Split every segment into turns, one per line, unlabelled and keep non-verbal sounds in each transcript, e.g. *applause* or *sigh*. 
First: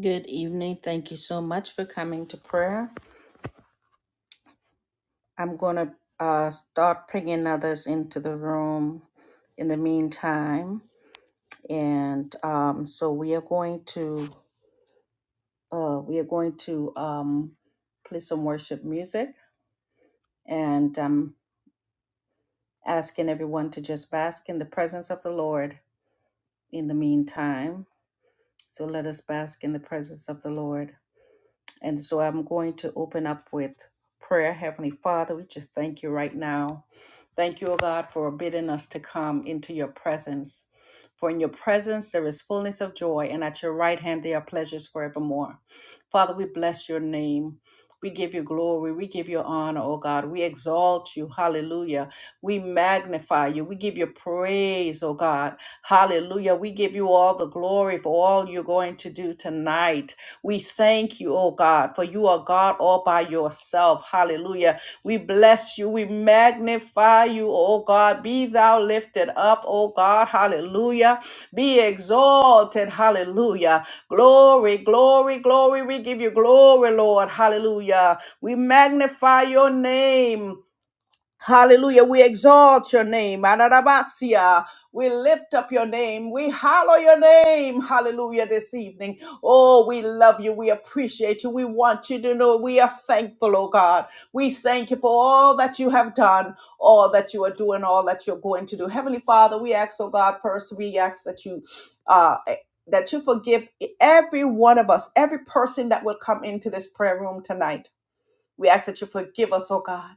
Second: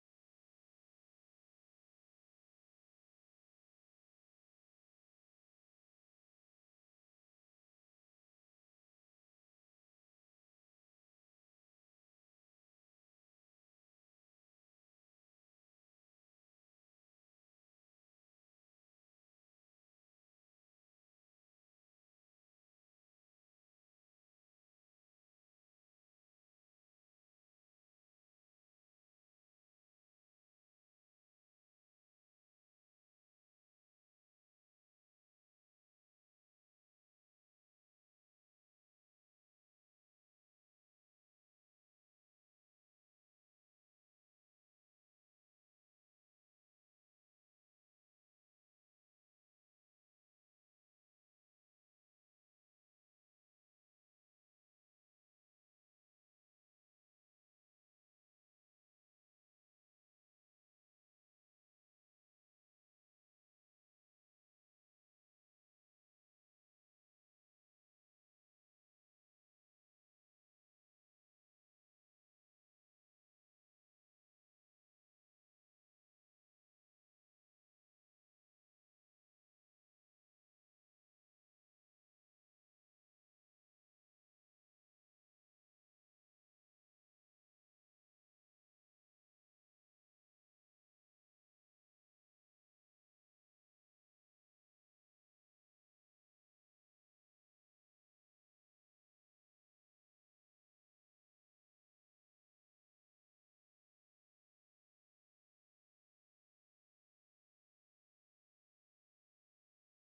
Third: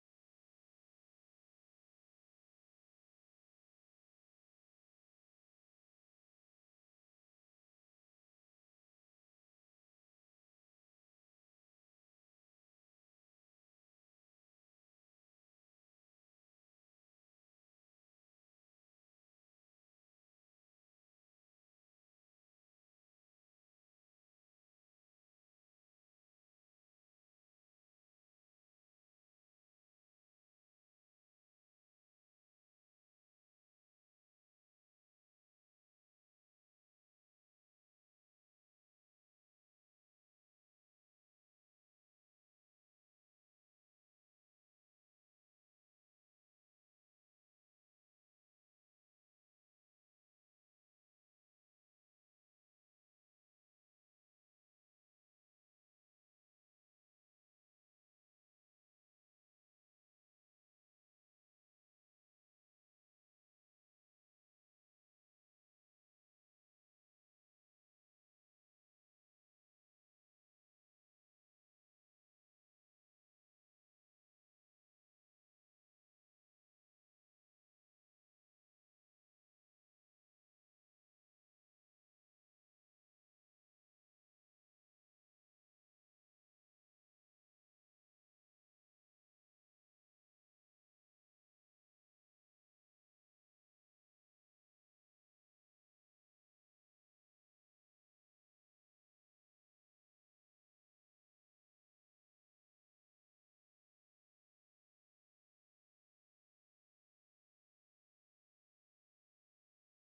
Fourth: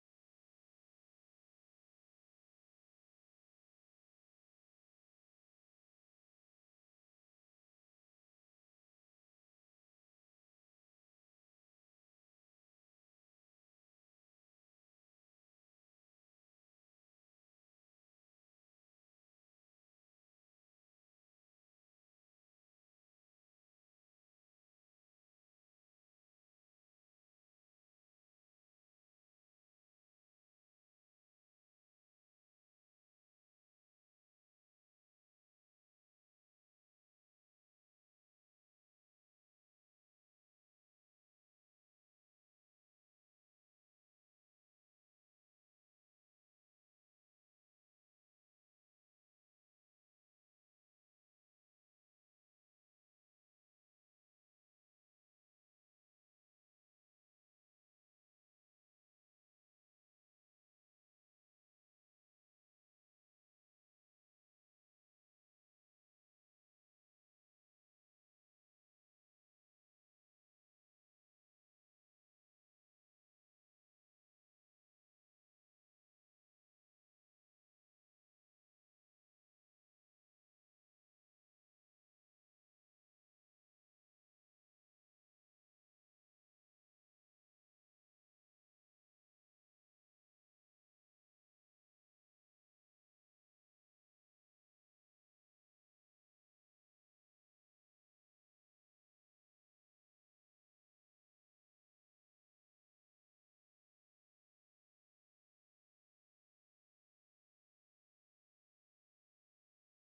Good evening. Thank you so much for coming to prayer. I'm going to uh, start bringing others into the room in the meantime, and um, so we are going to uh, we are going to um, play some worship music, and um, asking everyone to just bask in the presence of the Lord in the meantime. So let us bask in the presence of the Lord. And so I'm going to open up with prayer. Heavenly Father, we just thank you right now. Thank you, O God, for bidding us to come into your presence. For in your presence there is fullness of joy, and at your right hand there are pleasures forevermore. Father, we bless your name. We give you glory. We give you honor, O God. We exalt you. Hallelujah. We magnify you. We give you praise, O God. Hallelujah. We give you all the glory for all you're going to do tonight. We thank you, oh God, for you are God all by yourself. Hallelujah. We bless you. We magnify you, oh God. Be thou lifted up, oh God. Hallelujah. Be exalted. Hallelujah. Glory, glory, glory. We give you glory, Lord. Hallelujah. We magnify your name. Hallelujah. We exalt your name. Adarabasia. We lift up your name. We hallow your name. Hallelujah this evening. Oh, we love you. We appreciate you. We want you to know we are thankful, oh God. We thank you for all that you have done, all that you are doing, all that you're going to do. Heavenly Father, we ask, oh God, first, we ask that you uh eh, that you forgive every one of us, every person that will come into this prayer room tonight. We ask that you forgive us, oh God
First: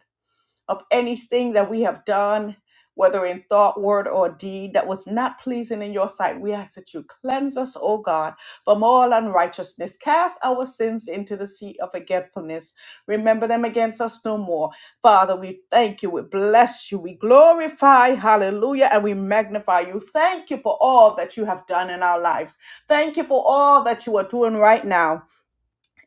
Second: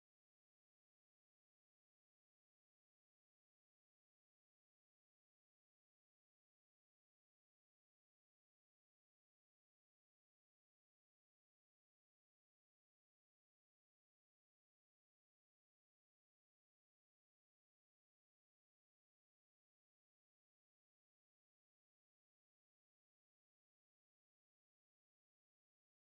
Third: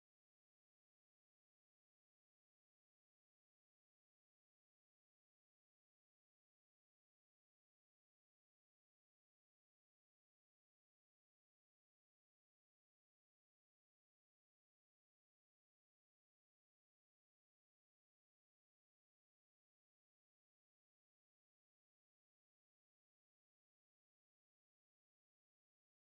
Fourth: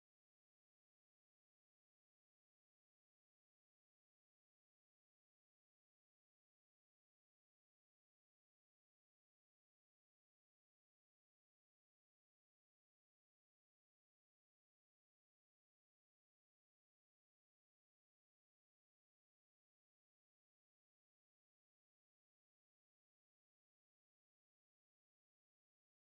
of anything that we have done, whether in thought, word, or deed, that was not pleasing in your sight. We ask that you cleanse us, O God, from all unrighteousness. Cast our sins into the sea of forgetfulness. Remember them against us no more. Father, we thank you. We bless you. We glorify, hallelujah, and we magnify you. Thank you for all that you have done in our lives. Thank you for all that you are doing right now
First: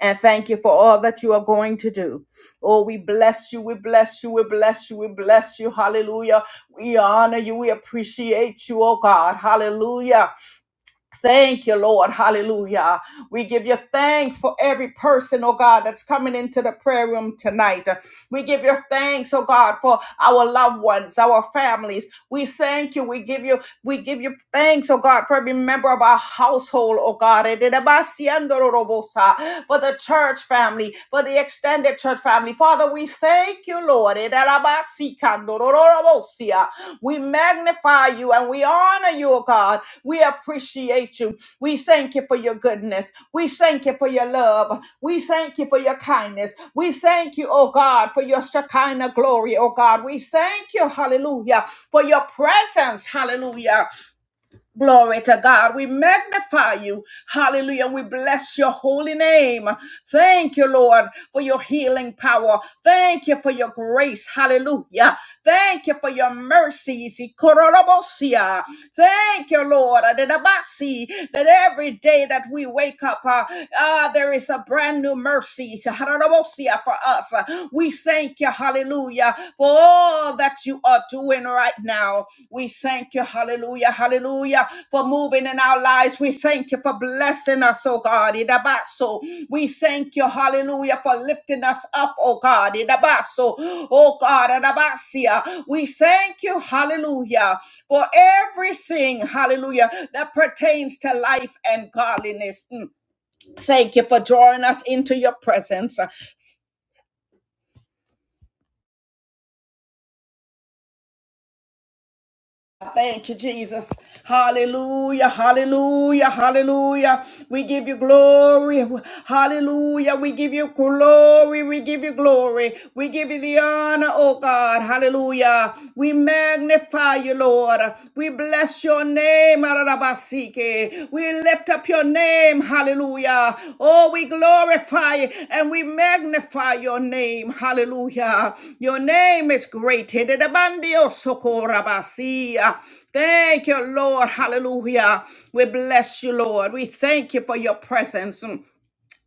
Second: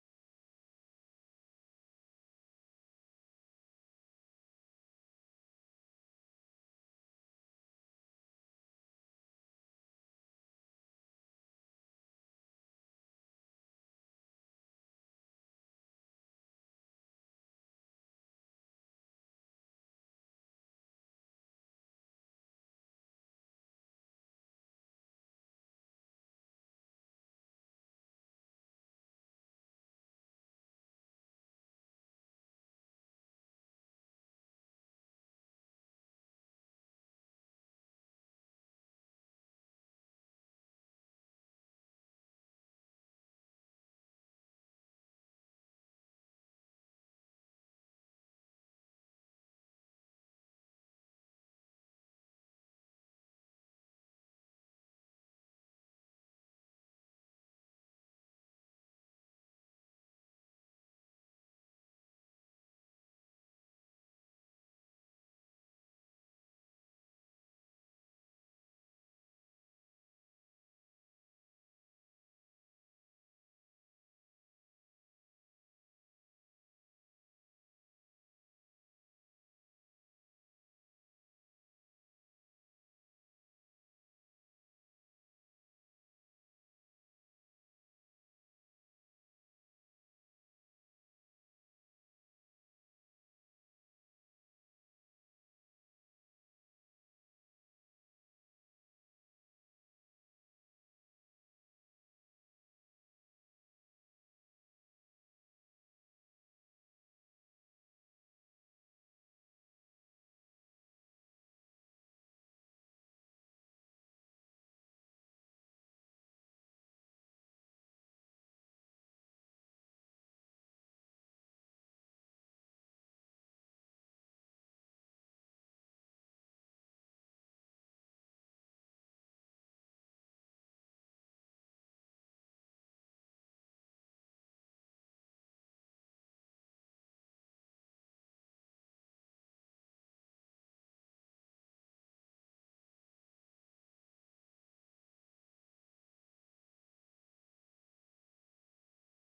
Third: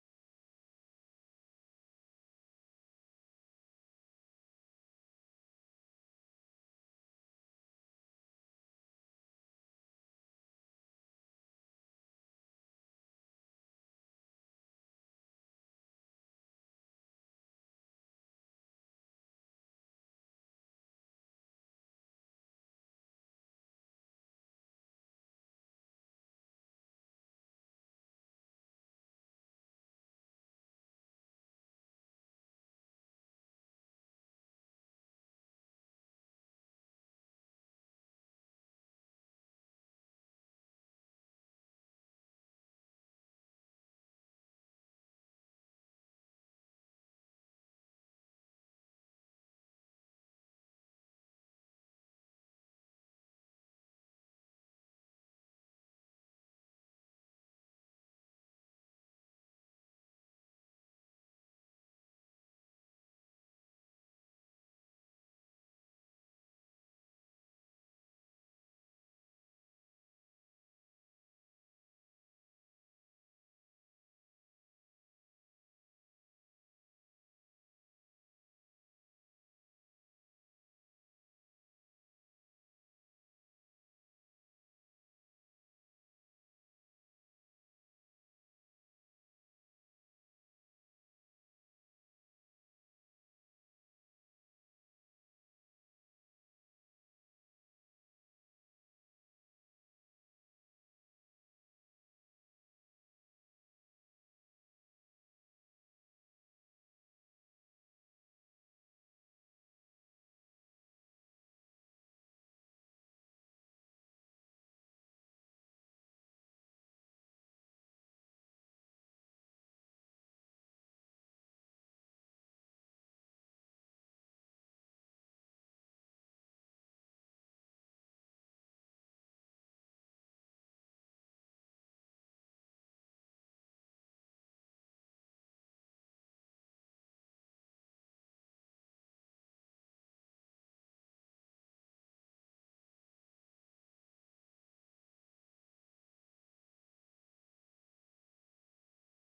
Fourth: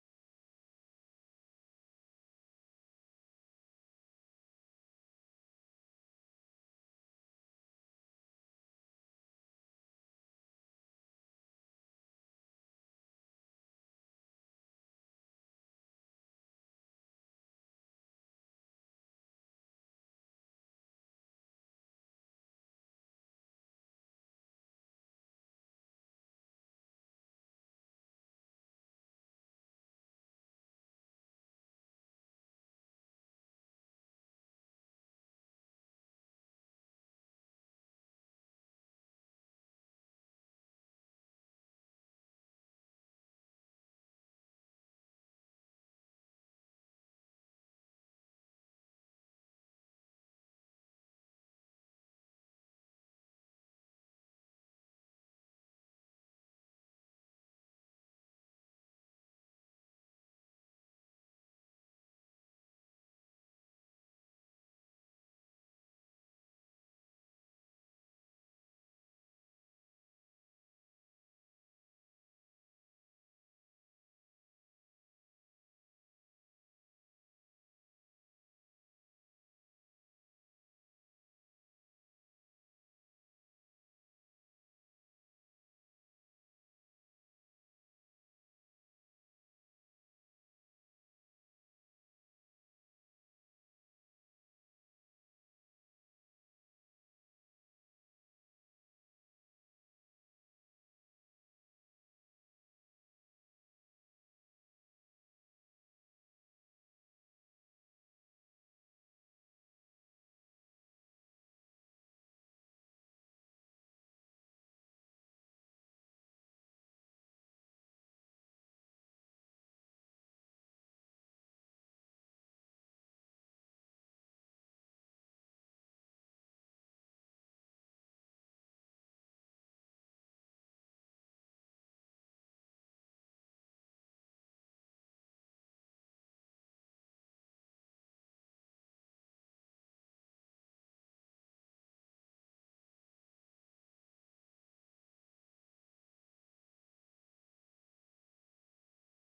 and thank you for all that you are going to do. Oh, we bless you, we bless you, we bless you, we bless you. Hallelujah. We honor you, we appreciate you, oh God. Hallelujah. Thank you, Lord. Hallelujah. We give you thanks for every person, oh God, that's coming into the prayer room tonight. We give you thanks, oh God, for our loved ones, our families. We thank you. We give you, we give you thanks, oh God, for every member of our household, oh God. For the church family, for the extended church family. Father, we thank you, Lord. We magnify you and we honor you, oh God. We appreciate you. We thank you for your goodness. We thank you for your love. We thank you for your kindness. We thank you, oh God, for your Shekinah glory, oh God. We thank you, hallelujah, for your presence, hallelujah. Glory to God. We magnify you. Hallelujah. We bless your holy name. Thank you, Lord, for your healing power. Thank you for your grace. Hallelujah. Thank you for your mercies. Ikororobosia. Thank you, Lord. Adedabasi. That every day that we wake up, uh, uh, there is a brand new mercy. Harorobosia For us, we thank you. Hallelujah. For all that you are doing right now. We thank you, hallelujah, hallelujah, for moving in our lives. We thank you for blessing us, oh God. Idabaso. We thank you, hallelujah, for lifting us up, oh God. Idabaso. Oh God, Adabasia. We thank you, hallelujah, for everything, hallelujah, that pertains to life and godliness. Mm. Thank you for drawing us into your presence. Thank you, Jesus. Hallelujah, hallelujah, hallelujah. We give you glory. Hallelujah. We give you glory. We give you glory. We give you the honor, oh God. Hallelujah. We magnify you, Lord. We bless your name glory. We lift up your name. Hallelujah. Oh, we glorify and we magnify your name. Hallelujah. Your name is great. Hidedabandio sokorabasia. Thank you, Lord. Hallelujah. We bless you, Lord. We thank you for your presence.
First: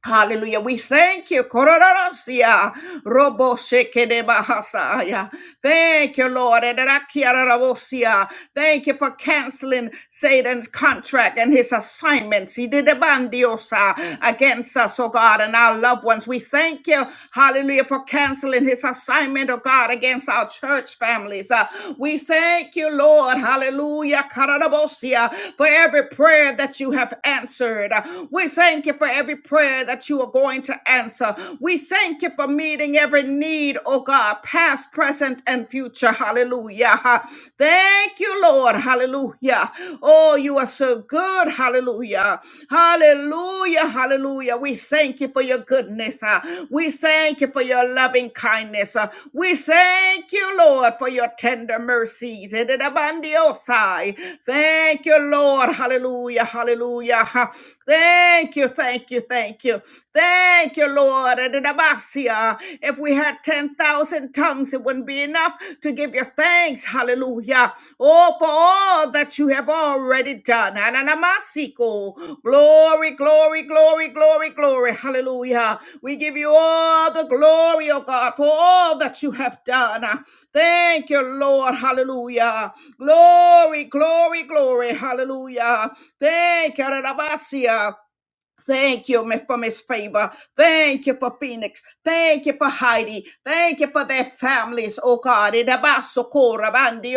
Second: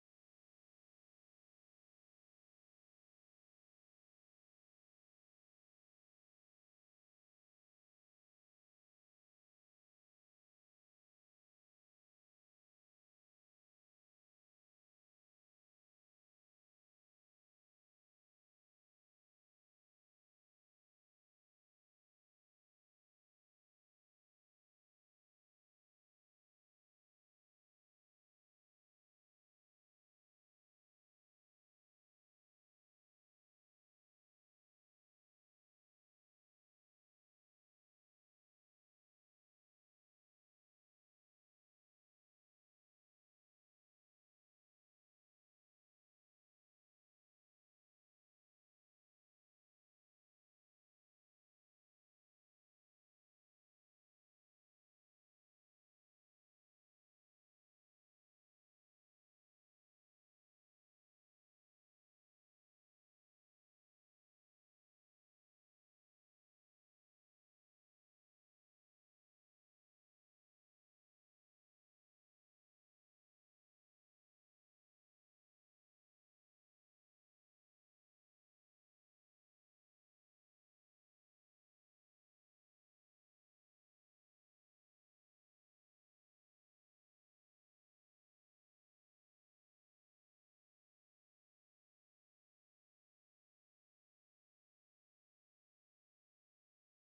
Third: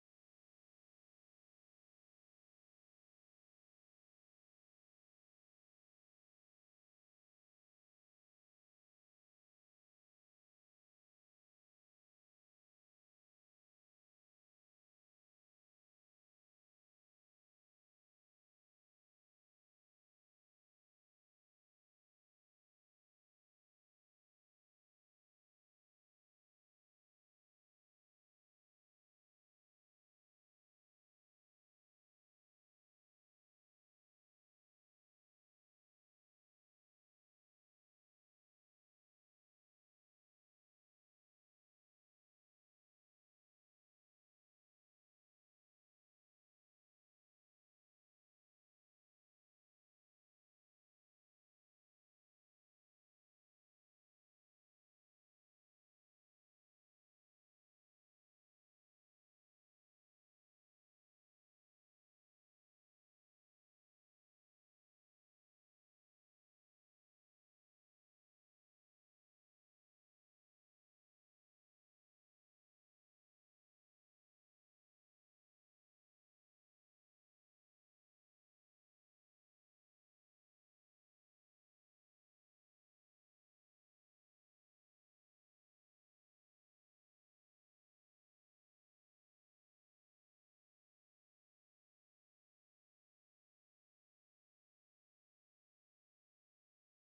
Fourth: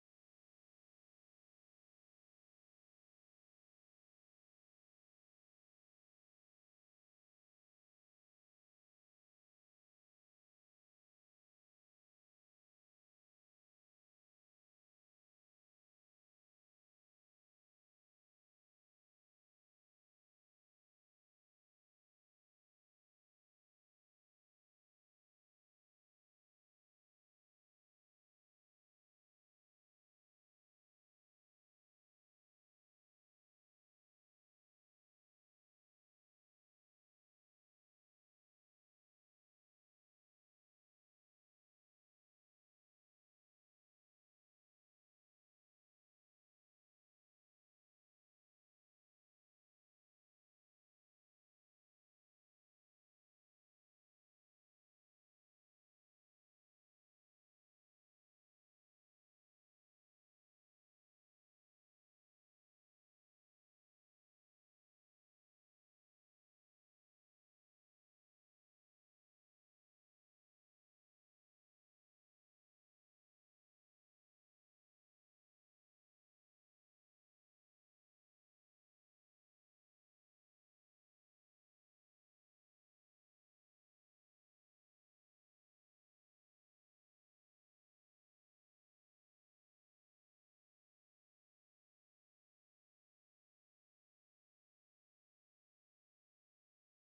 Hallelujah. We thank you. Kororosia. Robo shekede bahasaya. Thank you, Lord. Ederakiararabosia. Thank you for canceling Satan's contract and his assignments. He did a bandiosa against us, oh God, and our loved ones. We thank you, hallelujah, for canceling his assignment, oh God, against our church families. Uh, we thank you, Lord, hallelujah, Kararabosia, for every prayer that you have answered. Uh, We thank you for every every prayer that you are going to answer. We thank you for meeting every need, oh God, past, present, and future. Hallelujah. Thank you, Lord. Hallelujah. Oh, you are so good. Hallelujah. Hallelujah. Hallelujah. We thank you for your goodness. ah. We thank you for your loving kindness. ah. We thank you, Lord, for your tender mercies. Thank you, Lord. Hallelujah. Hallelujah. Thank you, thank you, thank you. Thank you, Lord. Adadabasia. If we had 10,000 tongues, it wouldn't be enough to give you thanks. Hallelujah. Oh, for all that you have already done. Ananamasiko. Glory glory, glory, glory, glory, glory. Hallelujah. We give you all the glory, oh God, for all that you have done. Thank you, Lord. Hallelujah. Glory, glory, glory. Hallelujah. Thank you, Rabasia. Thank you mi- for Miss Favor. Thank you for Phoenix. Thank you for Heidi. Thank you for their families, oh God. In the basso cora bandi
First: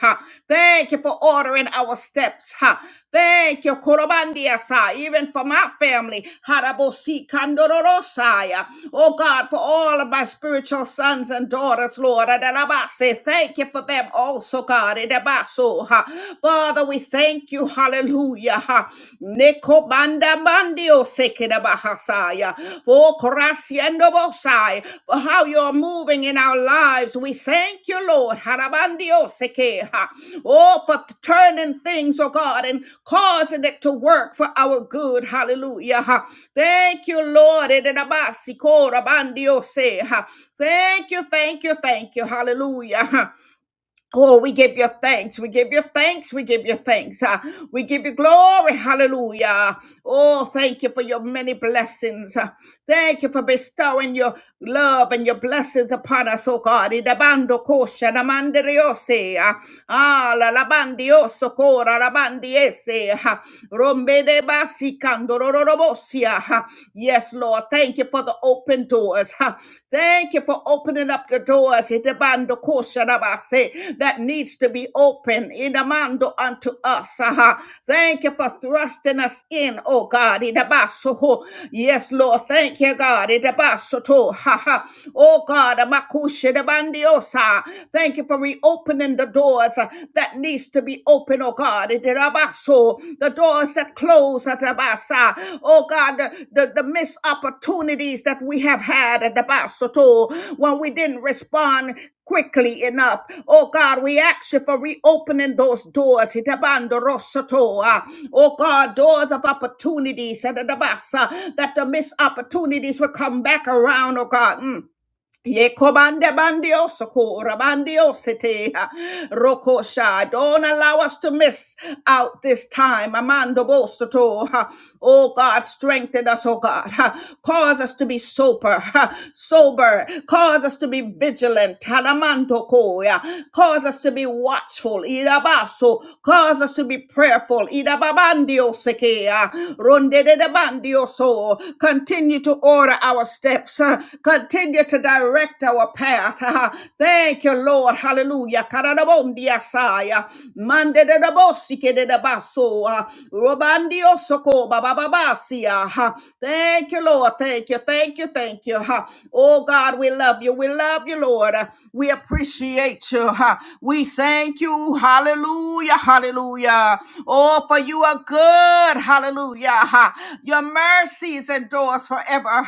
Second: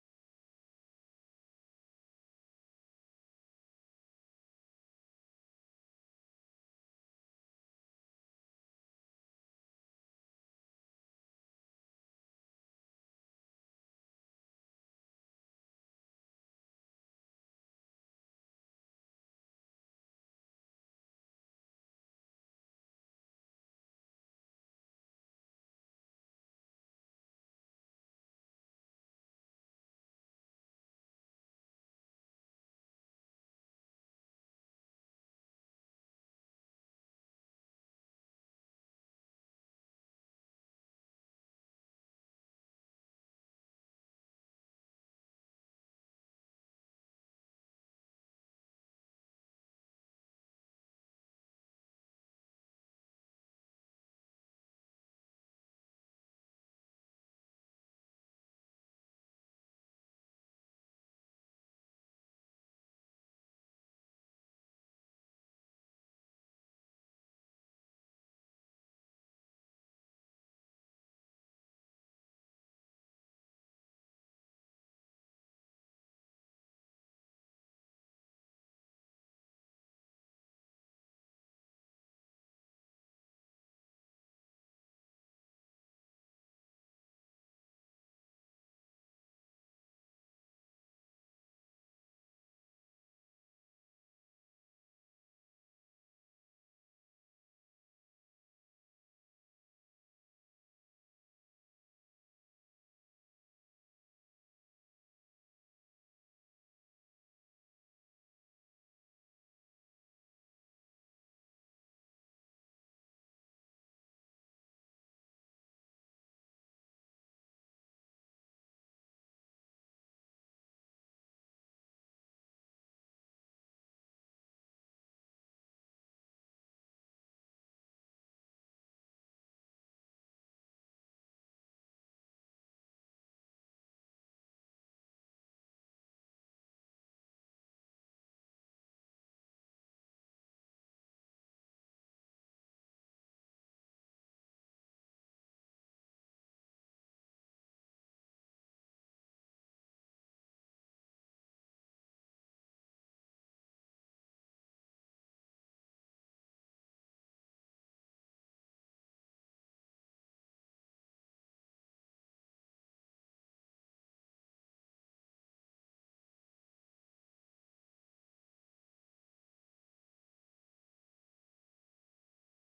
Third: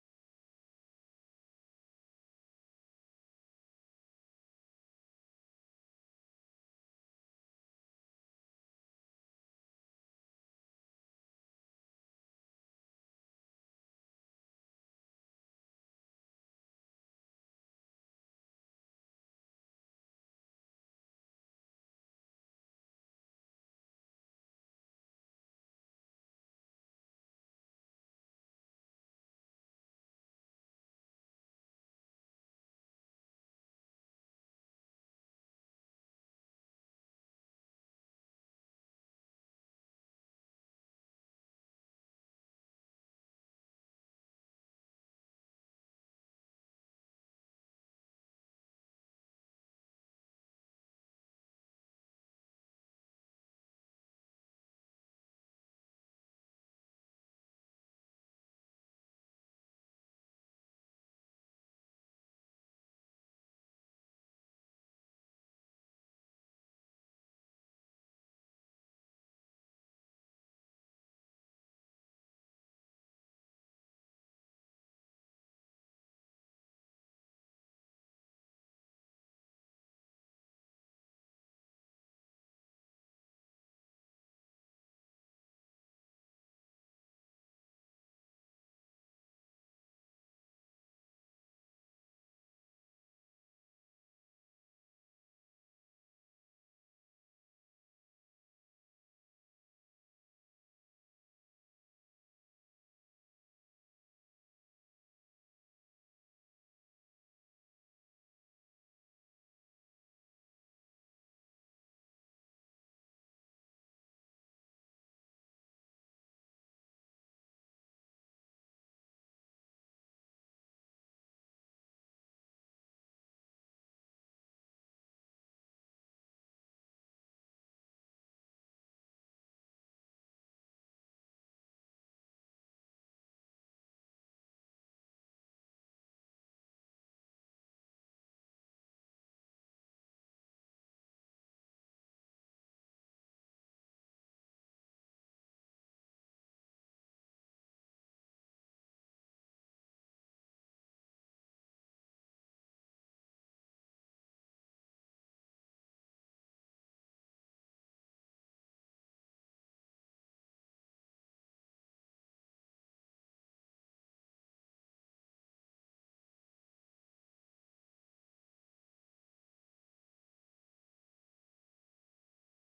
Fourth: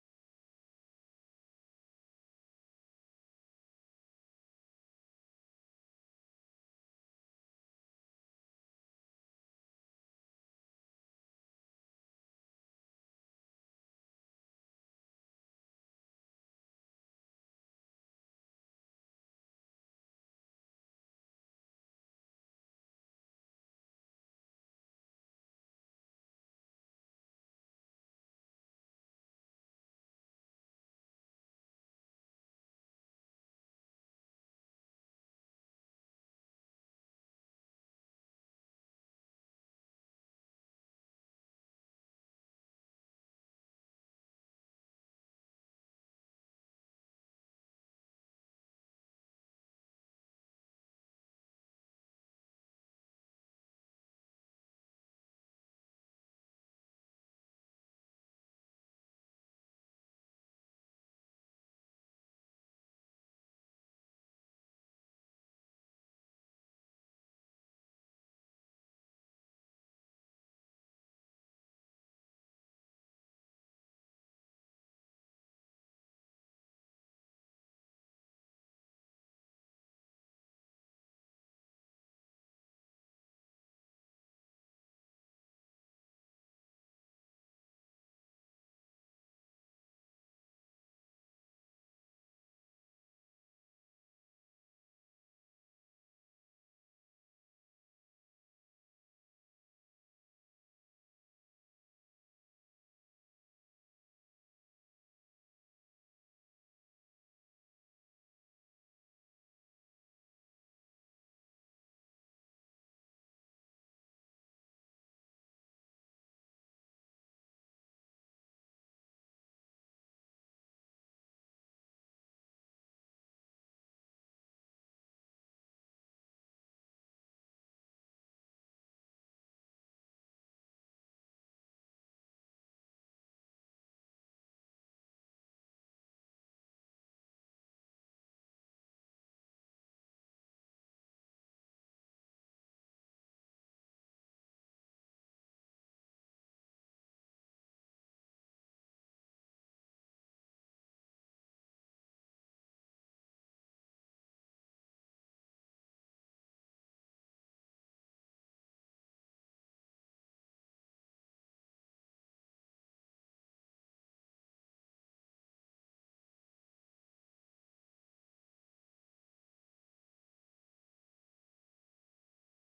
ha. Thank you for ordering our steps. ha. Thank you, Korobandia, sa, even for my family. Harabosi Kandorosaya. Oh God, for all of my spiritual sons and daughters, Lord. Adarabase thank you for them also, God. In the baso, ha. Father, we thank you. Hallelujah. ha. Neko banda mandio seke da bahasaya. For gracia and bosai. For how you're moving in our lives. We thank you, Lord. Harabandio seke, ha. Oh, for turning things, oh God, and causing it to work for our good. Hallelujah. ha. Thank you, Lord. In the basi, rabandio se, ha. Thank you, thank you, thank you. Hallelujah. Oh, we give you thanks. We give you thanks. We give you thanks. Uh, we give you glory. Hallelujah. Oh, thank you for your many blessings. Uh, thank you for bestowing your love and your blessings upon us, oh God. Idabando kosha namanderiose. Ah, la labandi osso cora, la labandi esse. ah, Rombe de basi candororobosia. ah. ah. Yes, Lord. Thank you for the open doors. ah. Thank you for opening up the doors. Idebando kosha rabase, That needs to be open. in the mando unto us. ah. ah. Thank you for thrusting us in, oh God. eh, de baso ho. Yes, Lord. Thank you, God. Idabaso to. ha, ha. Oh God, makusha de bandi osso ah. Thank you for reopening the doors uh, that needs to be open, oh God. Itirabaso, The doors that close, atabasa. oh God, the, the, the missed opportunities that we have had at the when we didn't respond quickly enough. Oh God, we ask you for reopening those doors. Hitabandorosoto, ah. Oh God, doors of opportunities, eh, ah, that the missed opportunities will come back around, oh God. Mm. Yekobande bandio soko rabandio sete rokosha. Don't allow us to miss out this time. Amando bosoto. Oh God, strengthen us, oh God. ha. Cause us to be sober, ha, sober. Cause us to be vigilant. Talamando koya. Cause us to be watchful. Irabaso. Cause us to be prayerful. Irababandio sekea. Ronde de bandio so. Continue to order our steps. ha. Continue to direct our path. *laughs* Thank you, Lord. Hallelujah. Karadabondiasaya. Mande de da bosike de da baso. Robandio soko bababasia. Thank you, Lord. Thank you. Thank you. Thank you. Oh God, we love you. We love you, Lord. We appreciate you. We thank you. Hallelujah. Hallelujah. Oh, for you are good. Hallelujah. Your mercies endures forever.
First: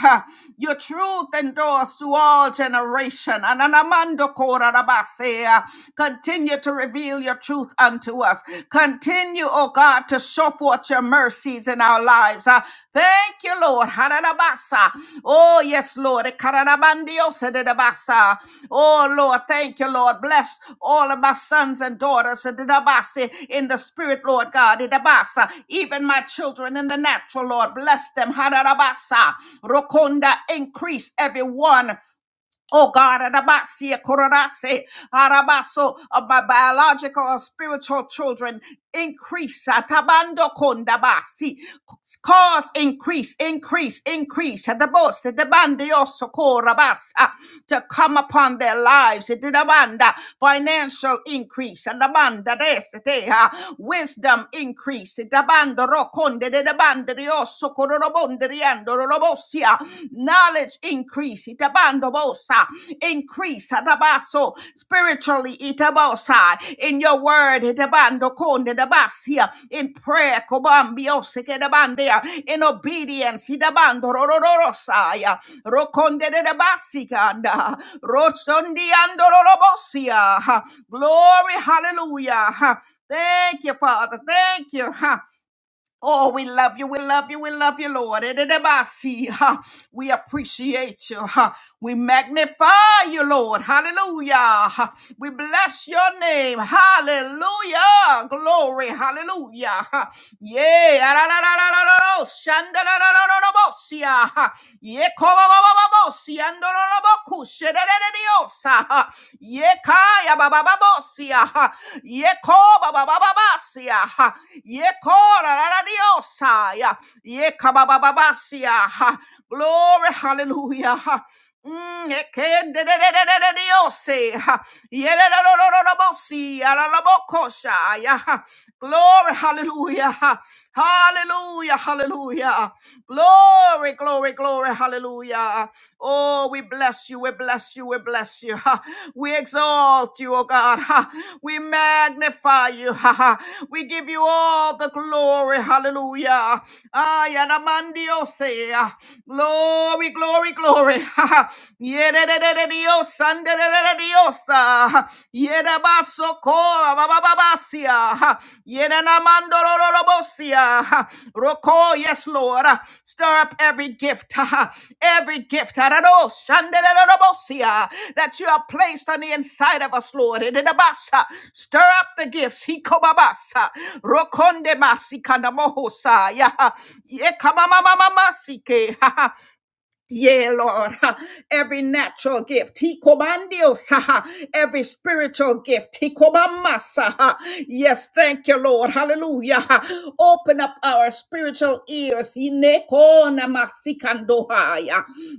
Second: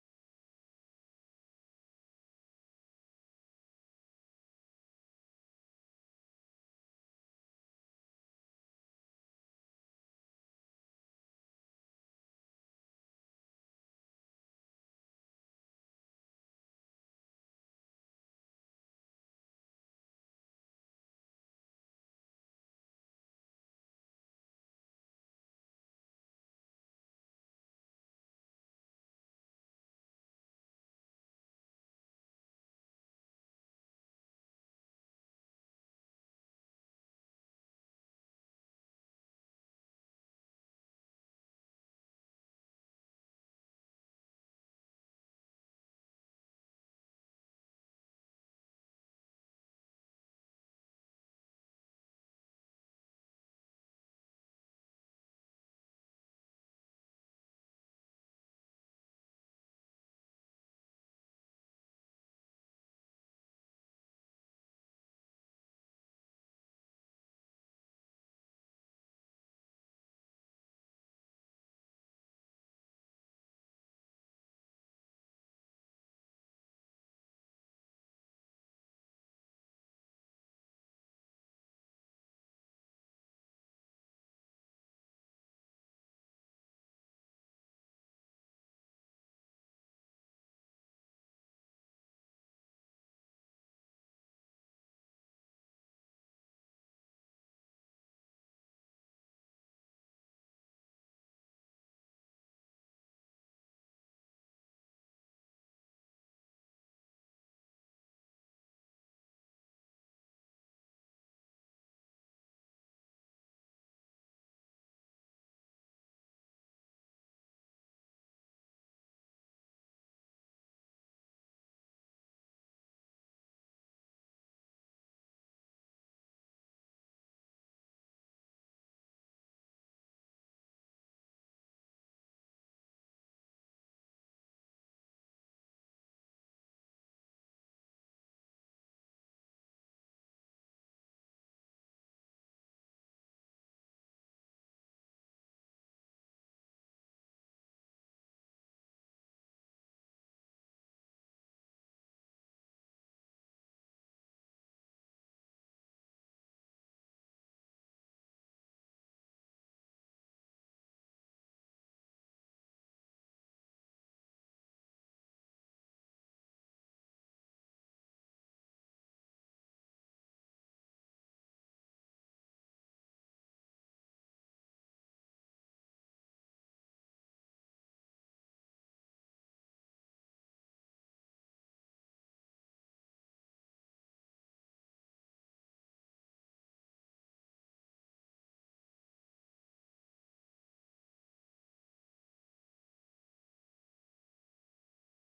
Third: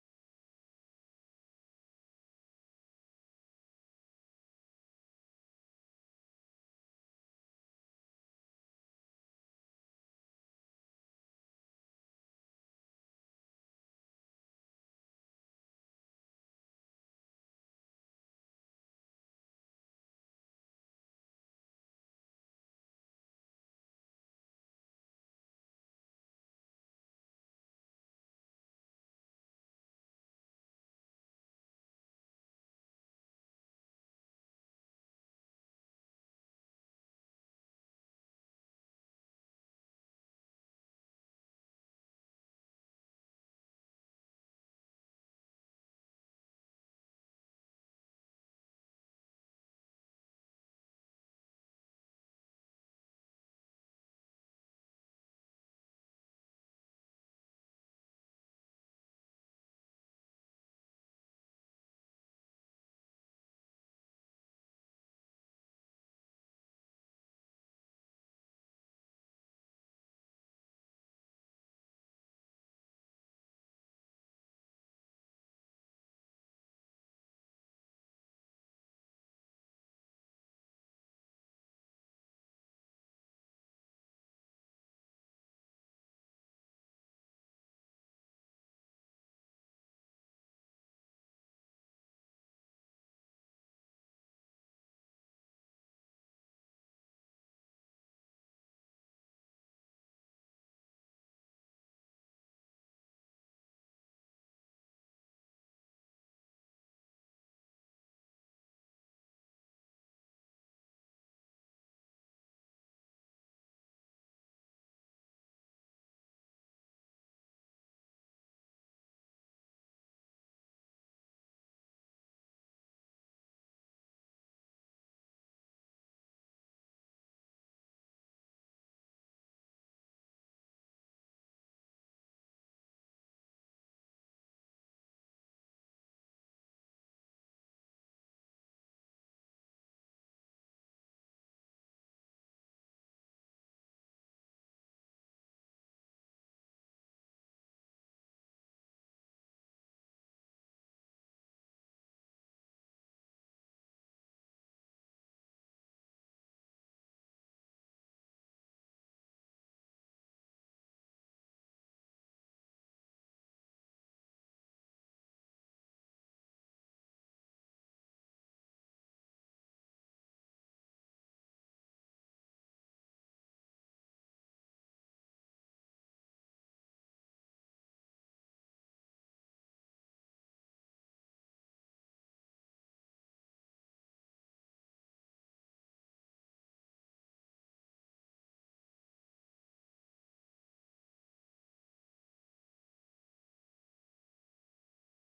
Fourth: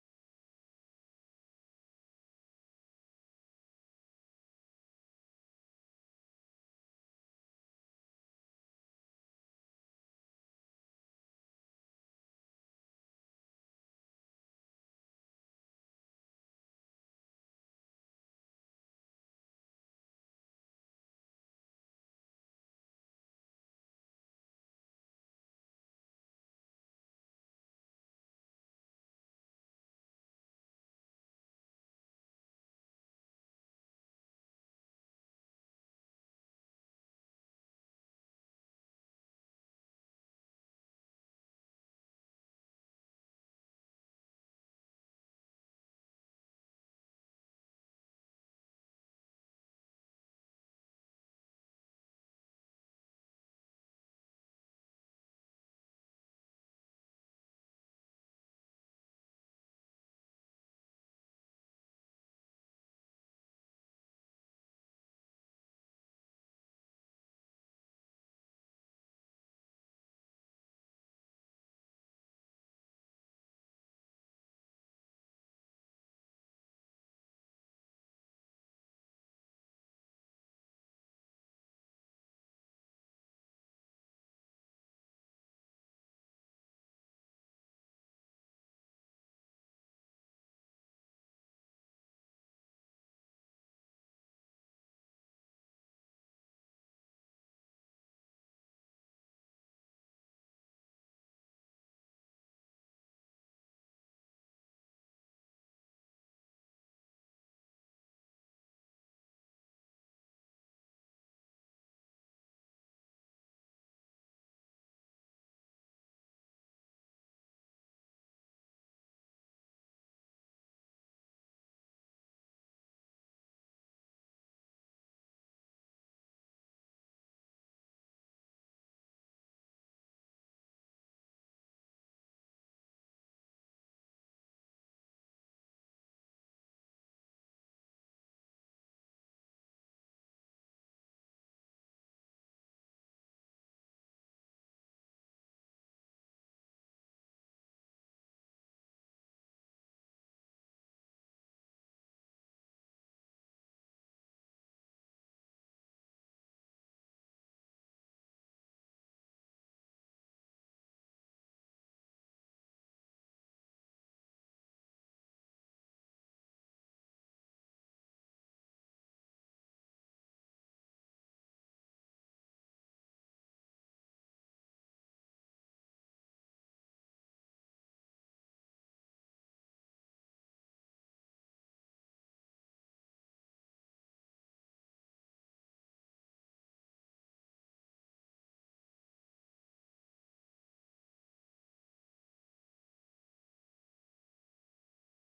Your truth endures to all all generation. Ananamando korarabasea. Continue to reveal your truth unto us. Continue, oh God, to show forth your mercies in our lives. Uh, Thank you, Lord. Hararabasa. Oh, yes, Lord. Ekarabandiosederabasa. Oh, Lord. Thank you, Lord. Bless all of my sons and daughters Sedabasi, in the spirit, Lord God. Edabasa. Even my children in the natural, Lord. Bless them. Hararabasa. Rokonda, increase everyone Oh God, Adabasia, Korarase, Arabaso, of my biological or spiritual children, increase. Atabando kondabasi. Cause increase, increase, increase. Adabose, debandioso, korabasa. To come upon their lives. Adabanda, Financial increase. Adabanda, desete, ah. Wisdom increase. Adabando rokonde de de bandri osso cororobondri andorobossia. Knowledge increase. Itabando bosa. Increase. Atabaso. Spiritually. Itabosa. In your word. Itabando conde de In prayer. Cobambiose che de bandea. In obedience. Itabando rororosaya. rokonde de de basicanda. Rostondi Glory. Hallelujah. Thank you, Father. Thank you. Huh. Oh, we love you. We love you. We love you, Lord. Ededebasi, ha. We appreciate you. ha. We magnify you, Lord. Hallelujah. ha. We bless your name. Hallelujah. Glory. Hallelujah. ha. Yeah. Ararararararo, shandarararararosia. Ye kobabababo si andorobo kushederediosa. Ye kaya babababo siya. Ye kobabababa siya. Ye korararadiosa. Ye kababababa siya. Glory, hallelujah. Mm, ekedededededediose, ha. Yededededededebosi, alalabokosha, ya, ha. Glory, hallelujah, ah, hallelujah, hallelujah, ah, glory, glory, glory, hallelujah. ah, Oh, we bless you, we bless you, we bless you, ha. we exalt you, oh God, ha. we magnify you, ha, ha. we give you all the glory, hallelujah. Ay, anamandiose, ah. Glory, glory glory, glory. *laughs* Yedededededios, andededededios, ah. Yedabasokoa, babababasia. Yedanamandorolobosia. Roko, yes, Lord. Stir up every gift, *laughs* every gift Adados, shandedededebosia, that you have placed on the inside of us, Lord. Ededabasa. Stir up the gifts. Hikobabasa. Rokonde masikana mohosa. Yaha. Yekamamamamamasike. *laughs* Yea, Lord, *laughs* ha, every natural gift, Tikobandios, ha, ha, every spiritual gift, Tikobamasa. ha. Yes, thank you, Lord. Hallelujah. *laughs* ha. Open up our spiritual ears. Ineko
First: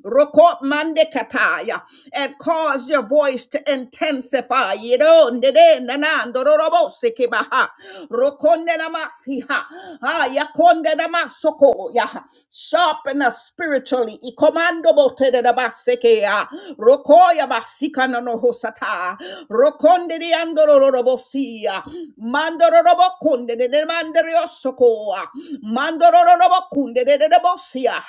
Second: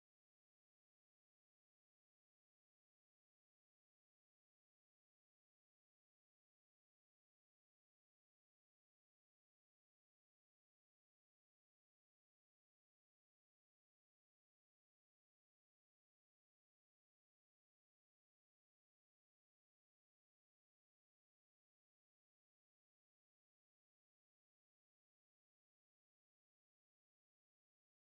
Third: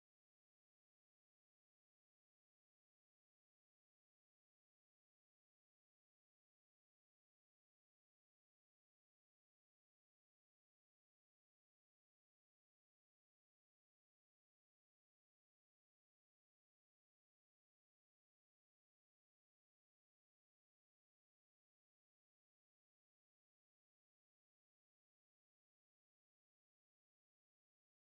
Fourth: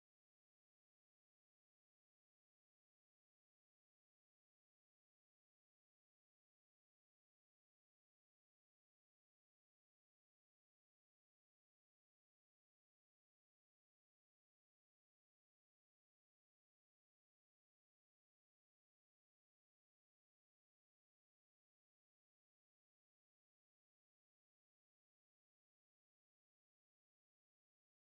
Roko mande kataya and cause your voice to intensify. Yedo ndede nanando rorobo kibaha. Rokonde namasiha. Aya konde Sharpen partner spiritually. Ikomando botere da basekea. Rokoya basikana no no hosata. Rokonde di andoro robosia. Mandoro robokunde de de manderiosokoa. Mandoro robokunde de de bosia.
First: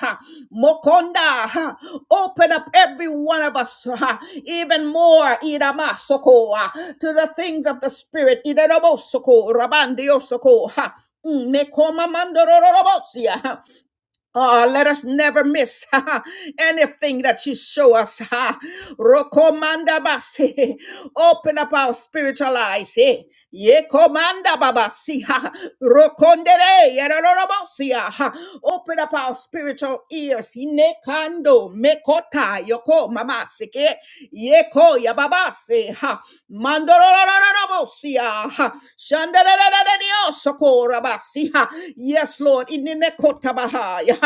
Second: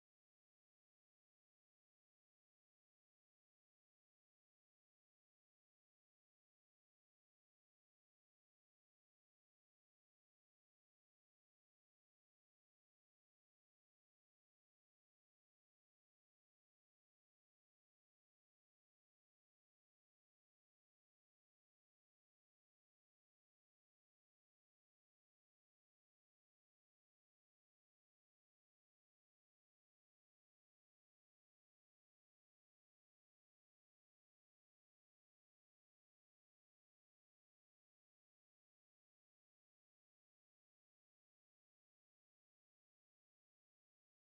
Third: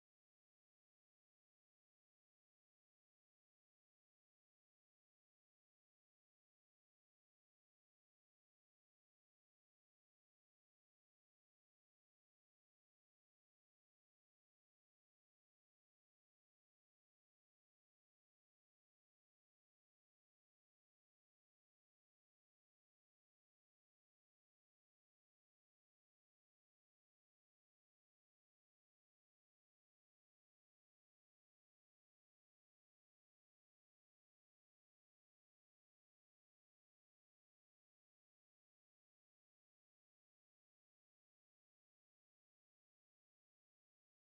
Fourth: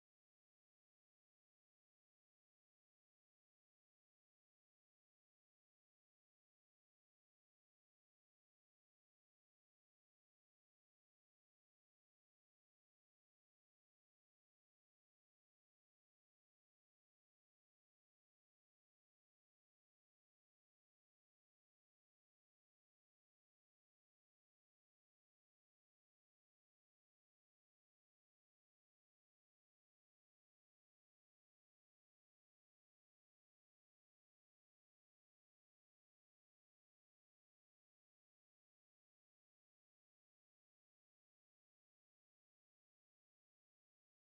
Mokonda. ha. Open up every one of us ha, even more. Irama sokoa. To the things of the spirit. Irama soko. Rabandiosoko. Ha. mm, Mekoma mandoro robosia. Ah, let us never miss *laughs* anything that you show us. *laughs* ha. Rokomanda basi. *laughs* Open up our spiritual eyes. eh. Ye komanda babasi. ha. Rokondere yerororobosia, ha. Open up our spiritual ears. Inekando mekota yoko mamasike. Yeko yababase. ha. Mandorororobosia. Shandararararariosokorabasiha. Yes, Lord. Ininekotabahaya.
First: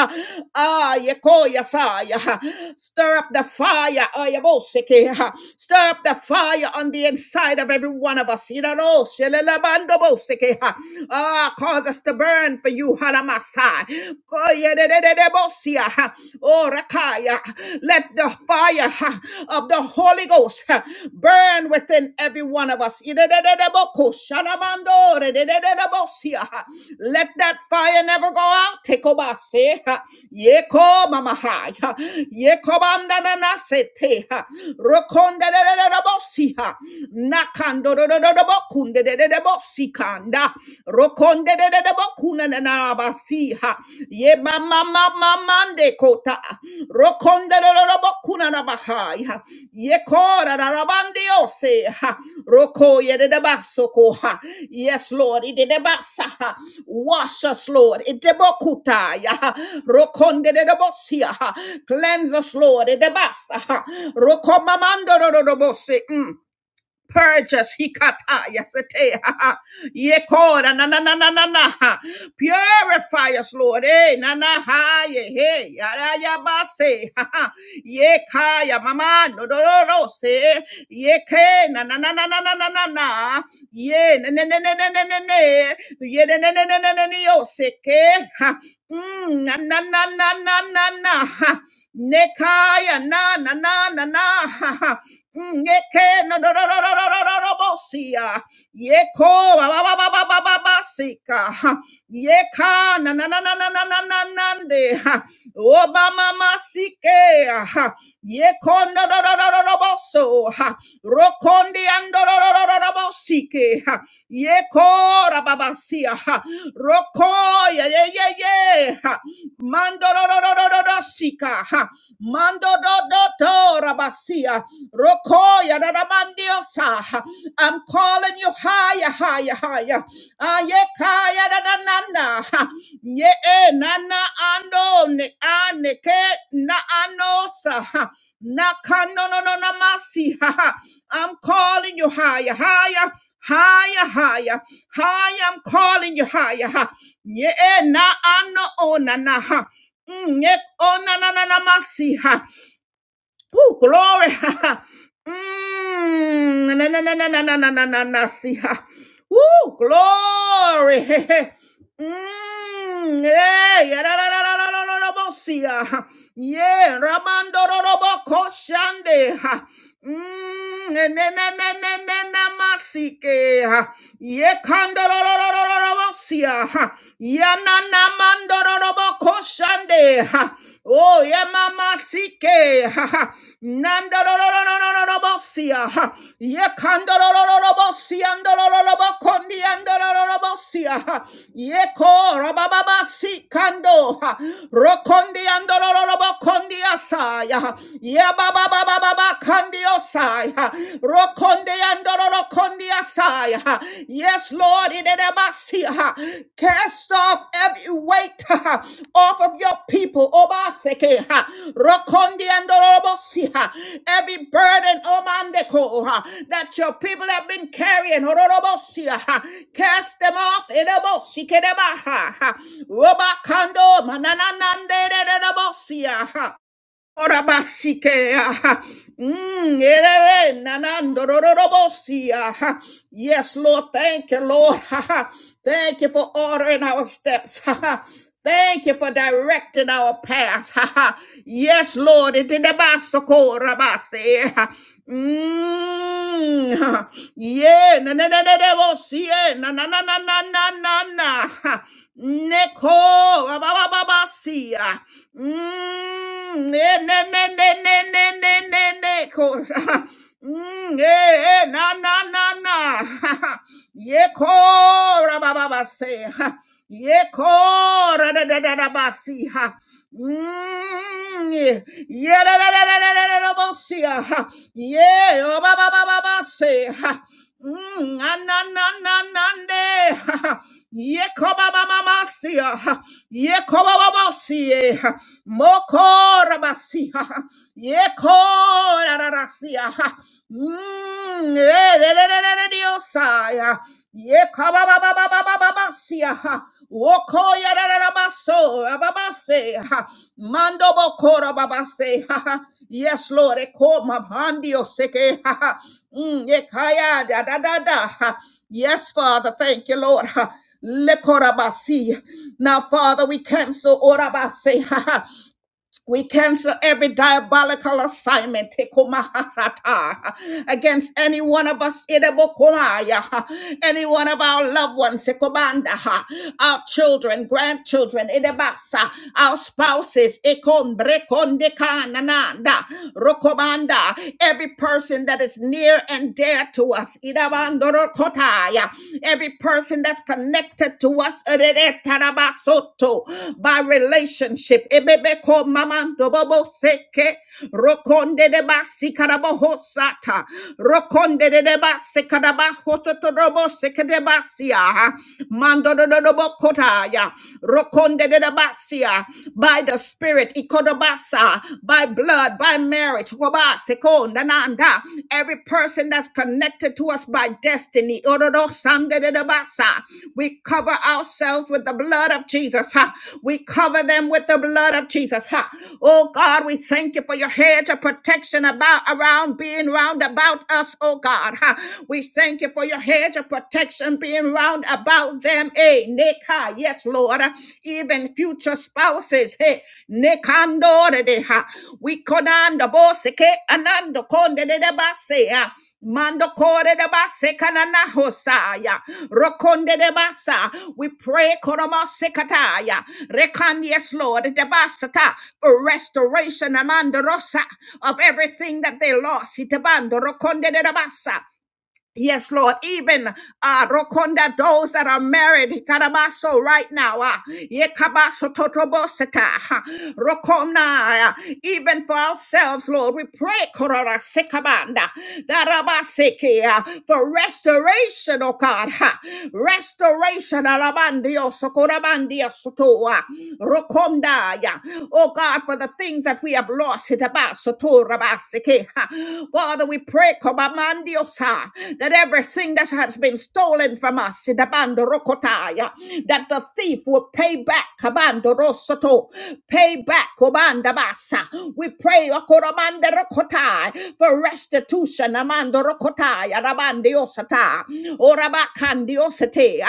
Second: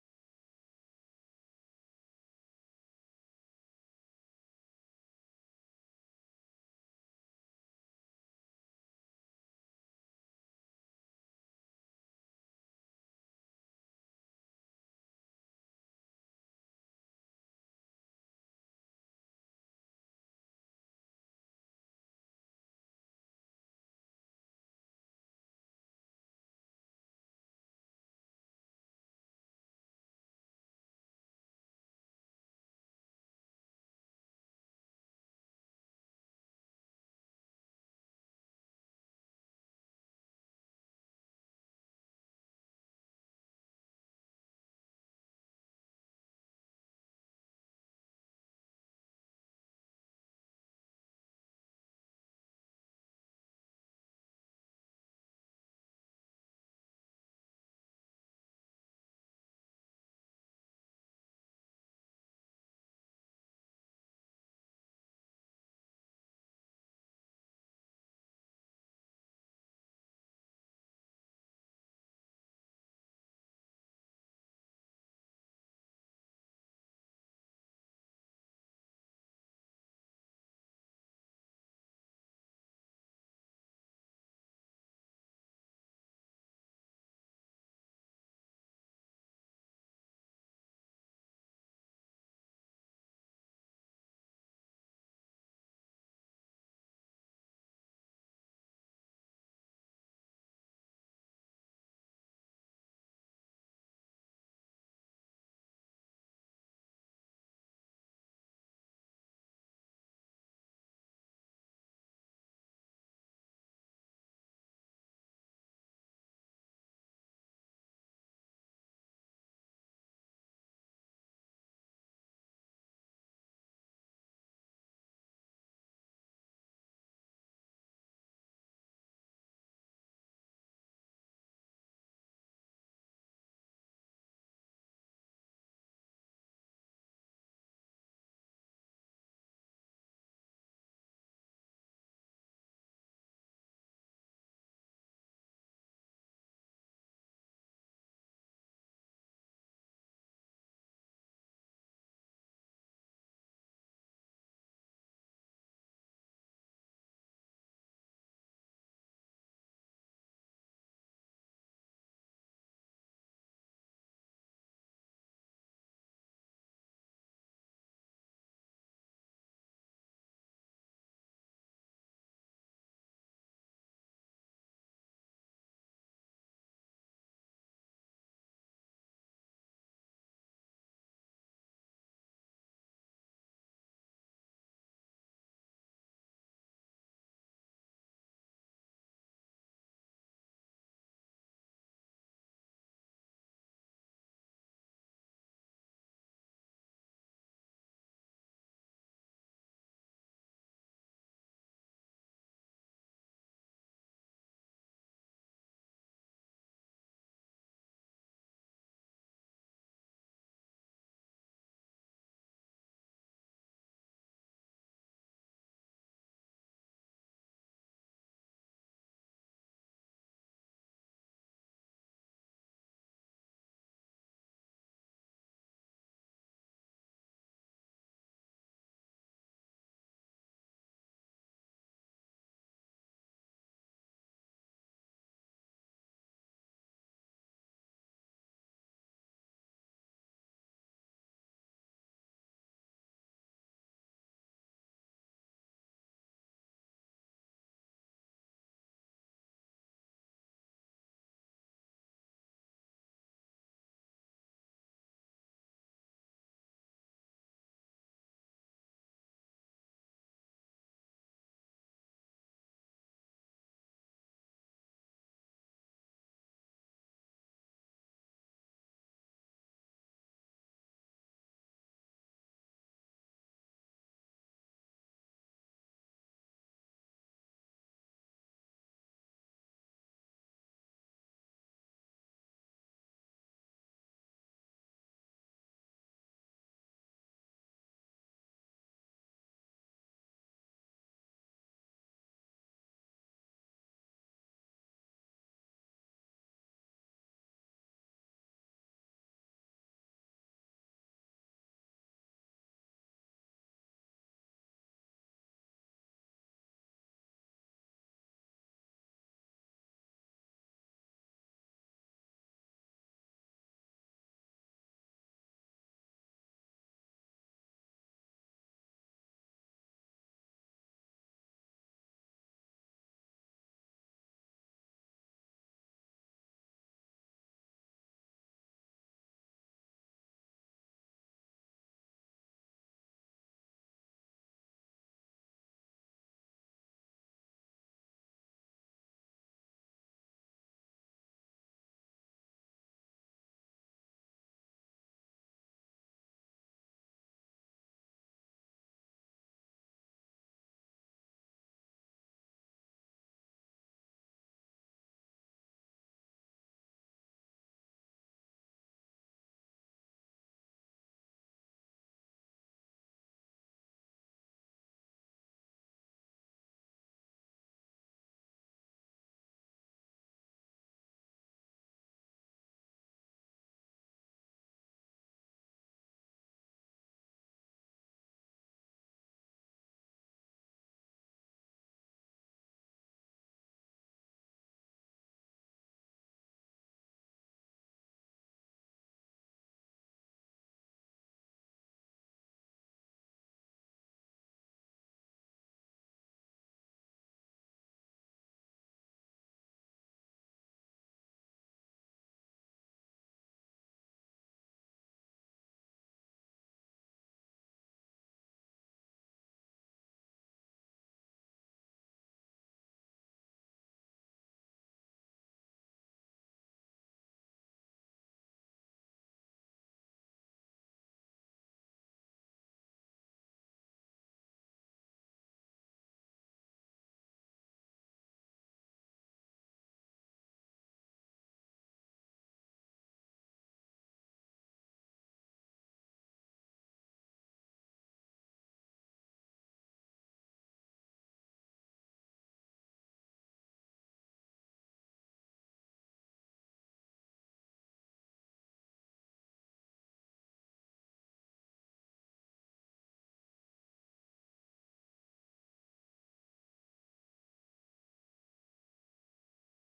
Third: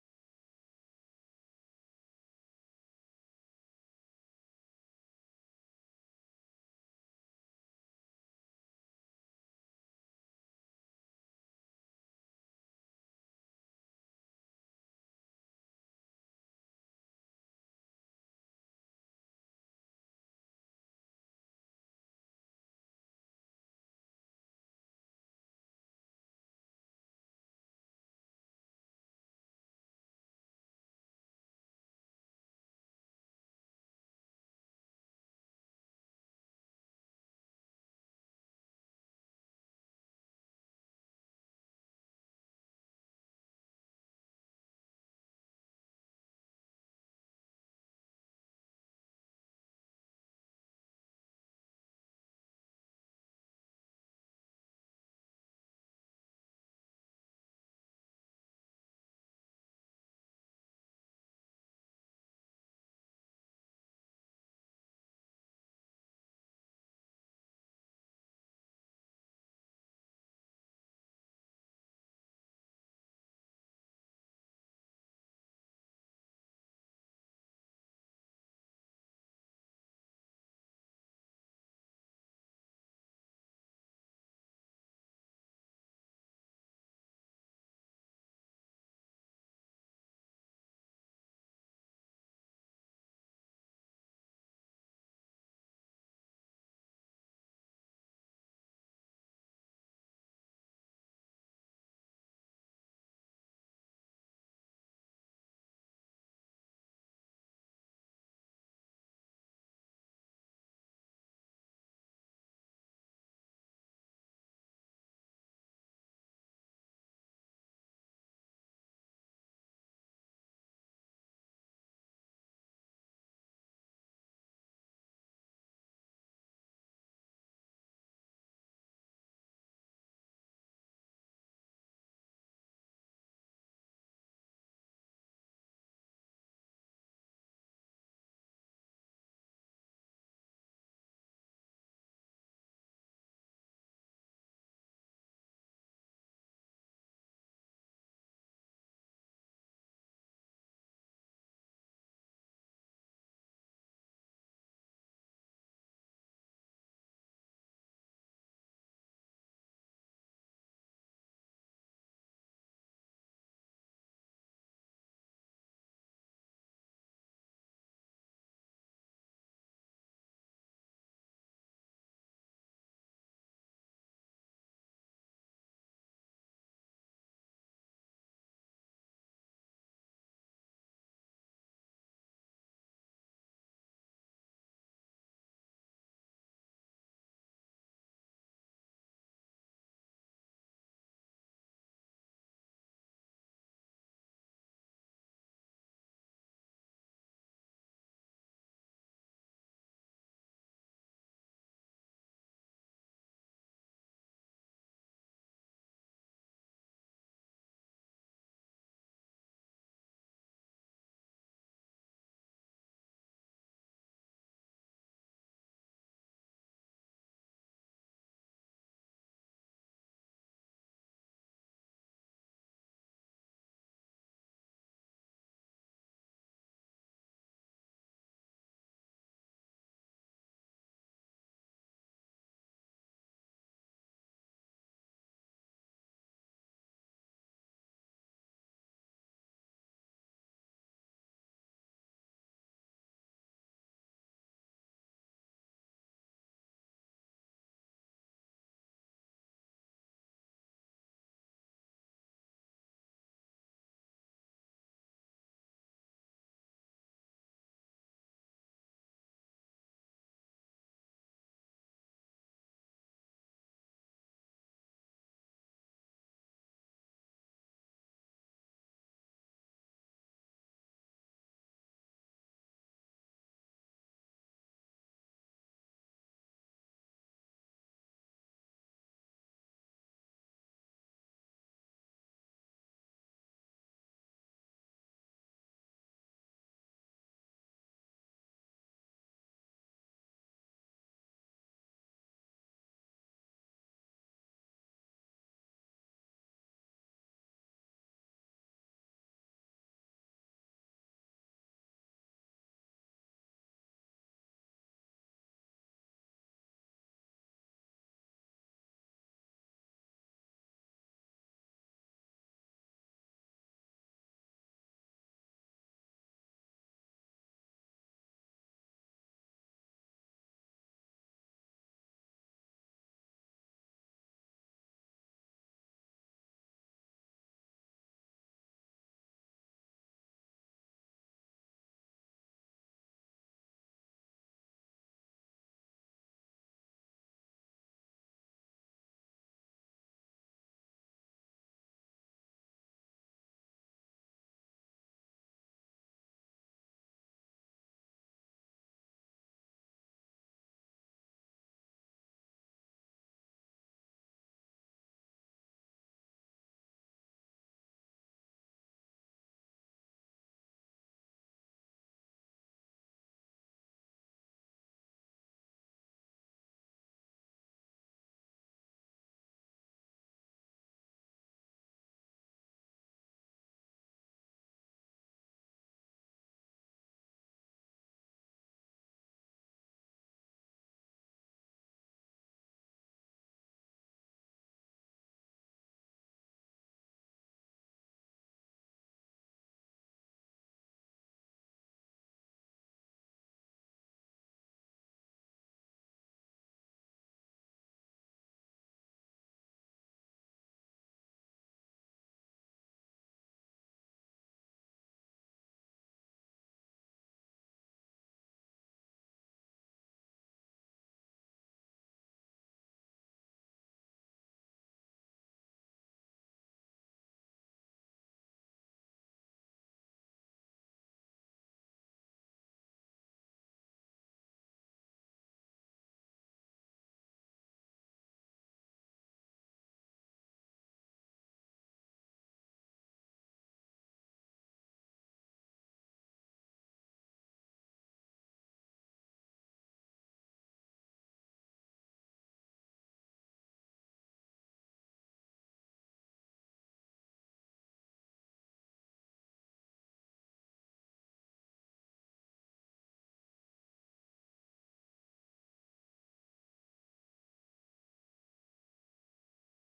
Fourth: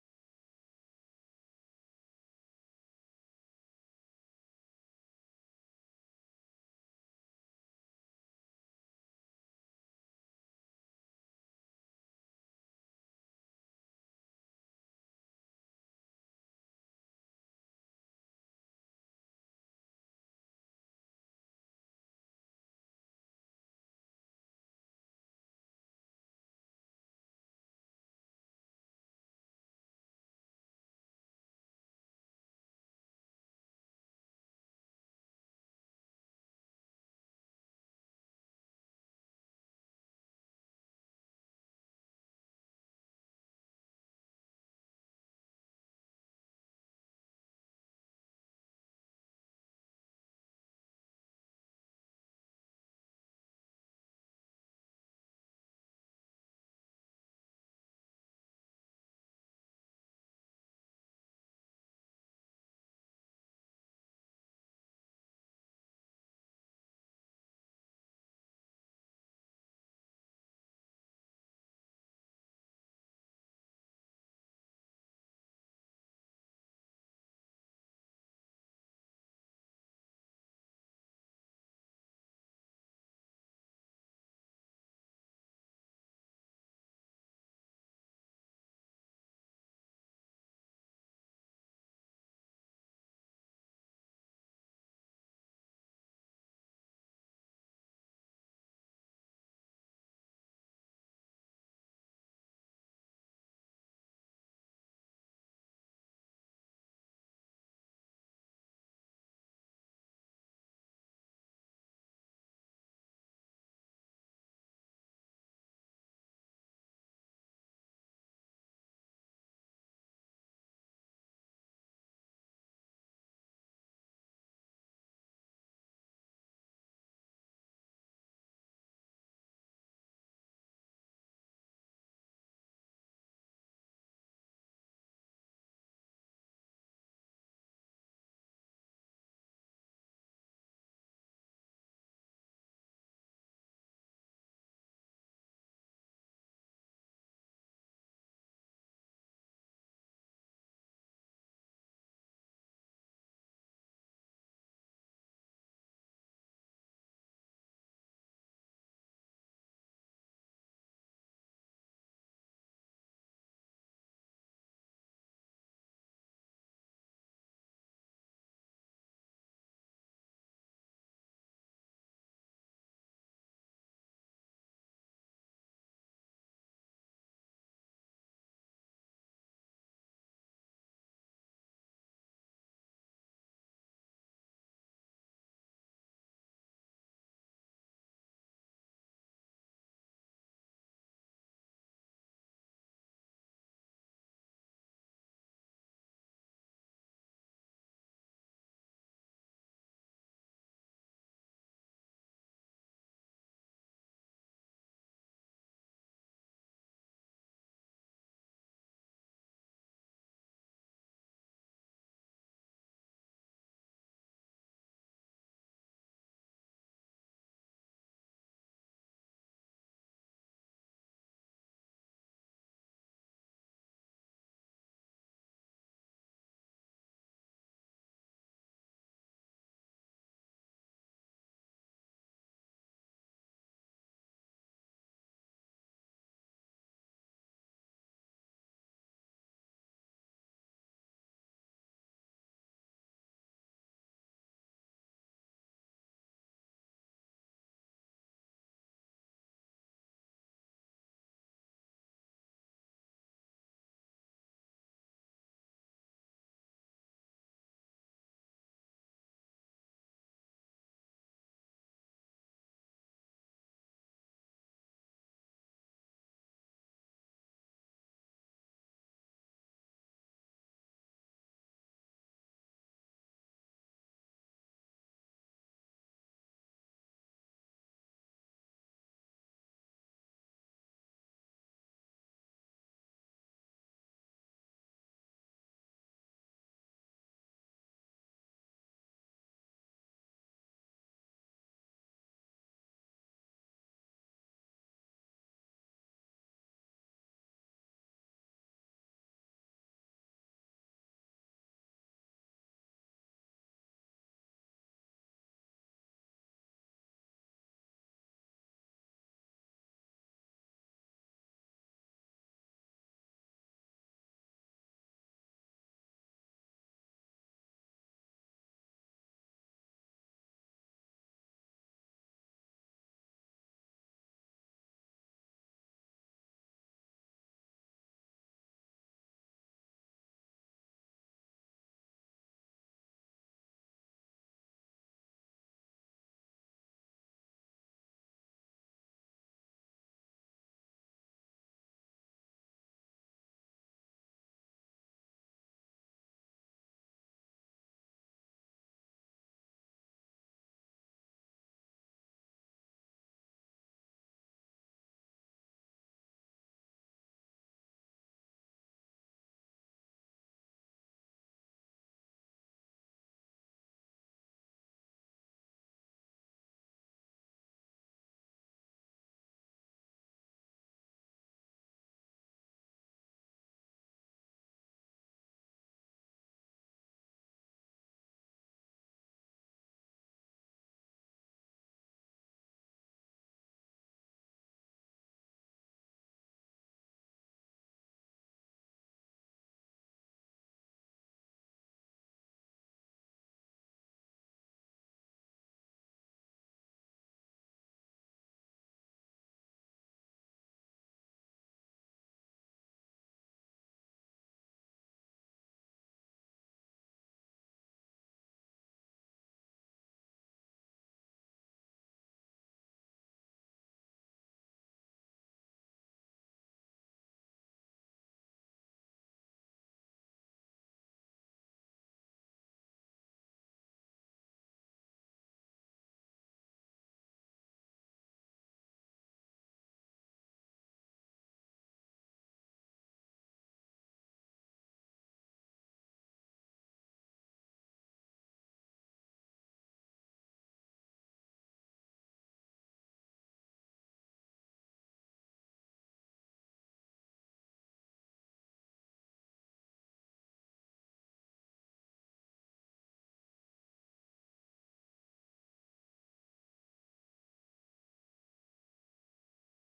Ah, yekoyasaya. Stir up the fire. Ayabosekeha. Stir up the fire on the inside of every one of us. Iraroshelelabandobosekeha. Ah, cause us to burn for you. Halamasai. Koyedededebosia. Oh, Rakaya let the fire ha, of the Holy Ghost ha, burn within every one of us. Let that fire never go out. Tekobase, ha. Yeko mamahai, ha. Yekobandananasete, ha. Rokondedededebosi, ha. Nakandodododobokundedededebosikanda. Kuna kunanabasiha ye mama mama mande kota rokonda robo kunanabahaya ye kora rabande ose ha roko ye de basoko ha yes lord ide de basaha wash us lord ide bokutaya rokonde de bosia ha cleanse us lord ide basaha rokomamando robo se mm. Purge us, hikata, yasete, ha, ha. yekora, na, na, na, na, na, na, ha. purify us, Lord, eh, na, na, ha, ye, he, yara, yabase, ha, ha. yekaya, mama, no, no, no, no, se, yeke, na, na, na, na, na, na, na, na, na, ye, ne, ne, ne, ne, ne, ne, ne, ne, ye, ne, ne, ne, ne, ne, ne, ne, yo, se, ke, ha. Mm, na, na, na, na, na, na, na, ha. nekaya, na, na, na, na, na, ha, ha. Nyeke no no no no no no no no no bosia. Yeko ba ba ba ba ba ba ba ba sika. Yeka na na na na na na na na nande. Obama masike. Ha. Yeko no no no no no no boso. Ha. Rokondi ando no no no no no bosike. Ha. Yeko rababasia. Ha. Roko ya ya ya ya. Ha. Mando no no no no no no Shika, ha. Mando do do do rabasia. Rokoya da I'm calling you higher, higher, higher. Ayekaya da ha. Nye e nana ando ne ane ke na anosa. ha. Na kano no no no, na ha, ha. I'm calling you higher, higher. Higher, higher, higher, I'm calling you higher. ha. e na ano ona na ha. Mm, yet, oh, na, na, na, na, ma, see, ha. Ooh, glory. *laughs* Ha, ha. Mm, na, na, na, na, na, na, na, na, na, na, see, ha. Ooh, glory. *laughs* Mm, yeah, yeah, da, da, da, da, da, da, da, da, bosia. Ha. Yeah, Ramando robo do, ko, shande. ha. Mm, ne, ne, ne, ne, ne, ne, ne, masike. ha. Ye kando ro ro ro ro ro do, bosia. ha. Ya na, na, mando ro ro bo, ko, shande. ha. Oh, yeah, mama sike. Ha, ha. Nandorororororobosia. ha. Yekandororororobosia. Ndorororobokondi. Andorororobosia. ha. Yeko rabababasi kando. ha. Rokondi. Andorororobokondi asaya. ha. Yebababababa kandi osaya. Rokondi. Andororokondi asaya. Yes, Lord. Cast off every weight off of your people. Obaseke. Rokondi and Orobosi. Every burden, Omandeko, that your people have been carrying. Cast them off. Erebosi Kedeba. Robakando. Orabasike, ah, mm, erere, nanando, rororobosi, ah. Yes, Lord, thank you, Lord. *laughs* ah, ah. Thank you for ordering our steps. *laughs* ah, ah. Thank you for directing our path. *laughs* ah, ah. Yes, Lord. itidabasoko, rabase, ah. Mm, ah. Yeah, na na na na na, bosi, eh, na na na na na na na. Neko bababasia. Mm, ne ne ne ne ne ne ne ne ne ko. *laughs* Mm, eh, eh, na na na na. *laughs* Yeko rabababase. Yeko ra da da da da basi. Mm, ye ye, da da da da da da da da bosia. *laughs* Ye o Mm, ananananande. *laughs* Yekobabamasia. Yekobababosie. Mokorabasia. Yekorarasia. *laughs* Mm, eh, eh, eh, eh, eh, eh, Diosaya. Yekobabababababasia. Woko ya da da Wokoya rarabaso, rababafe, ha. Mando bokora babase, ha ha. Yes, Lord, eko mabandio seke, ha ha. Mm, ekaya da da da da, ha. Yes, Father, thank you, Lord. Lekorabasi. Now, Father, we cancel orabase. We cancel every diabolical assignment tekomahasata, against any one of us, idebokomaya, any one of our loved ones, tekobanda, our children, grandchildren, idebasa, our spouses, ikombrekondekanananda, rokomanda, every person that is near and dear to us, idabandorokotaya, every person person that's connected to us Ereretarabasoto, by relationship. Ebebeko mamando bobo seke, rokonde de basi karaboho sata, rokonde de de basi karabaho soto robo seke de basia, mando do do do bo kotaya, rokonde de de basia, by the spirit, ikodobasa, by blood, by marriage, waba, seconda nanda. Every person that's connected to us by destiny. Ororo sande de de basa. We cover ourselves with the blood of Jesus. ha. We cover them with the blood of Jesus. ha. Oh God, we thank you for your hedge of protection about around being round about us, oh God. ha. We thank you for your hedge of protection being round about them. Eh, Nika. Yes, Lord even future spouses. Hey, nekando redeha. We konanda boseke anando konde de basea. Mando kore de base kanana hosaya. Rokonde de basa. We pray koroma sekataya. Rekan yes Lord de basata for restoration amando rosa of everything that they lost. Itabando rokonde de basa. Yes, Lord. Even uh, Rokonda, those that are married, Karabaso right now, uh, Yekabaso Totoboseta, huh, Rokona, uh, even for ourselves, Lord, we pray Korora Sekabanda, Darabaseke, uh, for restoration, oh God, huh, restoration, Alabandio, Sokorabandia Sotoa, Rokonda, yeah, oh God, for the things that we have lost, Hitabaso Torabaseke, huh. Father, we pray. Rekobamandiosa, that everything that has been stolen from us, Dabando Rokotaya, that the thief will pay back, Kabando Rosoto, pay back, Kobanda Basa. We pray, Okoramande Rokotai, for restitution, Amando Rokotaya, Rabandiosata, Orabakandiosate,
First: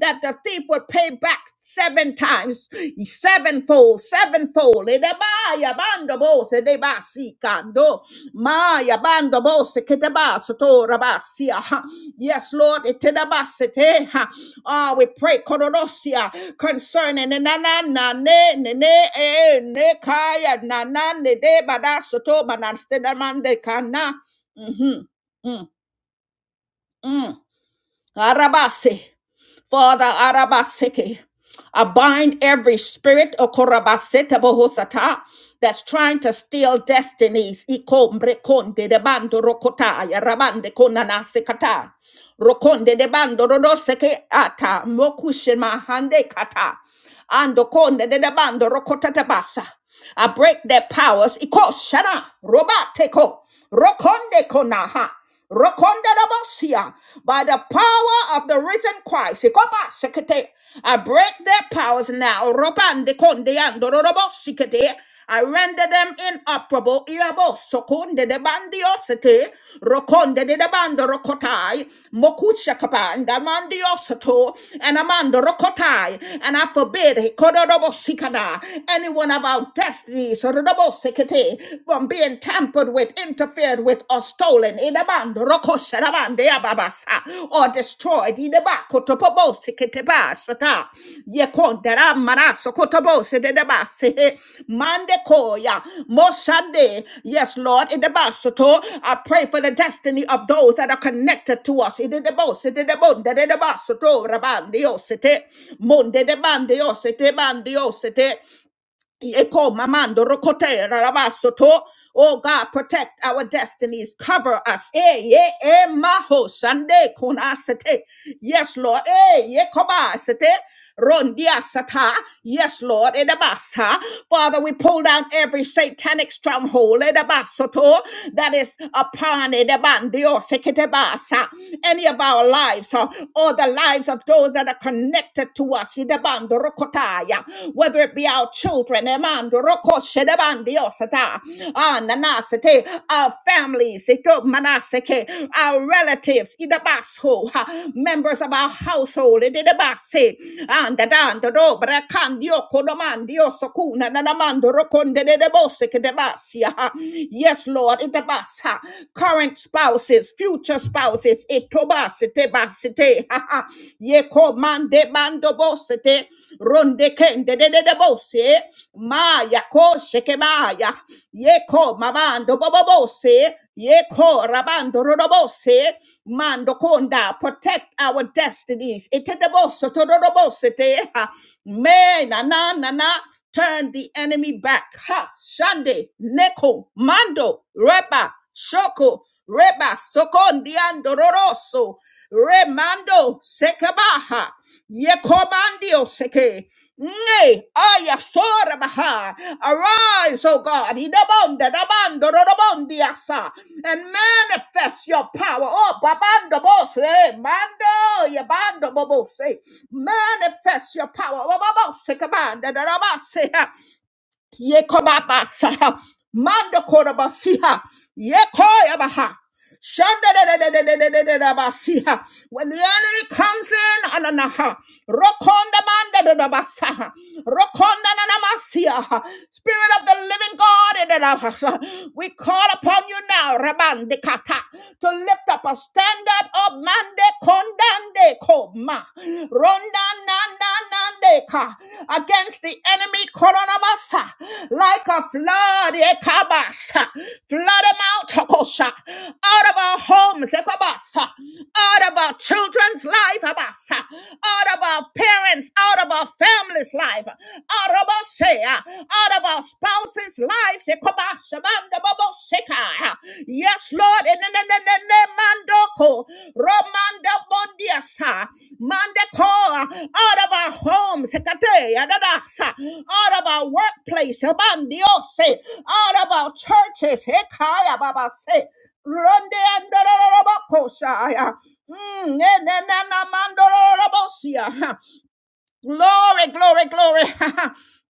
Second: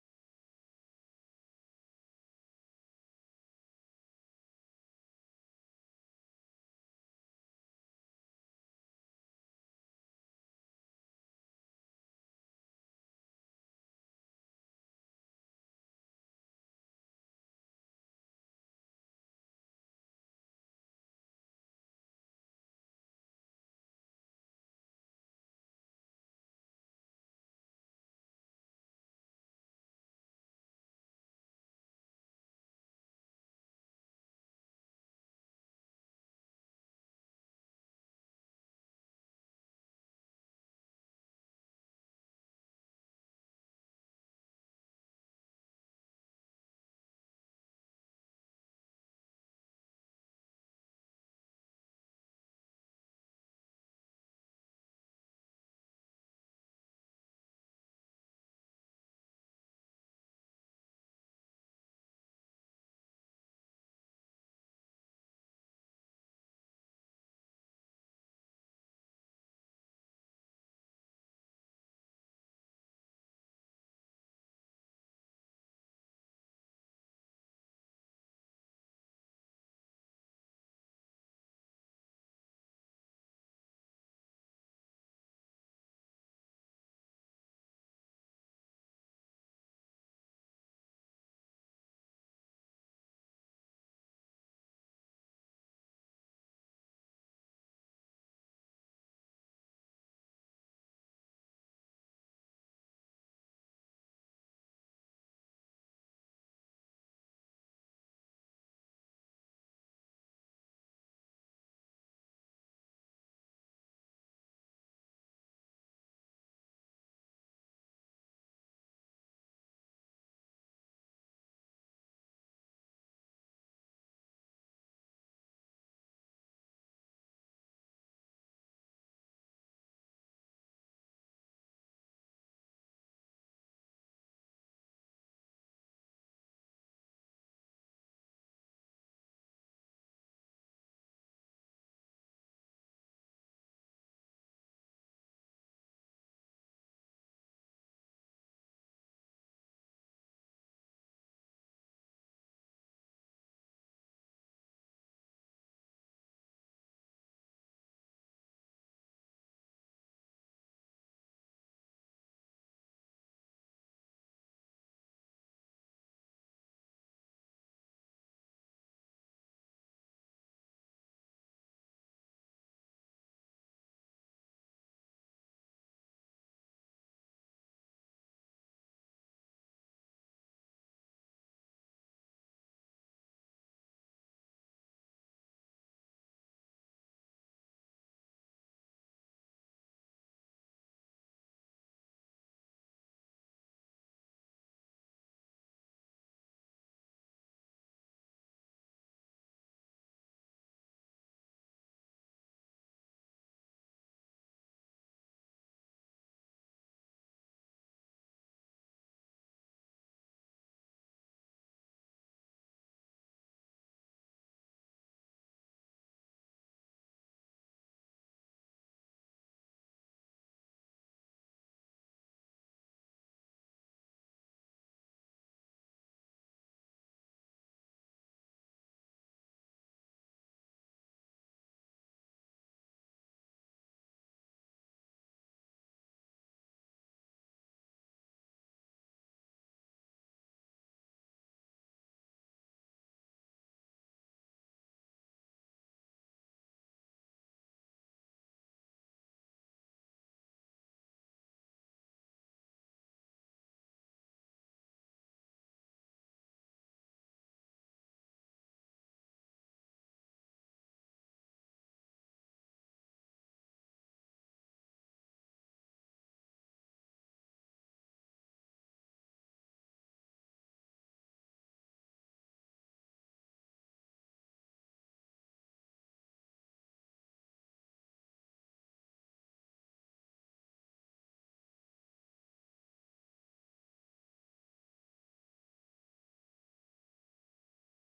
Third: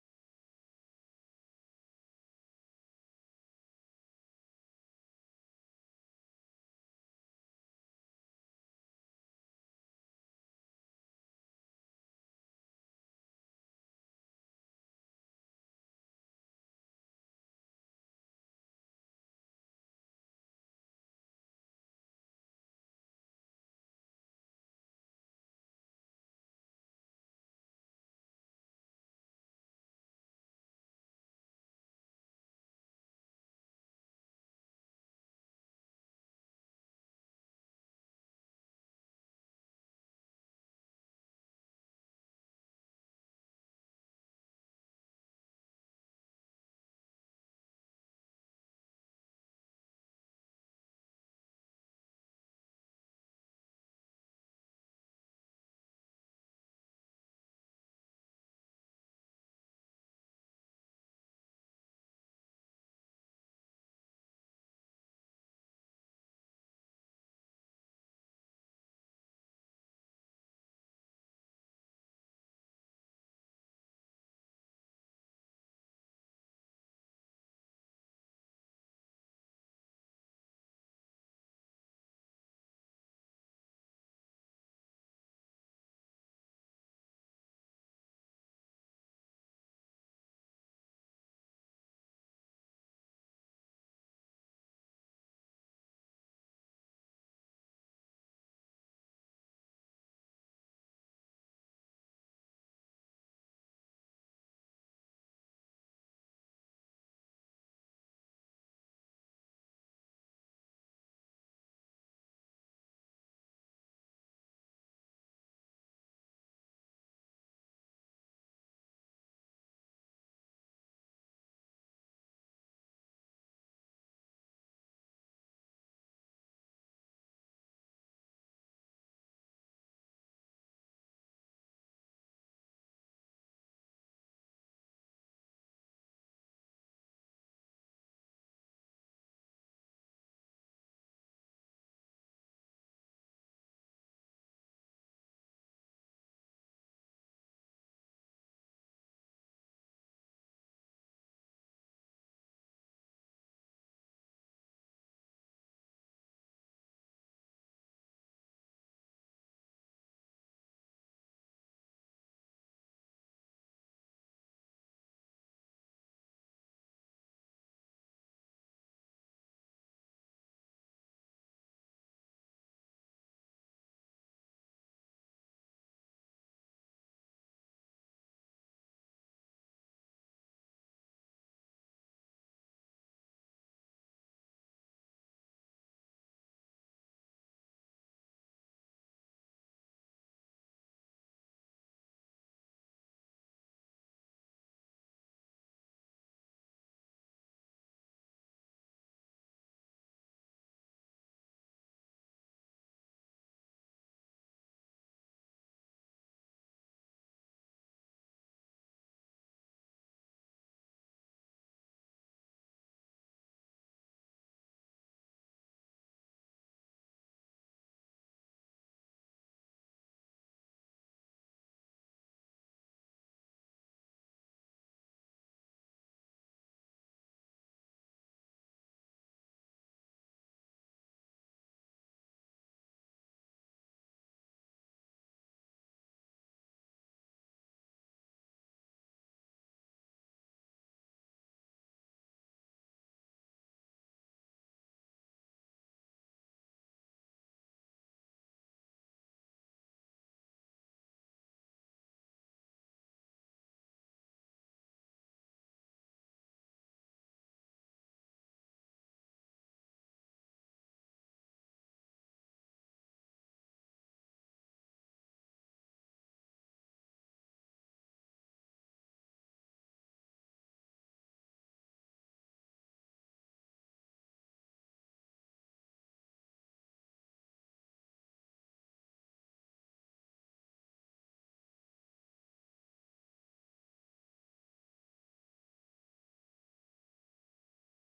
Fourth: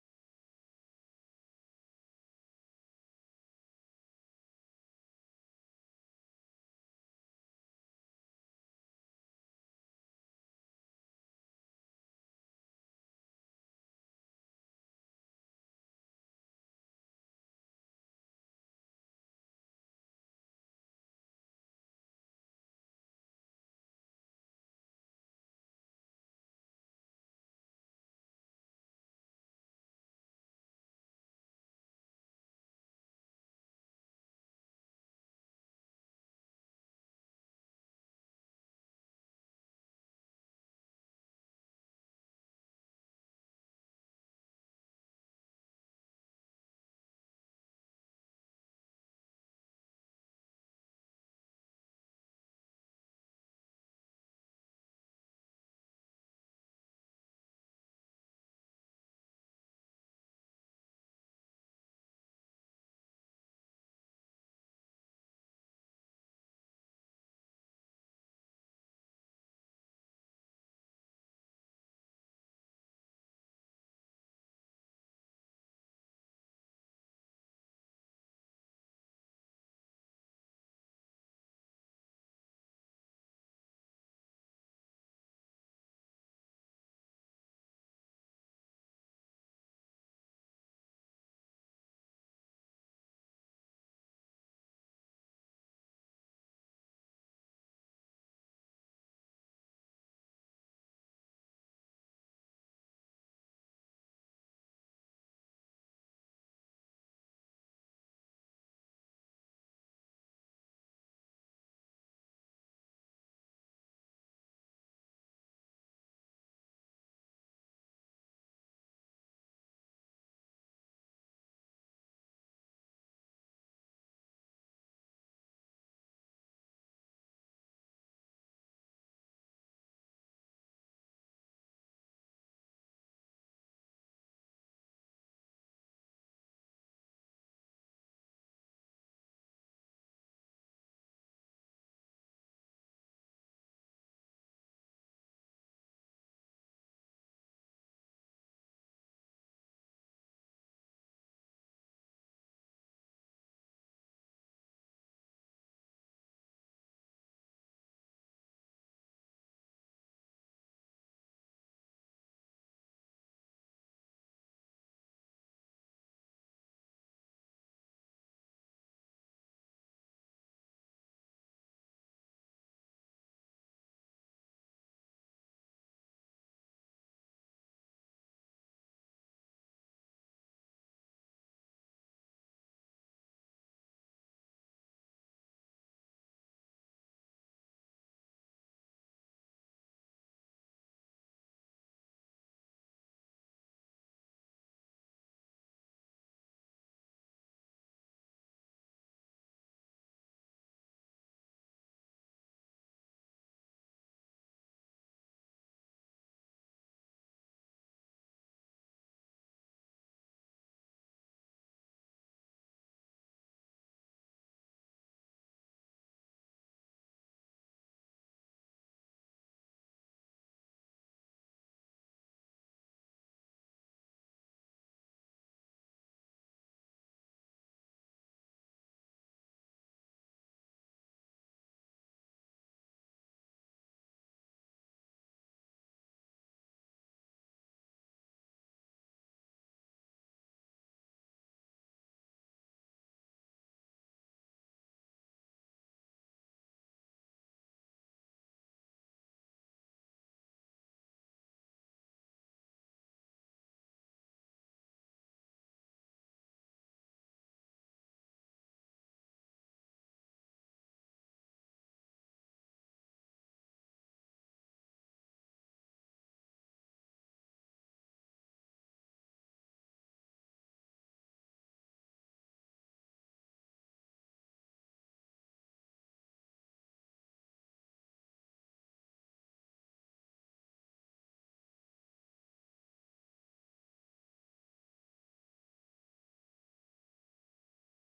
that the thief will pay back seven times, sevenfold, sevenfold. Edebaya, Bando Bose, Debasi, kando. Maya bando bose ketabas to rabasia. ha. Yes, Lord, etedabasete. ha. Ah, we pray kodonosia concerning na na na ne ne ne eh, ne kaya na na ne de badasoto banastedamande kana. Mm-hmm. Mm-hmm. Arabase. Father Arabaseke. I bind every spirit okorabaseta bohosata that's trying to steal destinies. Ikombre konde de bando rokota ya rabande konana sekata. Rokonde de bando rodoseke ata mokushin mahande kata. Ando konde de de bando rokota tabasa. I break their powers. Iko shana robateko rokonde konaha. Rokondarabosia, By the power of the risen Christ. Ikoba sekete. I break their powers now. Robande konde andororobosikete. I render them inoperable. Irabo sokonde de bandiosete. Rokonde de de bando rokotai. Mokusha and amandiosato and amando rokotai and I forbid hikododobo sikada any one of our destinies rodobo sekete, from being tampered with, interfered with, or stolen idabando rokosharabande ababasa or destroyed idabakotopobo seketeba ye kontera manaso kotobo se de debase mande koya mosande yes lord in the basoto i pray for the destiny of those that are connected to us in the debose de debonde de debasoto rabande osete monde de bande osete Eko mamando rokote rarabasoto. Oh God, protect our destinies, cover us. Eh, ye, eh, maho, sande kunasete. Yes, Lord. Eh, ye kobasete. Rondia sata. Yes, Lord. Edabasa. Father, we pull down every satanic stronghold edabasoto, that is upon edabandio seketebasa, any of our lives huh, or the lives of those that are connected connected to us, Hidabando Rokotaya, whether it be our children, Emando Roko Shedabandi Osata, Ah, Nanasete, our families, Ito Manaseke, our relatives, Idabaso, ha, members of our household, Idabase, and Dando Dobra Candio Kodomandio Sokuna, Nanamando Rokonde de Bosek Debasia. Yes, Lord, Idabasa, current spouses, future spouses, is etoba sete ba sete *laughs* ha ha ye ko mande bando bo sete ronde kende de de de bo se ma ya ko sheke ba ya ye ko mabando bo bo bo se ye ko rabando ro ro bo se mando konda protect our destinies etete bo soto ro ro bo sete ha me na na na na turn the enemy back ha shande neko mando reba Shoko Reba Sokondiandoroso Remando Sekebaha Yekomandio Seke Ne Ayasorabaha Arise, O God, Idabonda Dabando Rodobondiasa and manifest your power. Oh Babando Bose Mando Yabando Bobose Manifest your power. Oh Babose Kabanda Darabase Yekobabasa. Mando korabasia. Yekoyabaha. Shandadadadadadadadadabasiha. When the enemy comes in, ananaha, rokonda mandadadabasaha, rokonda nanamasiha. Spirit of the living God, edadabasa. we call upon you now, Rabandikata, to lift up a standard of mande kondande koma, ronda nananandeka, against the enemy, koronamasa, like a flood, ekabasa. flood him out, tokosha out of our homes, Ekabasa, out of our children's life, Abasa, out of our parents, out of our families' life, out of our share, out of our spouses' lives, Ekabasa, Manda Babo Seka. Yes, Lord, in the name of Mandoko, Romanda Bondiasa, Mandakoa, out of our homes, Ekate, Adadasa, out of our workplace, Abandiose, out of our churches, Ekaya Baba say, Ronde andororobokoshaya. Mm, nenenanamandororobosia. Glory, glory, glory.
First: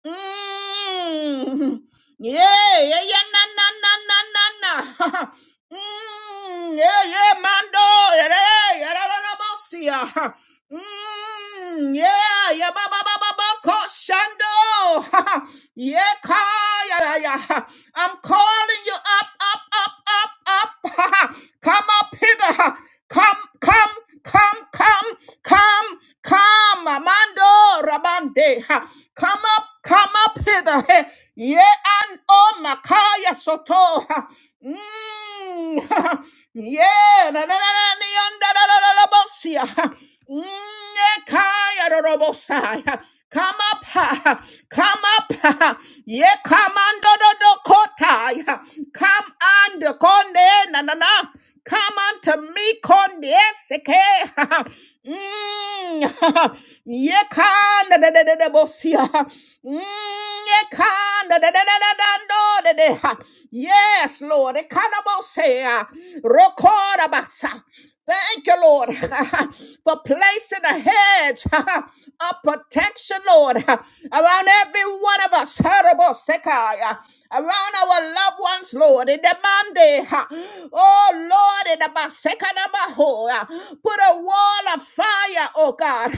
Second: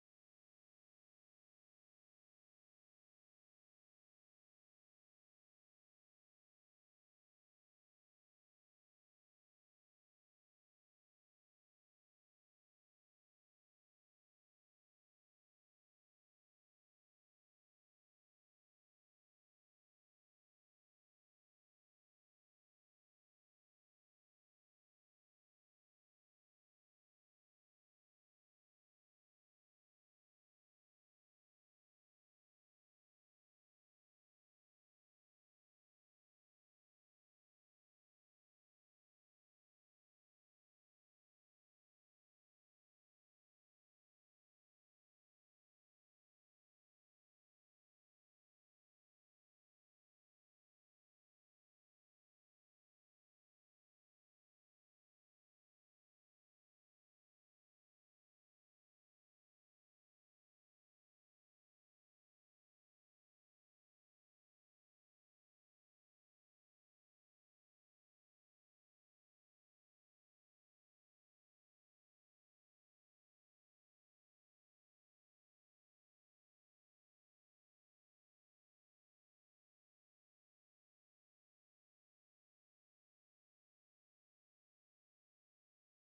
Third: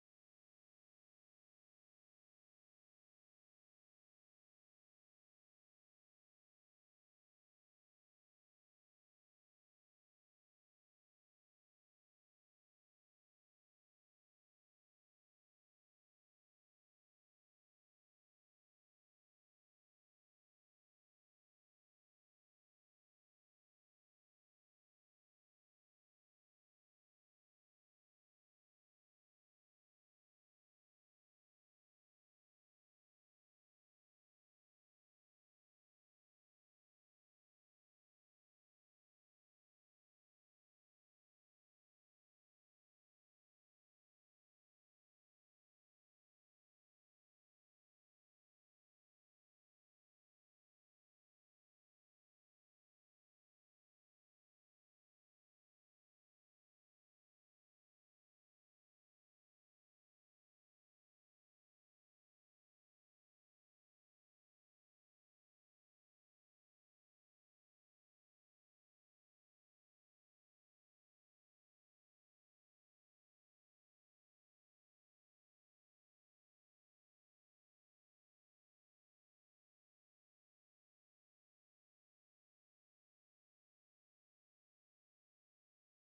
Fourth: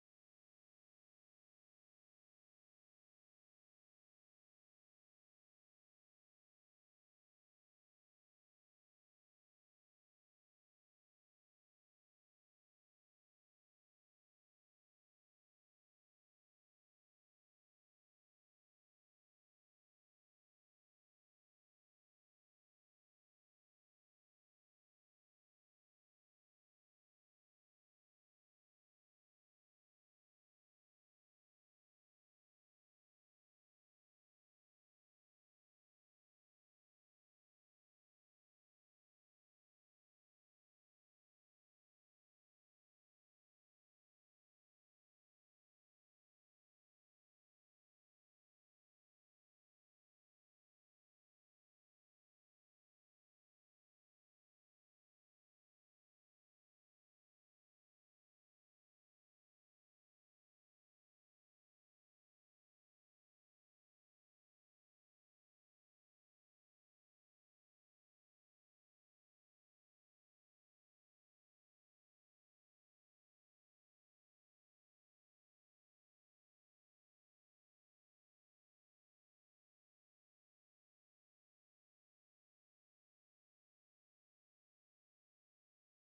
Mm. Yeah, yeah, yeah, na, na, na, na, na, na. Mm, yeah, yeah, mando, yeah, yeah, yeah, yeah, yeah, yeah, yeah, yeah, yeah. Mm, yeah, yeah, ba ba ba ba ba, koshando. *laughs* yeah, ka, yeah, yeah, yeah. I'm calling you up, up, up, up, up. *laughs* come up hither. Come, come, come, come, come, come, Amando Rabande. Ha. Come up, come up hither. Hey. Yeah, and oh, Makaya Soto. Ha. Mm, *laughs* yeah, na, na, na, na, ni, onda, da, da, da, da, bosia. Mm, eh, kaya, da, da, bosaya. Come up, ha, come up, ha. ye come under the Dakota, come under Conde, na na na, come unto me, Conde, seke, Mm, *laughs* ye can, da da da da da, bosia, ekanda da da da da da do da da Yes, Lord. Ekanabosea. Rokorabasa. Thank you, Lord, *laughs* for placing a hedge *laughs* of protection, Lord, *laughs* around every one of us, *laughs* around our loved ones, Lord, in the Monday. *laughs* Oh, Lord, in the Basekanabaho, *laughs* put a wall of fire fire, oh God, *laughs*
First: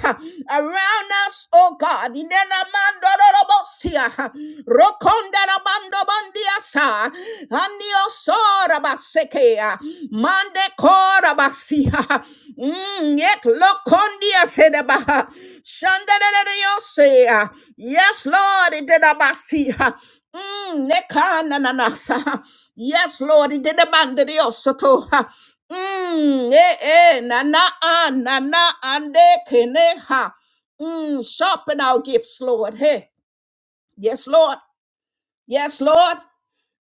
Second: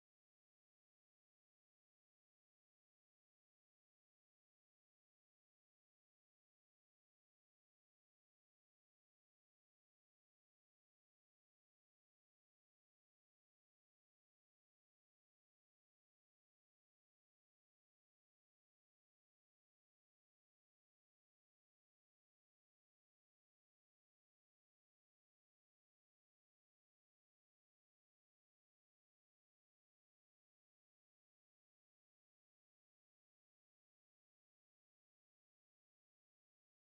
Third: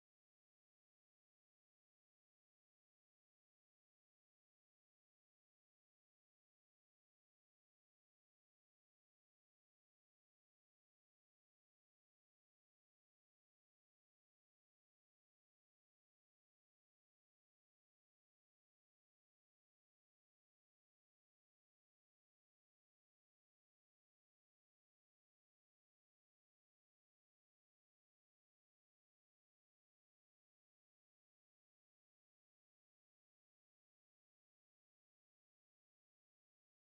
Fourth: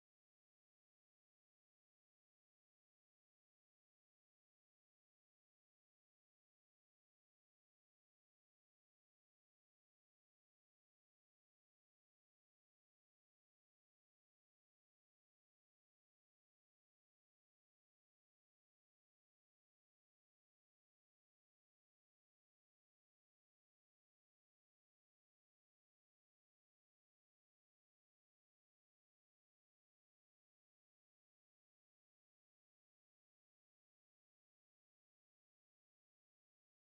around us, oh God. Inena mando robosia, *laughs* rokonda ramando bandiasa, anio *laughs* sora basekea, mande kora basia, *laughs* mm, yet lokondia sedaba, shandarereosea. *laughs* Yes, Lord, it did abasia. *laughs* Mm, nekananasa. Yes, Lord, it did abandon the osoto. *laughs* Mm, eh, eh, na na ah, na na ande kene ha. Mm, sharpen our gifts, Lord. Hey, yes, Lord. Yes, Lord.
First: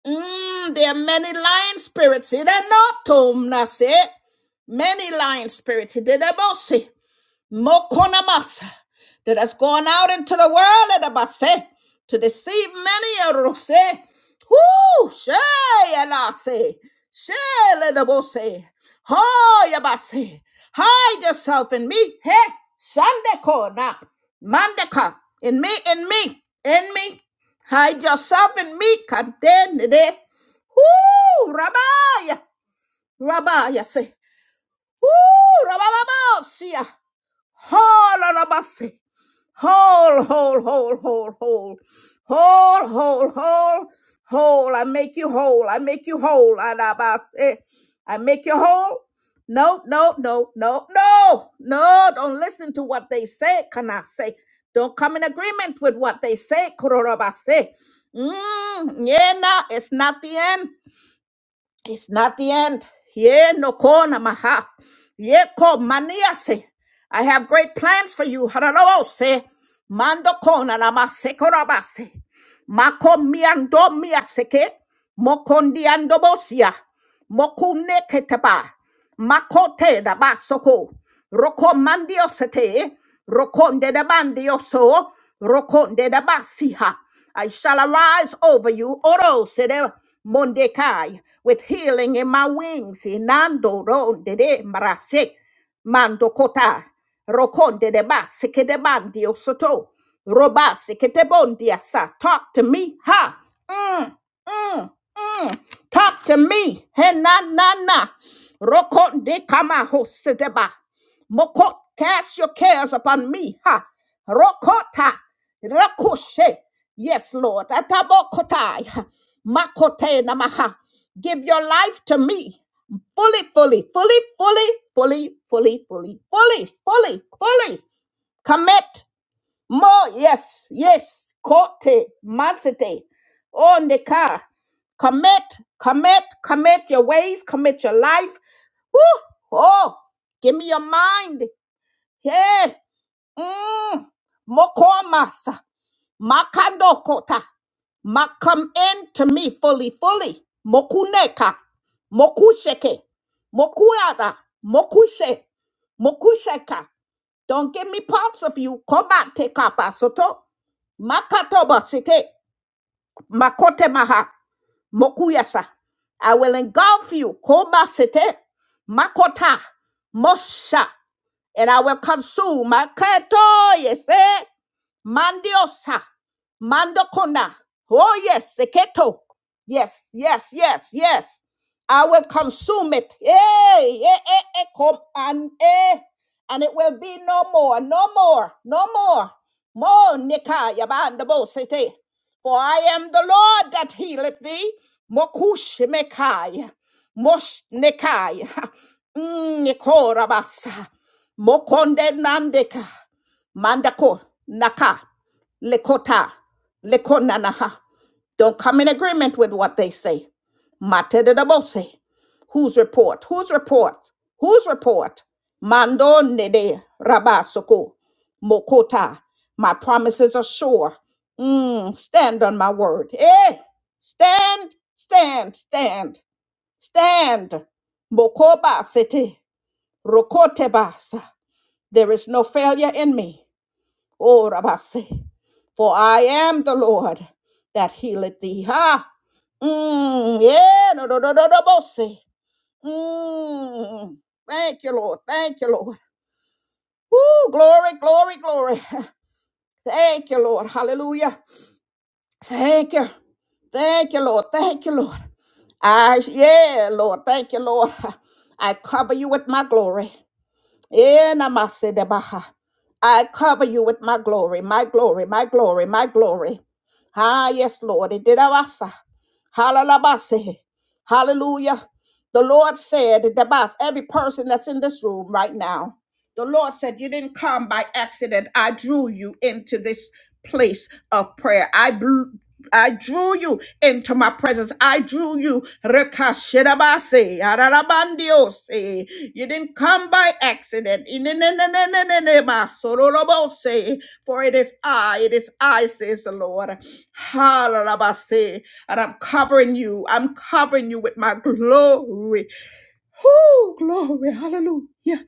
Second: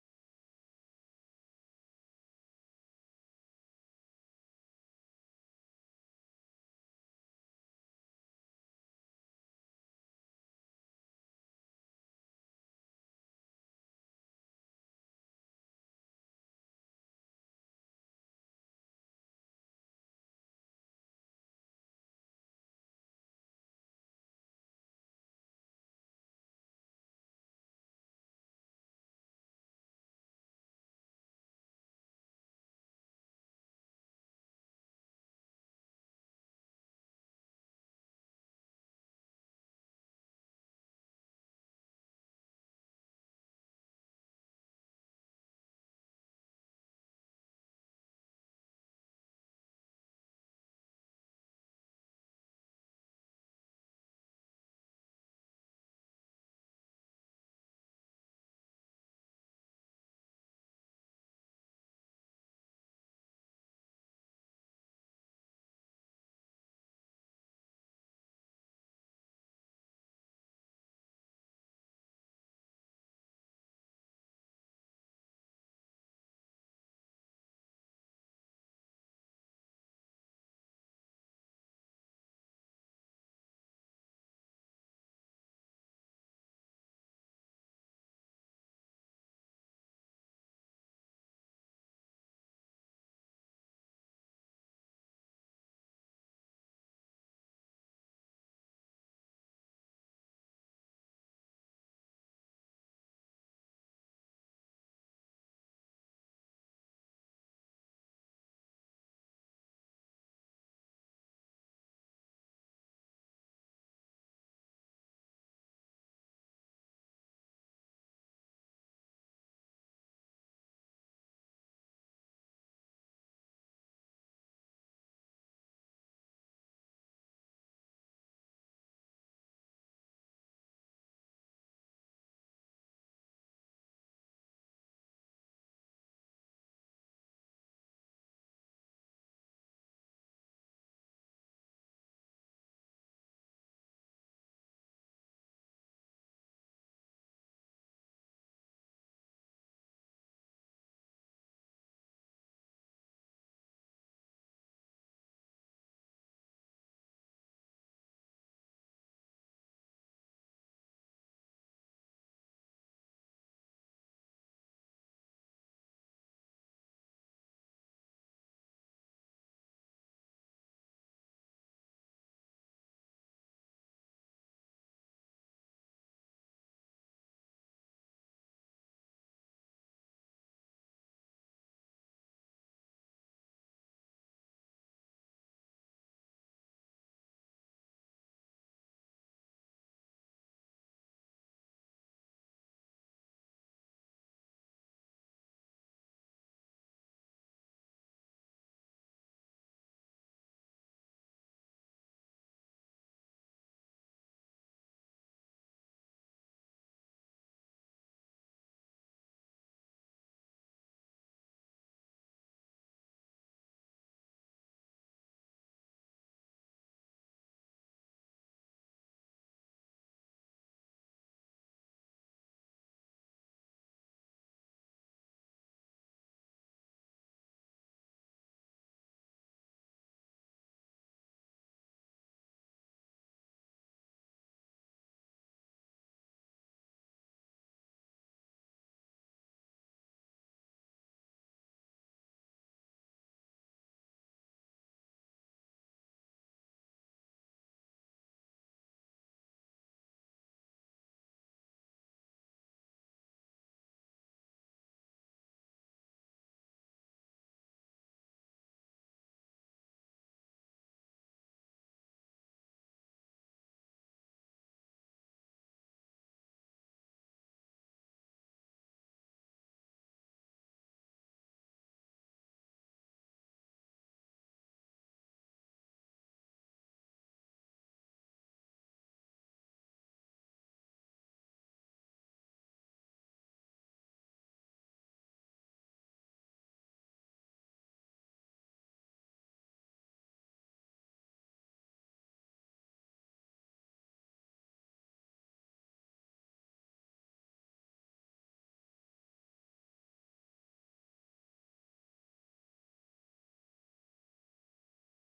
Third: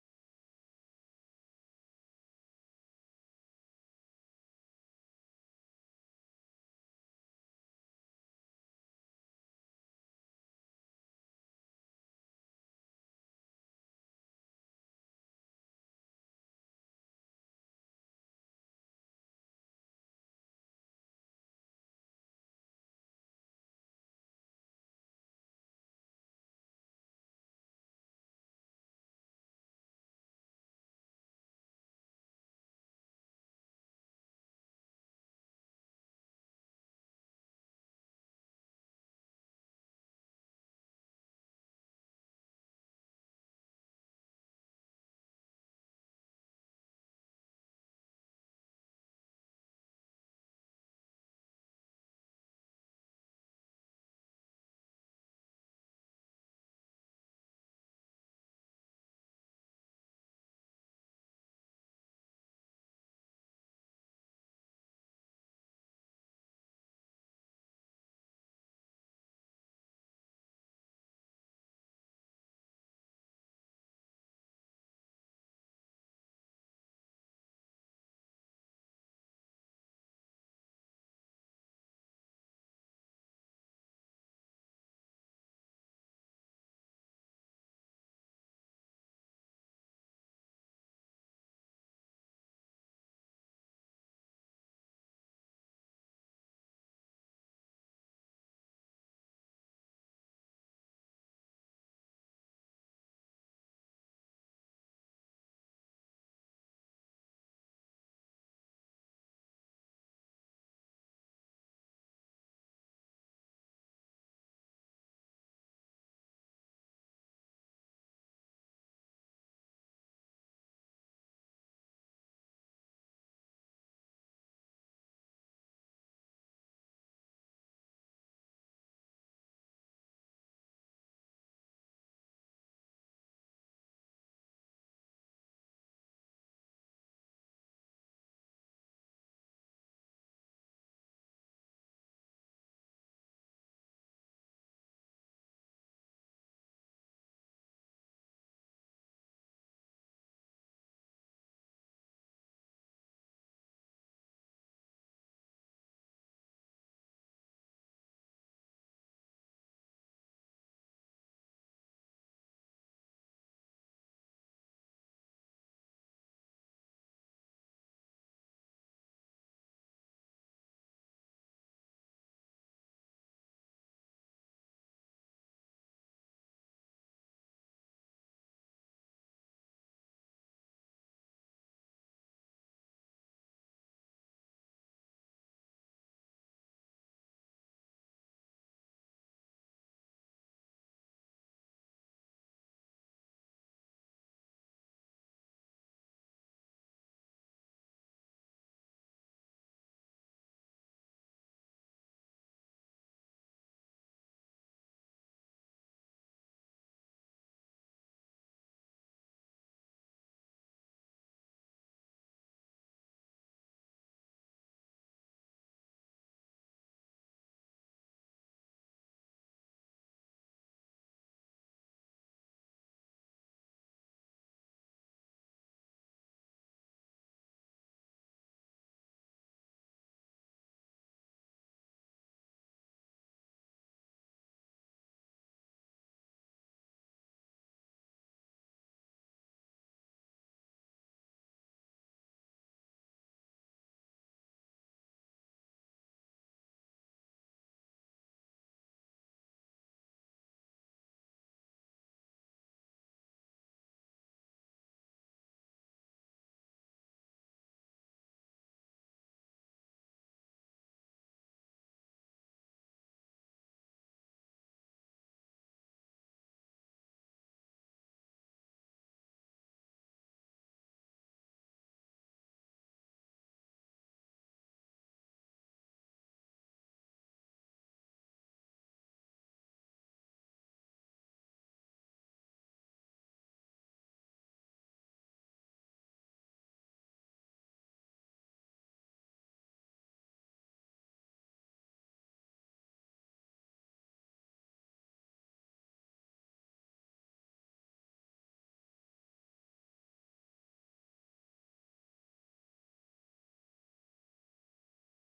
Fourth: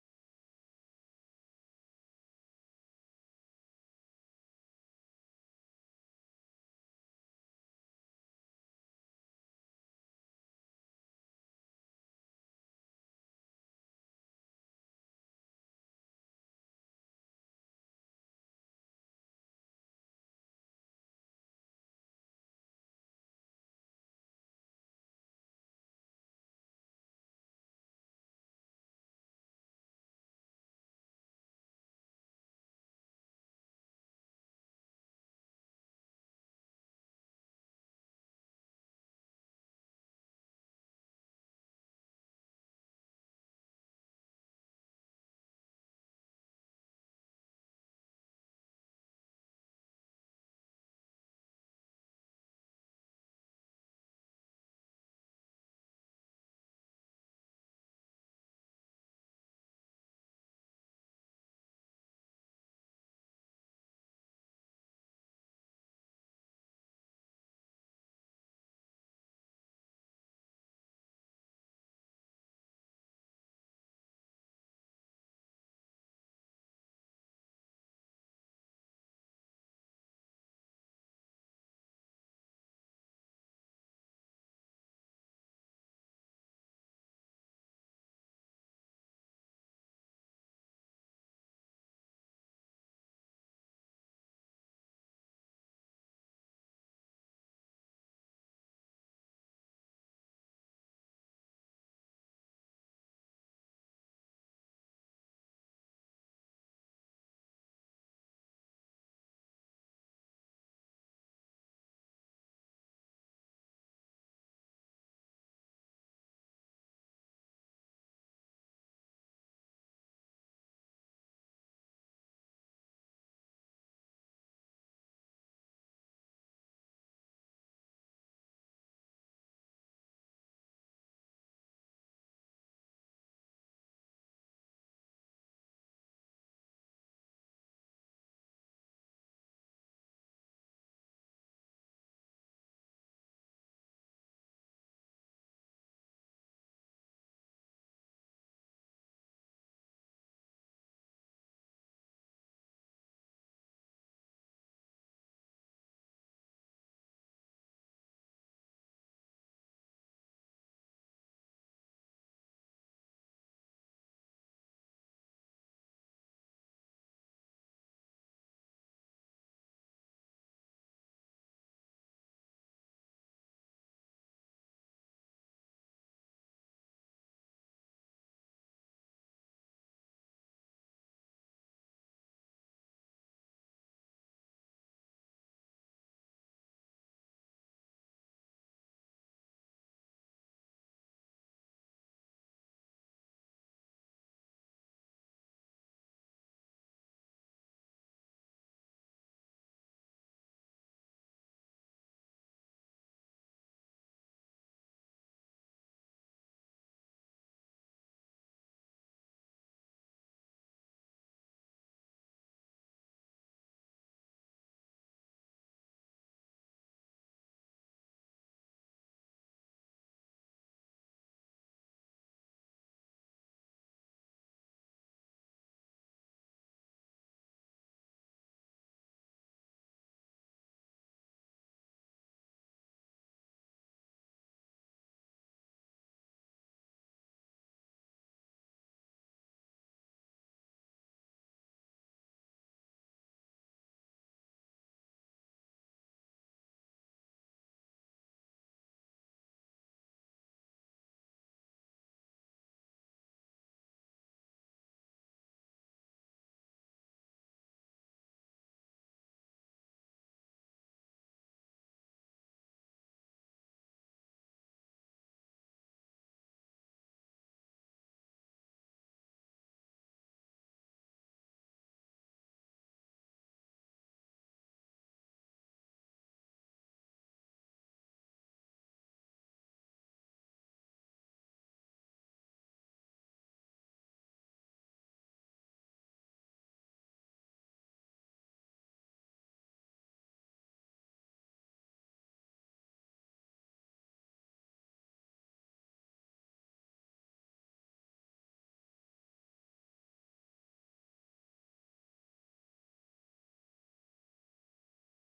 Mm, there are many lying spirits. It ain't not tomb, that's Many lying spirits. It did about say. Mokonamas that has gone out into the world Edabase, to deceive many a rose who Shay Elase. Shay Ledabose. Ho Yabase. Hide yourself in me. Hey, Shandeko na. Mandeka. In me, in me, in me. Hide yourself in me. Kadenede. who Rabaya. Rabaya say. Whoo! Rabababa. Whole on a bus. Whole, whole, whole, whole, whole. Whole, whole, whole, whole. I make you whole. I make you whole. on Eh, I make you whole. No, no, no, no, no, no. Don't listen to what they say. Can I say? Don't come in agreement with what they say. Kurorobase. Mm, yeah, no, it's not the end. It's not the end. Ye no kona maha. Ye ko maniase. I have great plans for you. Hararabose. Mando kona namase korabase. Makomiandomia seke, mokondiandobosia, mokune keteba, makote da basoko, rokomandiosete, rokonde da bandioso, rokonde da basiha. I shall arise over you, oro sede mondekai, with healing in my wings, inando ronde de marasek. Mando kota rokonde de bas kedebandi osoto roba sekedebondi asa. Talk to me, ha? Mm, Mm. Talk to me. He na na na. Rokon de kama hosedeba. Mokot, cast your cares upon me. Ha. Rokota. Rakoshe. Yes, Lord. Atabokotai. Makote namaha. Give your life to me. Fully, fully, fully, fully, fully, fully, fully, fully, fully, fully. Commit. More, yes, yes. Kote, matsete, on the car. Commit, commit, commit your ways, commit your life. Woo! Oh, give me your mind. Hey, mm, mokomasa, makandokota, ma come in to me fully, fully. Mokuneka, mokusheke, mokuada, mokushe, mokusheka. Don't give me parts of you. Come back, take Kobate kapasoto, makatoba site. Makote maha. Mokuyasa. I will engulf you. Koba sete. Makota. Mosha. And I will consume. Maketo yese. Mandiosa. Mandokona. Oh yes. Seketo. Yes, yes, yes, yes. I will consume it. Hey, eh, eh, eh, come and eh. And it will be no more, no more, no more. More nikaya bandabo for I am the Lord that healeth thee. Mokush mekai. Mosh nekai. *laughs* Nikorabasa. Mokonde nandeka. *laughs* Mandako naka. Lekota. Lekonanaha. Don't come in agreement with what they say. Matedabose. Whose report? Whose report? Whose report? Mando nede rabasoko. Mokota. My promises are sure. Mm, stand on my word. Eh? Stand, stand, stand, stand. Bokoba sete, rokote basa. There is no failure in me. Oh, rabase. For I am the Lord that healeth thee. Ha! Mm, yeah, no, no, no, no, no, bose. Mm. Thank you, Lord. Thank you, Lord. Woo, glory, glory, glory. *laughs* Thank you, Lord. Hallelujah. Thank you. Thank you, Lord. Thank you, Lord. I yeah, Lord. Thank you, Lord. I cover you with my glory. Eh, namasedebaha. I cover you with my glory, my glory, my glory, my glory. Ah, yes, Lord. It did awasa. Halalabase. Hallelujah. The Lord said, Debas, every person that's in this room right now, the Lord said, You didn't come by accident. I drew you into this place of prayer. I blew. I drew you into my presence. I drew you. Rekashirabase, ararabandiose. You didn't come by accident. Inenenenenenenebasorolobose. For it is I, it is I, says the Lord. Halalabase. And I'm covering you. I'm covering you with my glory. Whoo, glory. Hallelujah.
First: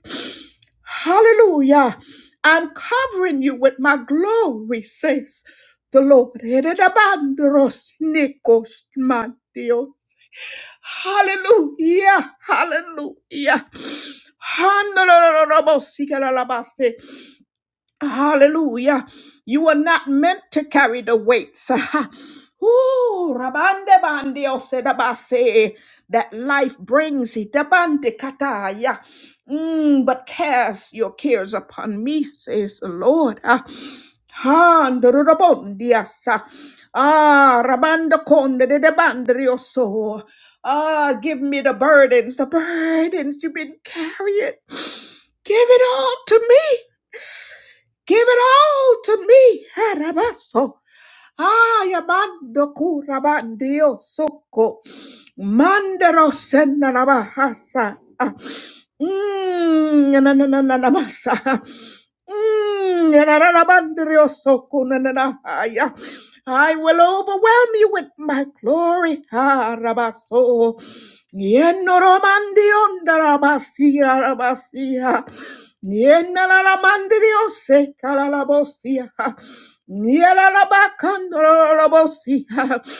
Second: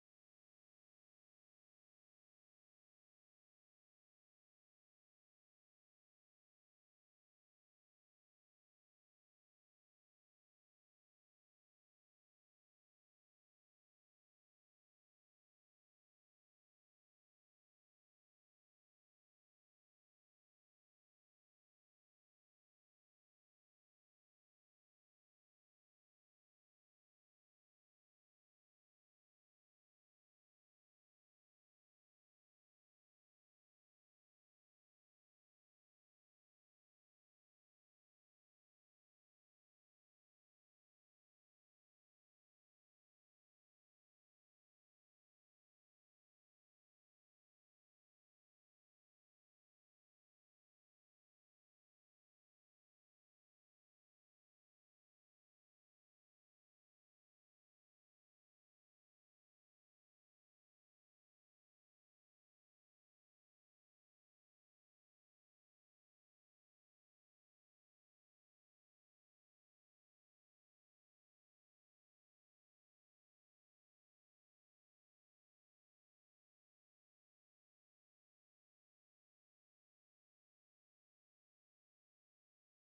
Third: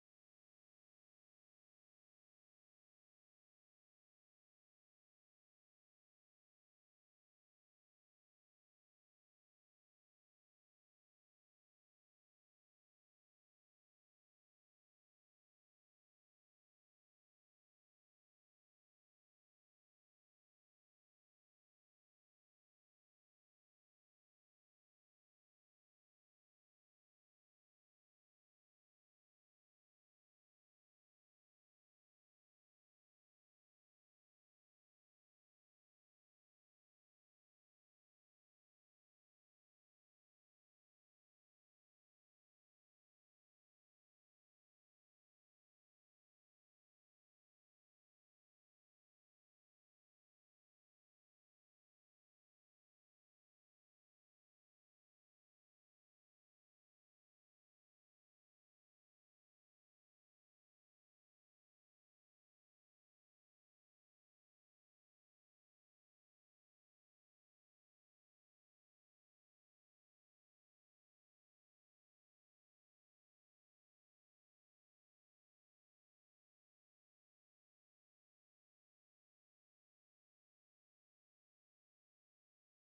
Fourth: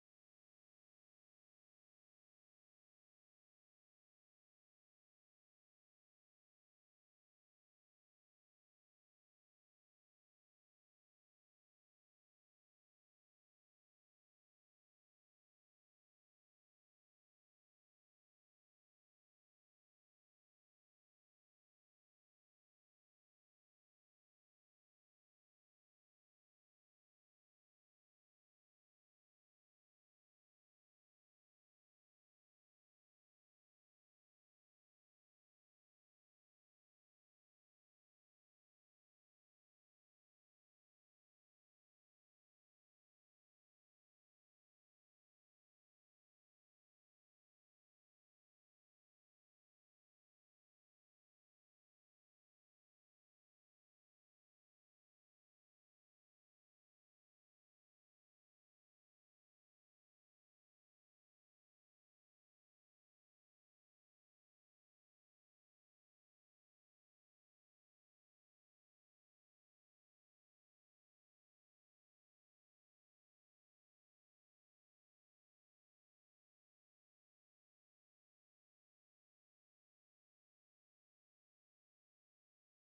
Hallelujah. I'm covering you with my glory, says the Lord. Eredabandoros nikos mantios. Hallelujah. Hallelujah. Handorororobosikalalamase. Hallelujah. You are not meant to carry the weights. *laughs* Ooh, rabande bande osedabase. That life brings it. Dabande kataya. Mm, but cast your cares upon me, says the Lord. Ah, handorobondiasa. Ah, rabando conde de debandrioso. Ah, give me the burdens, the burdens you've been carrying. Give it all to me. Give it all to me. Harabaso. Ay, amando curabandio soco. Mandero senarabahasa. Mmm, na na na na na masa. Mmm, na na na na na I will overwhelm you with my glory. Harabaso. Yenoromandio ndarabasi, rabasi. Niena la la mandirio se cala la bosia. Niela la Nienalalamandiriose kalalabosia. Nielalabakandorolobosia.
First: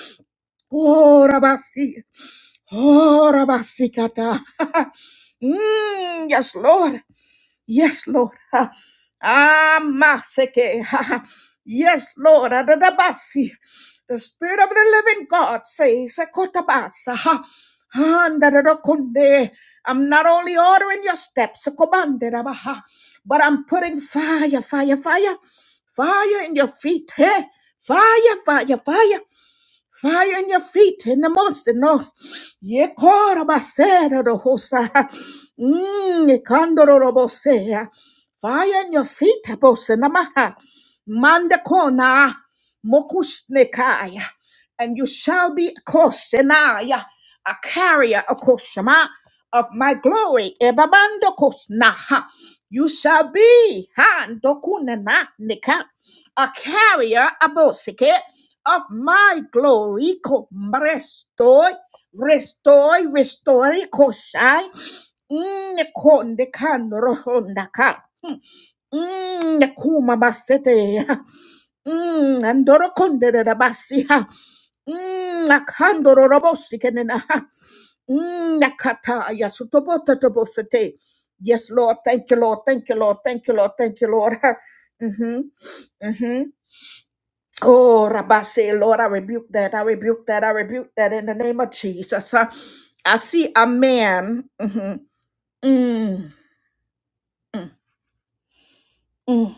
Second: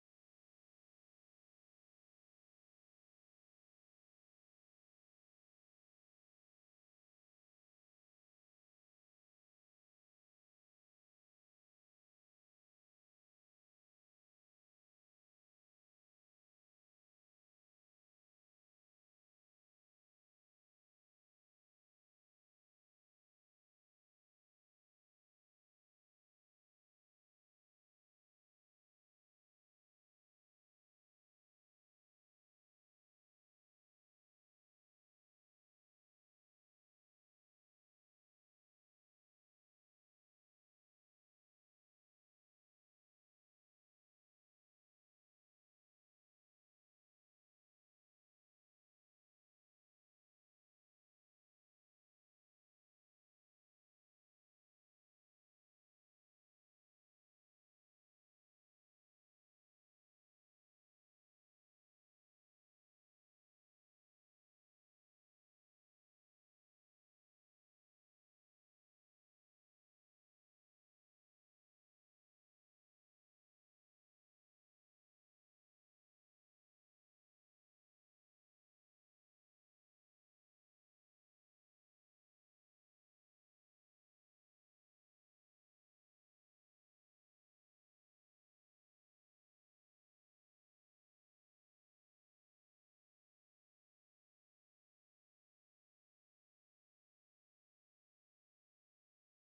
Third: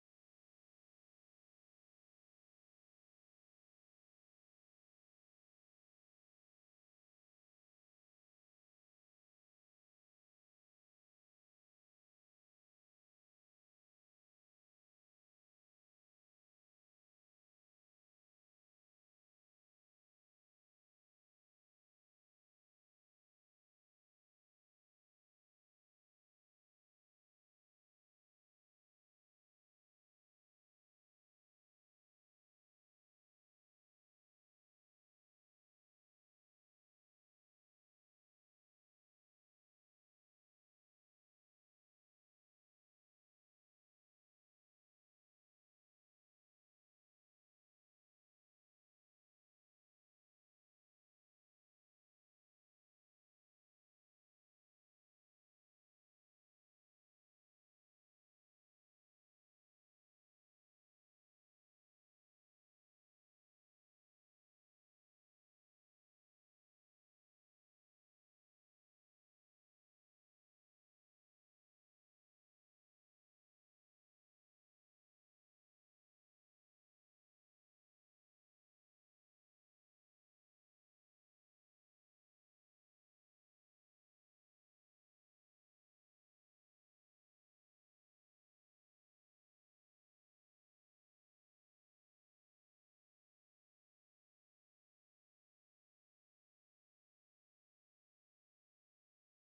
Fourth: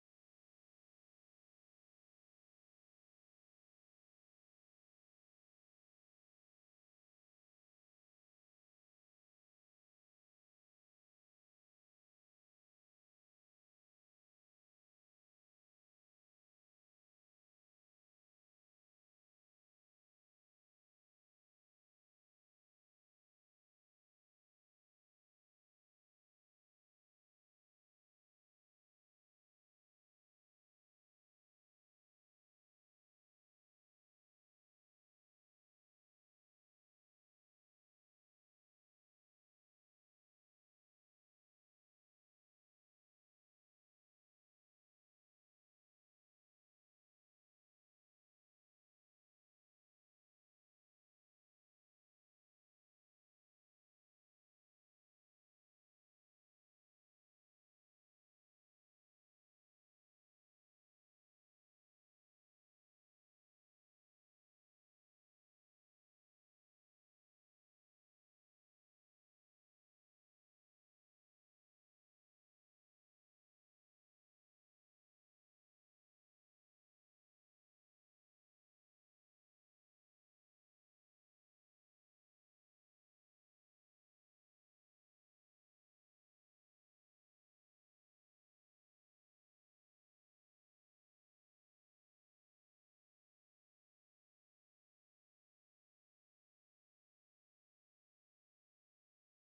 Oh, rabasi. Oh, rabasikata. *laughs* Mm, yes, Lord. Yes, Lord. *laughs* Ha. Ah, maseke. Ha, ha. *laughs* Yes, Lord. Adadabasi. The Spirit of the Living God says, Ekotabasa. Ha. Andadadakonde. I'm not only ordering your steps, Ekobanderabaha, but I'm putting fire, fire, fire, fire in your feet. Hey, fire, fire, fire. Fire in your feet in the monster north. Yekorabasera rohosa. Mm, ikandororobosea. Fire in your feet, abosenamaha. Mandakona. Mokusnekaya. And you shall be a koshenaya, a carrier, a koshama of my glory. Ebabando kosnaha. You shall be ha, ndokunena, nika, a carrier, a bosike of my glory. Restoy, restoy, restoy, koshai. Mm, kon de kan rohonda ka. Mm, kuma basete. Mm, andoro konde de da basiha. Mm, akandoro robosi kenena. Mm, nakata ya sutobota tobosete. Yes, Lord. Thank you, Lord. Thank you, Lord. Thank you, Lord. Thank you, Lord. *laughs* Mm-hmm. Mm-hmm. Oh, Rabbi say, Lord, I rebuke that. I rebuke that. I rebuke that in the name of Jesus. I, I see a man. mhm, mm, mm. mm,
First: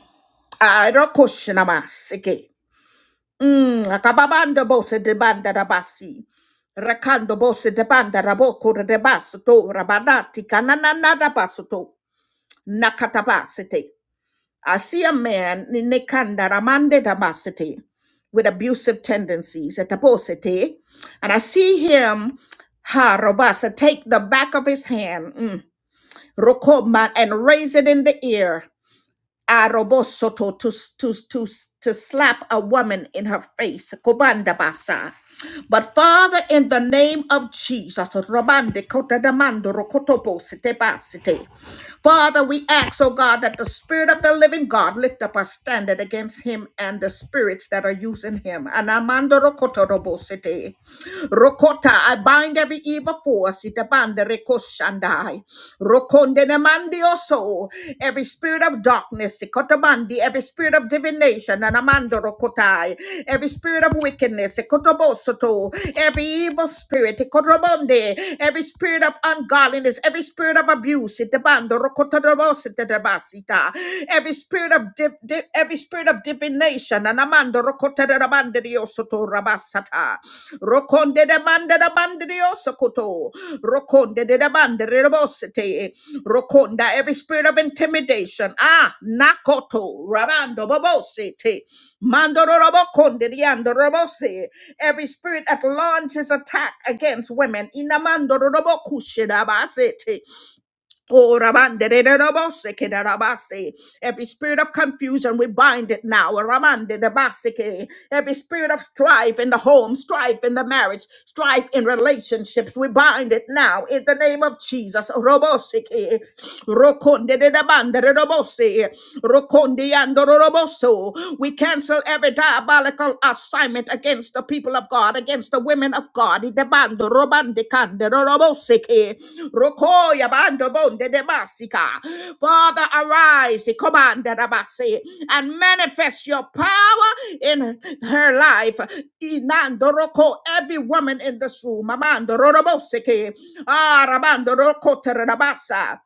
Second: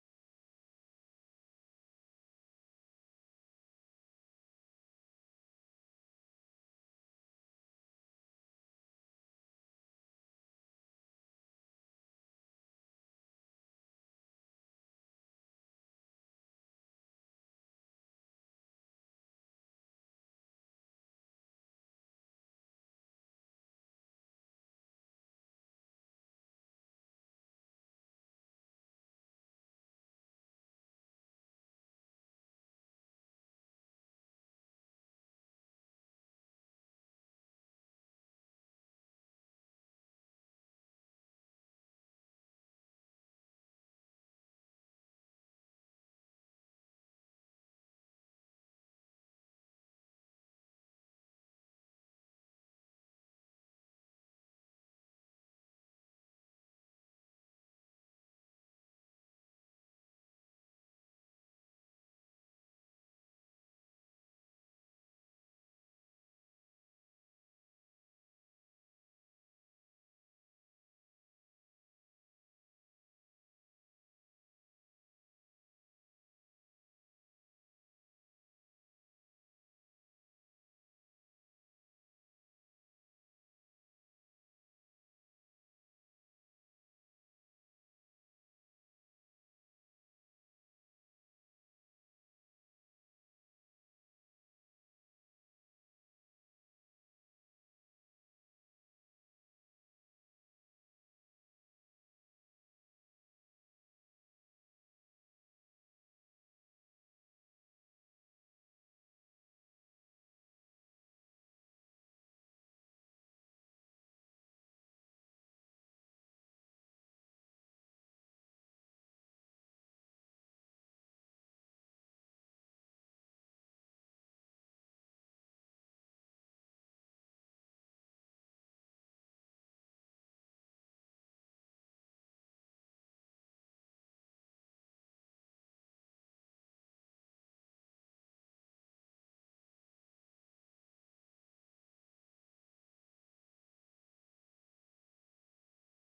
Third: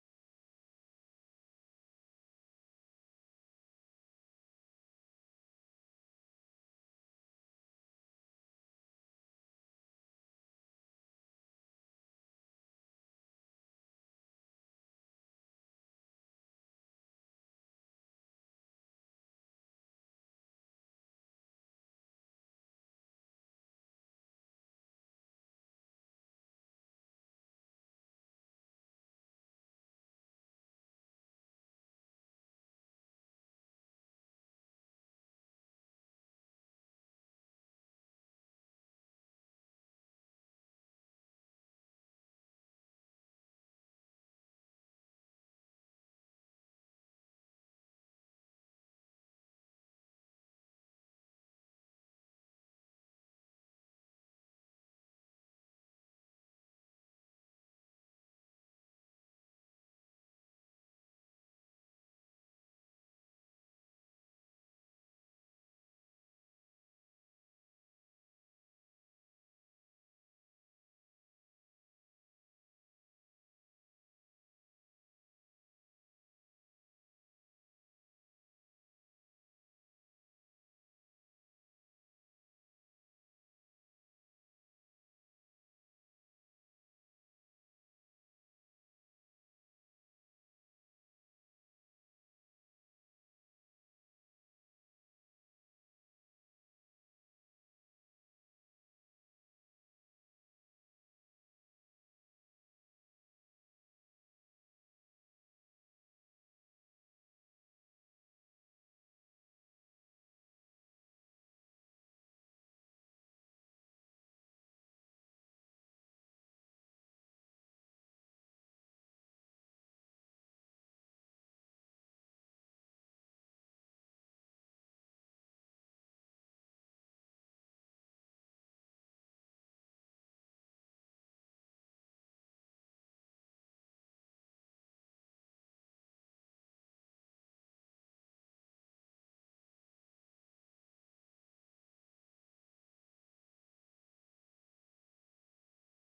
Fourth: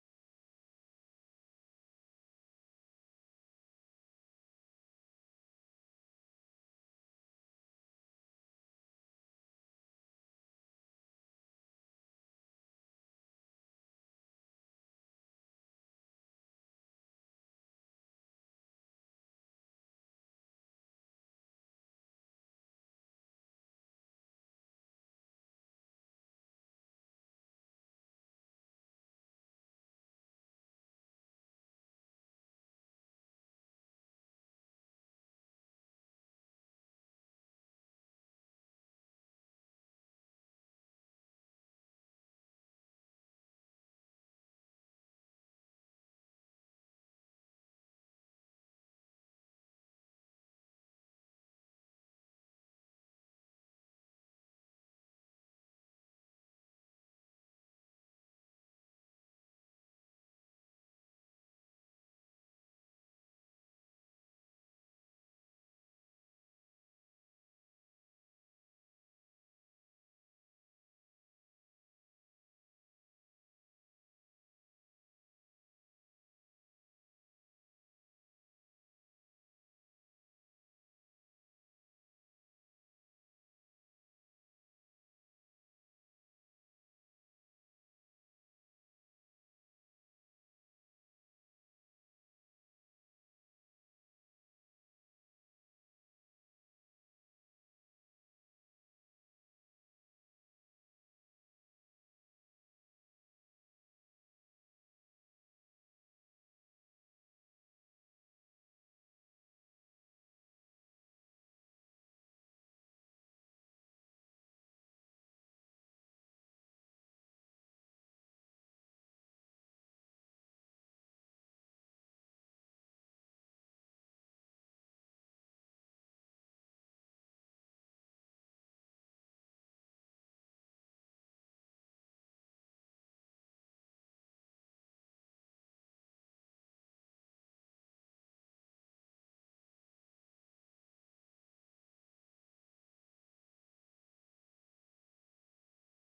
I don't question him. Akababanda bose de banda rabasi. Rakando bose de banda raboko de basato. Rabanati kananana da basato. Nakatabasite. I see a man in ninekanda ramande dabasete with abusive tendencies at aposete, and I see him ha robasa take the back of his hand mm, rokoba and raise it in the air Arobosoto to, to, to, to slap a woman in her face. Kobanda basa. But Father, in the name of Jesus, Robande Kotadamando Rokotopo Sete Basete. Father, we ask, oh God, that the Spirit of the living God lift up a standard against him and the spirits that are using him. Anamando Rokotorobo Sete. Rokota, I bind every evil force. Itabanda Rekoshandai. Rokonde ne mandioso. Every spirit of darkness, Sikotomandi, every spirit of divination, Anamando Rokotai, every spirit of wickedness, Sikotobosoto, every evil spirit, Ikotobonde, every spirit of ungodliness, every spirit of abuse, Itebando Rokotodobositebasita, every spirit of div- di- every spirit of divination, Anamando Rokotarabande Diosoto Rabasata. Rokonde de bande de bande de osokoto. Rokonde de de bande de bosete. Rokonda, every spirit of intimidation. Ah, nakoto. Rabando bobosete. Mandoro robokonde, diando robose. Every spirit that launches attack against women. Inamando robokushida basete. Oh, Rabande, de- de- de- ke- de- rabase. Every spirit of confusion, we bind it now. Rabande, de- base, Every spirit of strife in the home, strife in the marriage, strife in relationships, we bind it now in the name of Jesus. Robose, Rokonde, de- de- bande, de- de- Rokonde, yando, roboso. We cancel every diabolical assault assignment against the people of God, against the women of God. Idebando robande kande roroboseke, rokoya bando bonde demasika. Father, arise ikomanda rabase, and manifest your power in her life. Inando roko, Every woman in this room, amando roroboseke, ah, rabando roko terabasa.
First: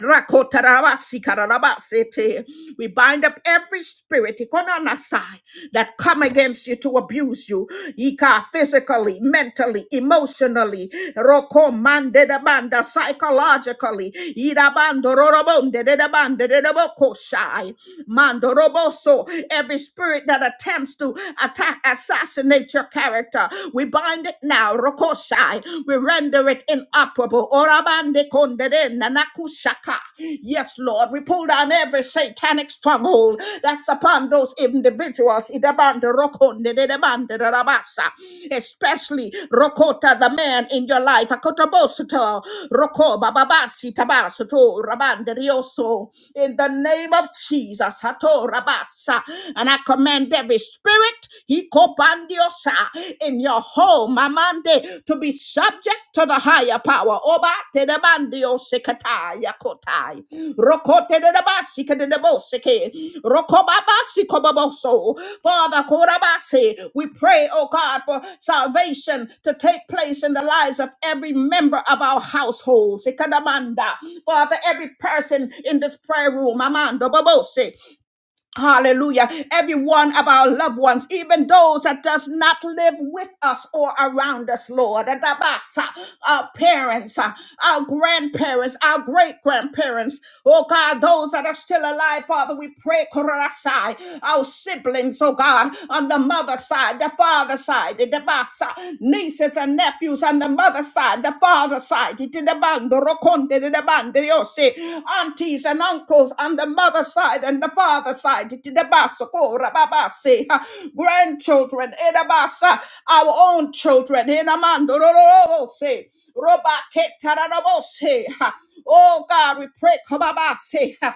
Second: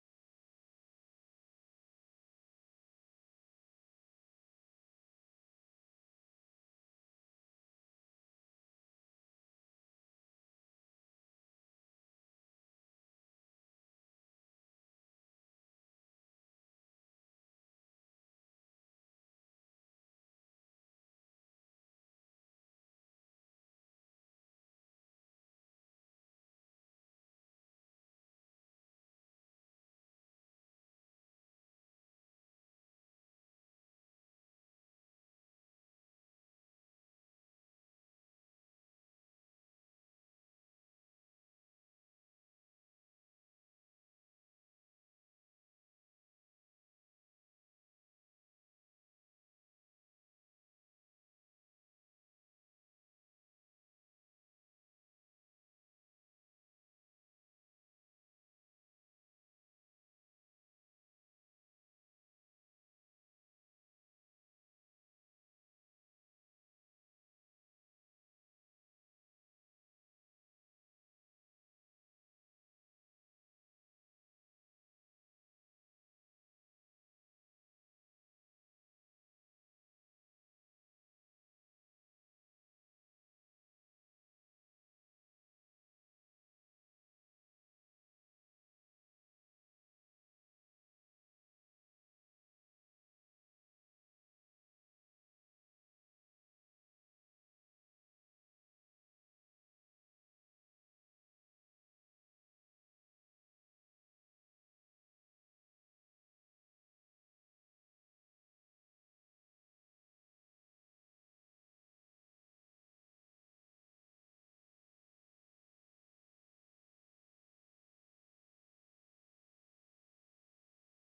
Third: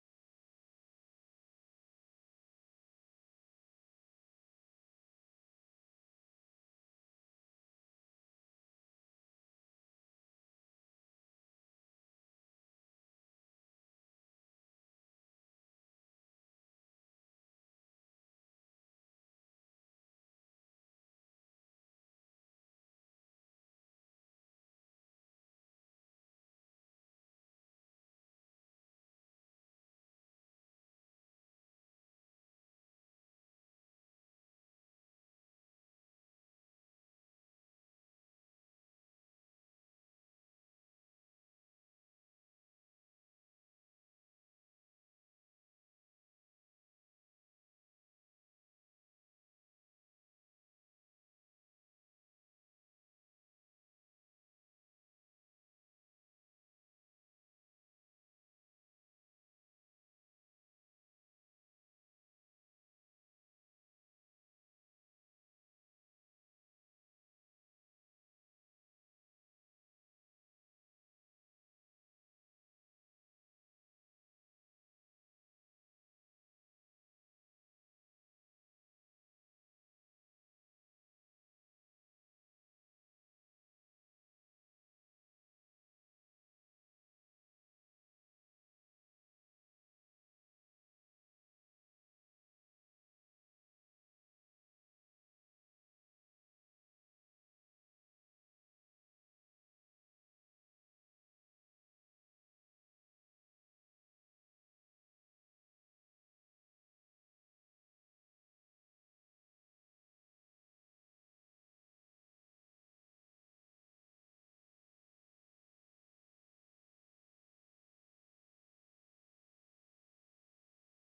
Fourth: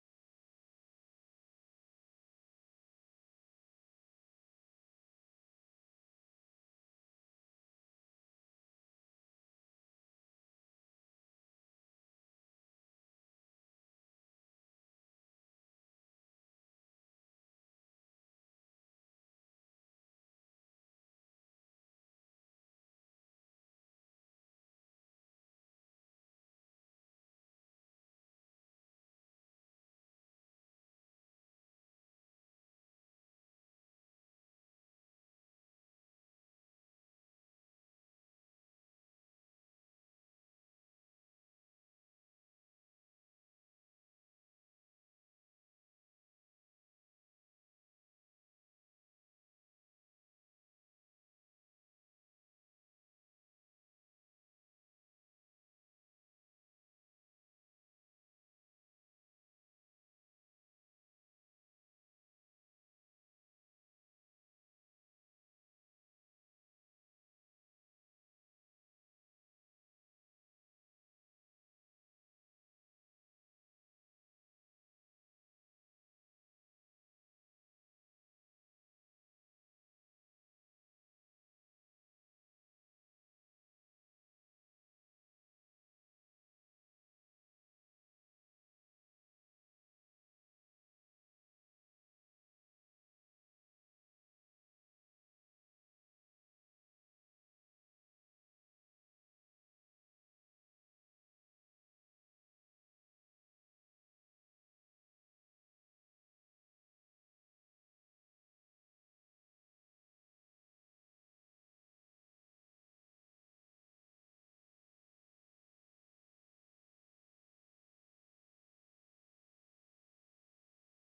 Rakotarabasi kararabasete. We bind up every spirit ikonanasai, that come against you to abuse you Ika, physically, mentally, emotionally, rokomandedabanda, psychologically, irabandororobondedabandedebokoshai, mandoroboso. every spirit that attempts to attack, assassinate your character. We bind it now. Rokoshai. We render it inoperable. Orabande kondede nanakushaka. Yes, Lord, we pull down every satanic stronghold that's upon those individuals. Idabande rokondede debande darabasa. Especially Rokota, the man in your life. Akotobosoto, Roko bababasi tabasoto rabande rioso. In the name of Jesus. Hato rabasa. And I command every spirit. he kopandiosa in your home, Amande, to be subject to the higher power. Oba te de bandio sekata yakotai. Rokote de de basi ke de de boseke. Rokobabasi koboboso. Father, korabasi, we pray, oh God, for salvation to take place in the lives of every member of our households. Sekadamanda. Father, every person in this prayer room, Amanda, Babose, Hallelujah. Every one of our loved ones, even those that does not live with us or around us, Lord. Adabasa, Our parents, uh, our grandparents, our great grandparents. Oh God, those that are still alive, Father, we pray, Kororasai, our siblings, oh God, on the mother side, the father side, Adabasa, nieces and nephews nephews on the mother side, the father side, Itidabando, Rokonde, Didabandiose, aunties and uncles on the mother side and the father side, Itidabasoko, Rababase, ha, grandchildren, Edabasa, our own children, Inamando, Rorobose, Robake, Taranabose, ha. Oh God, we pray, Kababase,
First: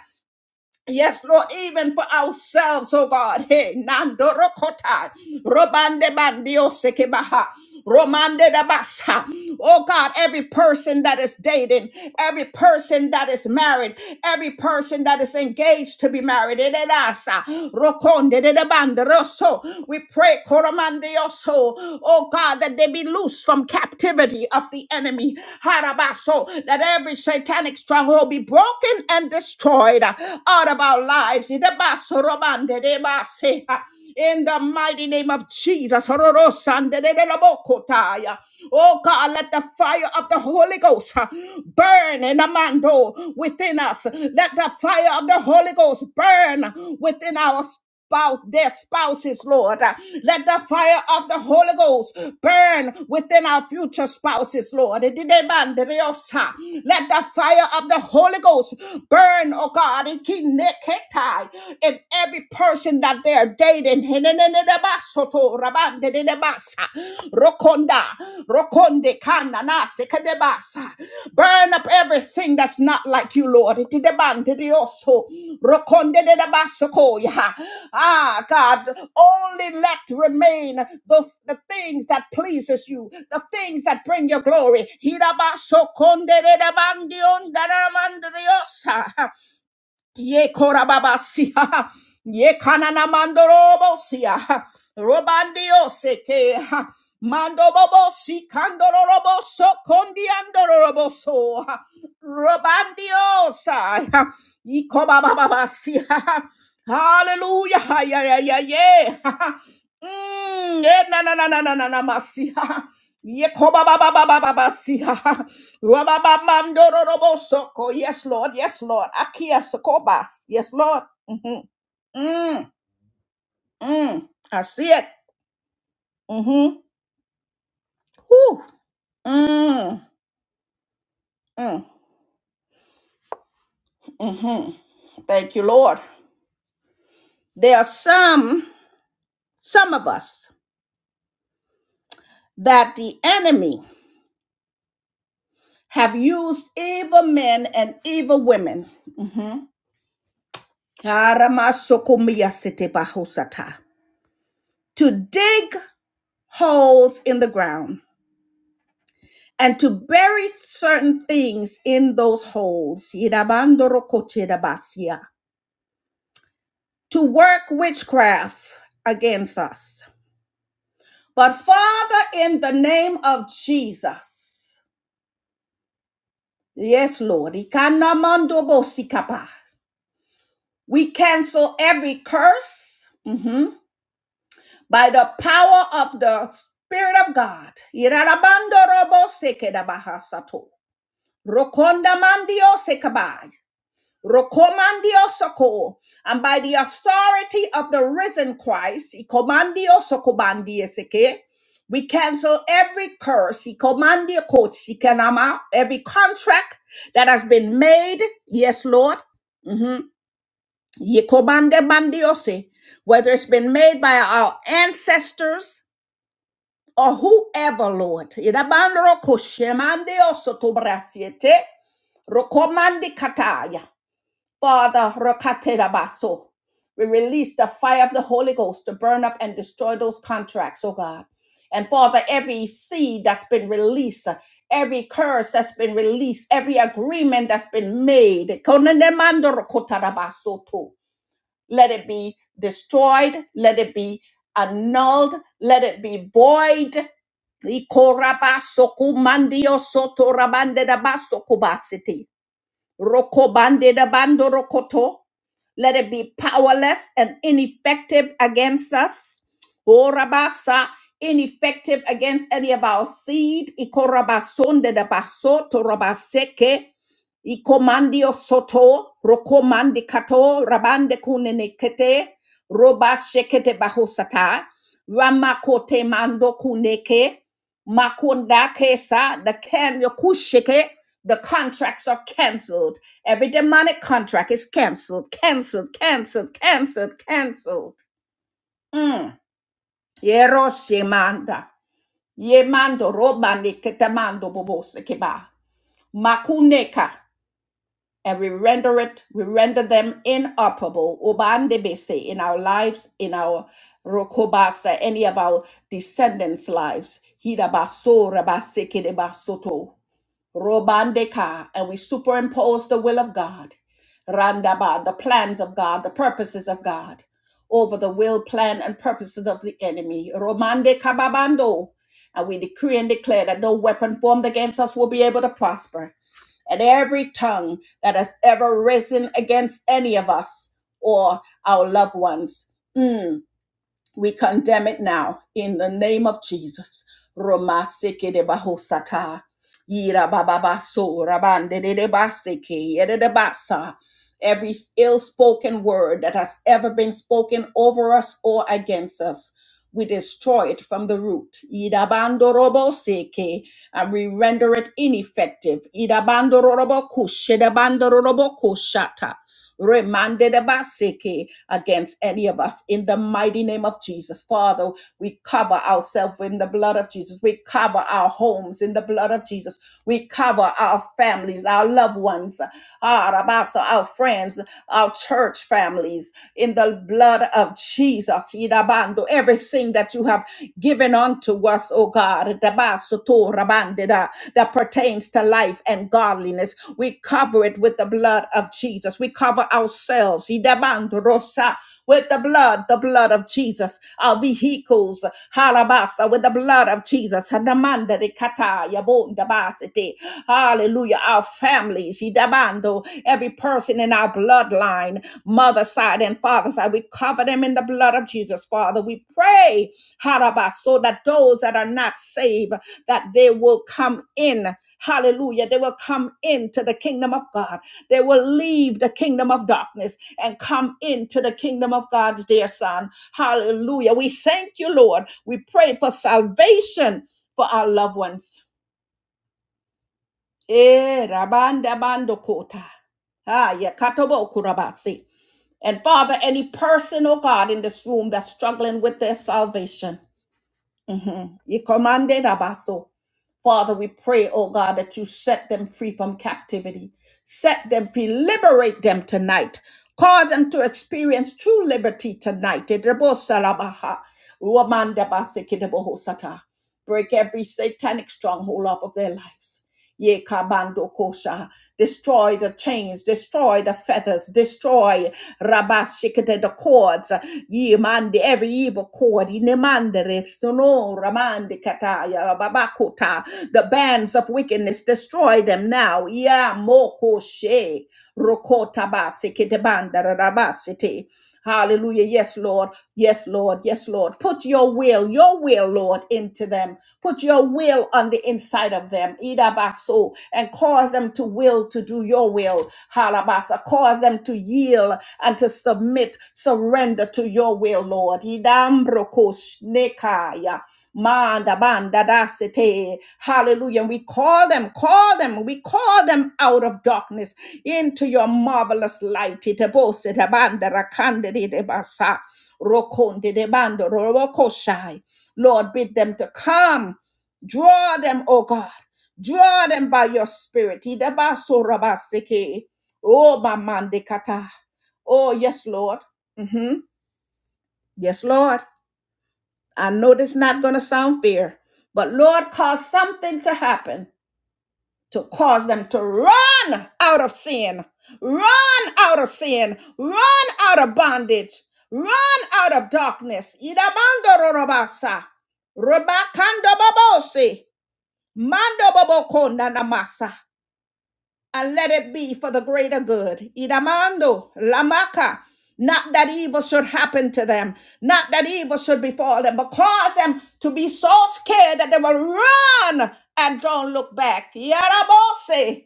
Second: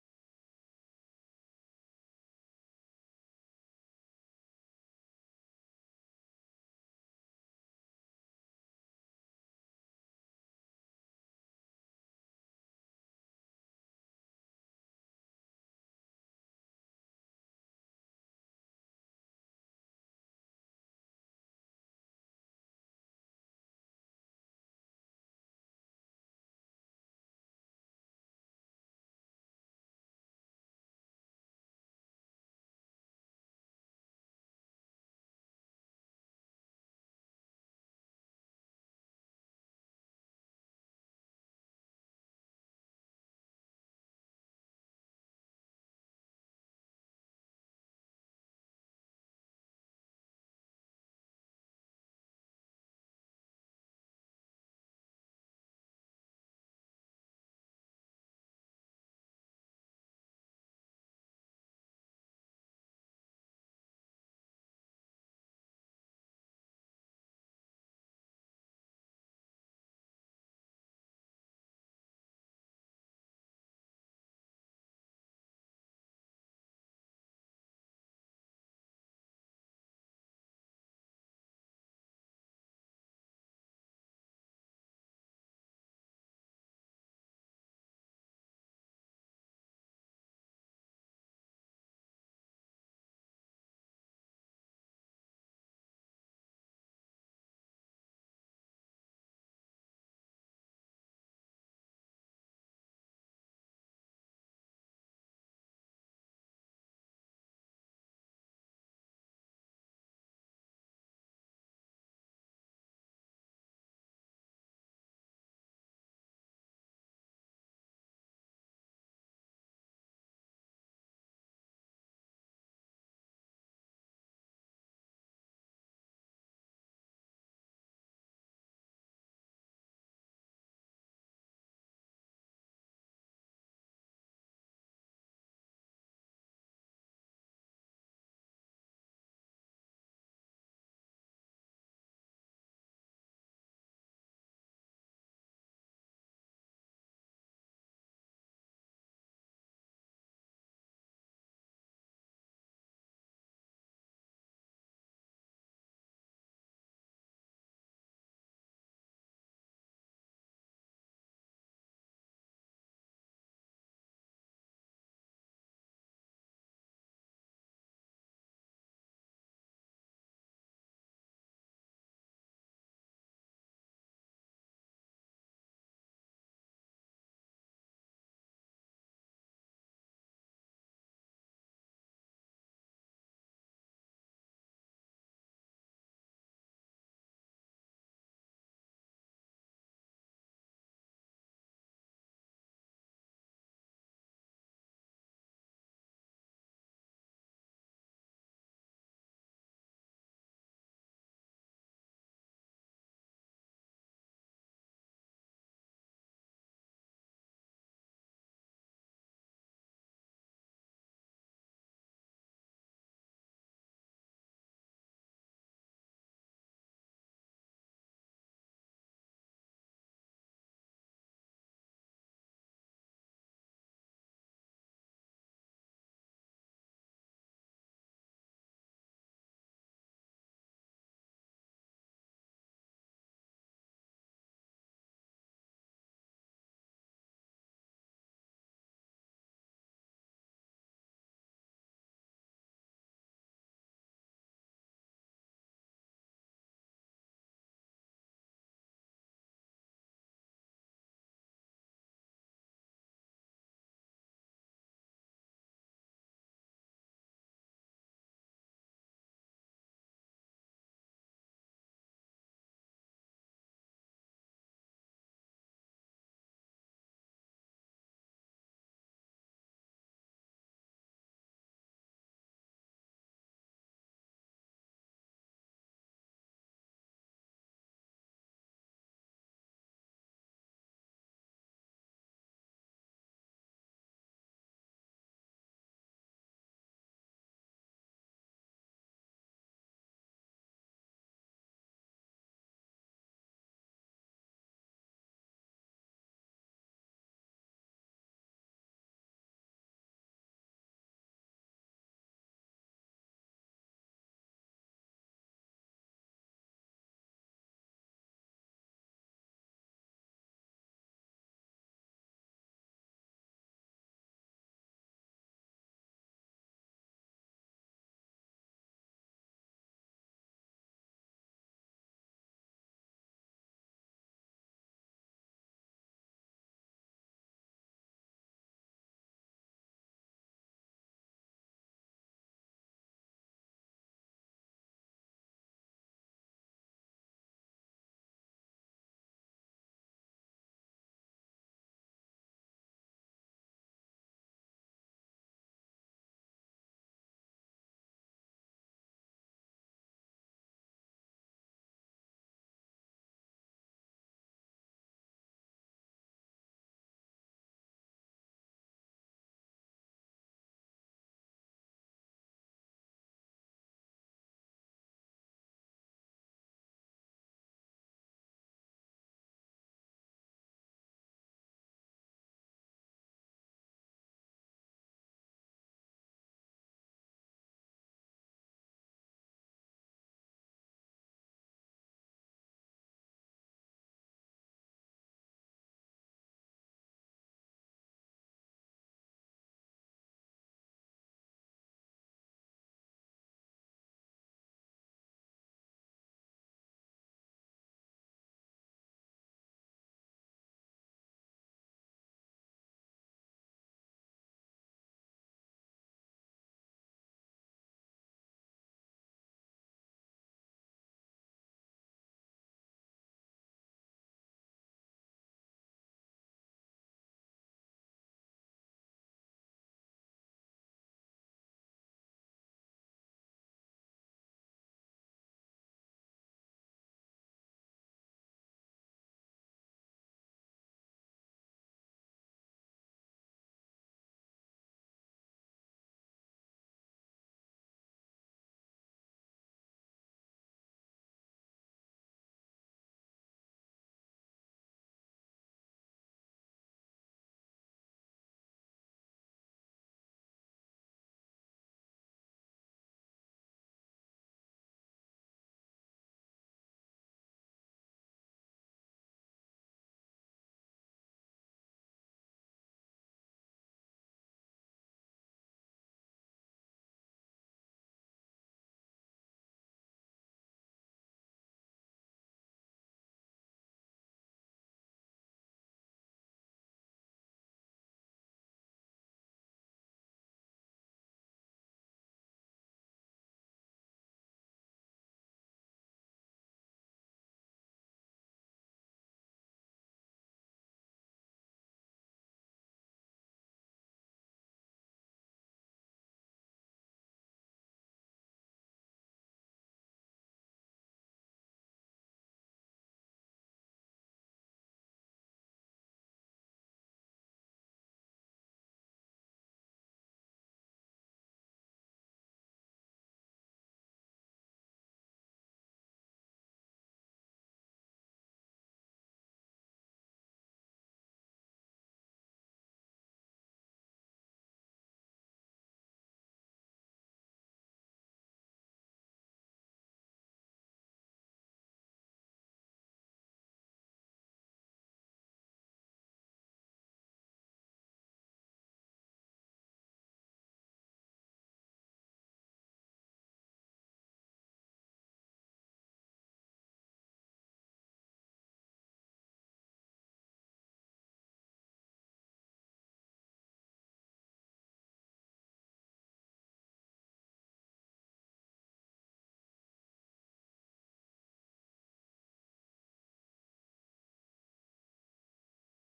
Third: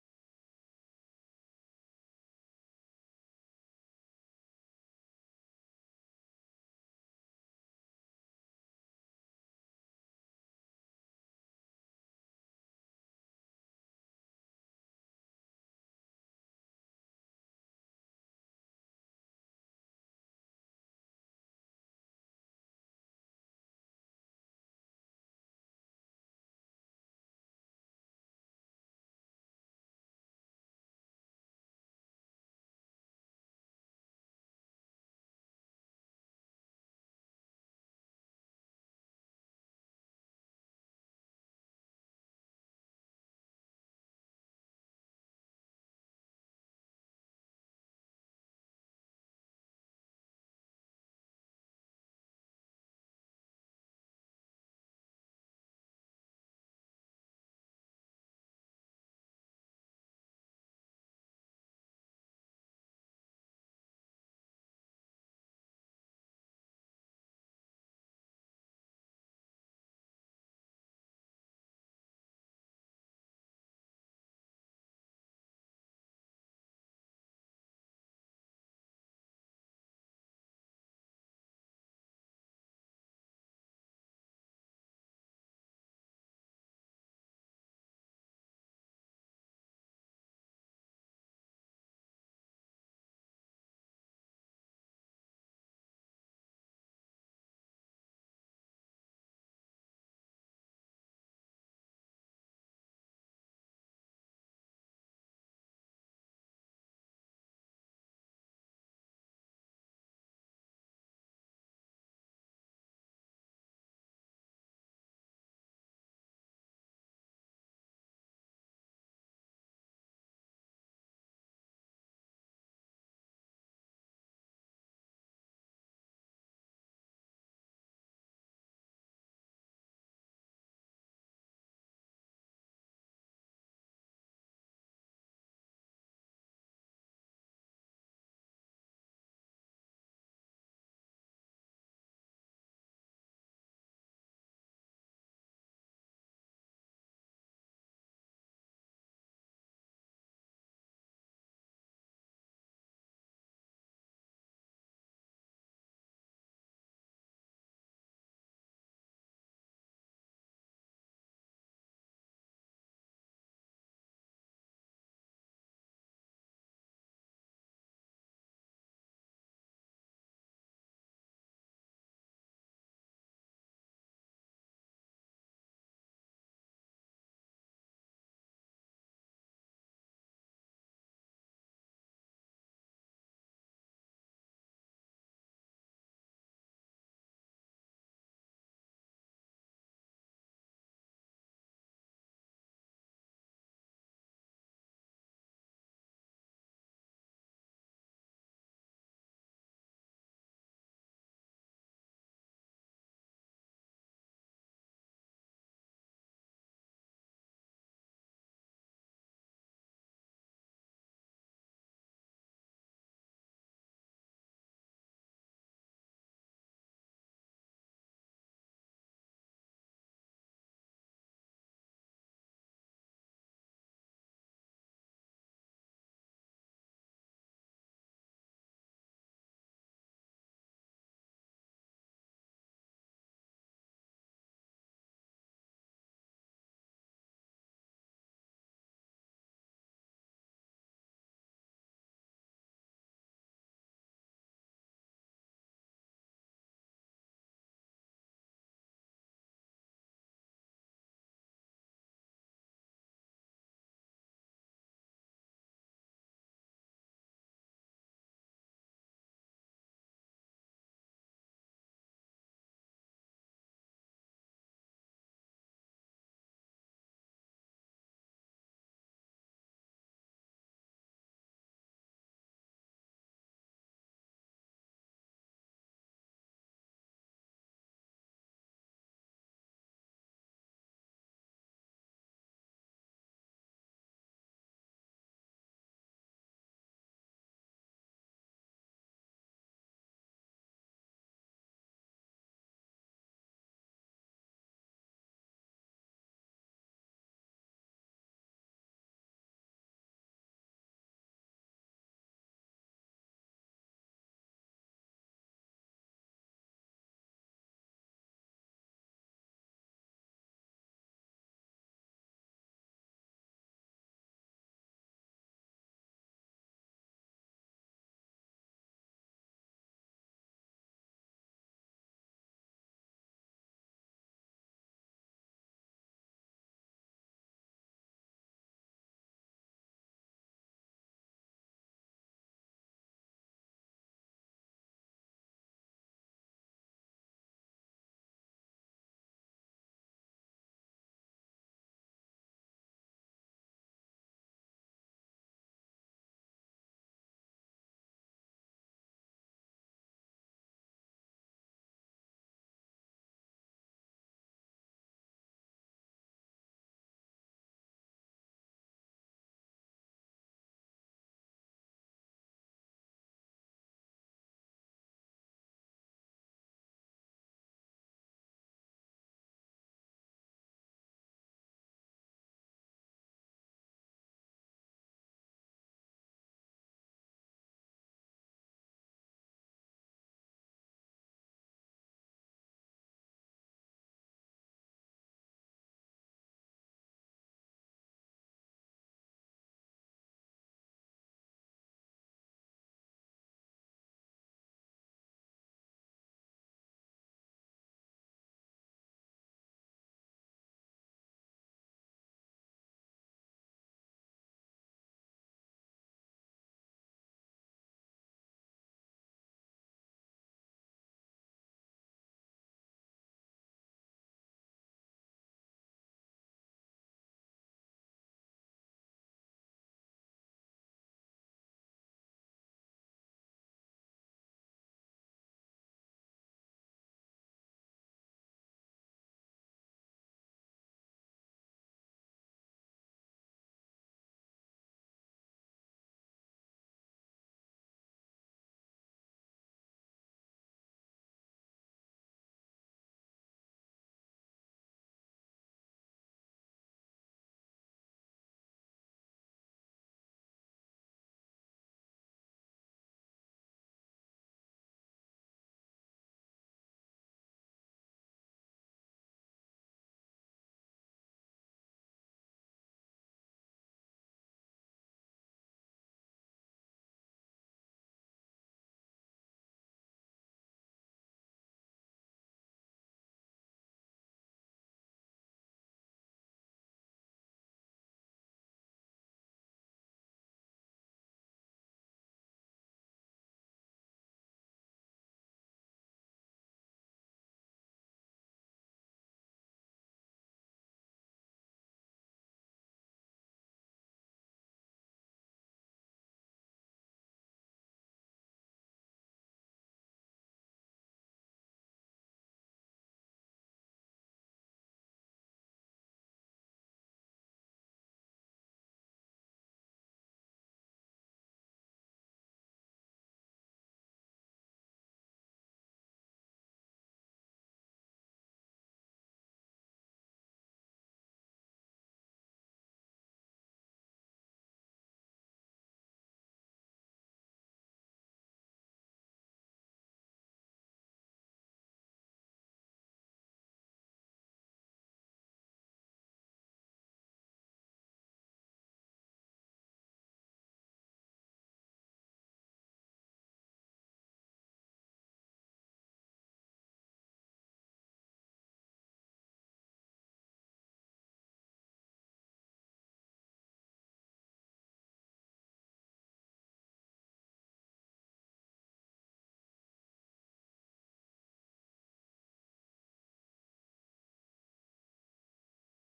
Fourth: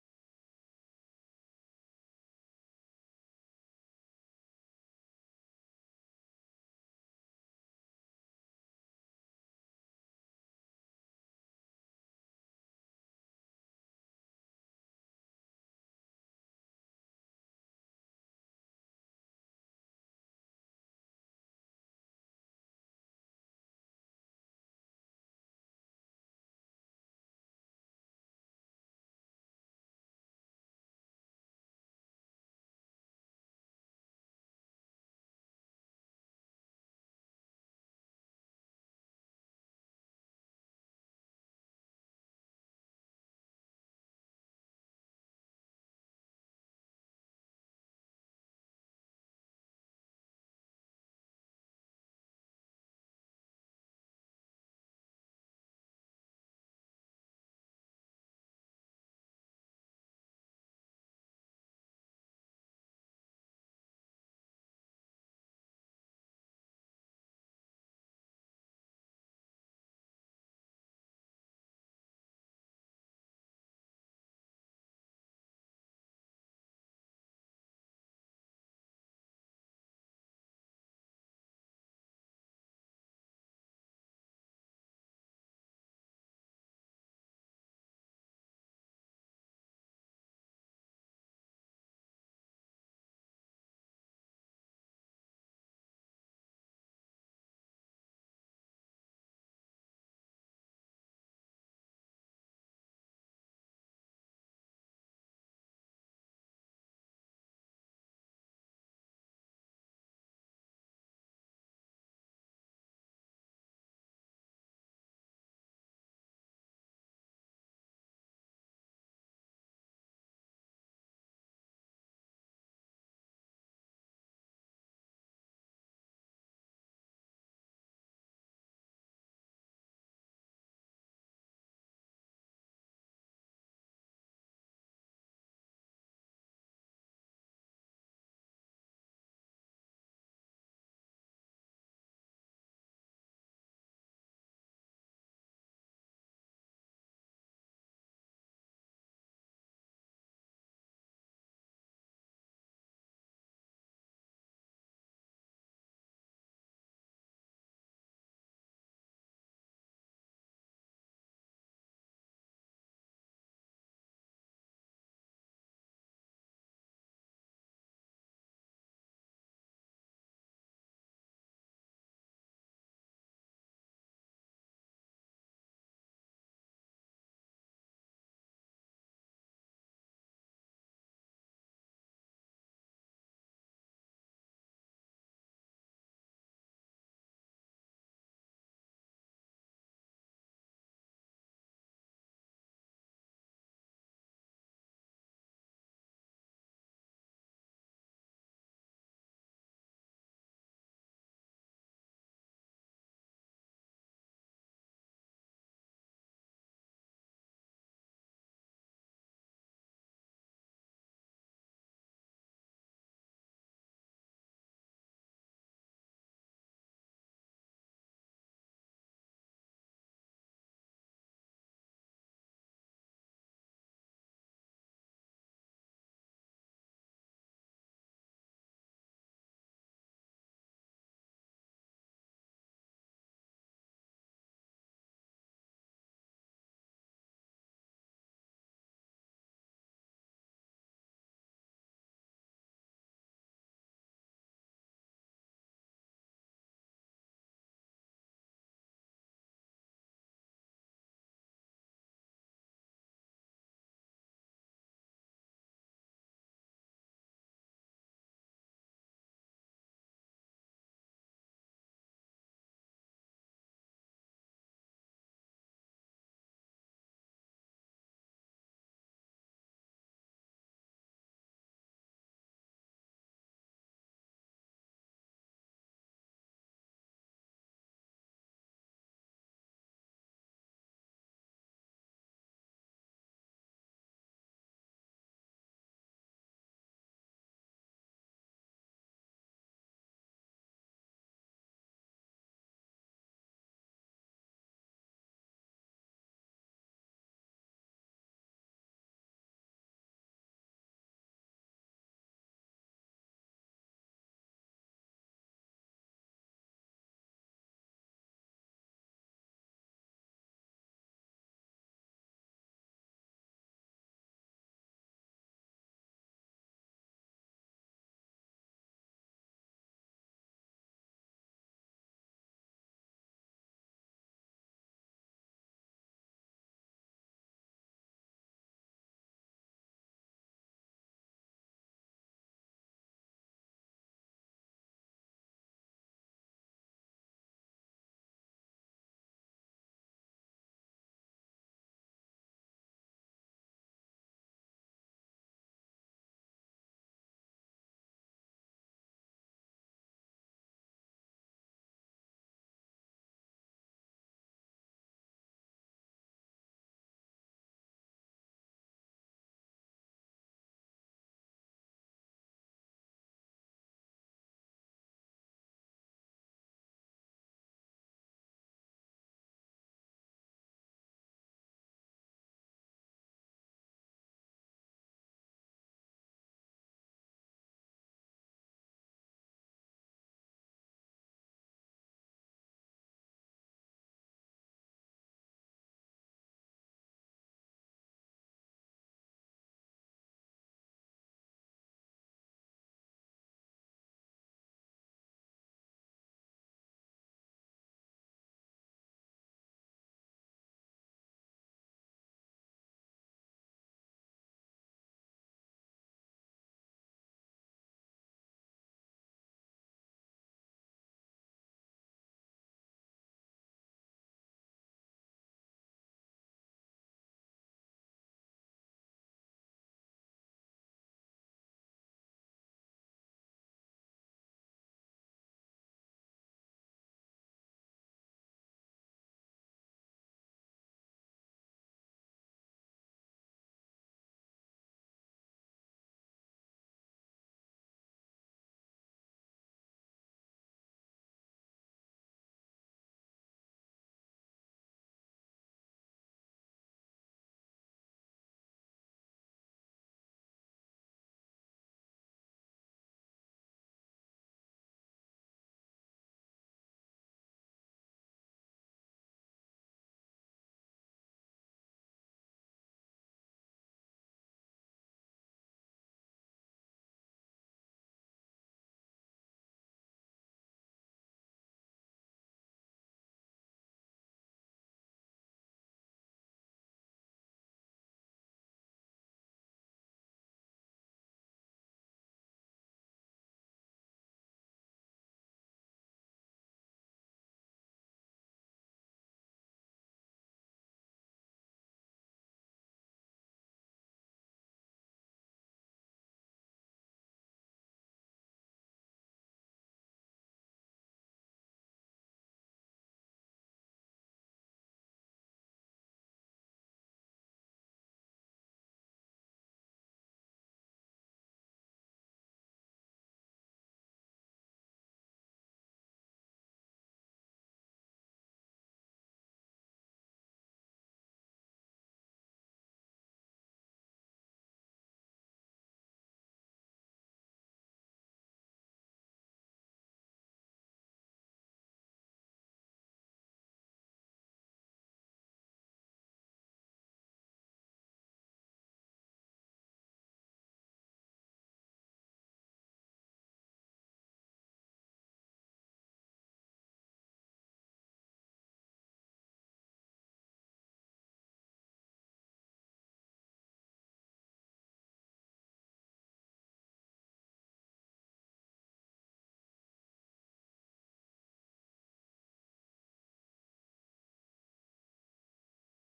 Yes, Lord, even for ourselves, oh God. Hey, Nandorokota, Robande Bandio Sekebaha, Romande Dabasa. Oh God, every person that is dating, every person that is married, every person that is engaged to be married, Ededasa, Rokonde de Bande Rosso. We pray, Koromandioso, oh God, that they be loose from captivity of the enemy. Harabaso, that every satanic stronghold be broken and destroyed out of our lives. In the basorobande de in the mighty name of Jesus. Hororosande de de la bocotaya. Oh God, let the fire of the Holy Ghost uh, burn in the mando within us. Let the fire of the Holy Ghost burn within our spouse, their spouses, Lord. Uh, Let the fire of the Holy Ghost burn within our future spouses, Lord. Ididebanderiosa. Let the fire of the Holy Ghost burn, oh God, ikineketai, in every person that they are dating. Hinenenenebasoto, rabandedebasa. Rokonda. Rokonde kanana sekedebasa. Burn up everything that's not like you, Lord. Itidebande dioso. Rokonde dedabasokoya. Ah, God, only let remain the, the things that pleases you, the things that bring your glory. Hirabasokonde dedabandiondanamandriosa. Ye korababasia. *laughs* Ye kanana mandorobosia. Robandio seke. Mandobobo si kandoroboso kondiandoroboso. Robandio sa. Ikobababasia. Hallelujah. Yeah, yeah, yeah, yeah. Mm, eh, na na na na na na na masia. Ye koba kobababababasia. Rababamandorobosoko. Yes, Lord. Yes, Lord. Akia Sokobas. Yes, Lord. Mm-hmm. Mm, mm. I see it. Mm-hmm. Whew. Mm, mm, mm-hmm. Thank you, Lord. There are some, some of us that the enemy have used evil men and evil women mhm, aramasokomiyasitebahosata, to dig holes in the ground and to bury certain things in those holes. Yidabandorokotirabasia. To work witchcraft against us. But Father, in the name of Jesus, yes, Lord, ikanamandobosikapa. we cancel every curse mhm, by the power of the Spirit of God. Yidabandorobosekedabahasato. Rokondamandio Rokomandiosoko, and by the authority of the risen Christ, Ikomandiosokobandiyeseke, we cancel every curse, Ikomandiokoti, Ikanama, every contract that has been made, yes, Lord, Mhm. Yikomandemandiose, whether it's been made by our ancestors or whoever, Lord. Idabandorokoshemandeosotobrasiete, rokomandikataya. Father, rakaterabaso. we release the fire of the Holy Ghost to burn up and destroy those contracts, oh God. And Father, every seed that's been released, every curse that's been released, every agreement that's been made, konenemandorokotarabasoto. let it be destroyed, let it be annulled, let it be void. Ikorabasokumandiosotorabandedabasokubasiti. Rokobandedabandorokoto. Let it be powerless and ineffective against us. Orabasa, ineffective against any of our seed. Ikorabasonde de da baso torabaseke. Ikomandio soto, rokomandi kato, rabande kunenekete, roba shekete bahosata, ramakote mando kuneke, makunda kesa, the can, yokusheke, the contracts are canceled Every demonic contract is canceled, canceled, canceled, canceled, canceled. Mm. Yeroshimanda. Yemando robani ketamando bobose keba. Makuneka. And we render it, we render them inoperable. Ubandebese in our lives, in our rokobasa, any of our descendants' lives. Hidabasora basekede basoto. Robandeka, and we superimpose the will of God, Randaba, the plans of God, the purposes of God, over the will, plan, and purposes of the enemy. Romande kababando, and we decree and declare that no weapon formed against us will be able to prosper, and every tongue that has ever risen against any of us or our loved ones. mm, we condemn it now in the name of Jesus. Roma seke de bahosata. Yira bababa so rabande de de baseke yede de basa. Every ill-spoken word that has ever been spoken over us or against us, we destroy it from the root. Idabando robo seke, and we render it ineffective. Idabando robo kush, edabando robo remanded abaseke against any of us in the mighty name of Jesus. Father, we cover ourselves in the blood of Jesus. We cover our homes in the blood of Jesus. We cover our families, our loved ones, our, rabasa, our friends, our church families in the blood of Jesus. Irabando, Everything that you have given unto us, oh God. Rabasoto Rabandida, that pertains to life and godliness. We cover it with the blood of Jesus. We cover ourselves Idabandrosa, with the blood, the blood of Jesus. Our vehicles, halabasa, with the blood of Jesus. Hadamanda de kata, yabondabasete. Hallelujah. Our families, idabando, every person in our bloodline other side and father side. We cover them in the blood of Jesus, Father. We pray, Harabah, so that those that are not saved, that they will come in. Hallelujah. They will come into the kingdom of God. They will leave the kingdom of darkness and come into the kingdom of God's dear son. Hallelujah. We thank you, Lord. We pray for salvation for our loved ones. Eh, rabanda bando kota. Ah, ya katobo yeah, and Father, any person, oh God, in this room that's struggling with their salvation, mhm, you commanded abaso. Father, we pray, oh God, that you set them free from captivity, set them free, liberate them tonight, cause them to experience true liberty tonight. Edebosalabaha, ruamandabasikedebohosata. Break every satanic stronghold off of their lives. Ye kabando kosha. Destroy the chains, destroy the feathers, destroy rabashikete the cords. Ye mande every evil cord. Inemandere sono ramande kataya babakota. The bands of wickedness, destroy them now. Ya moko she rokota basikete banda rabasite. Hallelujah. Yes, Lord. Yes, Lord. Yes, Lord. Put your will, your will, Lord, into them. Put your will on the inside of them. Idabaso. And cause them to will to do your will. Halabasa. Cause them to yield and to submit, surrender to your will, Lord. Idambrokosh nekaya. Manda banda dasete. Hallelujah. We call them, call them, we call them out of darkness into your marvelous light. Itebose de banda rakande de de basa. Rokonde de bando rorokoshai. Lord, bid them to come. Draw them, O God. Draw them by your spirit. Itabaso, rabaseke. Oh, mamande kata. Oh, yes, Lord. hmm Yes, Lord. I know this not going to sound fair, but Lord, cause something to happen to cause them to run out of sin, run out of sin, run out of bondage, run out of darkness. Idabando rorobasa, rebakando and let it be for the greater good. Idamando, lamaka. Not that evil should happen to them, not that evil should befall them, but cause them to be so scared that they will run and don't look back. Yarabose,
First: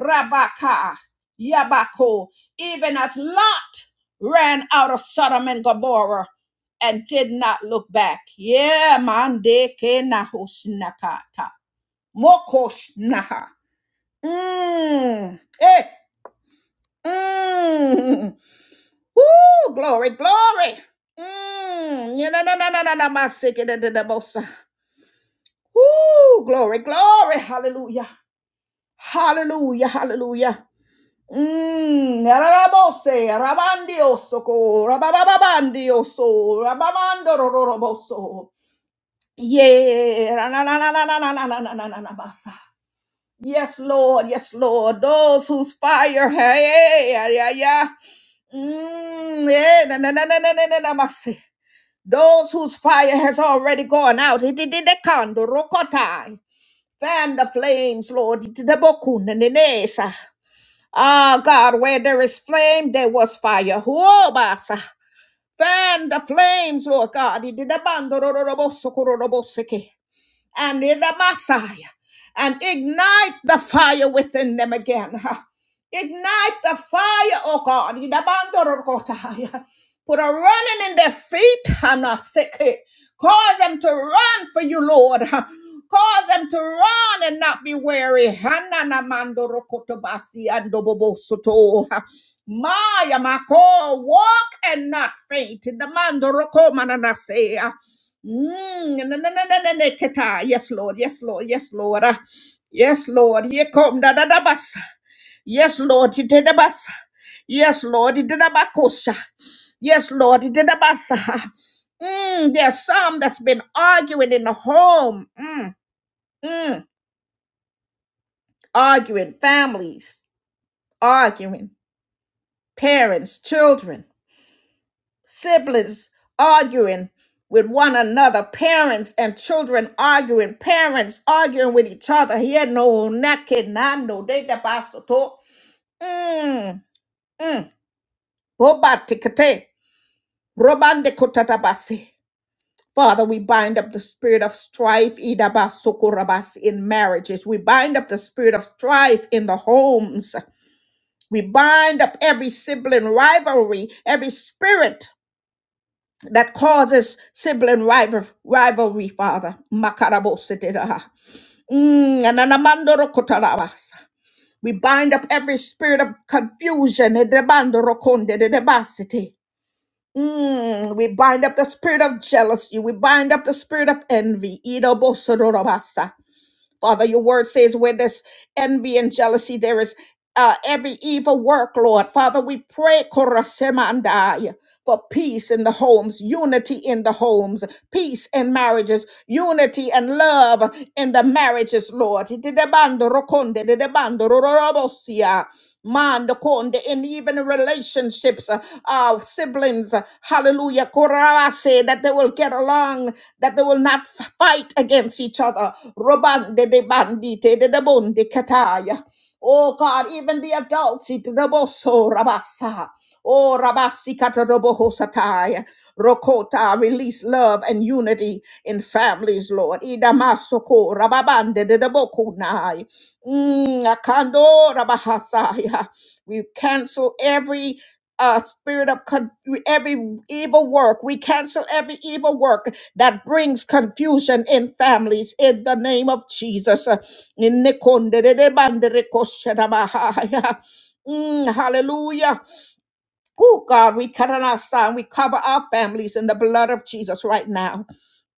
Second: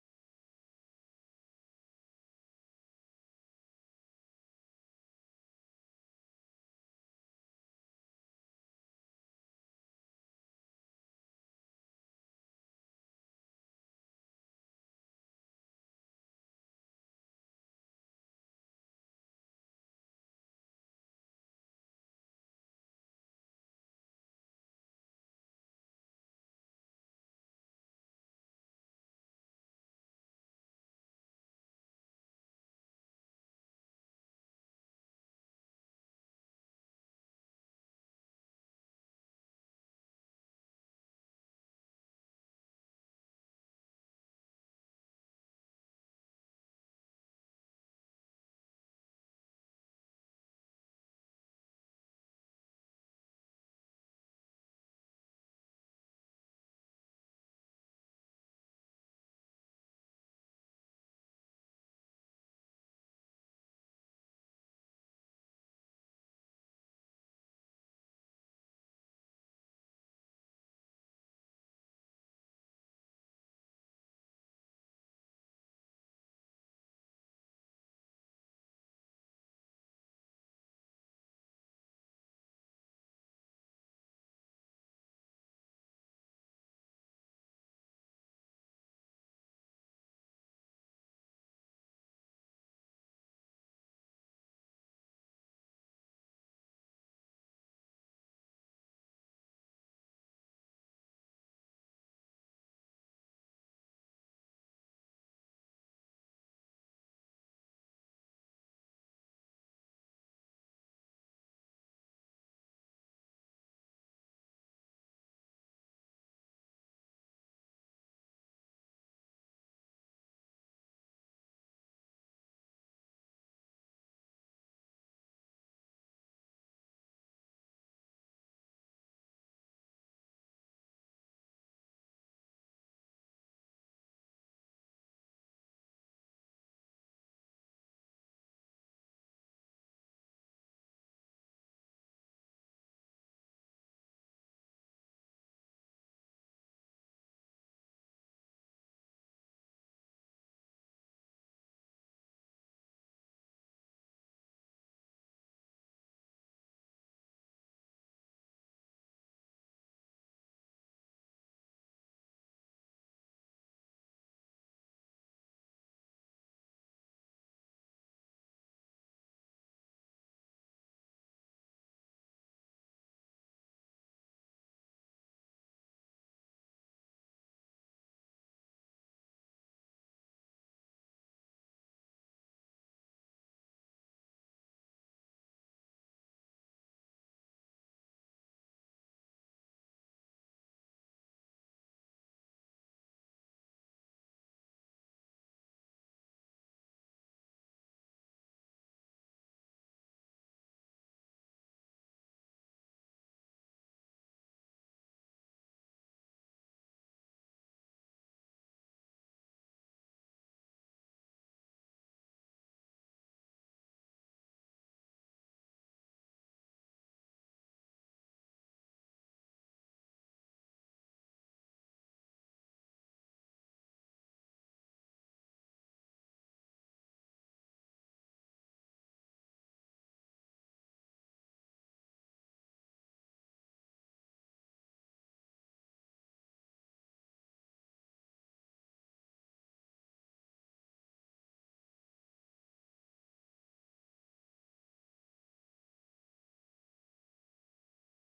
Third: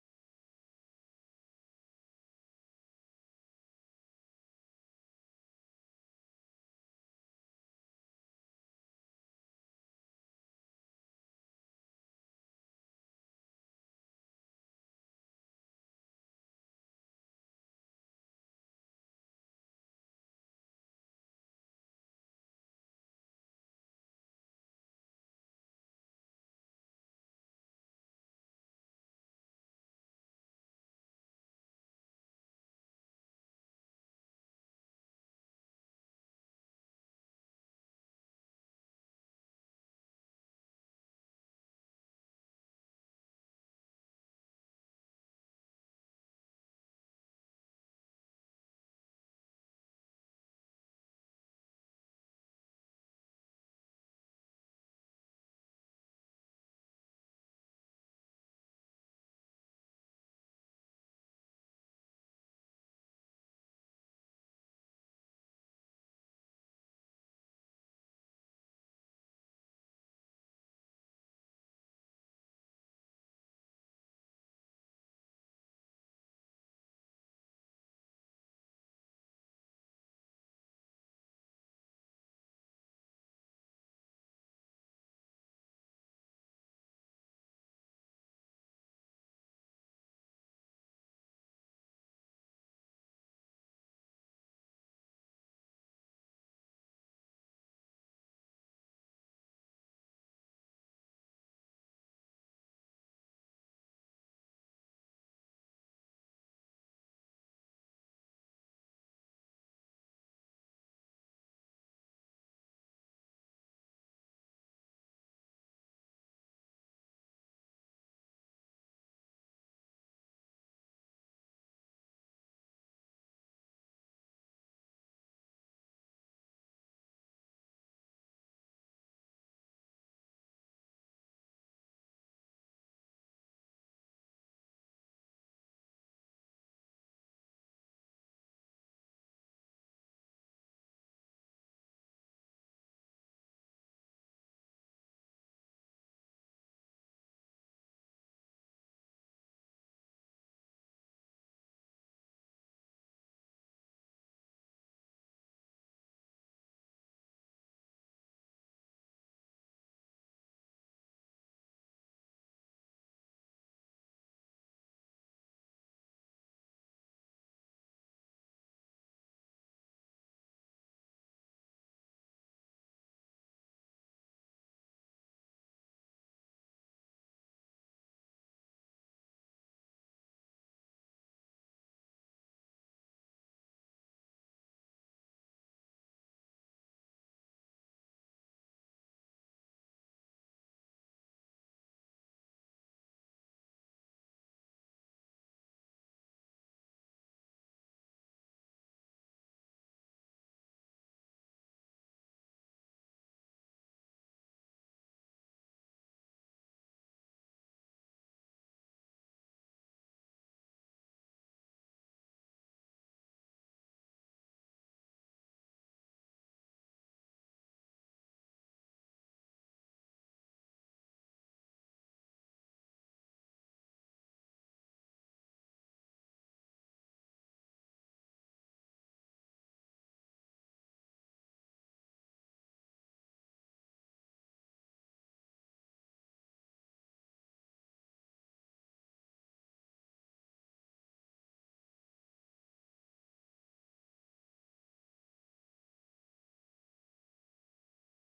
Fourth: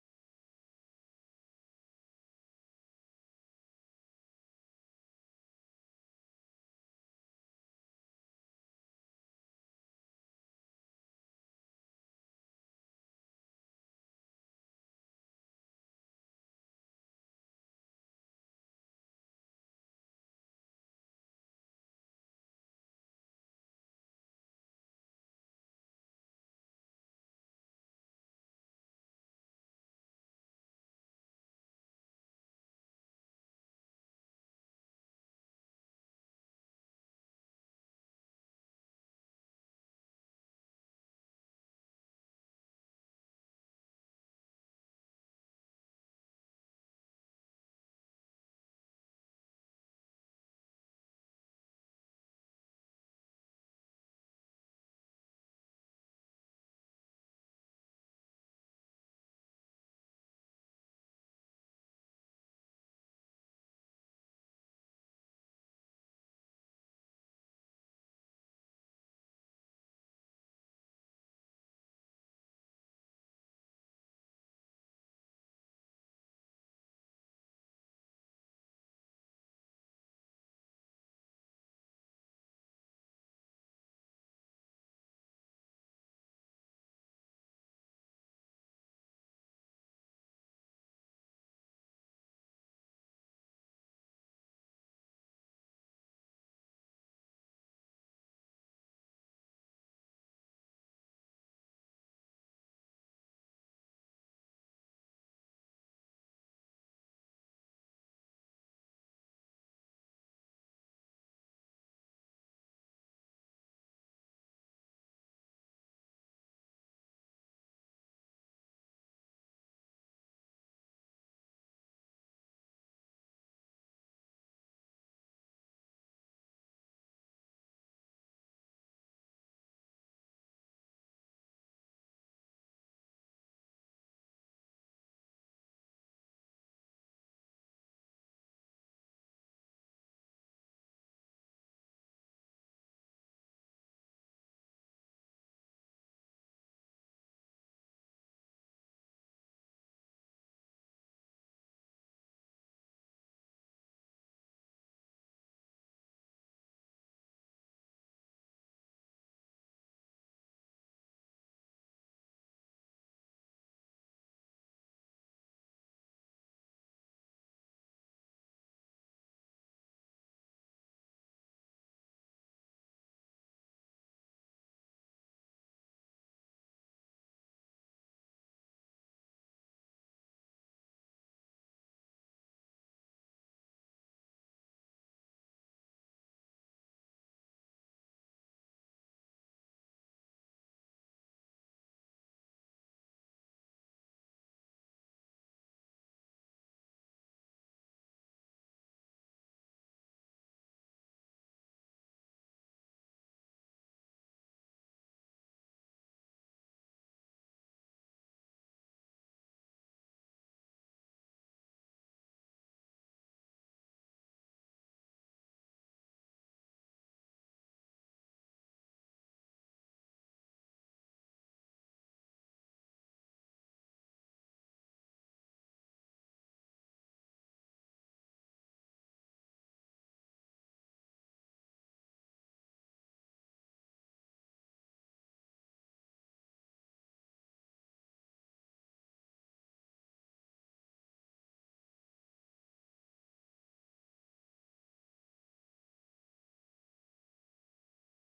rabaka, yabako. Even as Lot ran out of Sodom and Gomorrah and did not look back. Yeah, mande ke nahusnakata. Mokoshnaha. Mm. Hey. Mm. *laughs* Woo. Glory. Glory. Mm. Yeah, na, na, na, na, na, na, my sick, da, da, da, bosa. Woo. Glory. Glory. Hallelujah. Hallelujah. Hallelujah. Mm. Rabose. Rabandioso. Rabababandioso. Rabamando. Roroboso. Yeah. Na, na, na, na, na, na, na, na, na, na, na, na, na, basa. Yes, Lord. Yes, Lord. Those whose fire, hey, hey, yeah, yeah, yeah. Mm, yeah, na, na, na, na, na, na, na, na, must say. Those whose fire has already gone out. It did the candle, rokotai. Fan the flames, Lord. It did the bokun, na, na, na, sa. Ah, God, where there is flame, there was fire. Whoa, basa. Fan the flames, Lord God. It did the bando, ro, ro, ro, bo, so, ko, ro, ro, bo, se, ke and in the Messiah and ignite the fire within them again. *laughs* Ignite the fire, oh God. In the Bandorokotaya. Put a running in their feet. I'm not sick. Cause them to run for you, Lord. *laughs* Cause them to run and not be weary. *laughs* Hanana mandorokotobasi andobobosoto. Maya mako *laughs* walk and not faint. In the mandoroko mananase. Mm, na- na- na- na- na- na- keta. Yes, Lord. Yes, Lord. Yes, Lord. Ah, Yes, Lord. Ye kom da da da basa. Yes, Lord. Ye da da basa. Yes, Lord. Ye da da bakosha. Yes, Lord. Ye da da basa. Mm, there's some that's been arguing in the home. Mm, mm. Arguing families, arguing parents, children. siblings arguing with one another, parents and children arguing, parents arguing with each other. He had no nake nando de da basoto. Mm, mm. Boba tikate, robande kotatabasi. Father, we bind up the spirit of strife Ida idabasokorabasi, in marriages. We bind up the spirit of strife in the homes. We bind up every sibling rivalry, every spirit. that causes sibling rival, rivalry, Father. Makarabosetedaha. Mm, ananamandorokotarawas. We bind up every spirit of confusion. Edebandorokondedebasete. Mm, we bind up the spirit of jealousy. We bind up the spirit of envy. Idobosororabasa. Father, your word says where there's envy and jealousy, there is uh, every evil work, Lord. Father, we pray korasema andai, for peace in the homes, unity in the homes, peace in marriages, unity and love in the marriages, Lord. Dedebando rokonde, dedebando rororobosia. Man, the Mandakonde, and even relationships, uh, uh, siblings, uh, hallelujah, korabase, that they will get along, that they will not f- fight against each other. Robande de bandite de debonde kataya. Oh God, even the adults, it the boso rabasa. Oh rabasi kataroboho sataya. Rokota, release love and unity in families, Lord. Idamasoko rababande de debokunai. Mm, akando rabahasaya. We cancel every uh, spirit of conf- every evil work. We cancel every evil work that brings confusion in families in the name of Jesus. Uh, in nikondedede bandere Mm, hallelujah. Oh God, we cut on our son. We cover our families in the blood of Jesus right now.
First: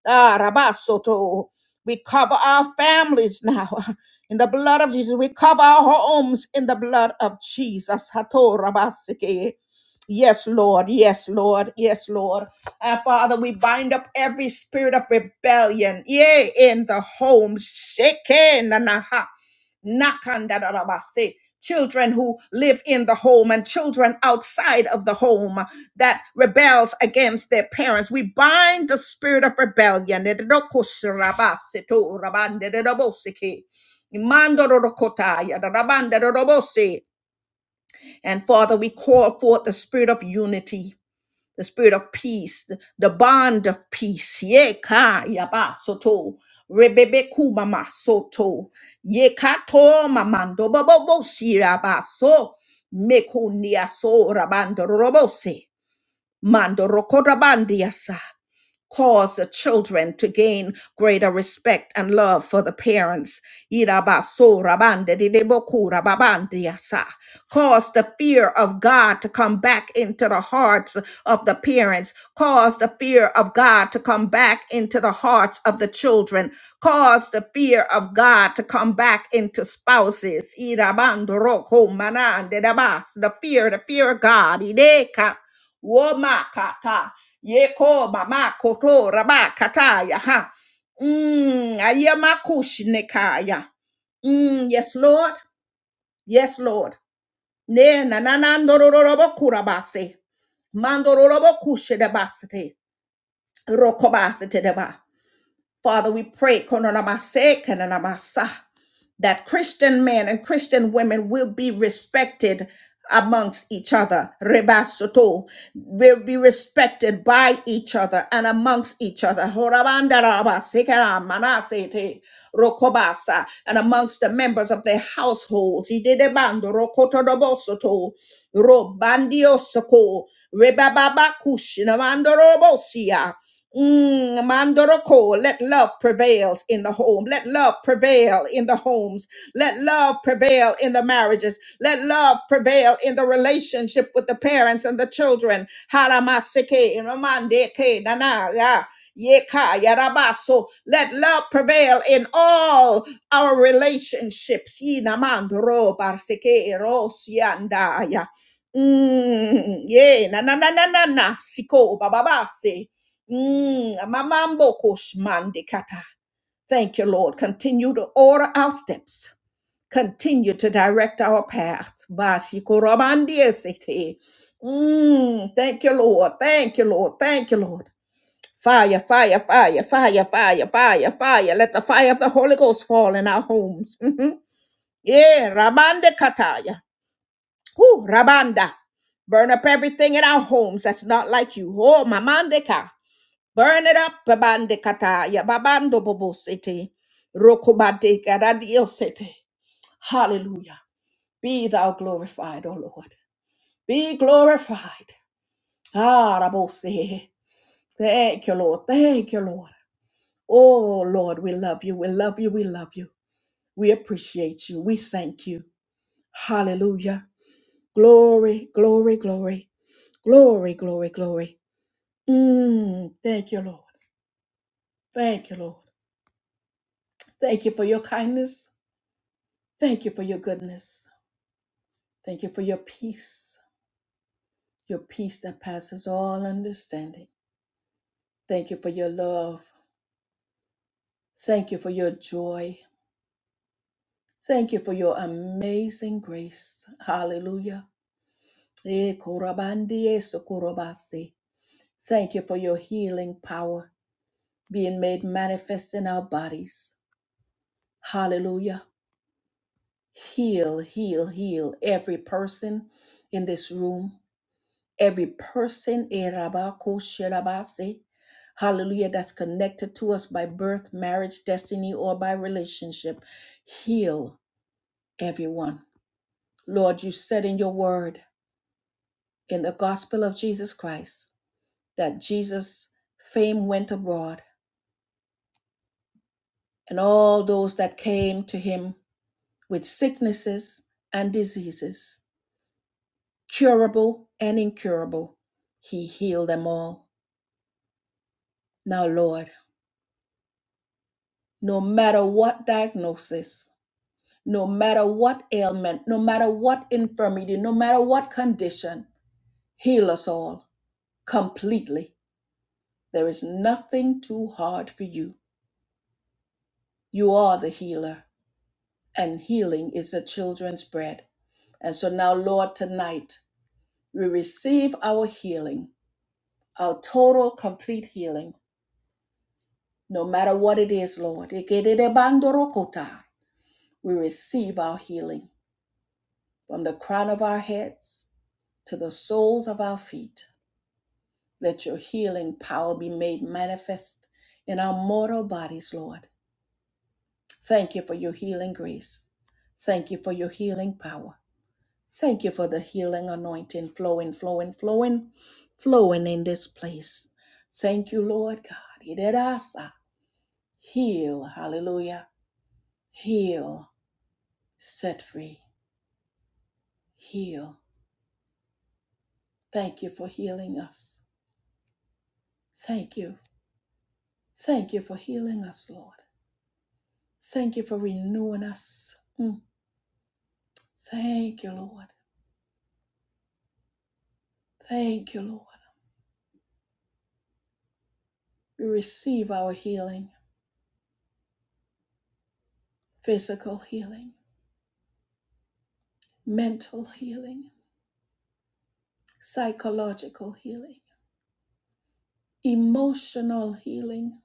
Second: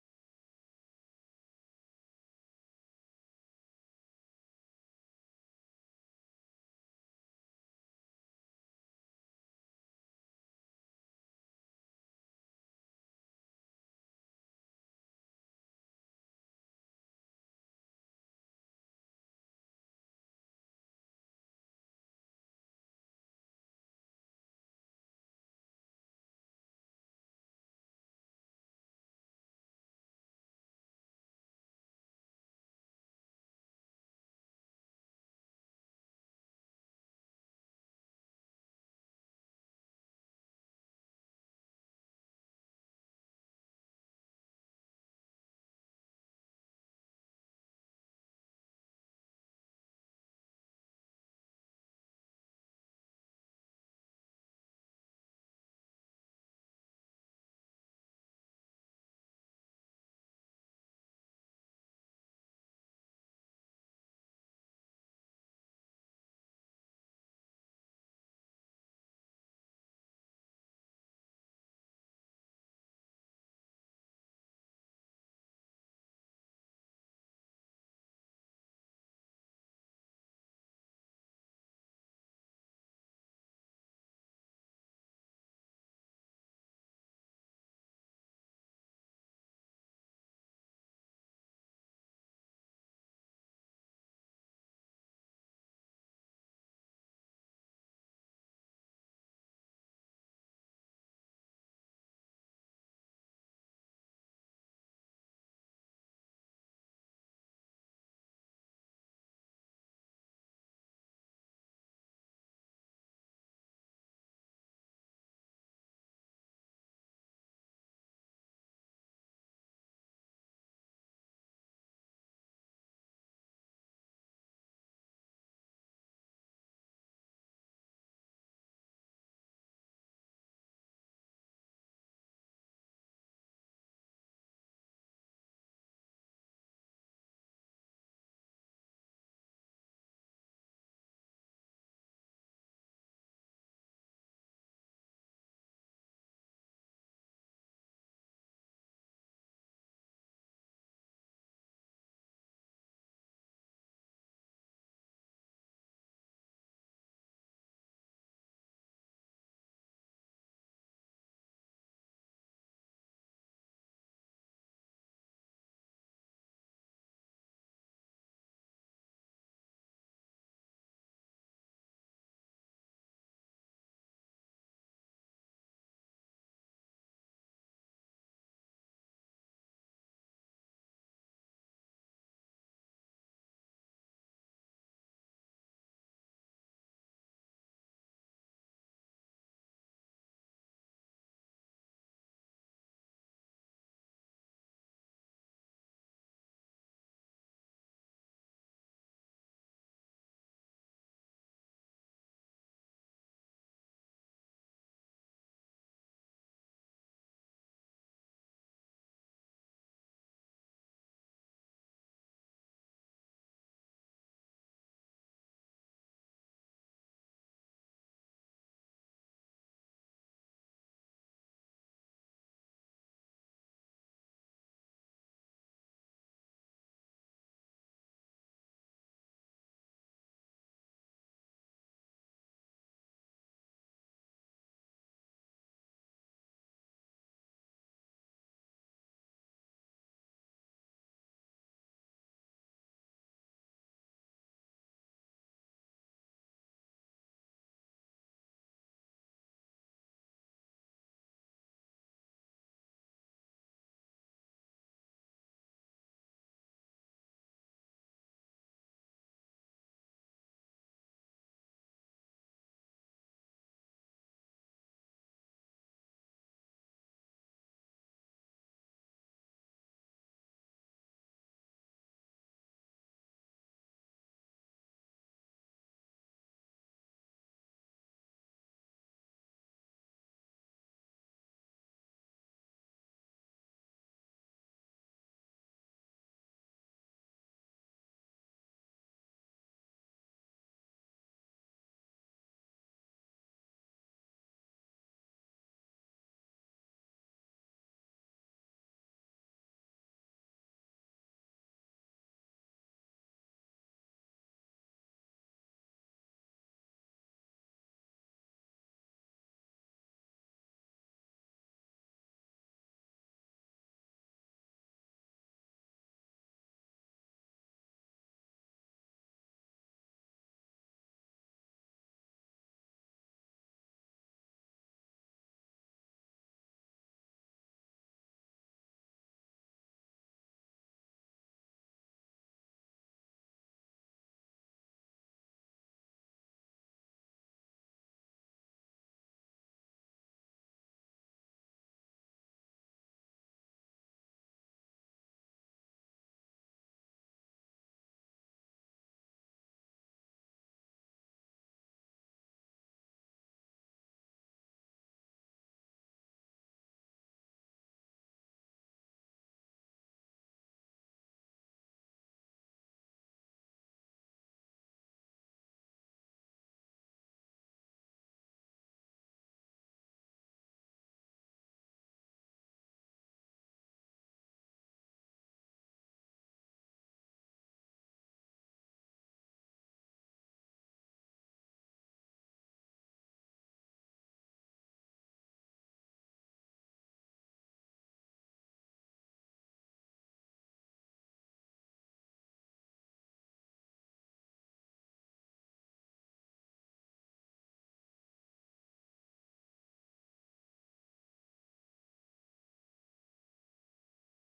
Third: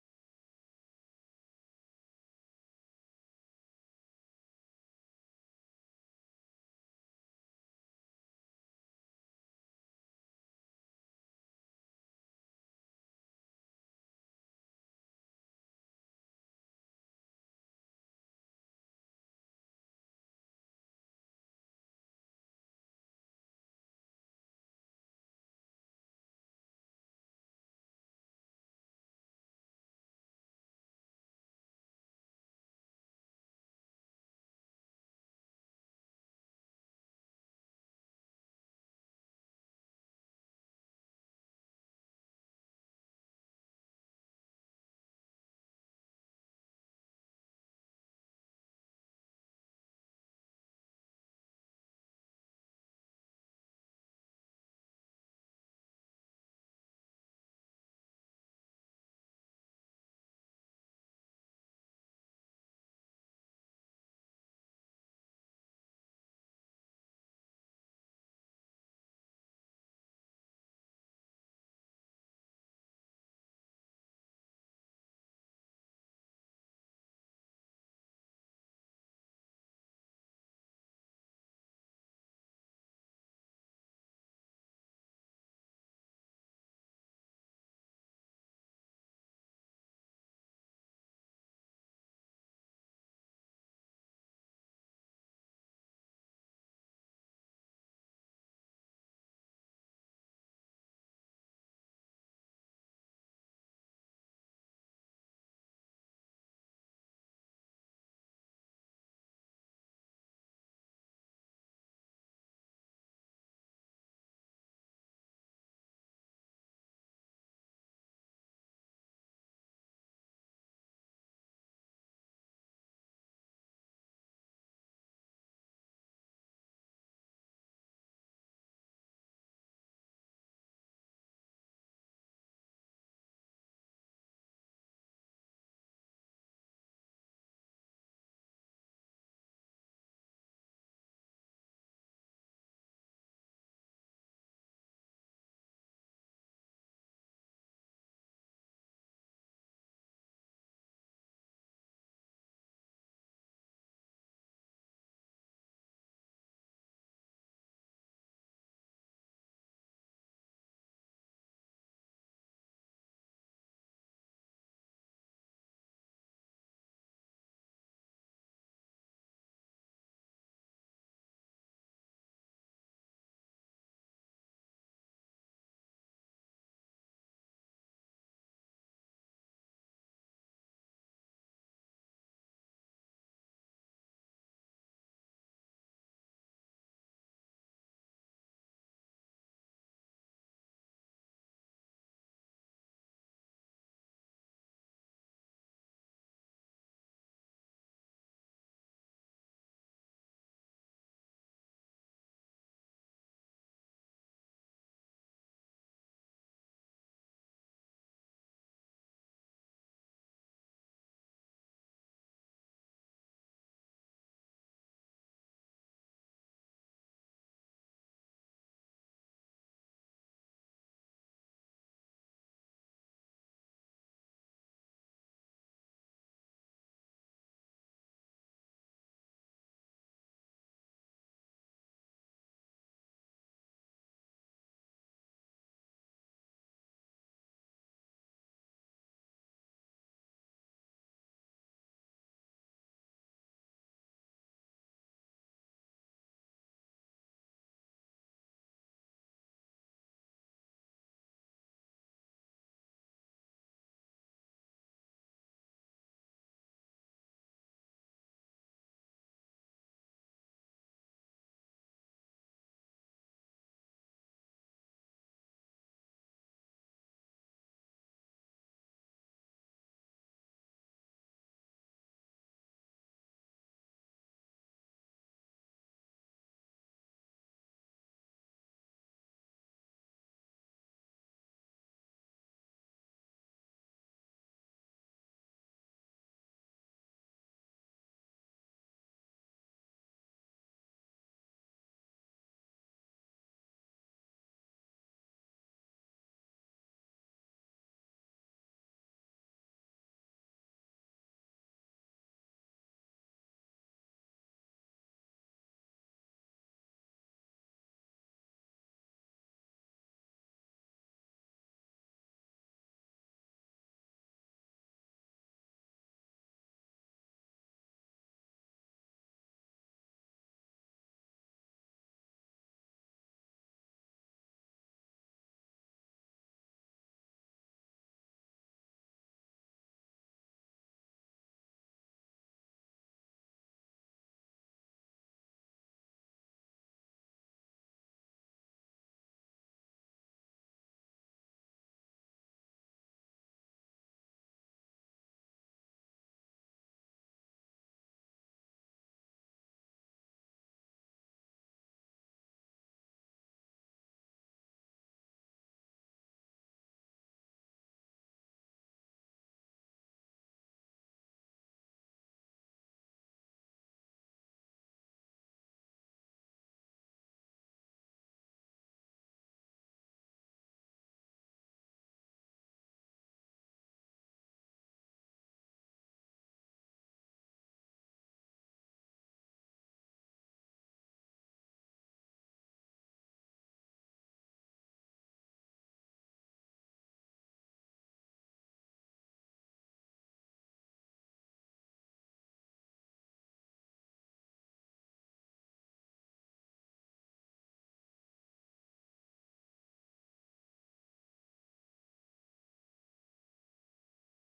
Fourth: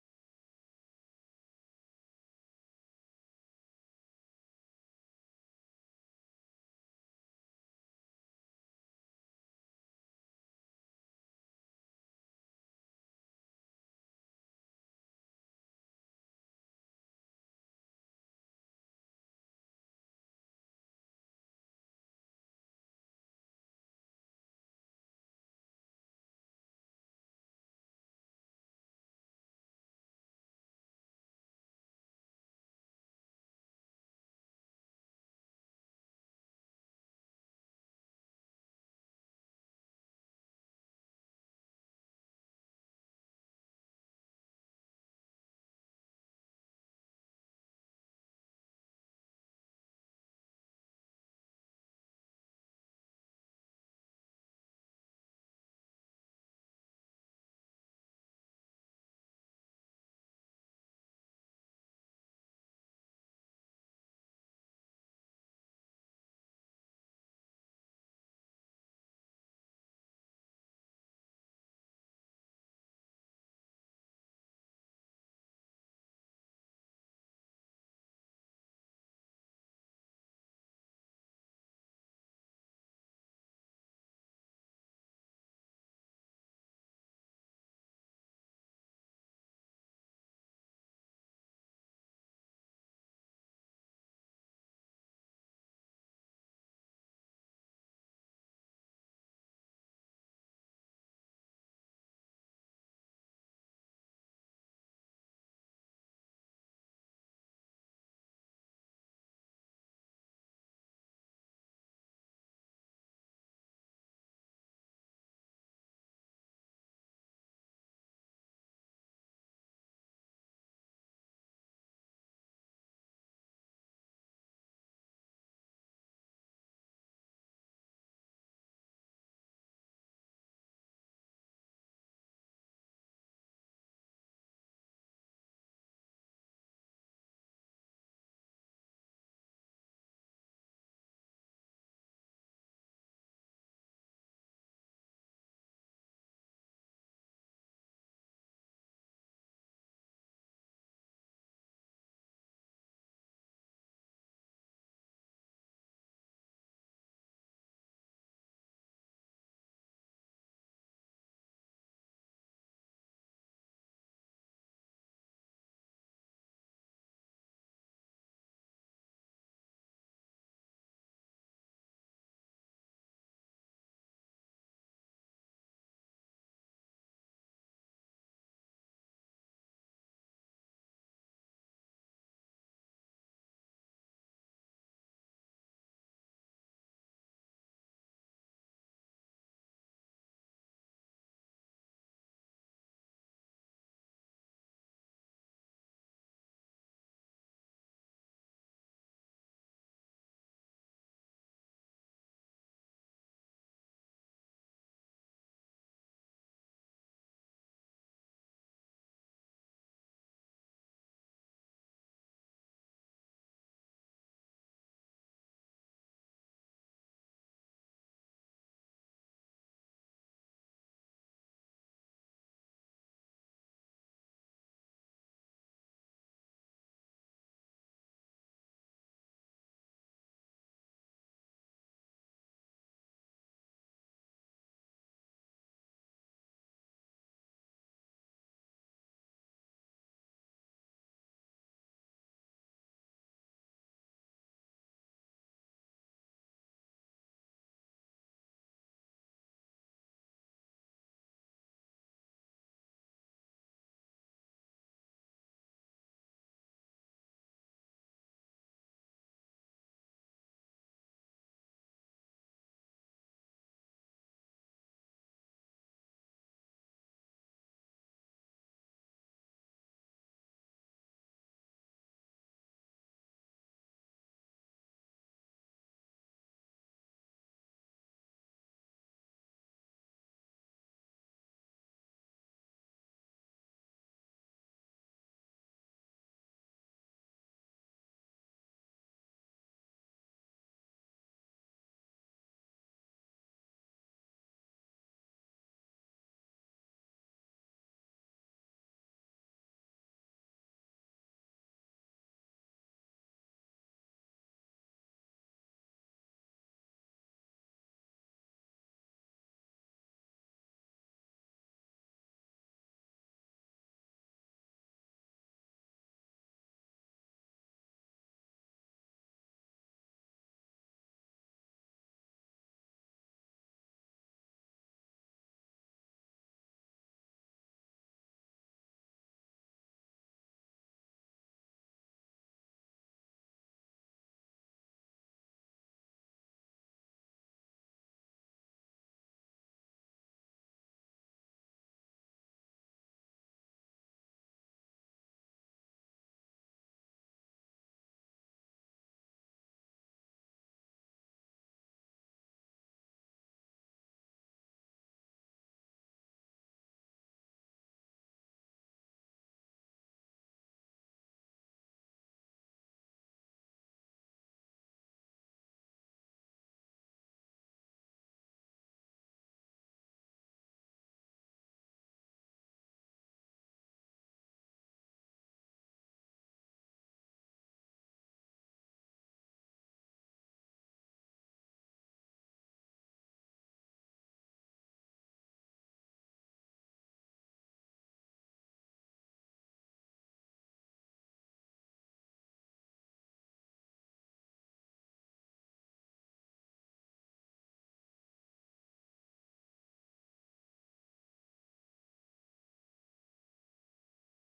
Ah, Rabasoto. We cover our families now *laughs* in the blood of Jesus. We cover our homes in the blood of Jesus. Hato Rabasike. Yes, Lord. Yes, Lord. Yes, Lord. And Father, we bind up every spirit of rebellion. Yea, in the home. Sheke nanaha. Nakandarabase. Children who live in the home and children outside of the home that rebels against their parents. We bind the spirit of rebellion. And Father, we call forth the spirit of unity, the spirit of peace, the, the bond of peace. Yeka yaba soto, rebebe kumama soto, yekato mamando babobo siraba so, mekunia so rabando robose. Mando rokorabandiasa. Cause the children to gain greater respect and love for the parents. Irabaso rabande dideboku rababandiasa. Cause the fear of God to come back into the hearts of the parents. Cause the fear of God to come back into the hearts of the children. Cause the fear of God to come back into spouses. Irabando roko manande dabas. The fear, the fear of God. Woma kata. Yeko mama koto raba kataya ha. Mm, ayama kushinekaya. Mm, yes, Lord. Yes, Lord. Ne na na na ndororobo kurabase. Mandororobo kushedabasete. Rokobasete deba. Father, we pray. Kononamase, kananamasa that Christian men and Christian women will be respected amongst each other. Rebasoto will be respected by each other and amongst each other. Horabanda Horabandaraba, sekera, manasete, rokobasa, And amongst the members of their households. Idedebando, rokotodobosoto, robandiosoko, rebababakush, namandorobosia. Mm, Mandoroko, let love prevail in the home. Let love prevail in the homes. Let love prevail in the marriages. Let love prevail in the relationship with the parents and the children. Haramaseke, ramandeke, nana, ya, yeka, yarabaso. Let love prevail in all our relationships. Yinamandoro, barseke, erosianda, ya. Mm, yeah, na na na na na na, siko, bababase. Mm, amamboko shmande kata. Thank you, Lord. Continue to order our steps. Continue to direct our path. Bashikoromandesete. Mm, thank you, Lord. Thank you, Lord. Thank you, Lord. Fire, fire, fire, fire, fire, fire, fire. Let the fire of the Holy Ghost fall in our homes. Mhm. Yeah, Ramande Kataya. Whew, Rabanda. Burn up everything in our homes that's not like you. Oh, Mamandeka. Burn it up, babande kata, ya babando bobo sete, rokobade garadio sete. Hallelujah. Be thou glorified, O Lord. Be glorified. Ah, rabose. Thank you, Lord. Thank you, Lord. Oh, Lord, we love you. We love you. We love you. We appreciate you. We thank you. Hallelujah. Glory, glory, glory, glory, glory, glory. Mm, thank you, Lord. Thank you, Lord. Thank you for your kindness. Thank you for your goodness. Thank you for your peace, your peace that passes all understanding. Thank you for your love. Thank you for your joy. Thank you for your amazing grace. Hallelujah. Eh, korabandie sokorobase. Thank you for your healing power being made manifest in our bodies. Hallelujah. Heal, heal, heal every person in this room. every person, eh, rabako sherabase, hallelujah, that's connected to us by birth, marriage, destiny, or by relationship. Heal everyone. Lord, you said in your word, in the gospel of Jesus Christ, that Jesus' fame went abroad, and all those that came to him with sicknesses and diseases, curable and incurable, he healed them all. Now, Lord, no matter what diagnosis, no matter what ailment, no matter what infirmity, no matter what condition, heal us all completely. There is nothing too hard for you. You are the healer, and healing is the children's bread. And so now, Lord, tonight we receive our healing, our total, complete healing, no matter what it is, Lord. Ikededebandorokota. We receive our healing from the crown of our heads to the soles of our feet. Let your healing power be made manifest in our mortal bodies, Lord. Thank you for your healing grace. Thank you for your healing power. Thank you for the healing anointing flowing, flowing, flowing, flowing in this place. Thank you, Lord God. Iderasa. Heal, hallelujah. Heal, set free, heal. Thank you for healing us. Thank you. Thank you for healing us, Lord. Thank you for renewing us. Mm. Thank you, Lord. Thank you, Lord. We receive our healing, physical healing, mental healing, psychological healing, emotional healing,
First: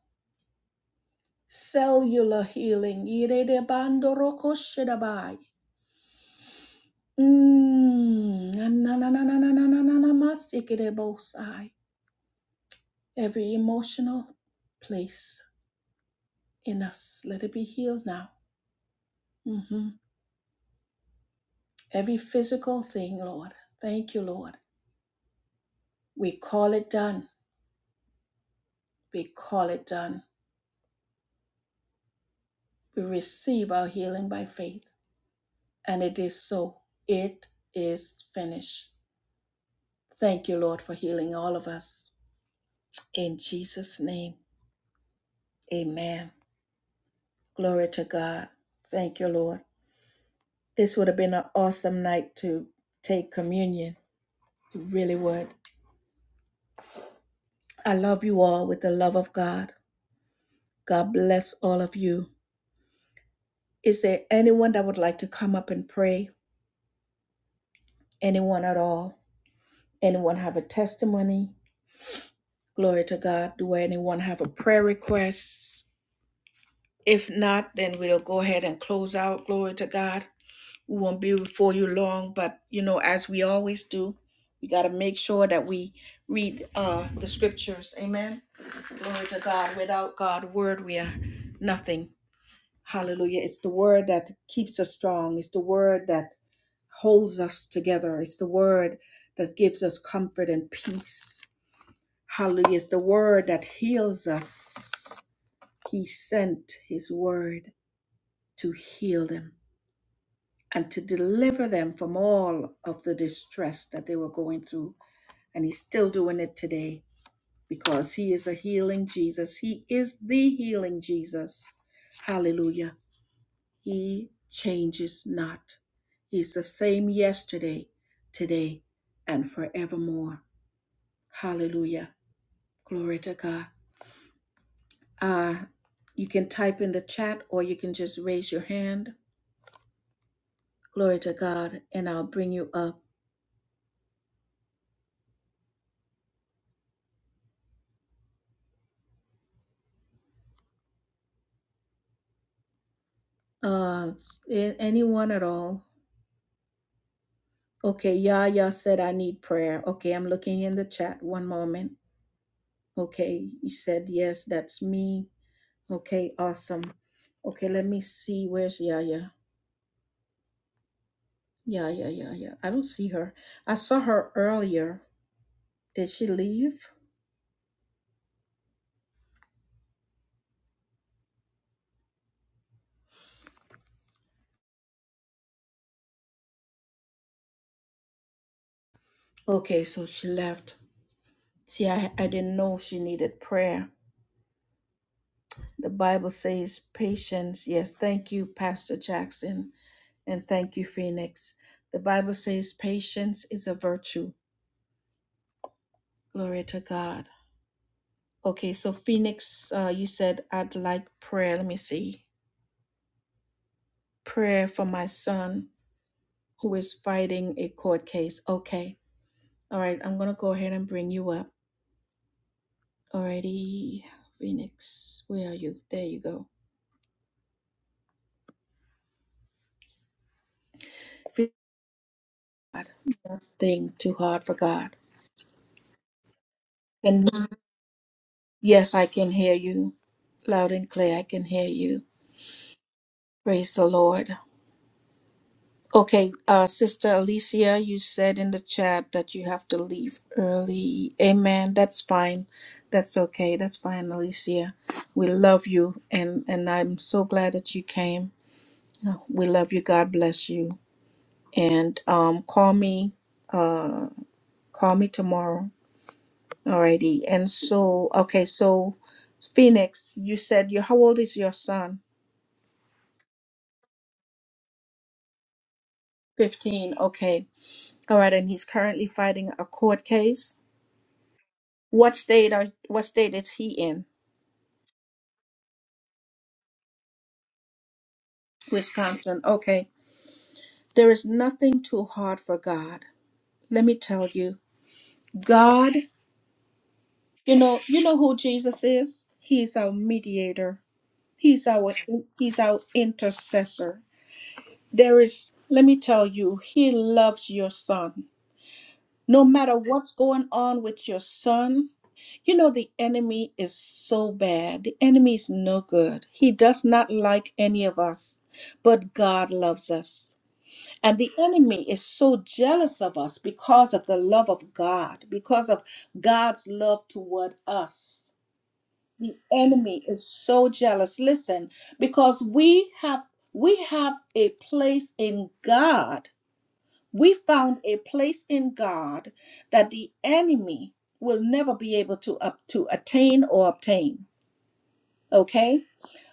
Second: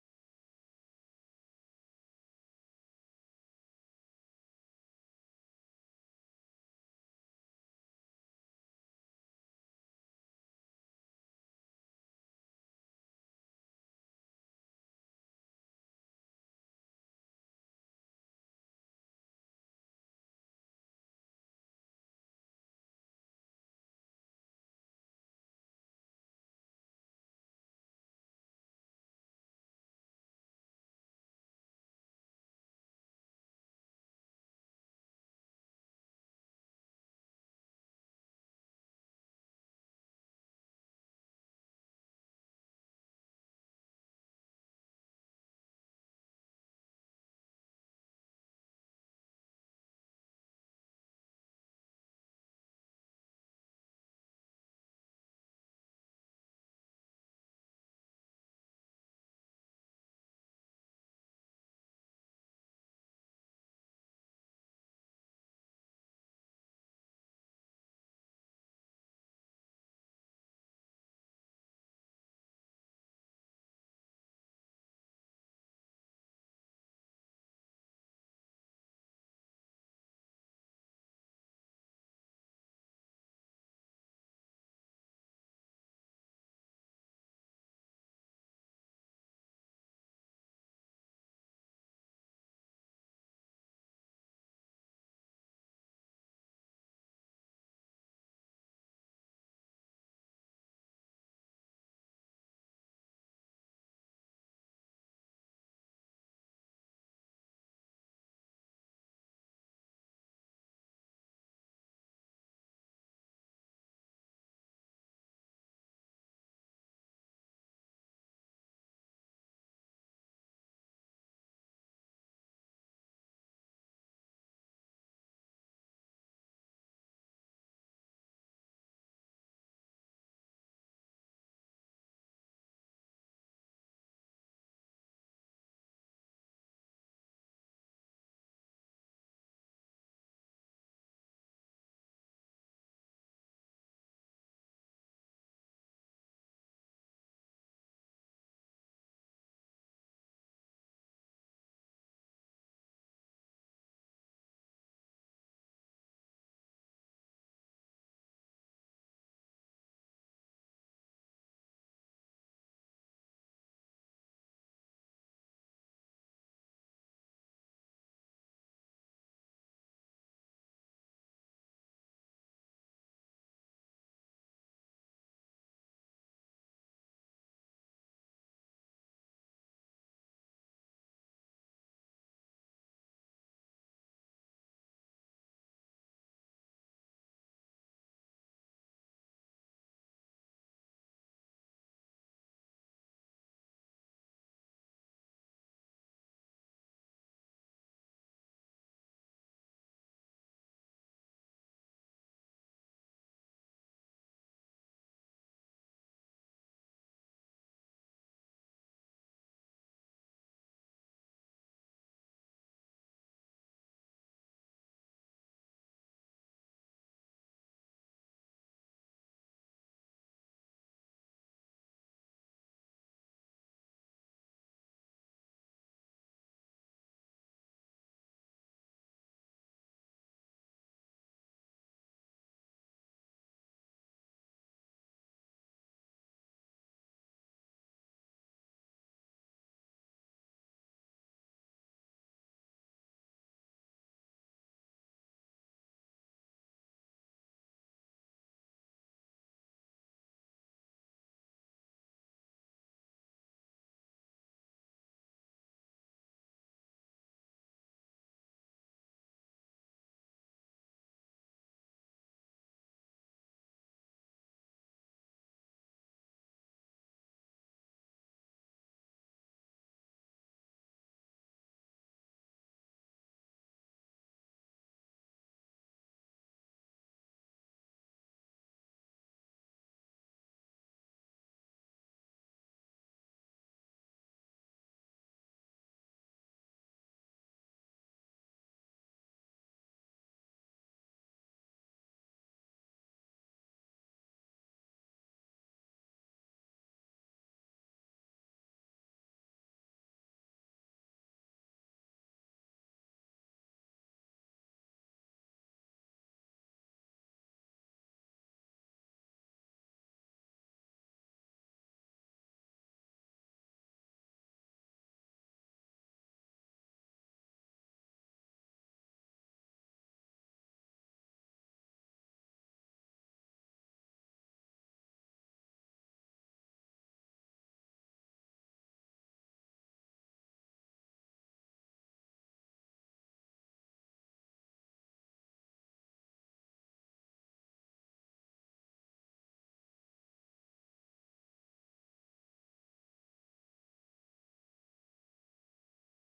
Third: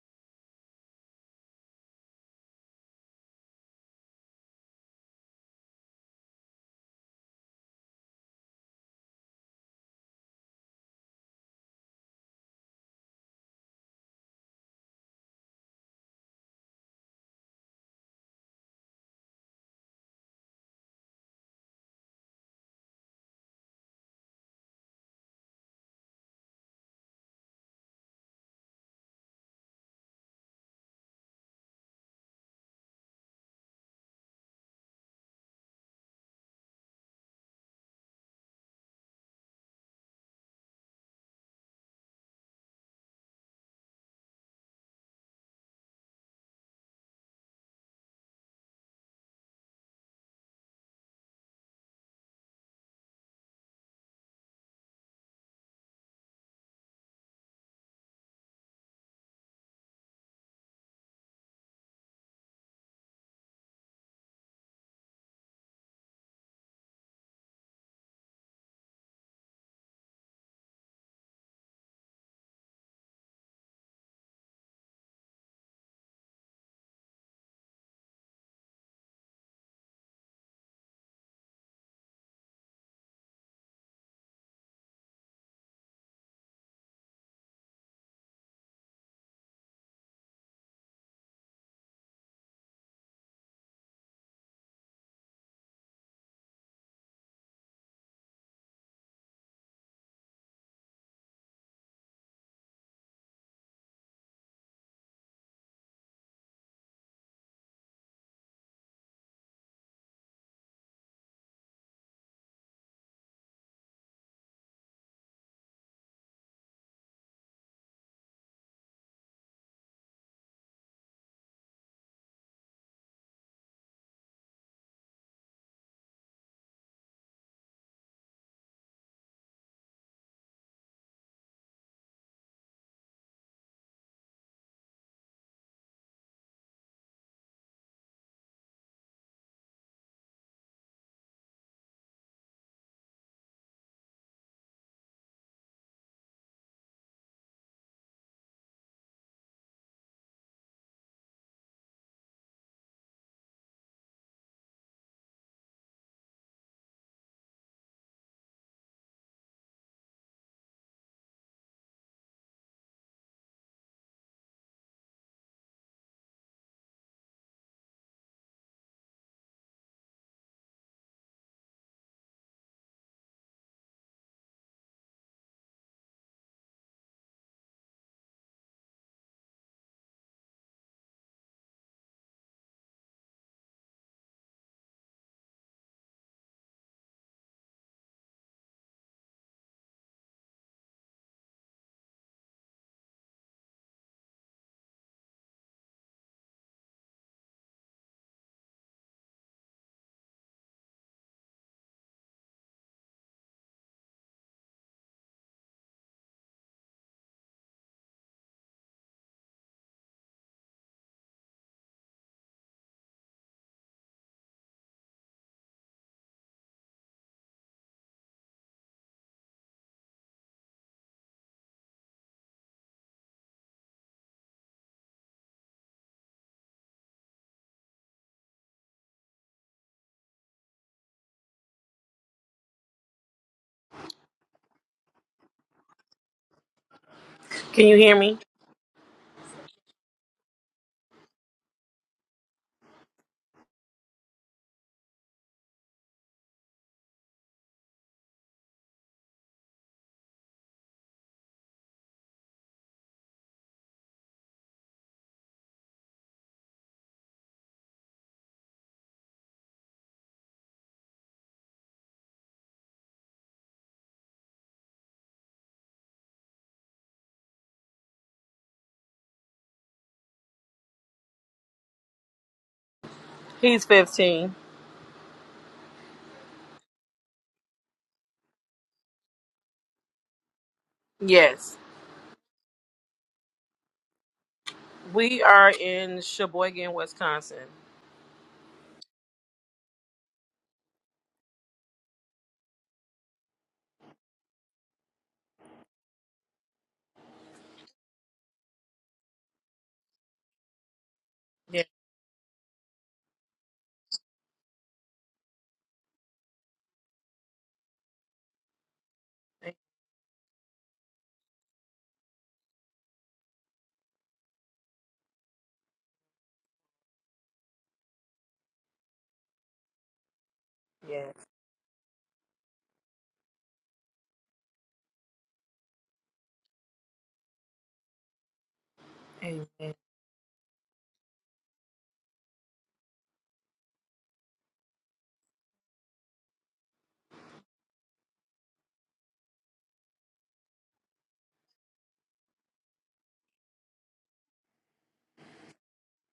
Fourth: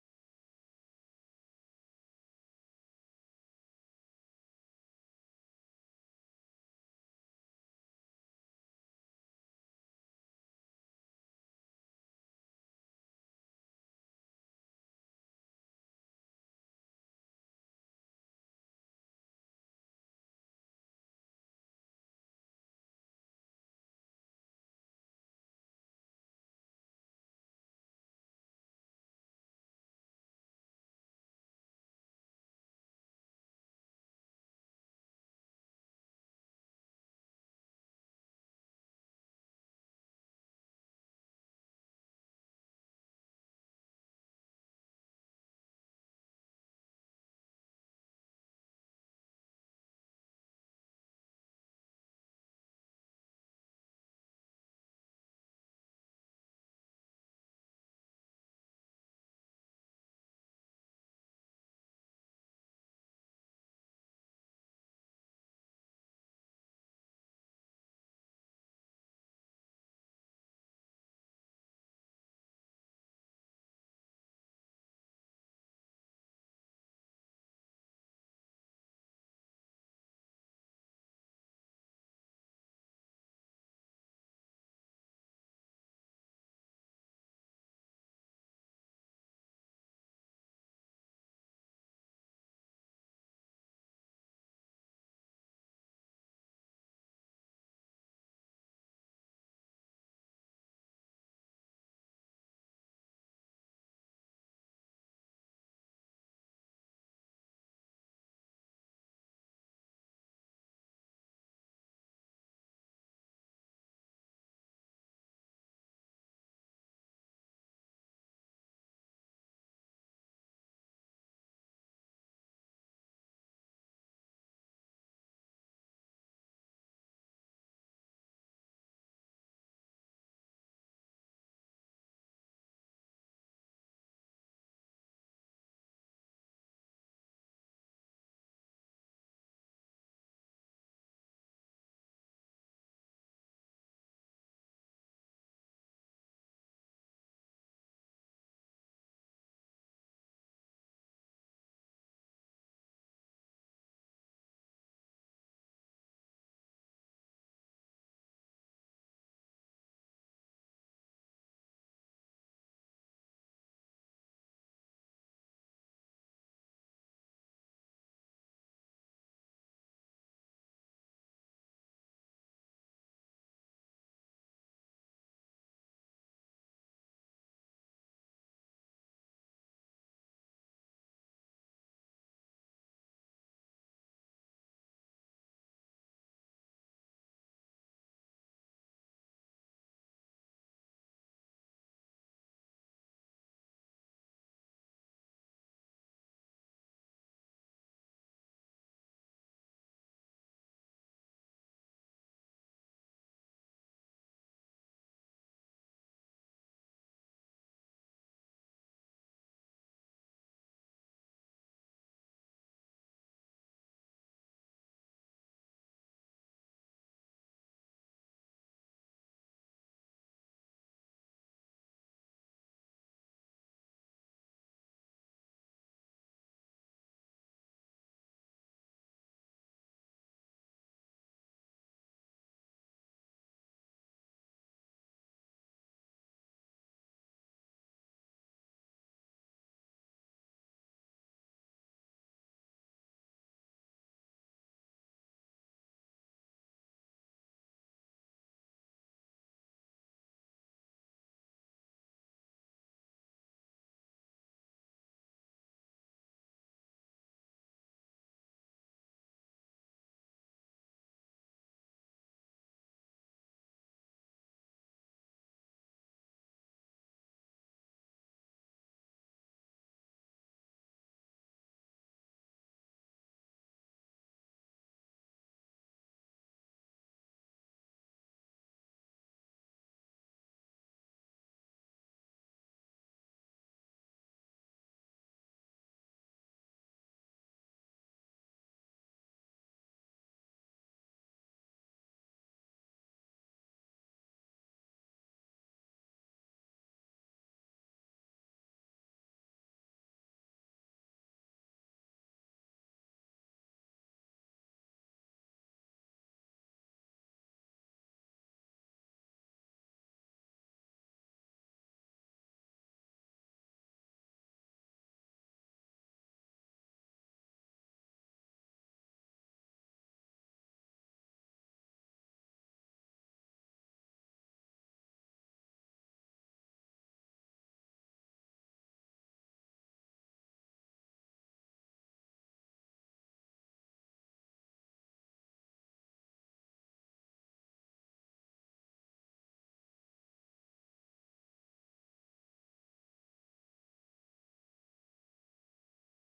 cellular healing. Irerebandorokoshidabai. Mm, nananananananananamasikidebosai. Every emotional place in us, let it be healed now. Mhm. Every physical thing, Lord. Thank you, Lord. We call it done. We call it done. We receive our healing by faith. And it is so. It is finished. Thank you, Lord, for healing all of us. In Jesus' name, amen. Glory to God. Thank you, Lord. This would have been an awesome night to take communion. It really would. I love you all with the love of God. God bless all of you. Is there anyone that would like to come up and pray? Anyone at all? Anyone have a testimony? Glory to God. Do anyone have a prayer request? If not, then we'll go ahead and close out. Glory to God. We won't be before you long, but you know, as we always do, we got to make sure that we read uh, the scriptures. Amen. Glory to God. Without God's word, we are nothing. Hallelujah. It's the word that keeps us strong. It's the word that holds us together. It's the word that gives us comfort and peace. Hallelujah. It's the word that heals us. He sent his word to heal them and to deliver them from all of the distress that they were going through. And he's still doing it today because he is a healing Jesus. He is the healing Jesus. Hallelujah. He changes not. He's the same yesterday, today, and forevermore. Hallelujah. Glory to God. Uh, you can type in the chat or you can just raise your hand. Glory to God, and I'll bring you up. Uh, a- anyone at all? Okay, Yaya said I need prayer. Okay, I'm looking in the chat. One moment. Okay, you said yes, that's me. Okay, awesome. Okay, let me see. Where's Yaya? Yaya, Yaya. I don't see her. I saw her earlier. Did she leave? Okay, so she left. See, I, I didn't know she needed prayer. The Bible says patience. Yes, thank you, Pastor Jackson, and thank you, Phoenix. The Bible says patience is a virtue. Glory to God. Okay, so Phoenix, uh, you said I'd like prayer. Let me see. Prayer for my son who is fighting a court case. Okay. All right, I'm going to go ahead and bring you up. Alrighty, Phoenix, where are you? There you go. Phoenix, God, Thing too hard for God.
Can you hear me?
Yes, I can hear you loud and clear. I can hear you. Praise the Lord. Okay, uh, Sister Alicia, you said in the chat that you have to leave early. Amen. That's fine. That's okay. That's fine, Alicia. We love you, and and I'm so glad that you came. Uh, We love you. God bless you. And um, call me. Uh, call me tomorrow. Alrighty. And so, okay, so Phoenix, you said you. How old is your son?
He's 15.
15, okay. All right, and he's currently fighting a court case.
Yes.
What state are what state is he in?
We are in Sheboygan, Wisconsin.
Wisconsin. Okay. There is nothing too hard for God. Let me tell you. God, you know, you know who Jesus is? He's our mediator. He's
Yes.
our he's our intercessor. There is let me tell you, he loves your son. No matter what's going on with your son, you know, the enemy is so bad. The enemy is no good. He does not like any of us, but God loves us. And the
Yes.
enemy is so jealous of us because of the love of God, because of God's love toward us. The
Amen.
enemy is so jealous. Listen, because we have we have a place in God we found a place in God that the enemy will never be able to up to attain or obtain. Okay?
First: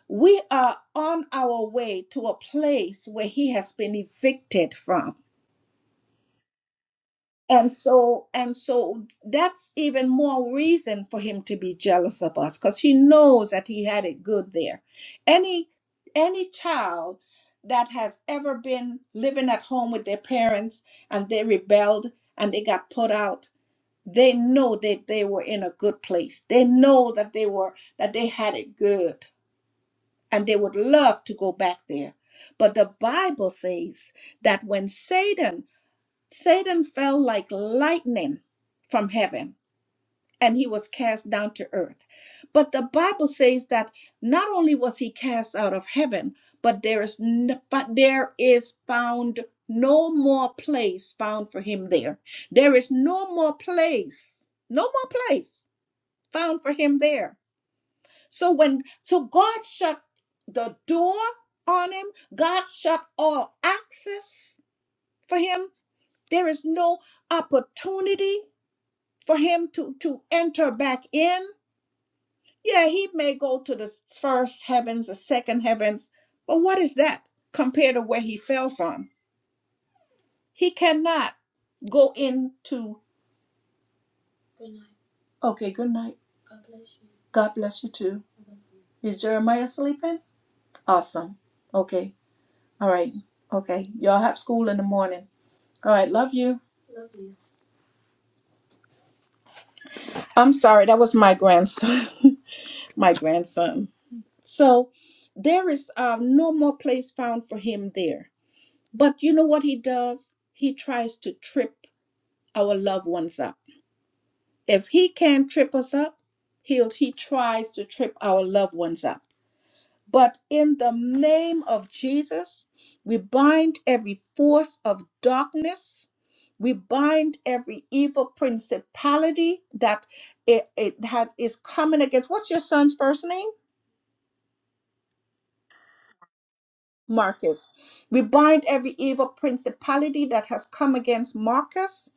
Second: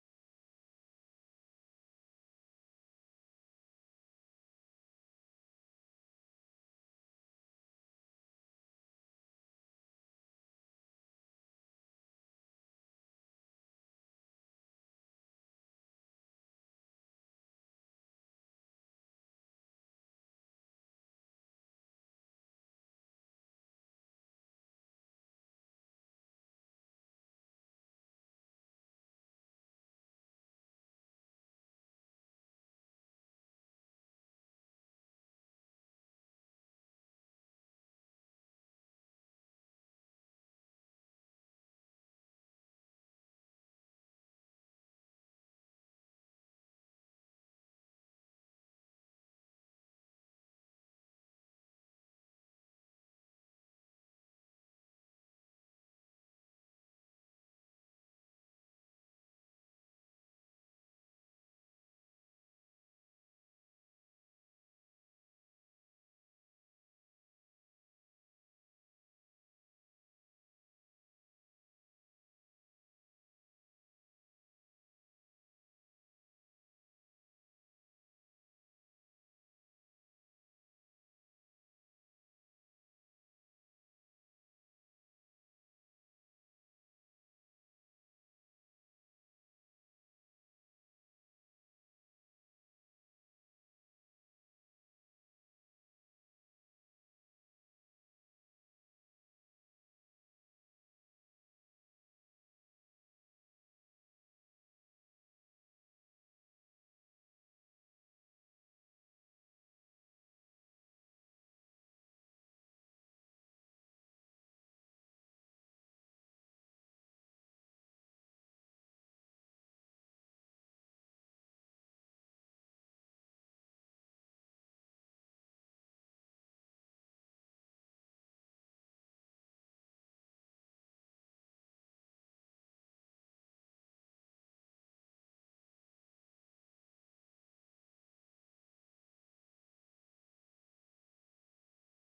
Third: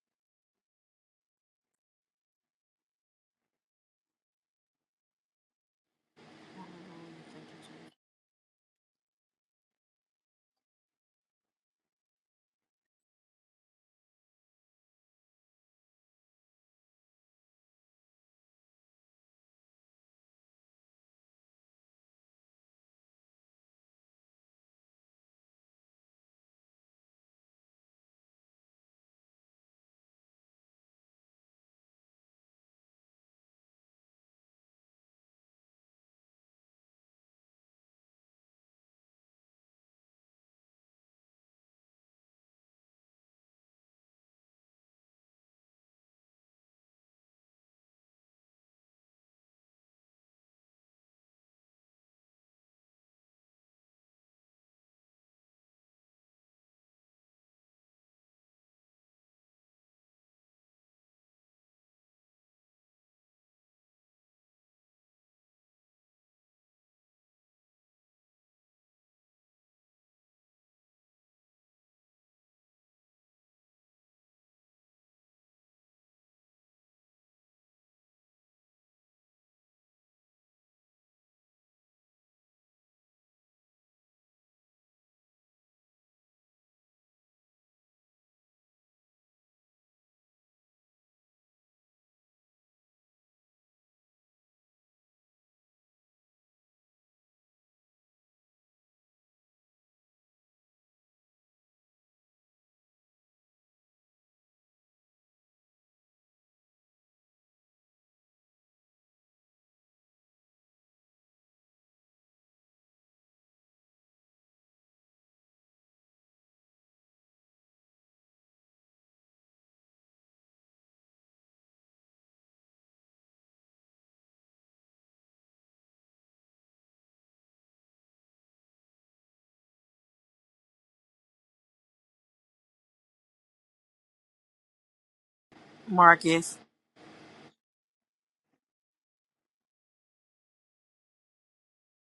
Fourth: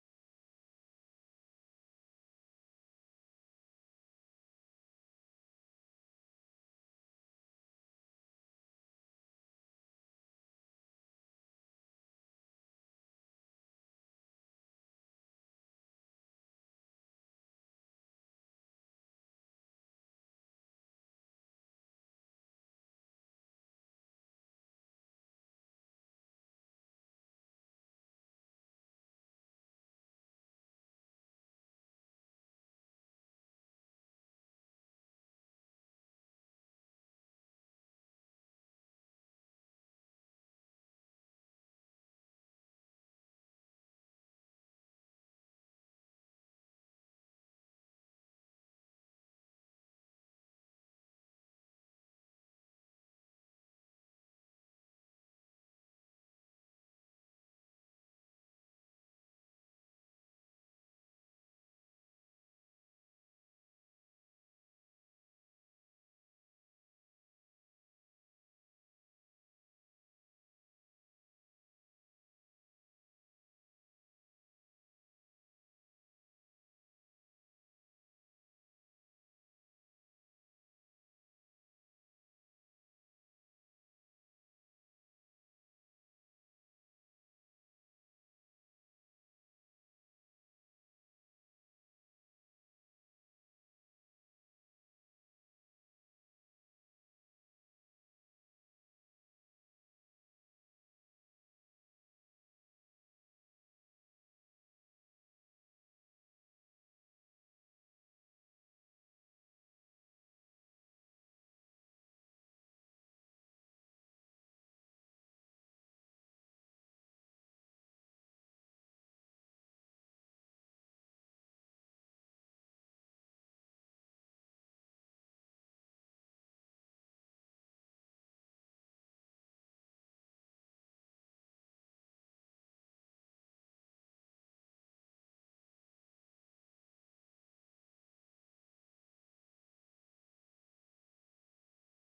We are on our way to a place where he has been evicted from. And so and so that's even more reason for him to be jealous of us cuz he knows that he had it good there. Any any child that has ever been living at home with their parents and they rebelled and they got put out They know that they were in a good place. They know that they were that they had it good and they would love to go back there. But the Bible says that when Satan Satan fell like lightning from heaven and he was cast down to earth. But the Bible says that not only was he cast out of heaven, but there is n- but there is found no more place found for him there. There is no more place. No more place found for him there. So when so God shut the door on him, God shut all access for him. There is no opportunity for him to to enter back in. Yeah, he may go to the first heavens, the second heavens, but what is that compared to where he fell from? He cannot go into okay, good night. God bless you too. Is Jeremiah sleeping? Awesome. Okay. All right. Okay. Y'all have school in the morning. All right. Love you. I'm sorry. That was my grandson. *laughs* my grandson. So there is um, no more place found for him there. But you know what he does? He tries to trip our loved ones up. If he can't trip us up, he'll he tries to trip our loved ones up. But in the name of Jesus, we bind every force of darkness. We bind every evil principality that it, it has is coming against. What's your son's first name?
Marcus,
Marcus. We bind every evil principality that has come against Marcus.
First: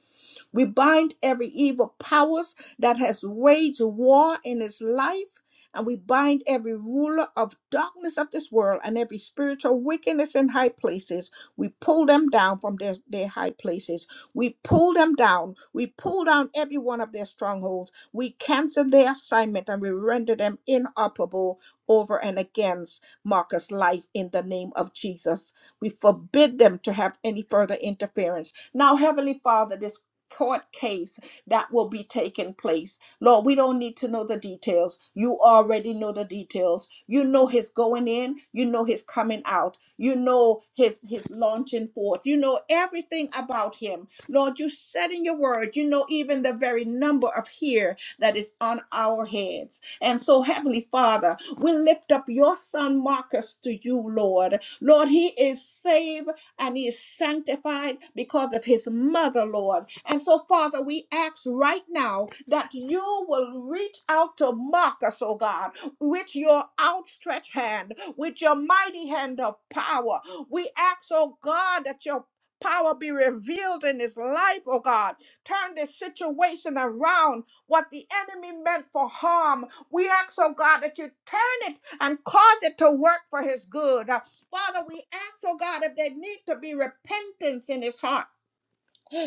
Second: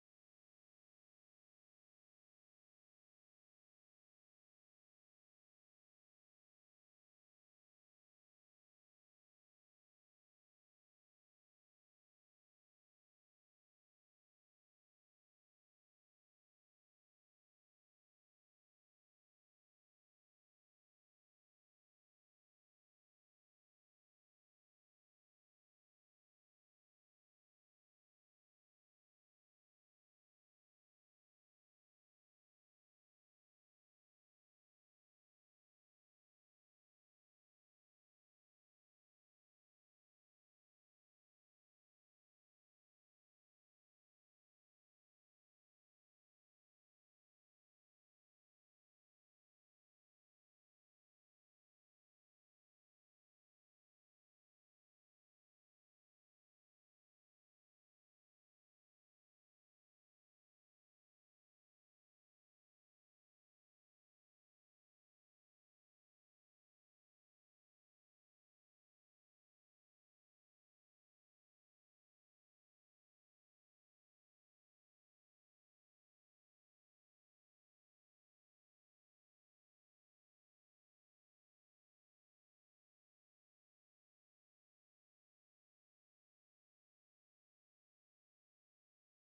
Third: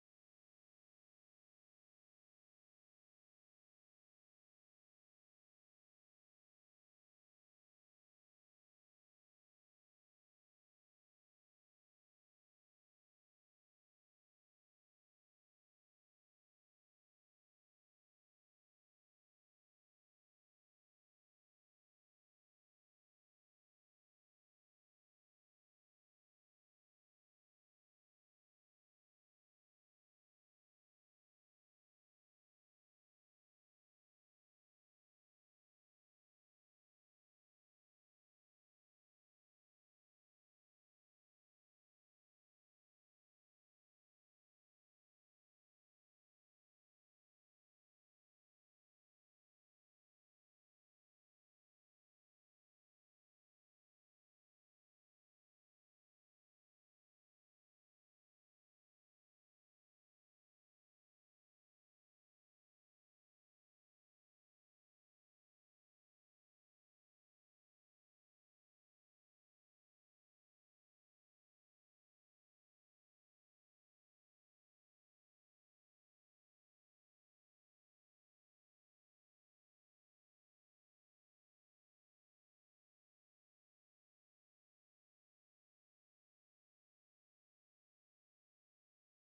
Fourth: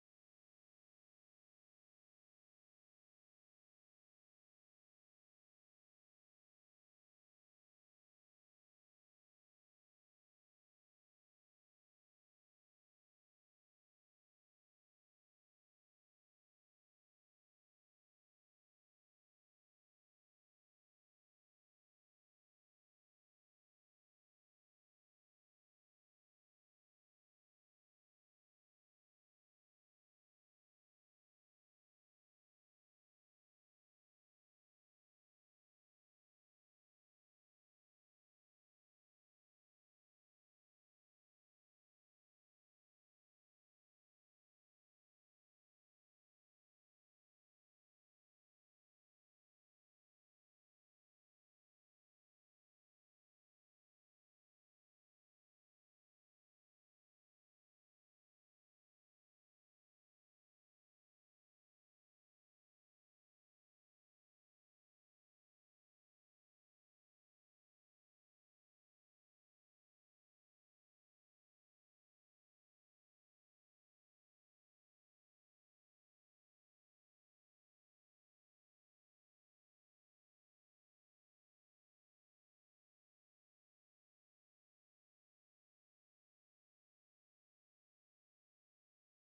We bind every evil powers that has waged war in his life, and we bind every ruler of darkness of this world and every spiritual wickedness in high places. We pull them down from their, their high places. We pull them down. We pull down every one of their strongholds. We cancel their assignment and we render them inoperable over and against Marcus' life in the name of Jesus. We forbid them to have any further interference. Now, Heavenly Father, this court case that will be taking place. Lord, we don't need to know the details. You already know the details. You know his going in, you know his coming out, you know his his launching forth. You know everything about him. Lord, you said in your word, you know even the very number of hair that is on our heads. And so heavenly Father, we lift up your son Marcus to you, Lord. Lord, he is saved and he is sanctified because of his mother, Lord. And so, Father, we ask right now that you will reach out to Marcus, oh God, with your outstretched hand, with your mighty hand of power. We ask, oh God, that your Power be revealed in his life, oh God. Turn this situation around. What the enemy meant for harm, we ask, oh God, that you turn it and cause it to work for his good. Father, we ask, oh God, if there need to be repentance in his heart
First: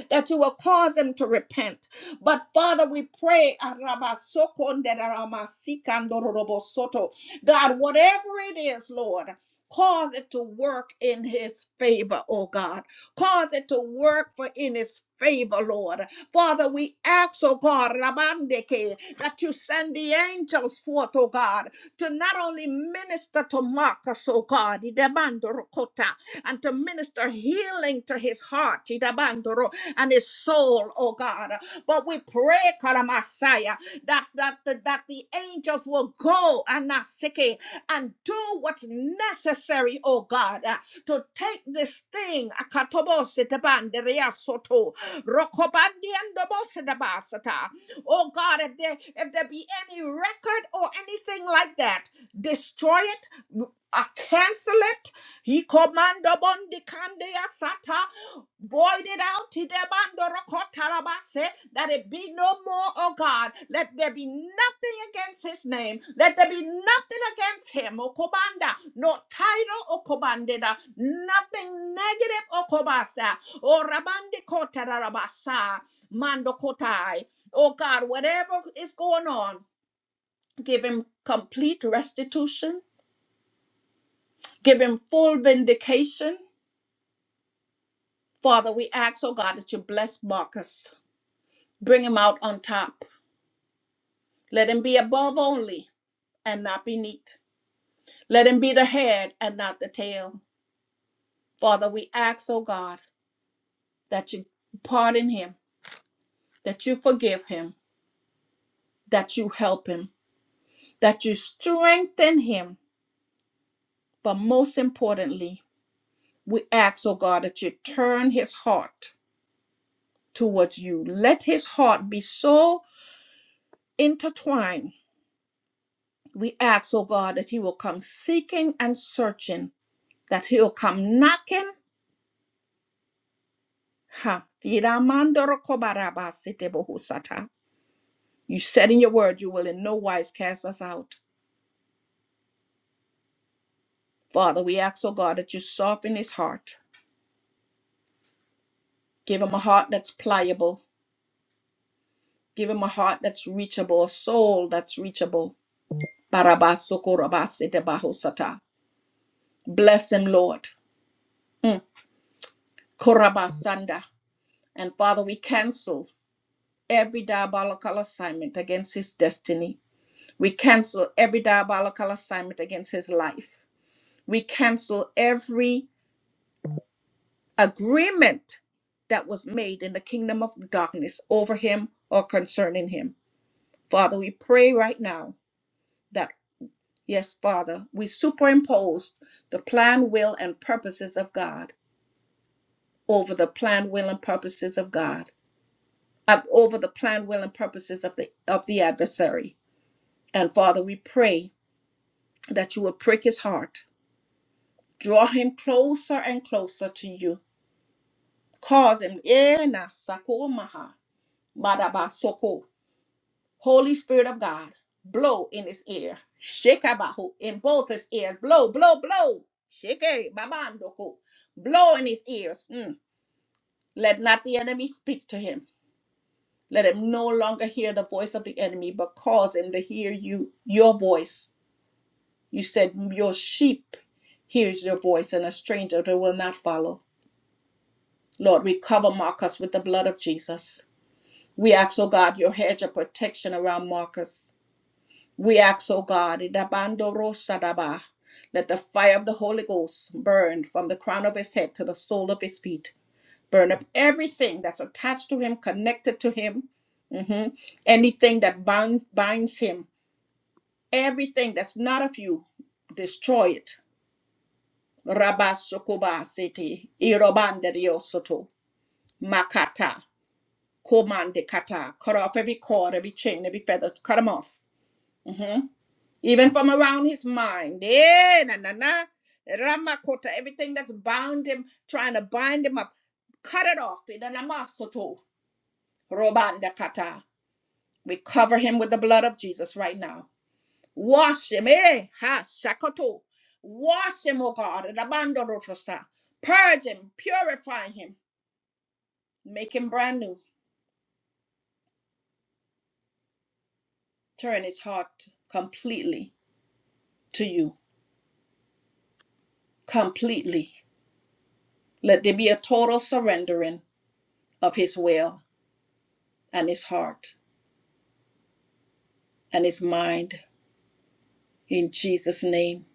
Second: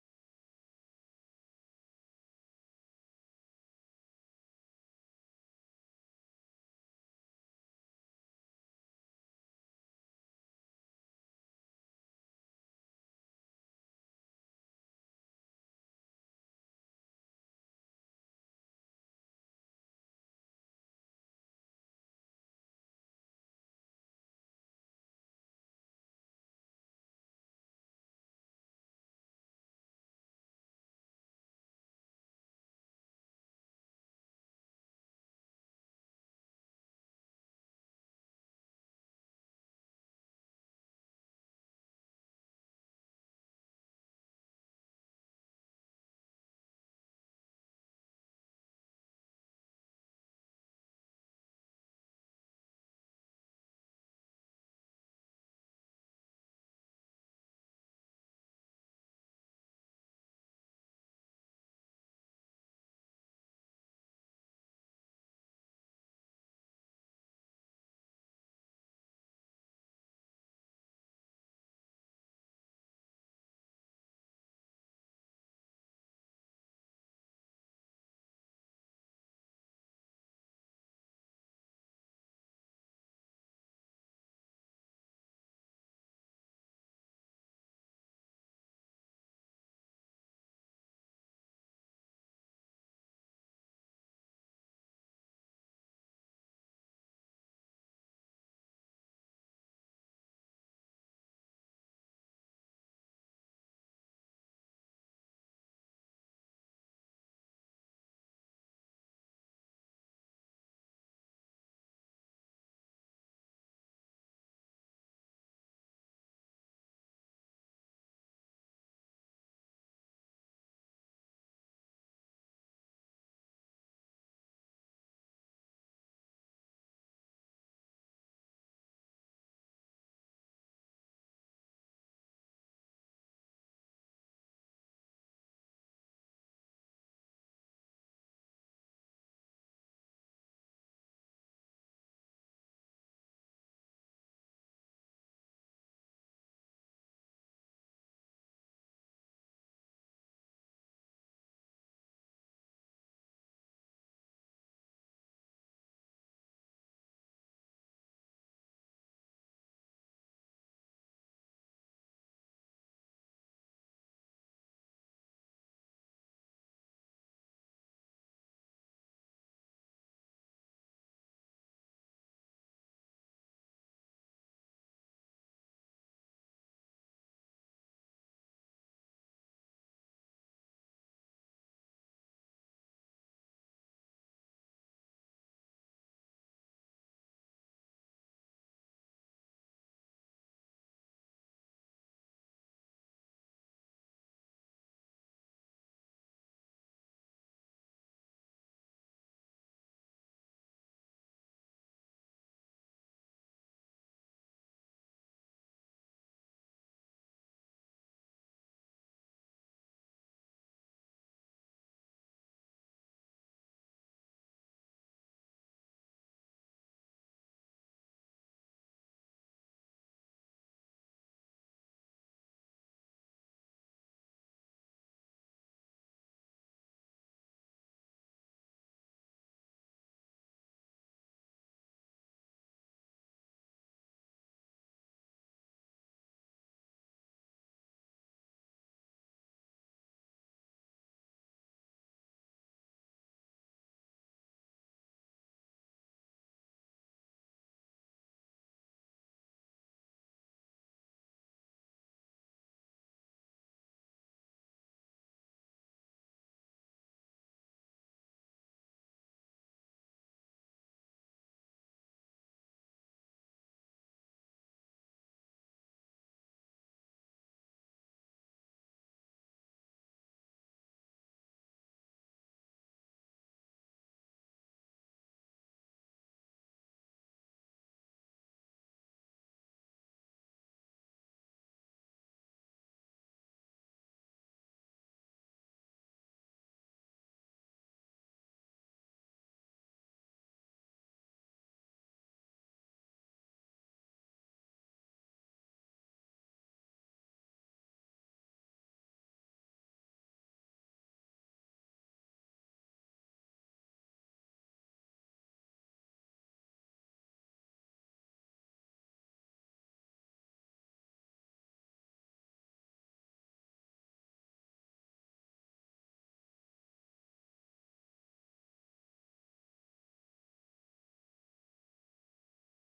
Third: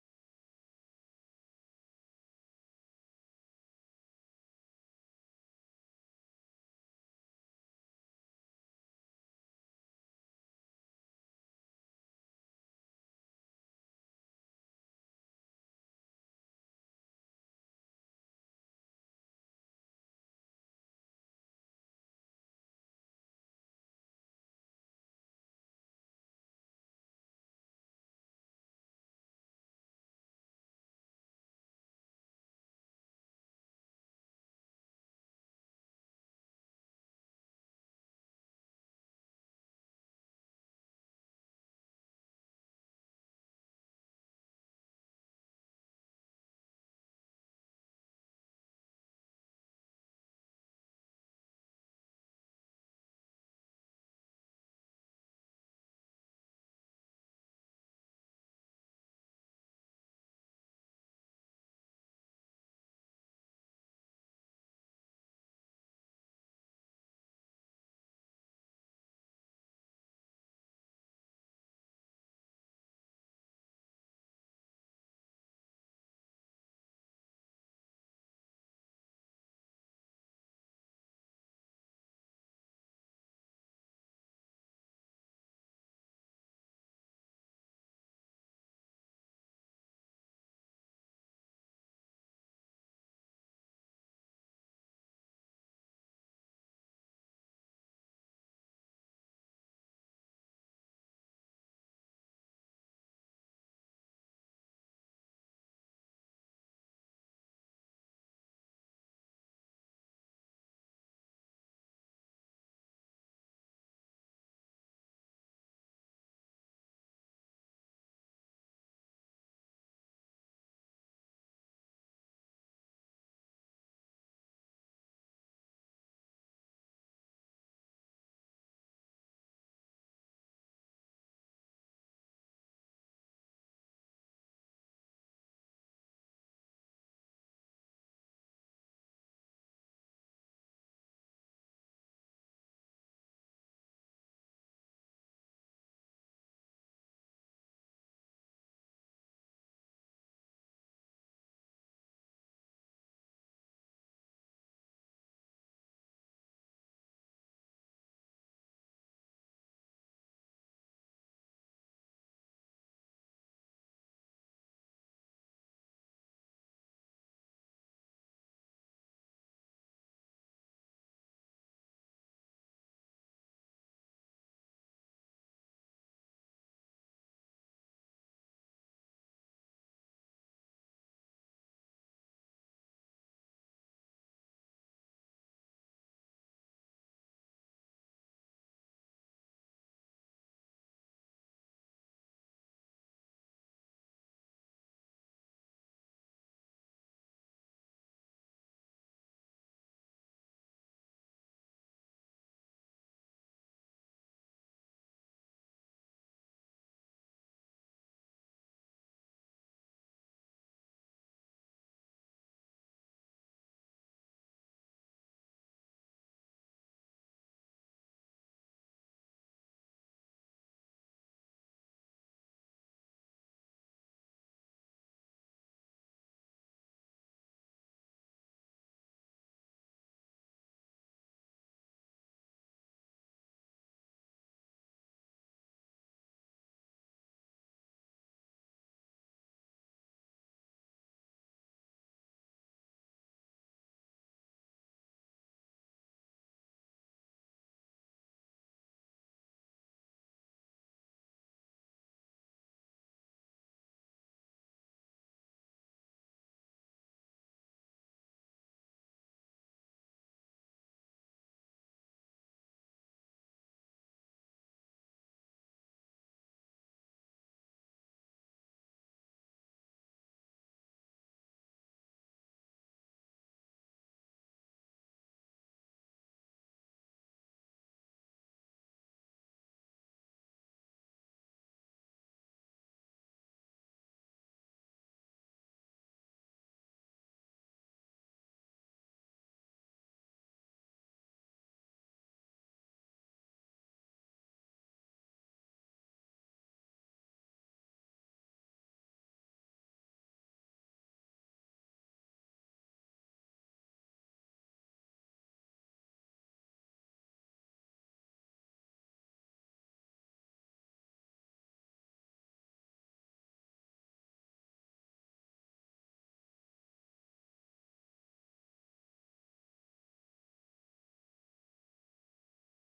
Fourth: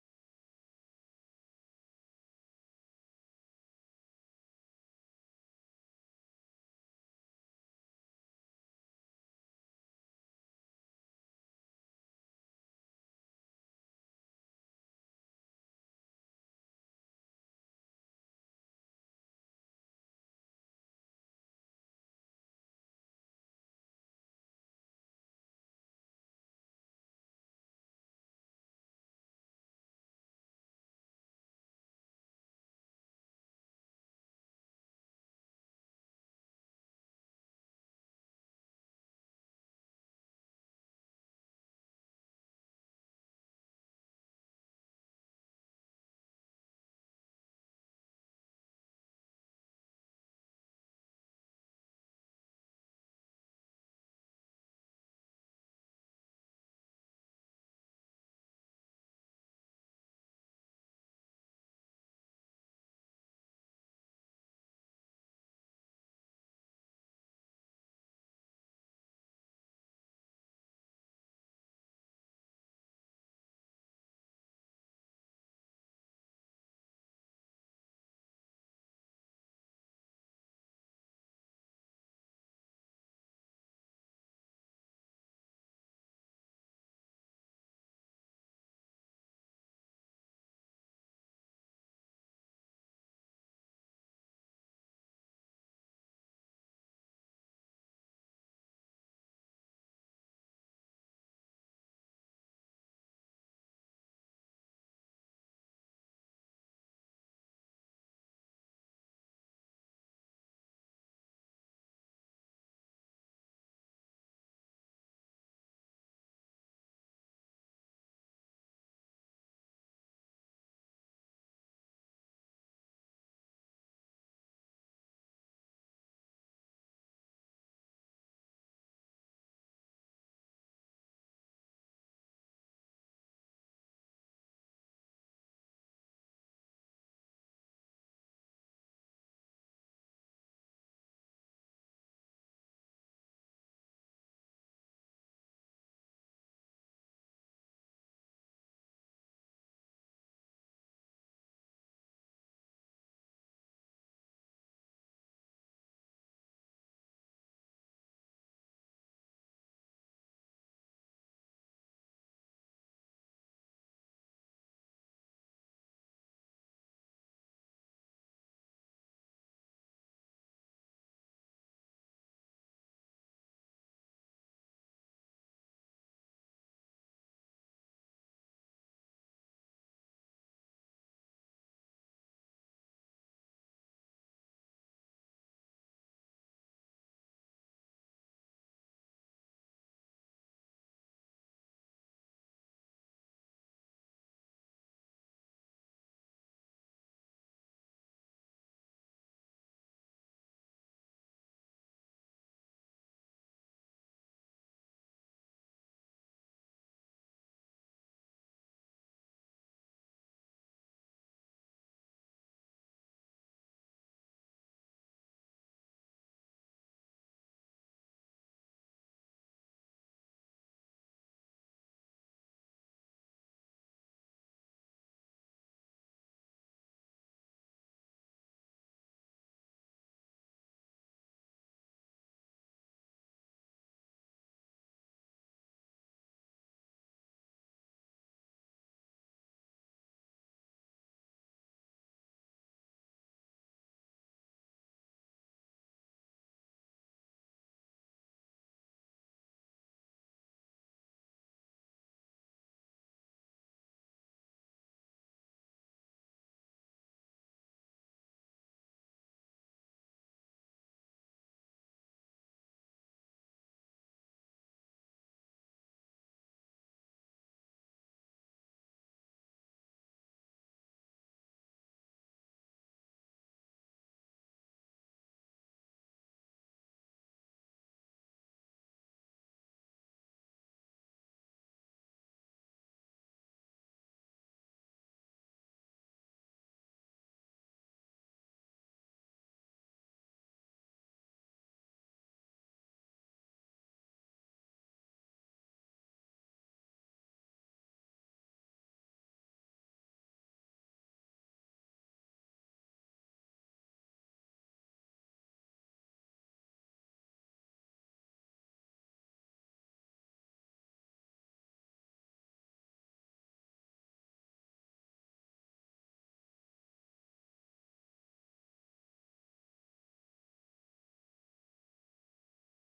that you will cause them to repent. But Father, we pray, Arabasokonderaramasikandorodorobosoto. God, whatever it is, Lord, cause it to work in his favor, oh God. Cause it to work for in his favor, Lord. Father, we ask, oh God, Rabandeke, that you send the angels forth, oh God, to not only minister to Marcus, oh God, Idabandorokota, and to minister healing to his heart and his soul, oh God. But we pray, Karamasaya, that, that, that, that the angels will go and not seek it and do what's necessary, oh God, uh, to take this thing, Akatobositabandereasoto, Rokobandiandobositabasata. oh God, if there, if there be any record or anything like that, destroy it, uh, cancel it, he command upon the candia sata Void it out, Tidebandorokotarabase, that it be no more, oh God. Let there be nothing against his name. Let there be nothing against him, Okobanda. No title, Okobandida. Nothing negative, Okobasa. Or Rabandicotarabasa, Mandokotai. Oh God, whatever is going on, give him complete restitution. Give him full vindication. Father, we ask, oh God, that you bless Marcus. Bring him out on top. Let him be above only and not beneath. Let him be the head and not the tail. Father, we ask, oh God, that you pardon him, that you forgive him, that you help him, that you strengthen him. But most importantly, we ask, oh God, that you turn his heart towards you. Let his heart be so intertwined. We ask, oh God, that he will come seeking and searching, that he'll come knocking Ha. Tiramandoro kobarabasite bohusata. You said in your word you will in no wise cast us out. Father, we ask, oh God, that you soften his heart. Give him a heart that's pliable. Give him a heart that's reachable, a soul that's reachable. Barabasokorabasite bahusata. Bless him, Lord. Mm. Korabasanda. And Father, we cancel every diabolical assignment against his destiny. We cancel every diabolical assignment against his life. We cancel every agreement that was made in the kingdom of darkness over him or concerning him. Father, we pray right now that, yes, Father, we superimpose the plan, will, and purposes of God over the plan, will, and purposes of God, uh, over the plan, will, and purposes of the of the adversary. And Father, we pray that you will prick his heart, draw him closer and closer to you, cause him, eh, na, sakomaha, Madabasoko. Holy Spirit of God, blow in his ear. Shekabahu. In both his ears. Blow, blow, blow. Sheke babandoko. Blow in his ears. Mm. Let not the enemy speak to him. Let him no longer hear the voice of the enemy, but cause him to hear you, your voice. You said your sheep hears your voice, and a stranger they will not follow. Lord, we cover Marcus with the blood of Jesus. We ask, oh God, your hedge of protection around Marcus. We ask, O God, Idabandorosadaba, let the fire of the Holy Ghost burn from the crown of his head to the sole of his feet. Burn up everything that's attached to him, connected to him, Mhm. anything that binds, binds him, everything that's not of you, destroy it. Rabasokoba sete, irobanderiosoto, makata, komandekata. Cut off every cord, every chain, every feather, cut them off. Mm-hmm. even from around his mind. Eh, na na na. Ramakota, everything that's bound him, trying to bind him up, cut it off. In the namasoto, robanda kata. We cover him with the blood of Jesus right now. Wash him, eh? Ha shakato. Wash him, oh God. rabando rotosa. Purge him, purify him, make him brand new. Turn his heart completely to you, completely. Let there be a total surrendering of his will and his heart and his mind. In Jesus' name,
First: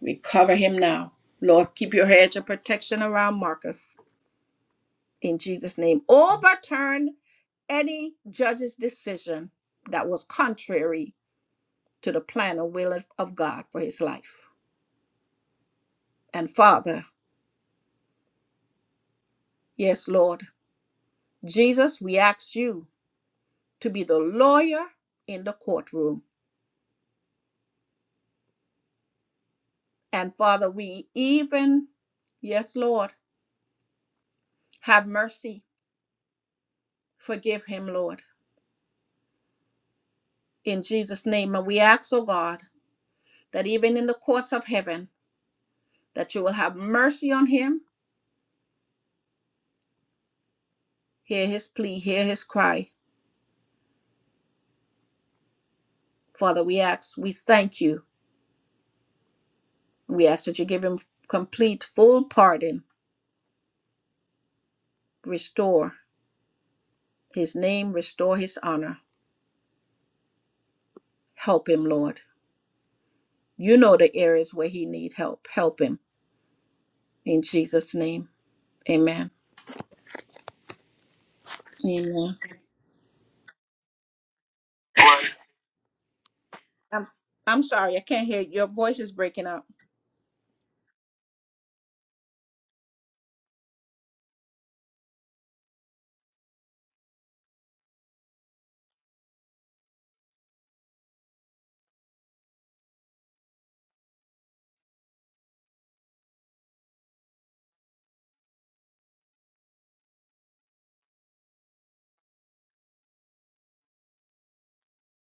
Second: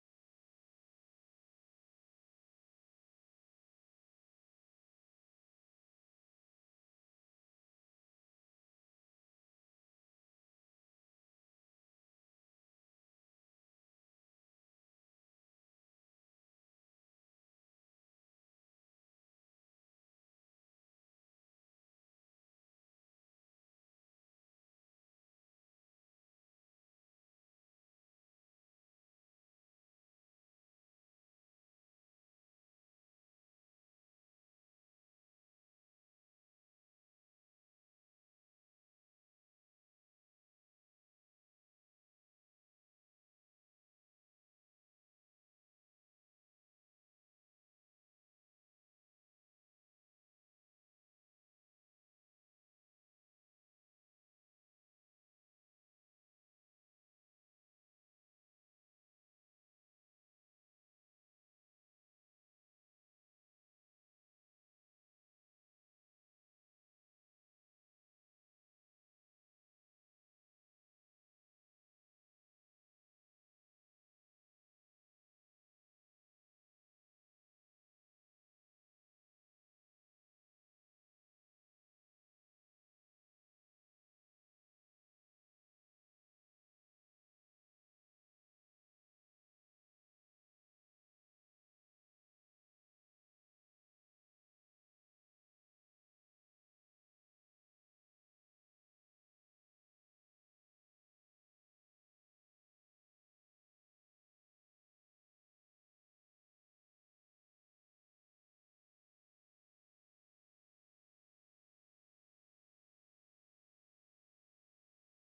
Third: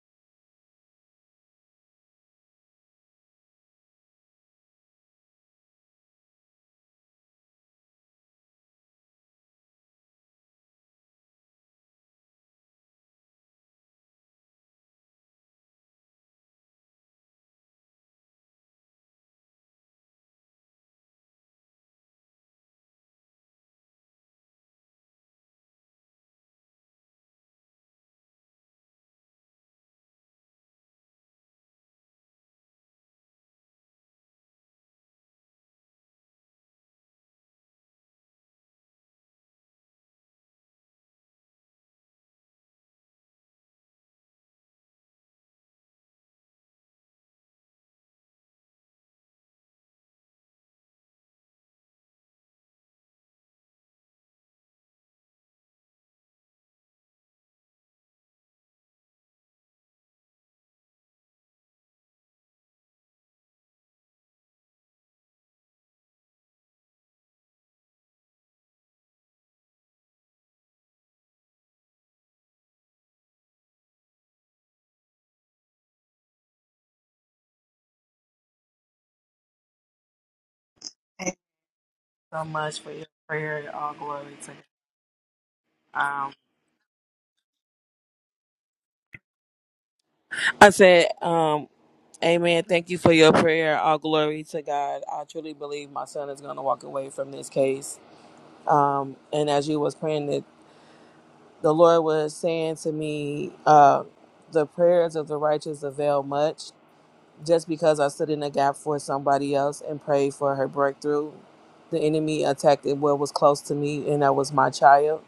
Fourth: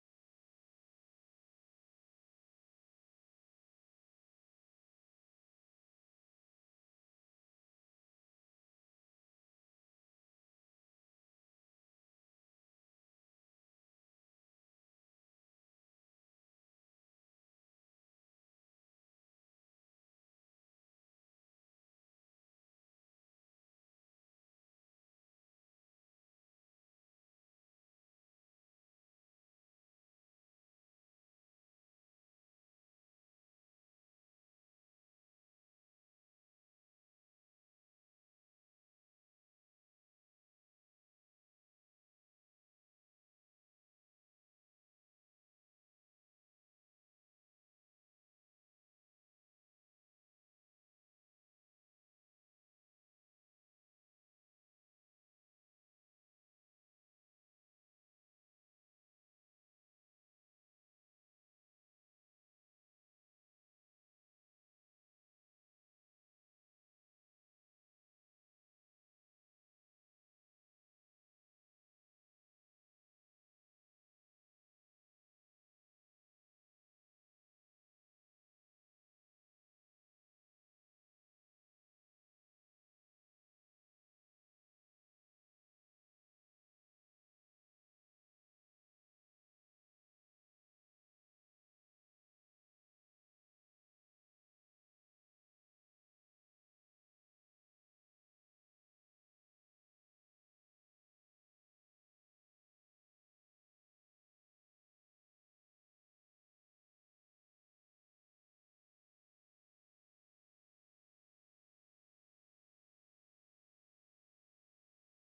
we cover him now. Lord, keep your hedge of protection around Marcus. In Jesus' name, overturn any judge's decision that was contrary to the plan and will of of God for his life. And Father, yes, Lord, Jesus, we ask you to be the lawyer in the courtroom. And Father, we even, yes, Lord, have mercy. Forgive him, Lord. in Jesus' name. And we ask, O God, that even in the courts of heaven, that you will have mercy on him, hear his plea, hear his cry. Father, we ask, we thank you. We ask that you give him complete, full pardon. Restore his name, restore his honor. Help him, Lord. You know the areas where he need help. Help him in Jesus' name. Amen.
thank you
Amen.
so much for your prayer. All glory to God. Um,
I'm, I'm sorry, I can't hear. Your voice is breaking up.
I said, um, Amen. Thank you for your prayer. All glory to God. I truly believe my son is going to walk away from this case. Um, and as you was praying, that the Lord was saying to me, uh, the prayers of the righteous avail much just because I stood in a gap for somebody else and prayed for her breakthrough. The enemy attacked it what was close to me, and that was my child.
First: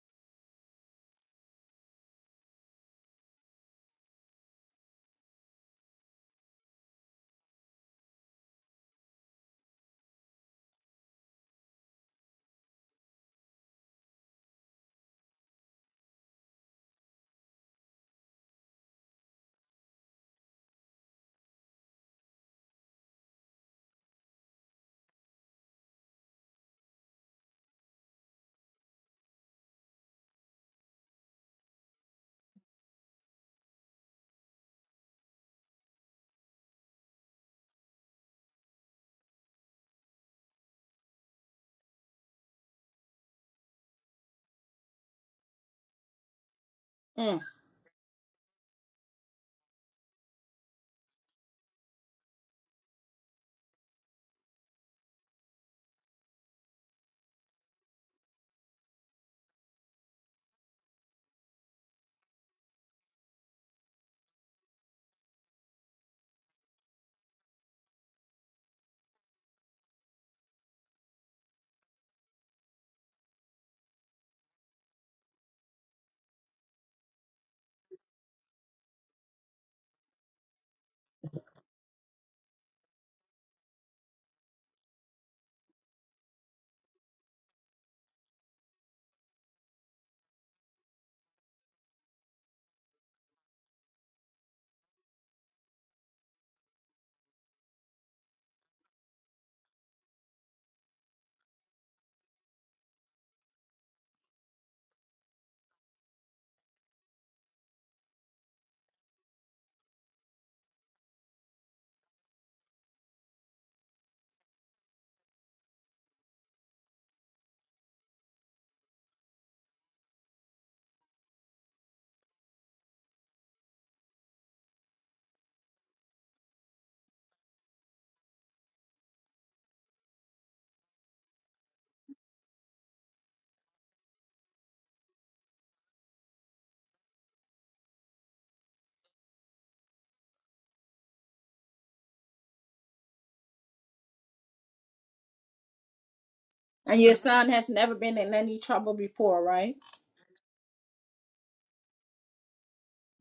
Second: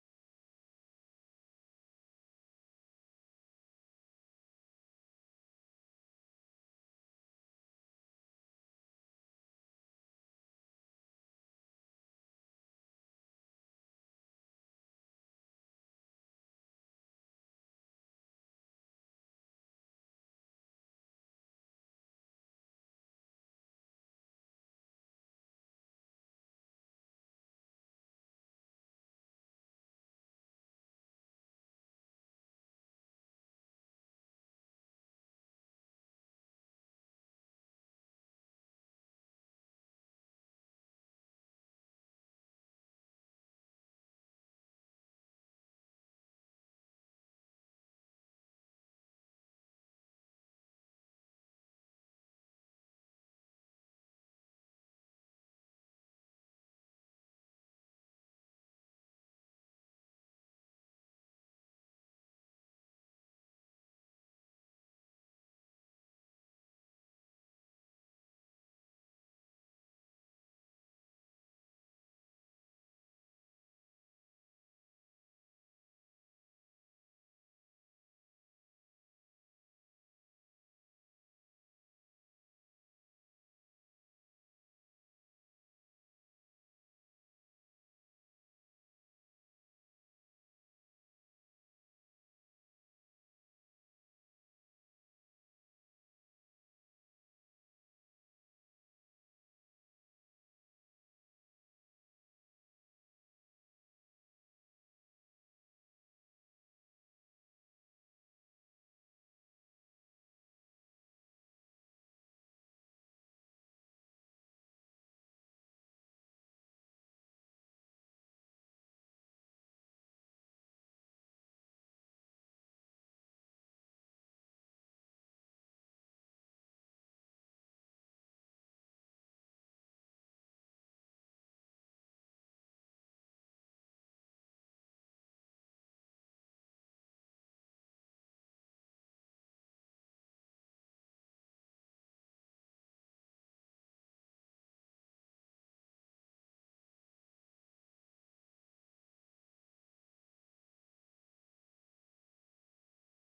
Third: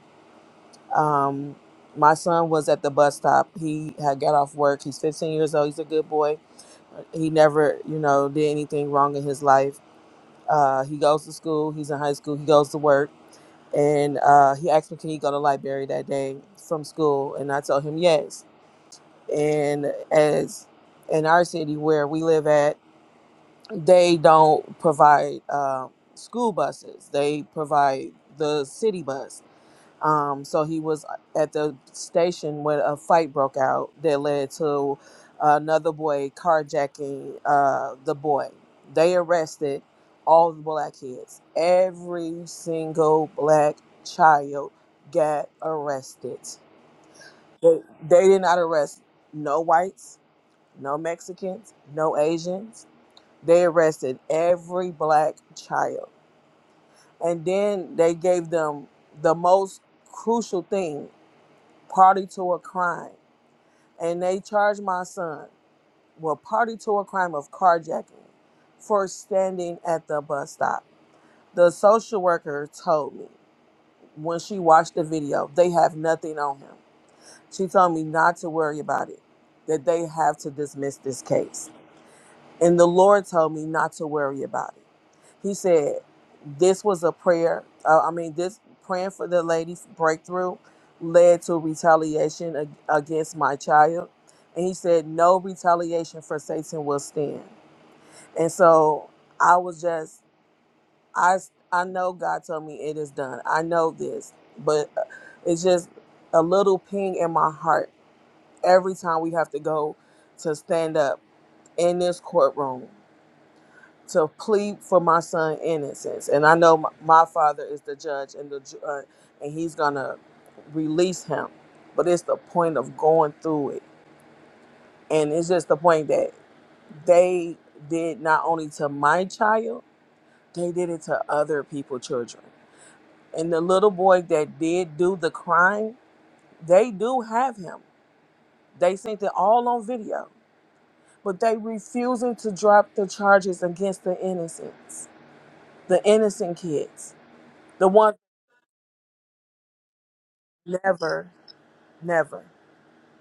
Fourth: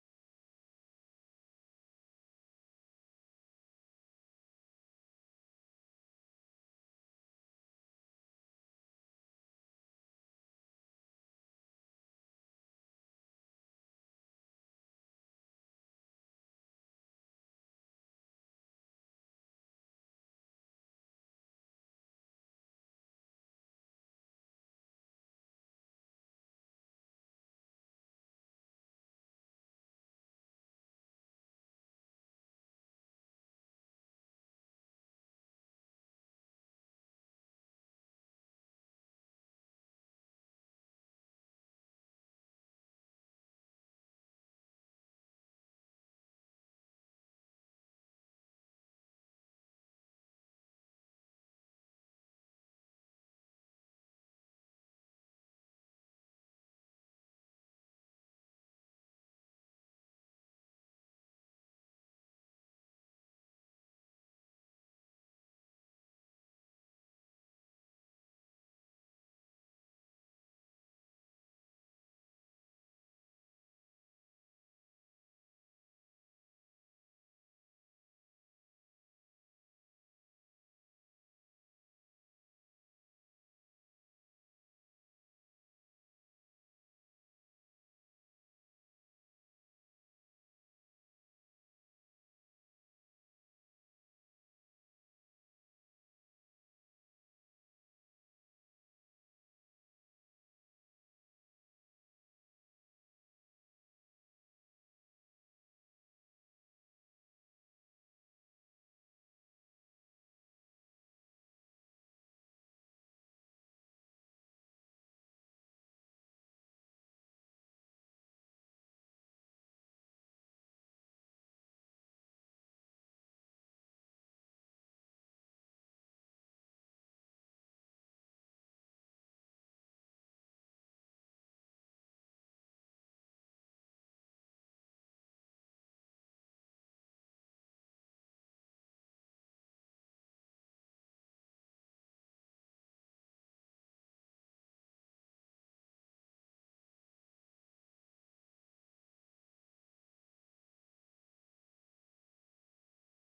Um, my son was at the bus stop. He had got off work. He's 15 years old. He's a good boy. He never, you know, did anything wrong in his life. Uh, he goes to school. He's in high school. He goes to work. And uh, he asked me, can he go to library that day from school? And I told him yes. And as in our city where we live at, they don't provide uh, school buses. They provide the city bus. Um, so he was at the station when a fight broke out that led to another boy carjacking uh, the boy. They arrested all the black kids. Every single black child got arrested.
Mm.
They, they did not arrest no whites, no Mexicans, no Asians they arrested every black child. And then they gave them the most crucial thing party to a crime. And they charged my son with party to a crime of carjacking for standing at the bus stop. The social worker told me when she watched the video, they have nothing on him. She told me not to worry about it, that they have to dismiss this case. And the Lord told me not to worry about it. He said, This was a prayer. Uh, I mean, this praying for the lady's breakthrough led to retaliation ag- against my child. And he said, No retaliation for Satan will stand. And so I was just, I, I know God told me it is done. I know this, but uh, it's just a little ping in my heart every time we have to go to stand up in this courtroom to plead for my son innocence and i know my, my father is the judge and the ju- uh, and he's gonna release him but it's the point of going through it and it's just the point that they did not only to my child they did it to other people children and the little boy that did do the crime they do have him they sent it all on video but they refusing to drop the charges against the innocents the innocent
And your
kids
son has
the
never
ones.
been in any trouble before, right?
Never, never.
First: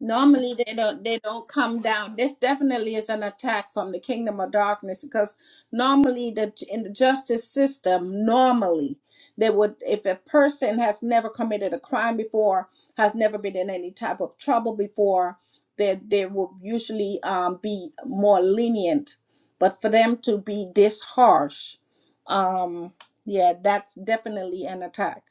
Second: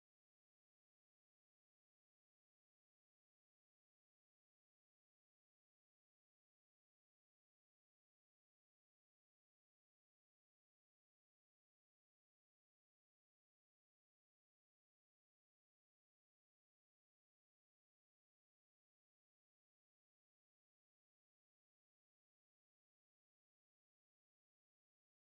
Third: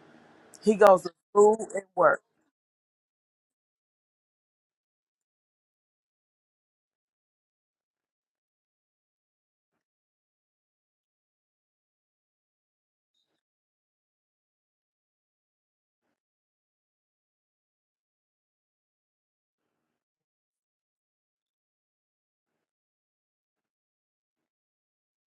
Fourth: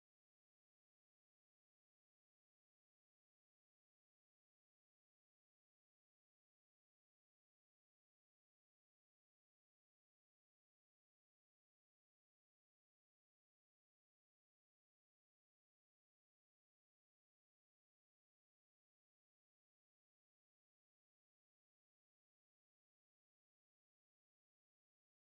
normally
He
they
goes
don't
to
they don't
school
come
and
down
work.
this definitely is an attack from the kingdom of darkness because normally the in the justice system normally they would if a person has never committed a crime before has never been in any type of trouble before they they will usually um, be more lenient but for them to be this harsh um yeah that's definitely an attack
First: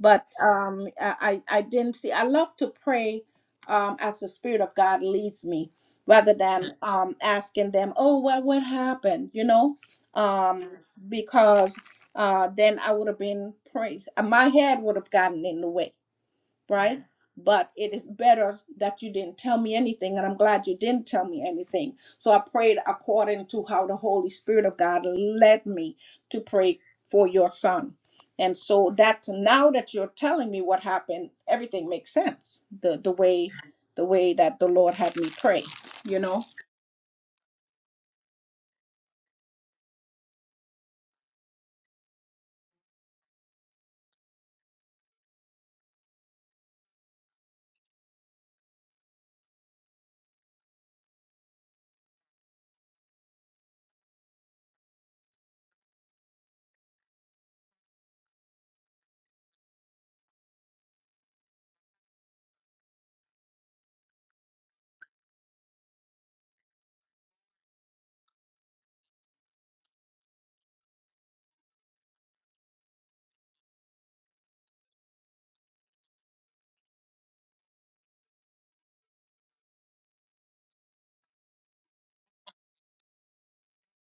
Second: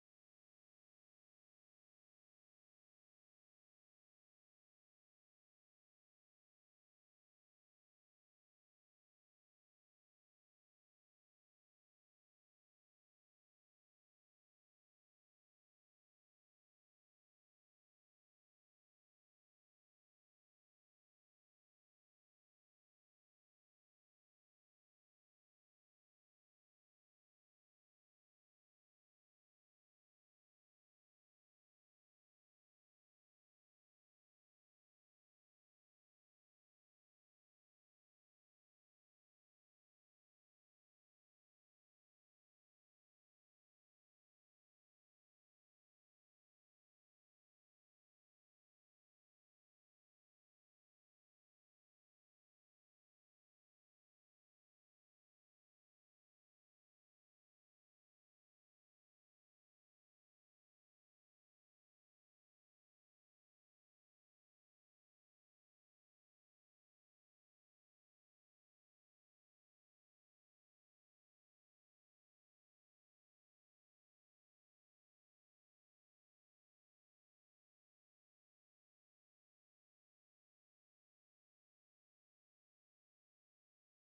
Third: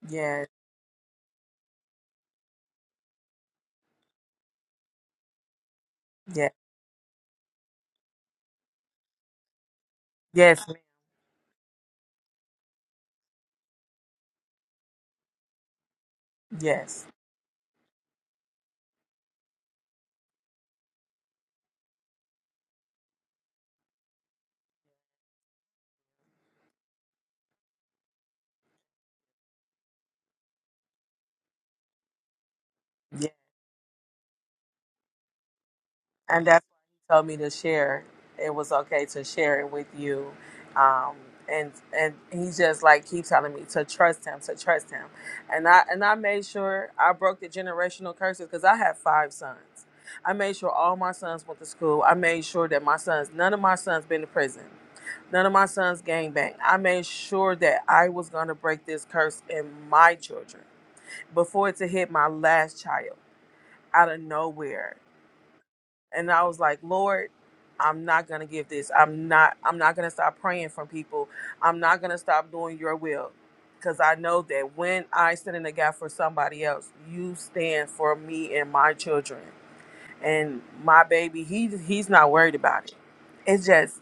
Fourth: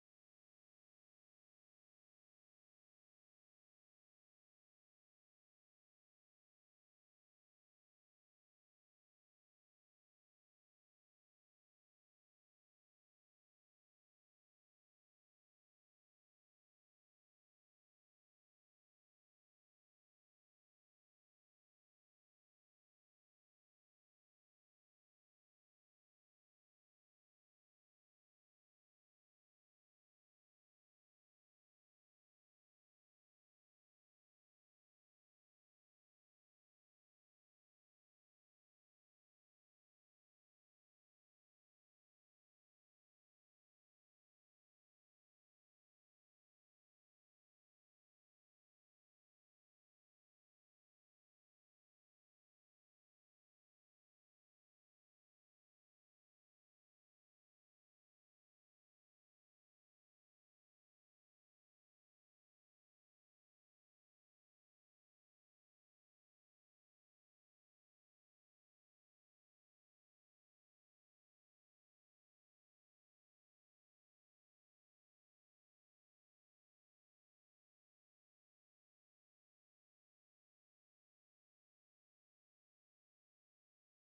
but
Yes,
um, I, I I didn't see. I love to pray um, as the Spirit of God leads me, rather
yes,
than um, asking them, "Oh, well, what happened?" You know, um,
yes, ma'am.
because uh, then I would have been praying. My head would have gotten in the way right? But it is better that you didn't tell me anything, and I'm glad you didn't tell me anything. So I prayed according to how the Holy Spirit of God led me to pray for your son. And so that now that you're telling me what happened, everything makes sense. The the
yes,
way the way that the Lord had me pray, you know.
and that's why he told me to share. It was okay to share it with you, um, and and he just like keep telling me to trust him, to trust him, and I and I made sure I broke the generational curses because I have five sons. I made sure all my sons went to school. I made sure that my sons, none of my sons, been to prison. None of my sons gangbang. I made sure that I was gonna break this curse in my children before it to hit my last child out of nowhere and I was like, Lord, I'm not gonna give this. I'm not. I'm not gonna stop praying from people. I'm not gonna stop doing your will, because I know that when I stand in the gap for somebody else, you stand for me and my children and my baby. He he's not worried about it. It's just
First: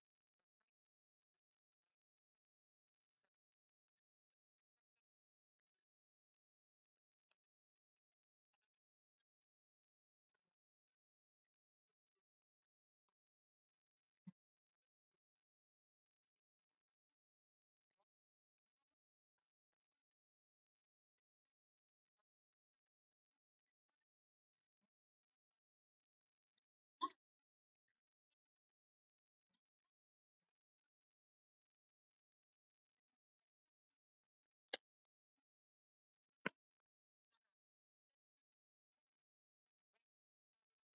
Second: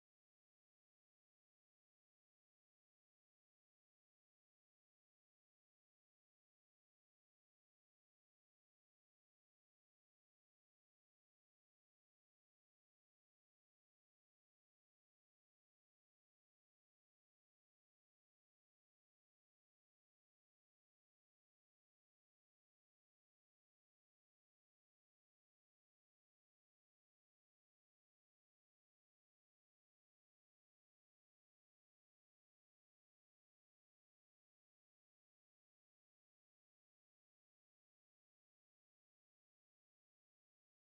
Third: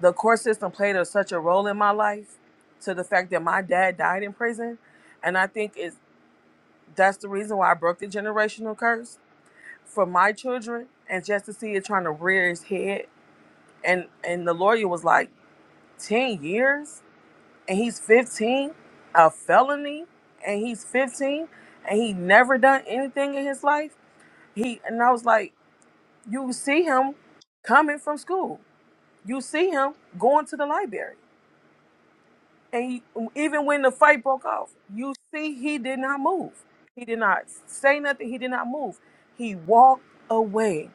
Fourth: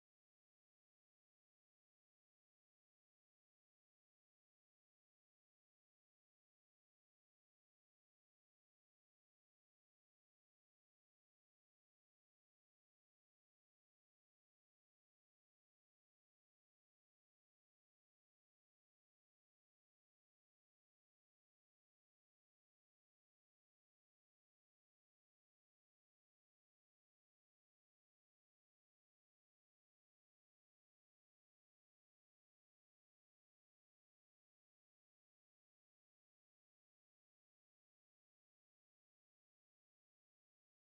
the court system played a, such a role in my life, to the fact that my dad died in prison, and I think it's that's the reason why I broke the generational curse for my children and just to see it trying to rear its head and and the lawyer was like 10 years and he's 15 a felony and he's 15 and he never done anything in his life he and i was like you see him coming from school you see him going to the library and he, even when the fight broke off you see he did not move he did not say nothing he did not move he walked away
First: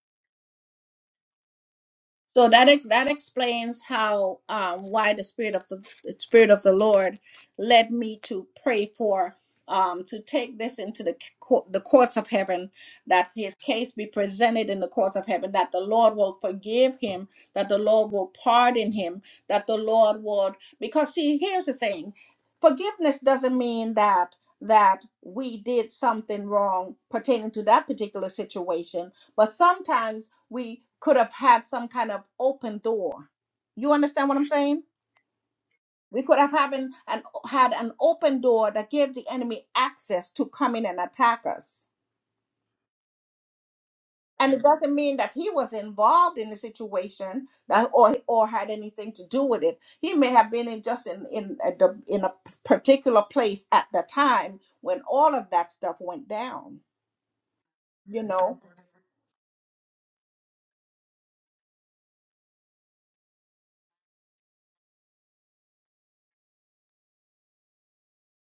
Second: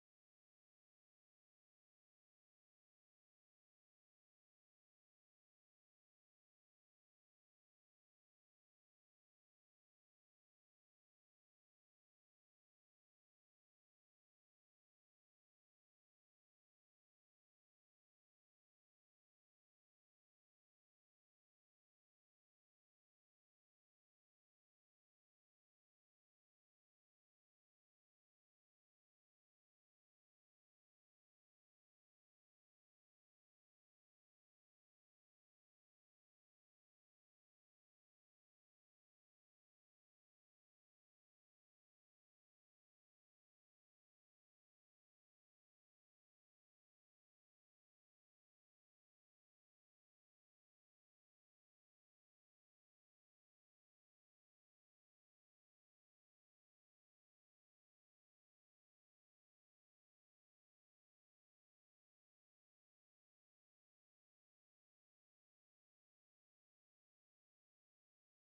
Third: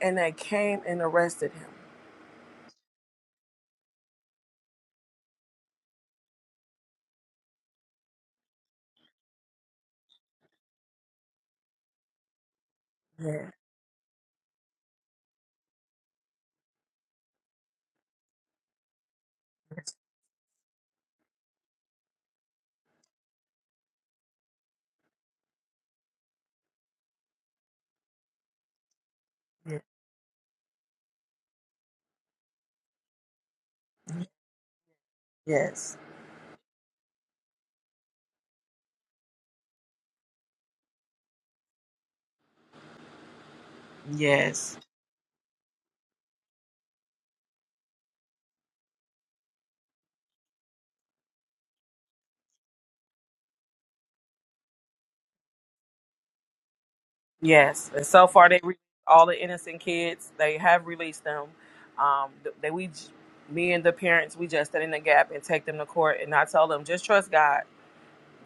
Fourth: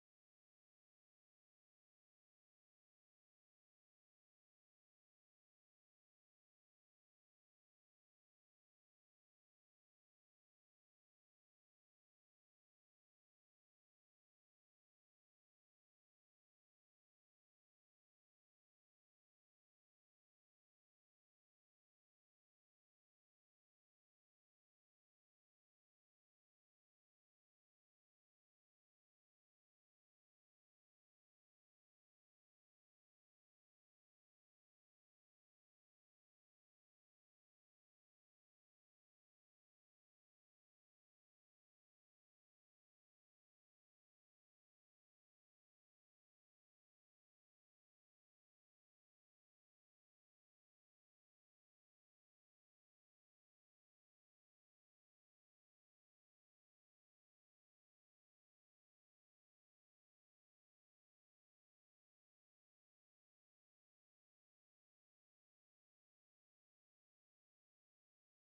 and they came and arrested him
So that ex- that explains how um, why the spirit of the, the spirit of the Lord led me to pray for um, to take this into the court, the courts of heaven, that
yeah,
his case be presented in the courts of heaven, that the Lord will forgive him, that the Lord will pardon him, that the Lord would because see here's the thing, forgiveness doesn't mean that that we did something wrong pertaining to that particular situation, but
yeah.
sometimes we could have had some kind of open door. You understand what I'm saying?
yes
We could have having an had an open door that gave the enemy access to come in and attack us. And it
yes
doesn't mean that he was involved in the situation that, or or had anything to do with it. He may have been in just in in a, the- in a particular place at the time when all of that stuff went down.
Yes, and
You
so far
know.
they released all the innocent kids. They have released them. Um, th- they we, j- me and the parents, we just stand in the gap and take them to court. And I tell them just trust God,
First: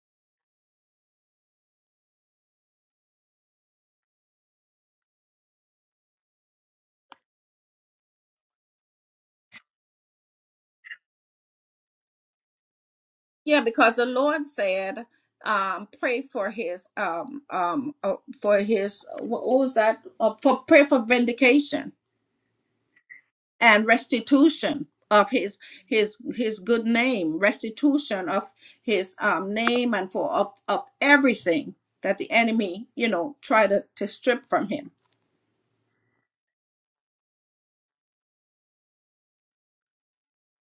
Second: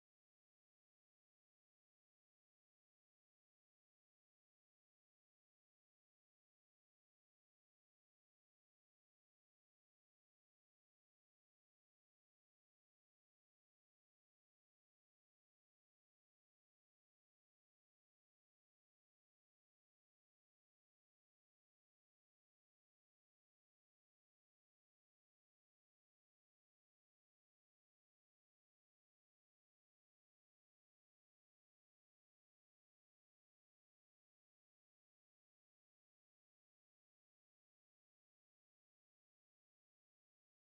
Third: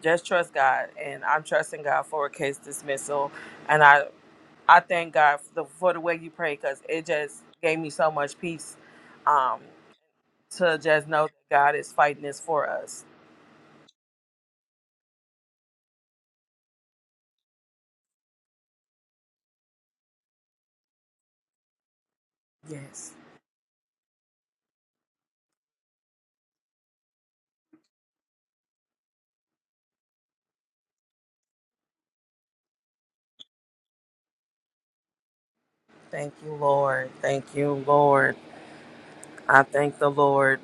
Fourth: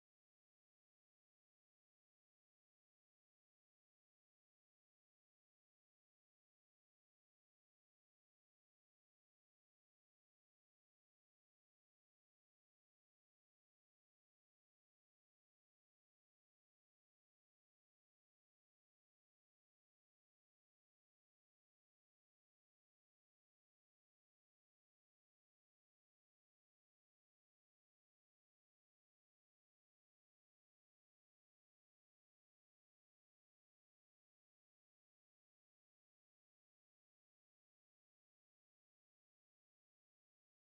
just trust God. And I'm trusting God for a case dismissal. And I I thank God for the, for the way you pray because it just gave me so much peace um, to just know that God is fighting this for us.
Yeah, because the Lord said, um, pray for his um um uh, for his what what was that? Uh, for pray for vindication
Yes,
and restitution of his his his good name, restitution of his um name and for of of everything that the enemy, you know, tried to, to strip from him.
thank you, Lord. Thank you, Lord. I thank the Lord.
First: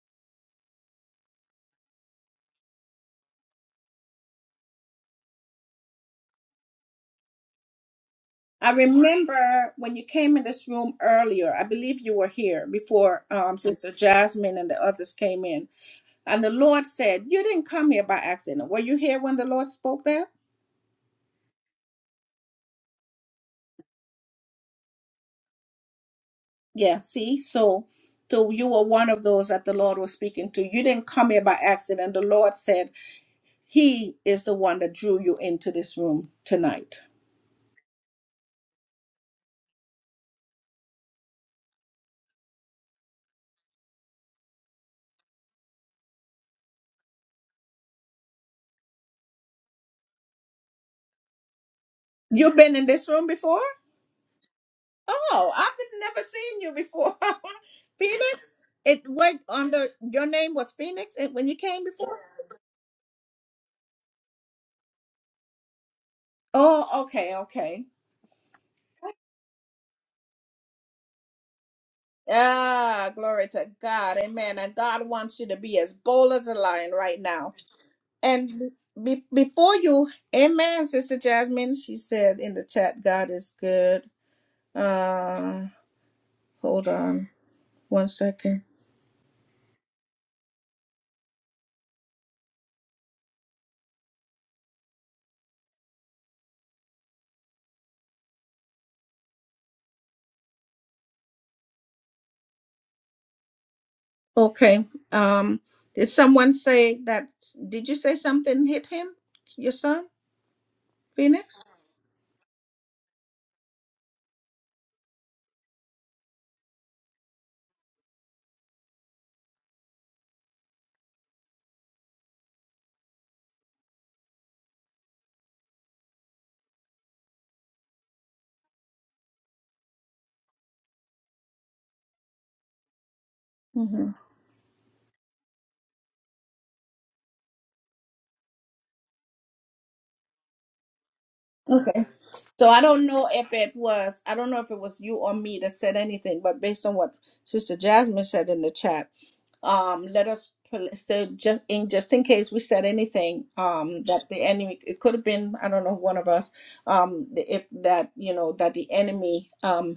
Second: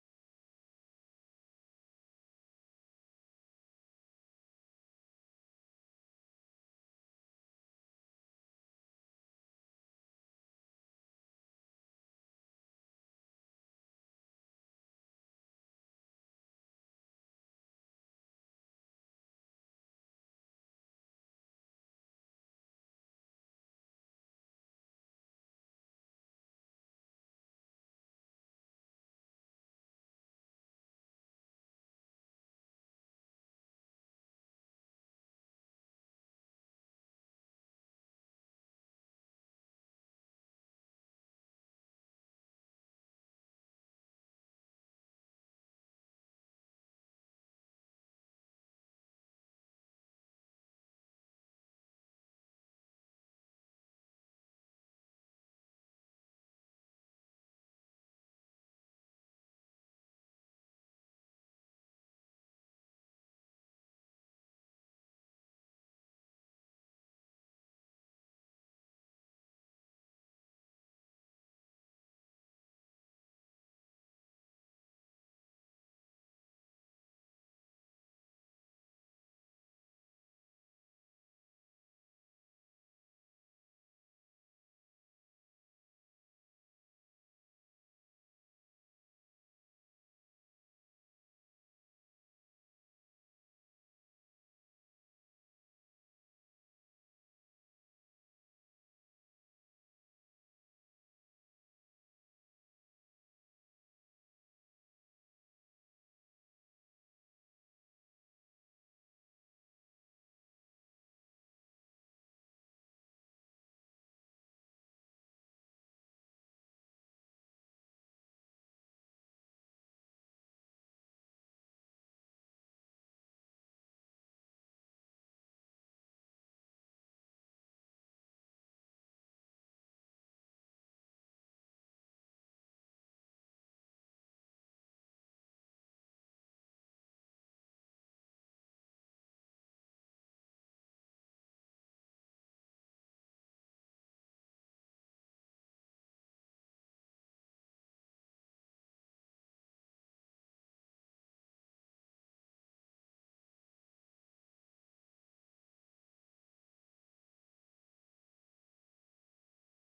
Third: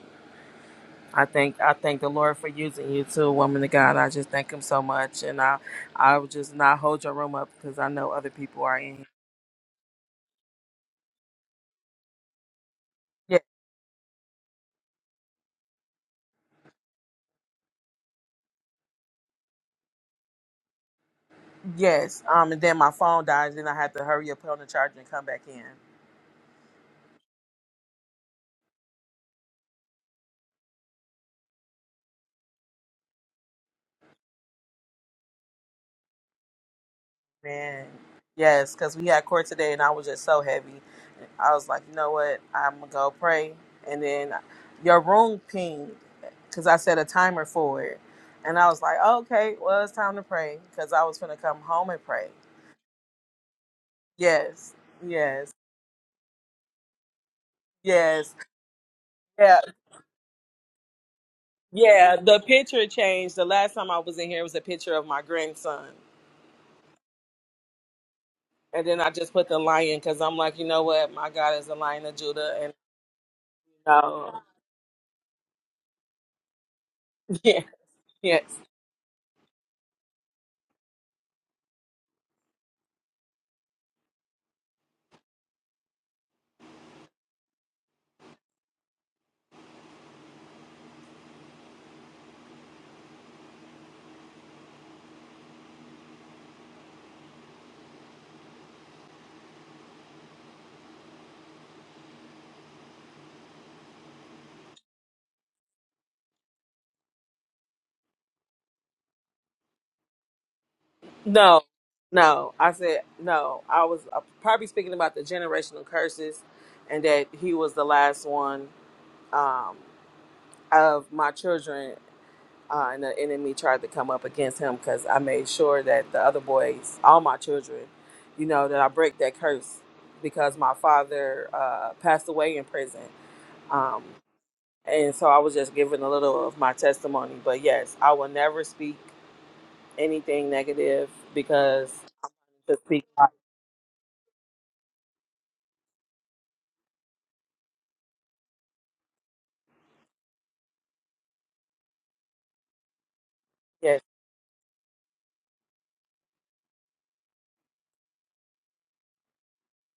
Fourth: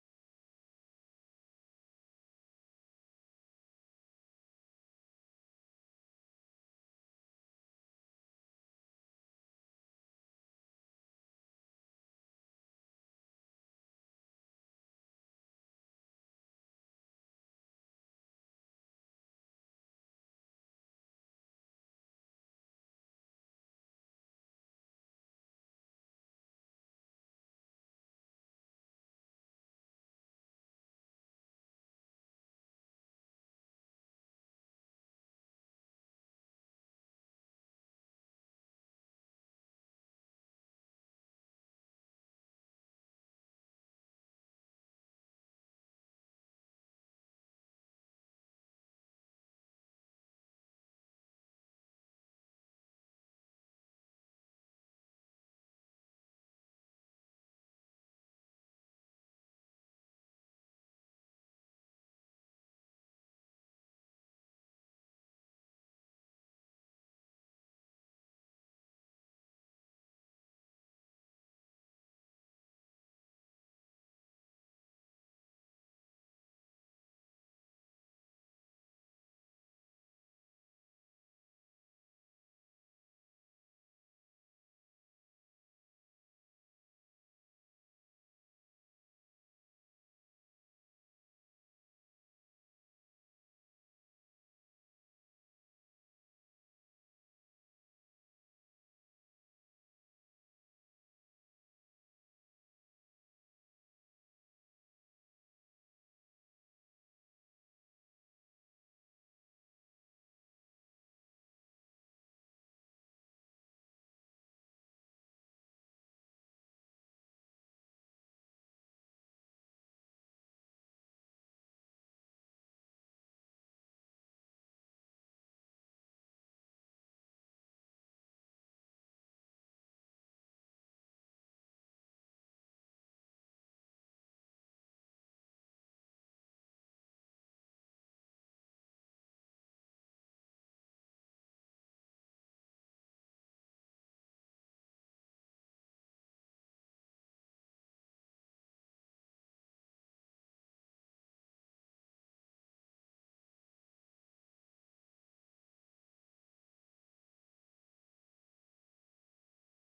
I thank I thank the Lord for using you too, woman of God. I just thank Him so much, and I I would just not hold your room up because I know other people
I
are in.
remember when you came in this room earlier, I believe you were here before
here.
um Sister Jasmine and the others came in And the Lord said, You didn't come here by accident. Were you here when the Lord spoke that?
Yeah, yes. Um, and then my phone died, and I had to hurry up, put on the charger, and come back in.
Yeah, see? So so you were one of those that the Lord was speaking to. You didn't come here by accident. The Lord said, He is the one that drew you into this room tonight.
Man, yes, because we had court today, and I was just so heavy. I was like, you know what? I'm gonna go pray, and then your room pinged because I set a timer for it, and I was like, okay, well it's time to pray because I was gonna come home and pray.
You've been in this room before?
Yes, yes.
Oh, I've never seen you before. *laughs*
Yes.
Phoenix? It went
Yeah.
under your name was Phoenix and when you came
Yeah.
before?
The picture changed. The last time I was in here, it was a picture of my grandson.
Oh, okay, okay.
And then I just put the lion because I'm like, you know what? My God is the lion of Judah. And
Ah, glory to God.
no.
Amen. And God wants you to be as bold as a lion right
*laughs*
now.
Yeah. Yes.
And be- before you, amen, Sister Jasmine, she said in the chat, God is good. Uh, hold on one second. Okay. Um, did someone say that? Did you say something hit him, your son, Phoenix?
No. No. I said, no. I was uh, probably speaking about the generational curses and that he was the last one um, of my children. uh, and the enemy tried to come up against him because I made sure that the other boys, all my children, you know, that I break that curse because my father uh, passed away in prison. Um,
Mm-hmm.
and so I was just giving a little of my testimony. But yes, I will never speak anything negative because
So
to
I
speak,
don't know if it was, I don't know if it was you or me that said anything, but based on what Sister Jasmine said in the chat, um, let us pl- so just in just in case we said anything
yes,
um, that the enemy it could have been I don't know one of us um, if that you know that the enemy um,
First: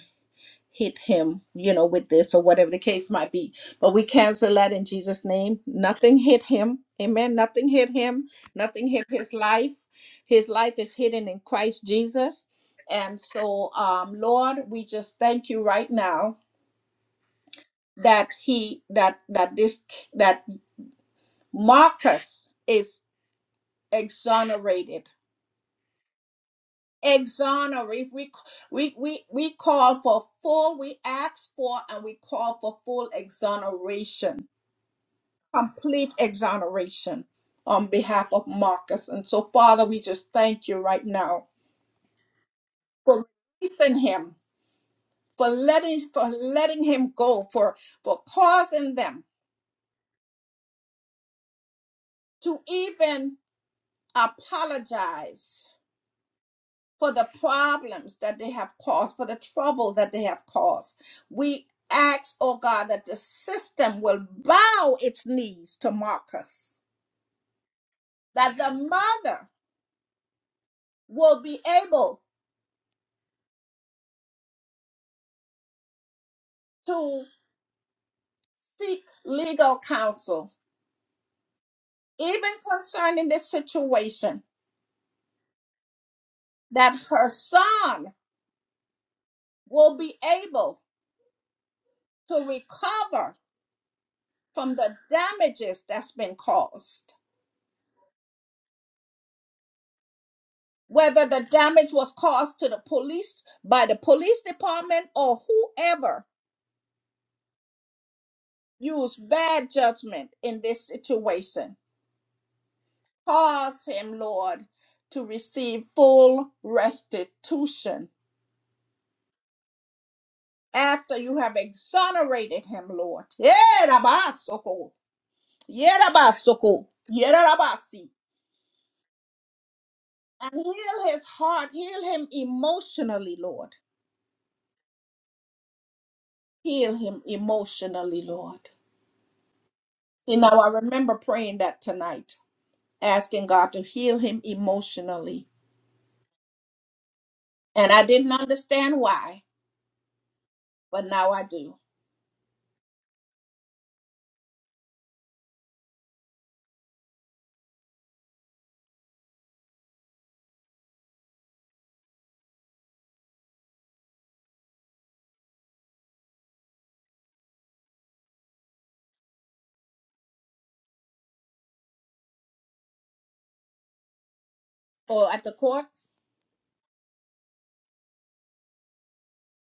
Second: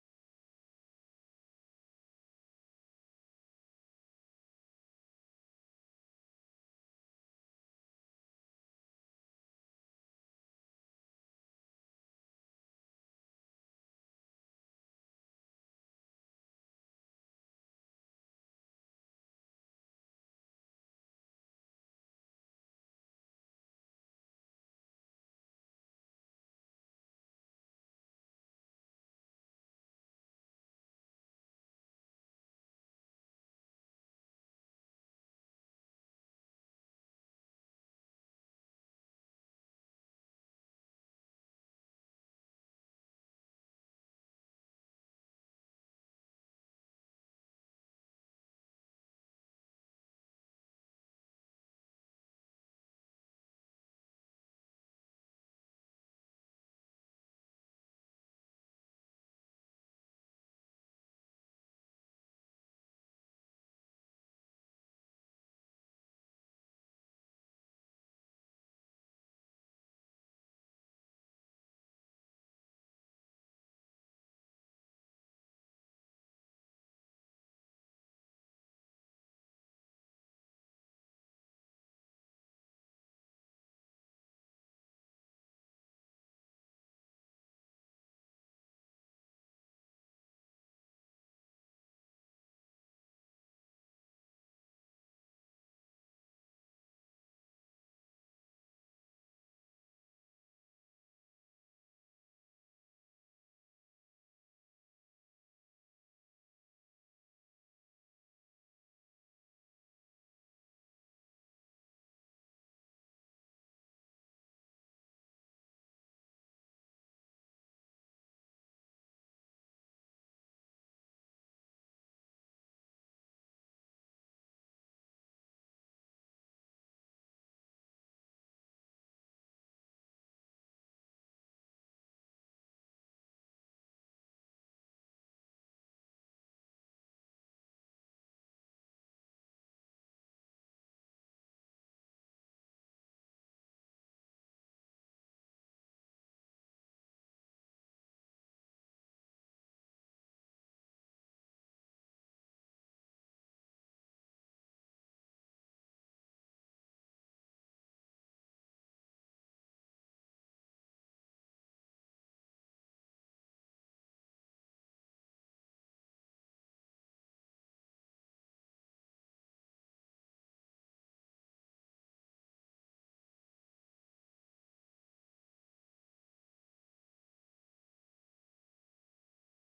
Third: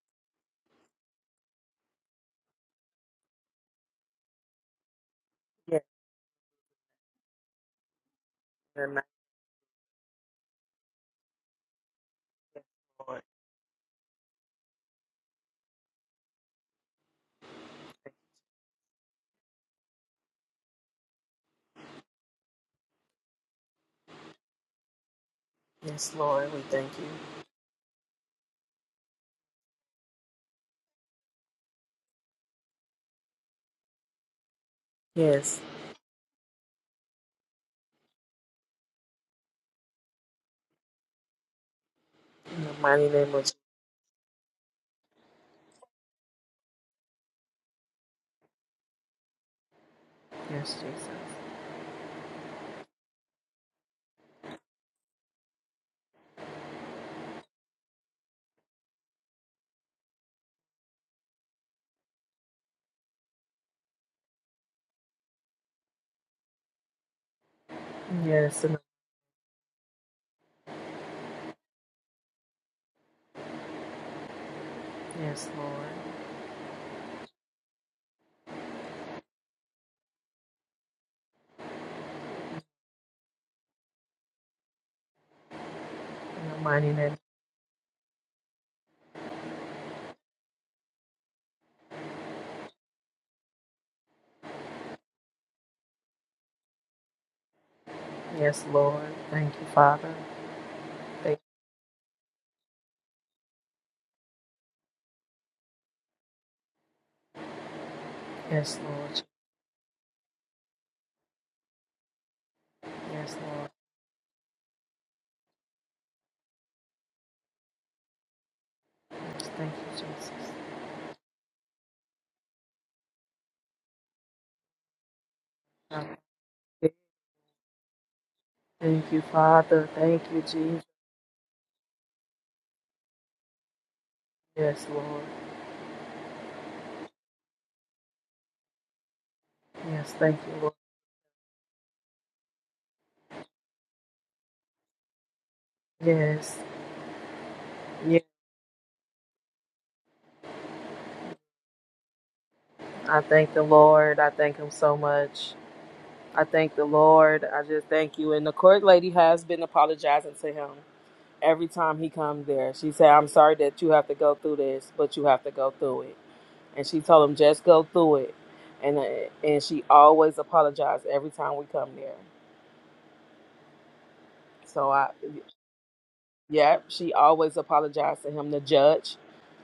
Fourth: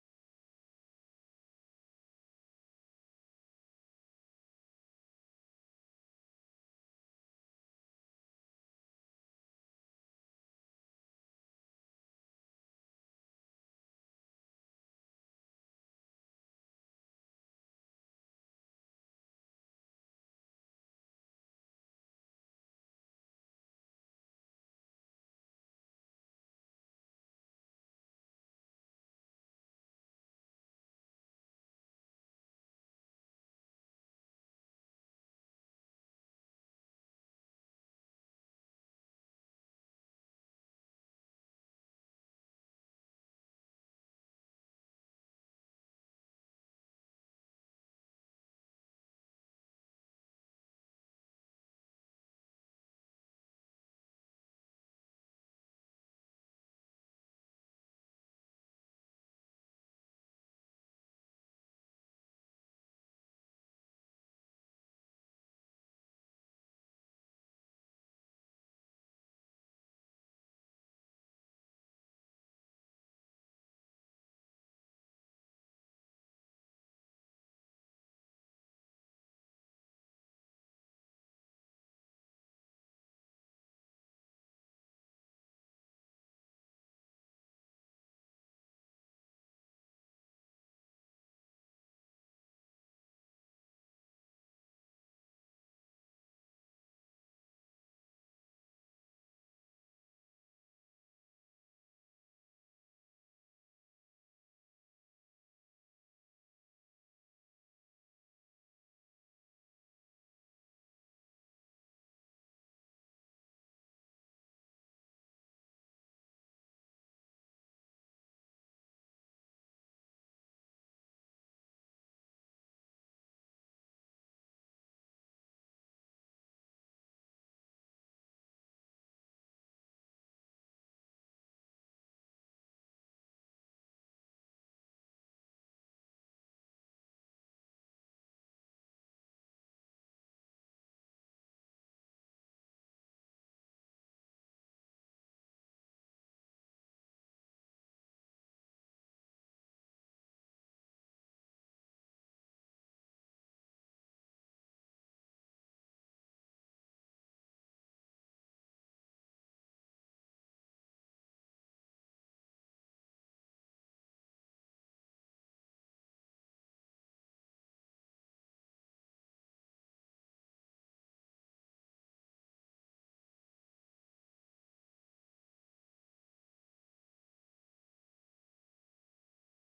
hit him, you know, with this or whatever the case might be. But we cancel that in Jesus' name.
yes,
Nothing hit him. Amen. Nothing hit him. Nothing
and I-
hit his life. His life is hidden in Christ Jesus.
yes, Lord.
And so, um, Lord, we just thank you right now that he that that this that Marcus is exonerated.
Yes, Lord, we thank you.
Exonerate. We we we we call for full. We ask for and we call for full exoneration
Yes,
complete exoneration on behalf of Marcus. And so, Father, we just thank you right now
in the mighty
for
name of Jesus.
releasing him, for letting for letting him go, for for causing them
Yes, Jesus.
to even apologize for the problems that they have caused, for the trouble that they have caused. We ask, oh God, that the system will bow its knees to Marcus, that
Yes,
the
and
mother will be able
yes, Lord.
to seek legal counsel, even concerning the situation,
In the mighty
that
name.
her son will be able to recover from the damages that's been caused.
Yes, Lord. Thank you, Father.
Whether
Thank
the
you.
damage was caused to the police by the police department or whoever
Yes, Lord.
used bad judgment in this situation,
Yes, Lord.
cause him, Lord, to receive full restitution
Yes, thank you, Jesus.
after you have exonerated him, Lord. Yerabasoko.
Hallelujah.
Yerabasoko. Yerabasi.
Thank you, Father. Thank you,
And
Jesus.
heal his heart, heal him emotionally, Lord.
Yes, Lord.
Heal him emotionally, Lord.
Yes,
See,
thank
now
you,
I
Lord.
remember praying that tonight, asking God to heal him emotionally.
Yes.
And I
Yes.
didn't understand why, but now I do.
I thank the Lord. I thank him so much. I thank the Lord. I just thank you. And the court lady has been apologizing to him every time he comes there. She said, I'm sorry that you have to go through this, but you have to go through it. and she told him just go through it and uh, and she always apologized every time we come there so i
Or at the court?
yeah she always apologized to him the judge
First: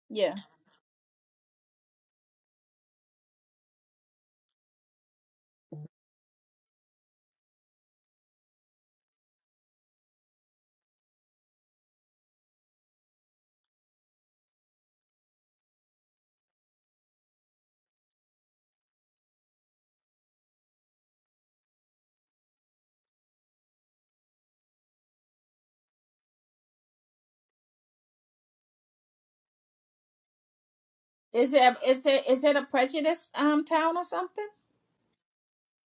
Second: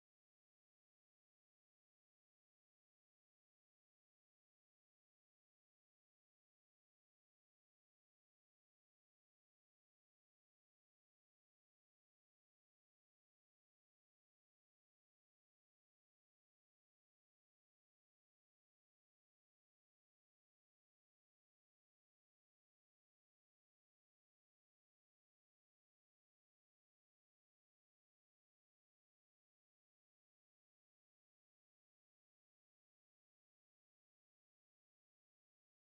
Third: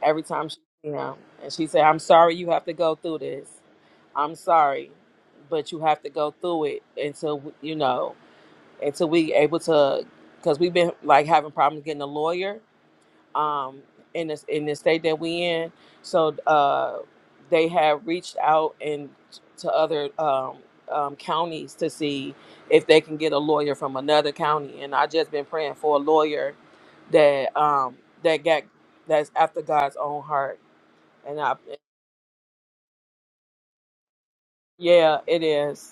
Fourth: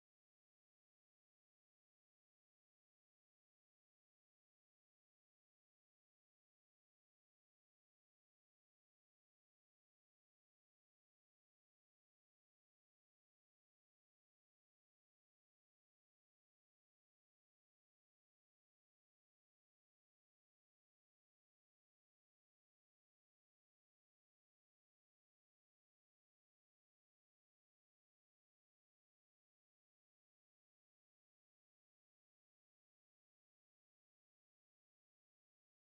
every
Yeah.
time she you know and she said i'm sorry you have to go through this i'm sorry but you have to go through it until you know until we able to because we've been like having problems getting a lawyer um, in this in the state that we in. So uh, they have reached out and to other um, um, counties to see if they can get a lawyer from another county. And I just been praying for a lawyer that um, that got that's after God's own heart. And
Is
I
it is it is it a prejudice um town or something?
yeah, it is.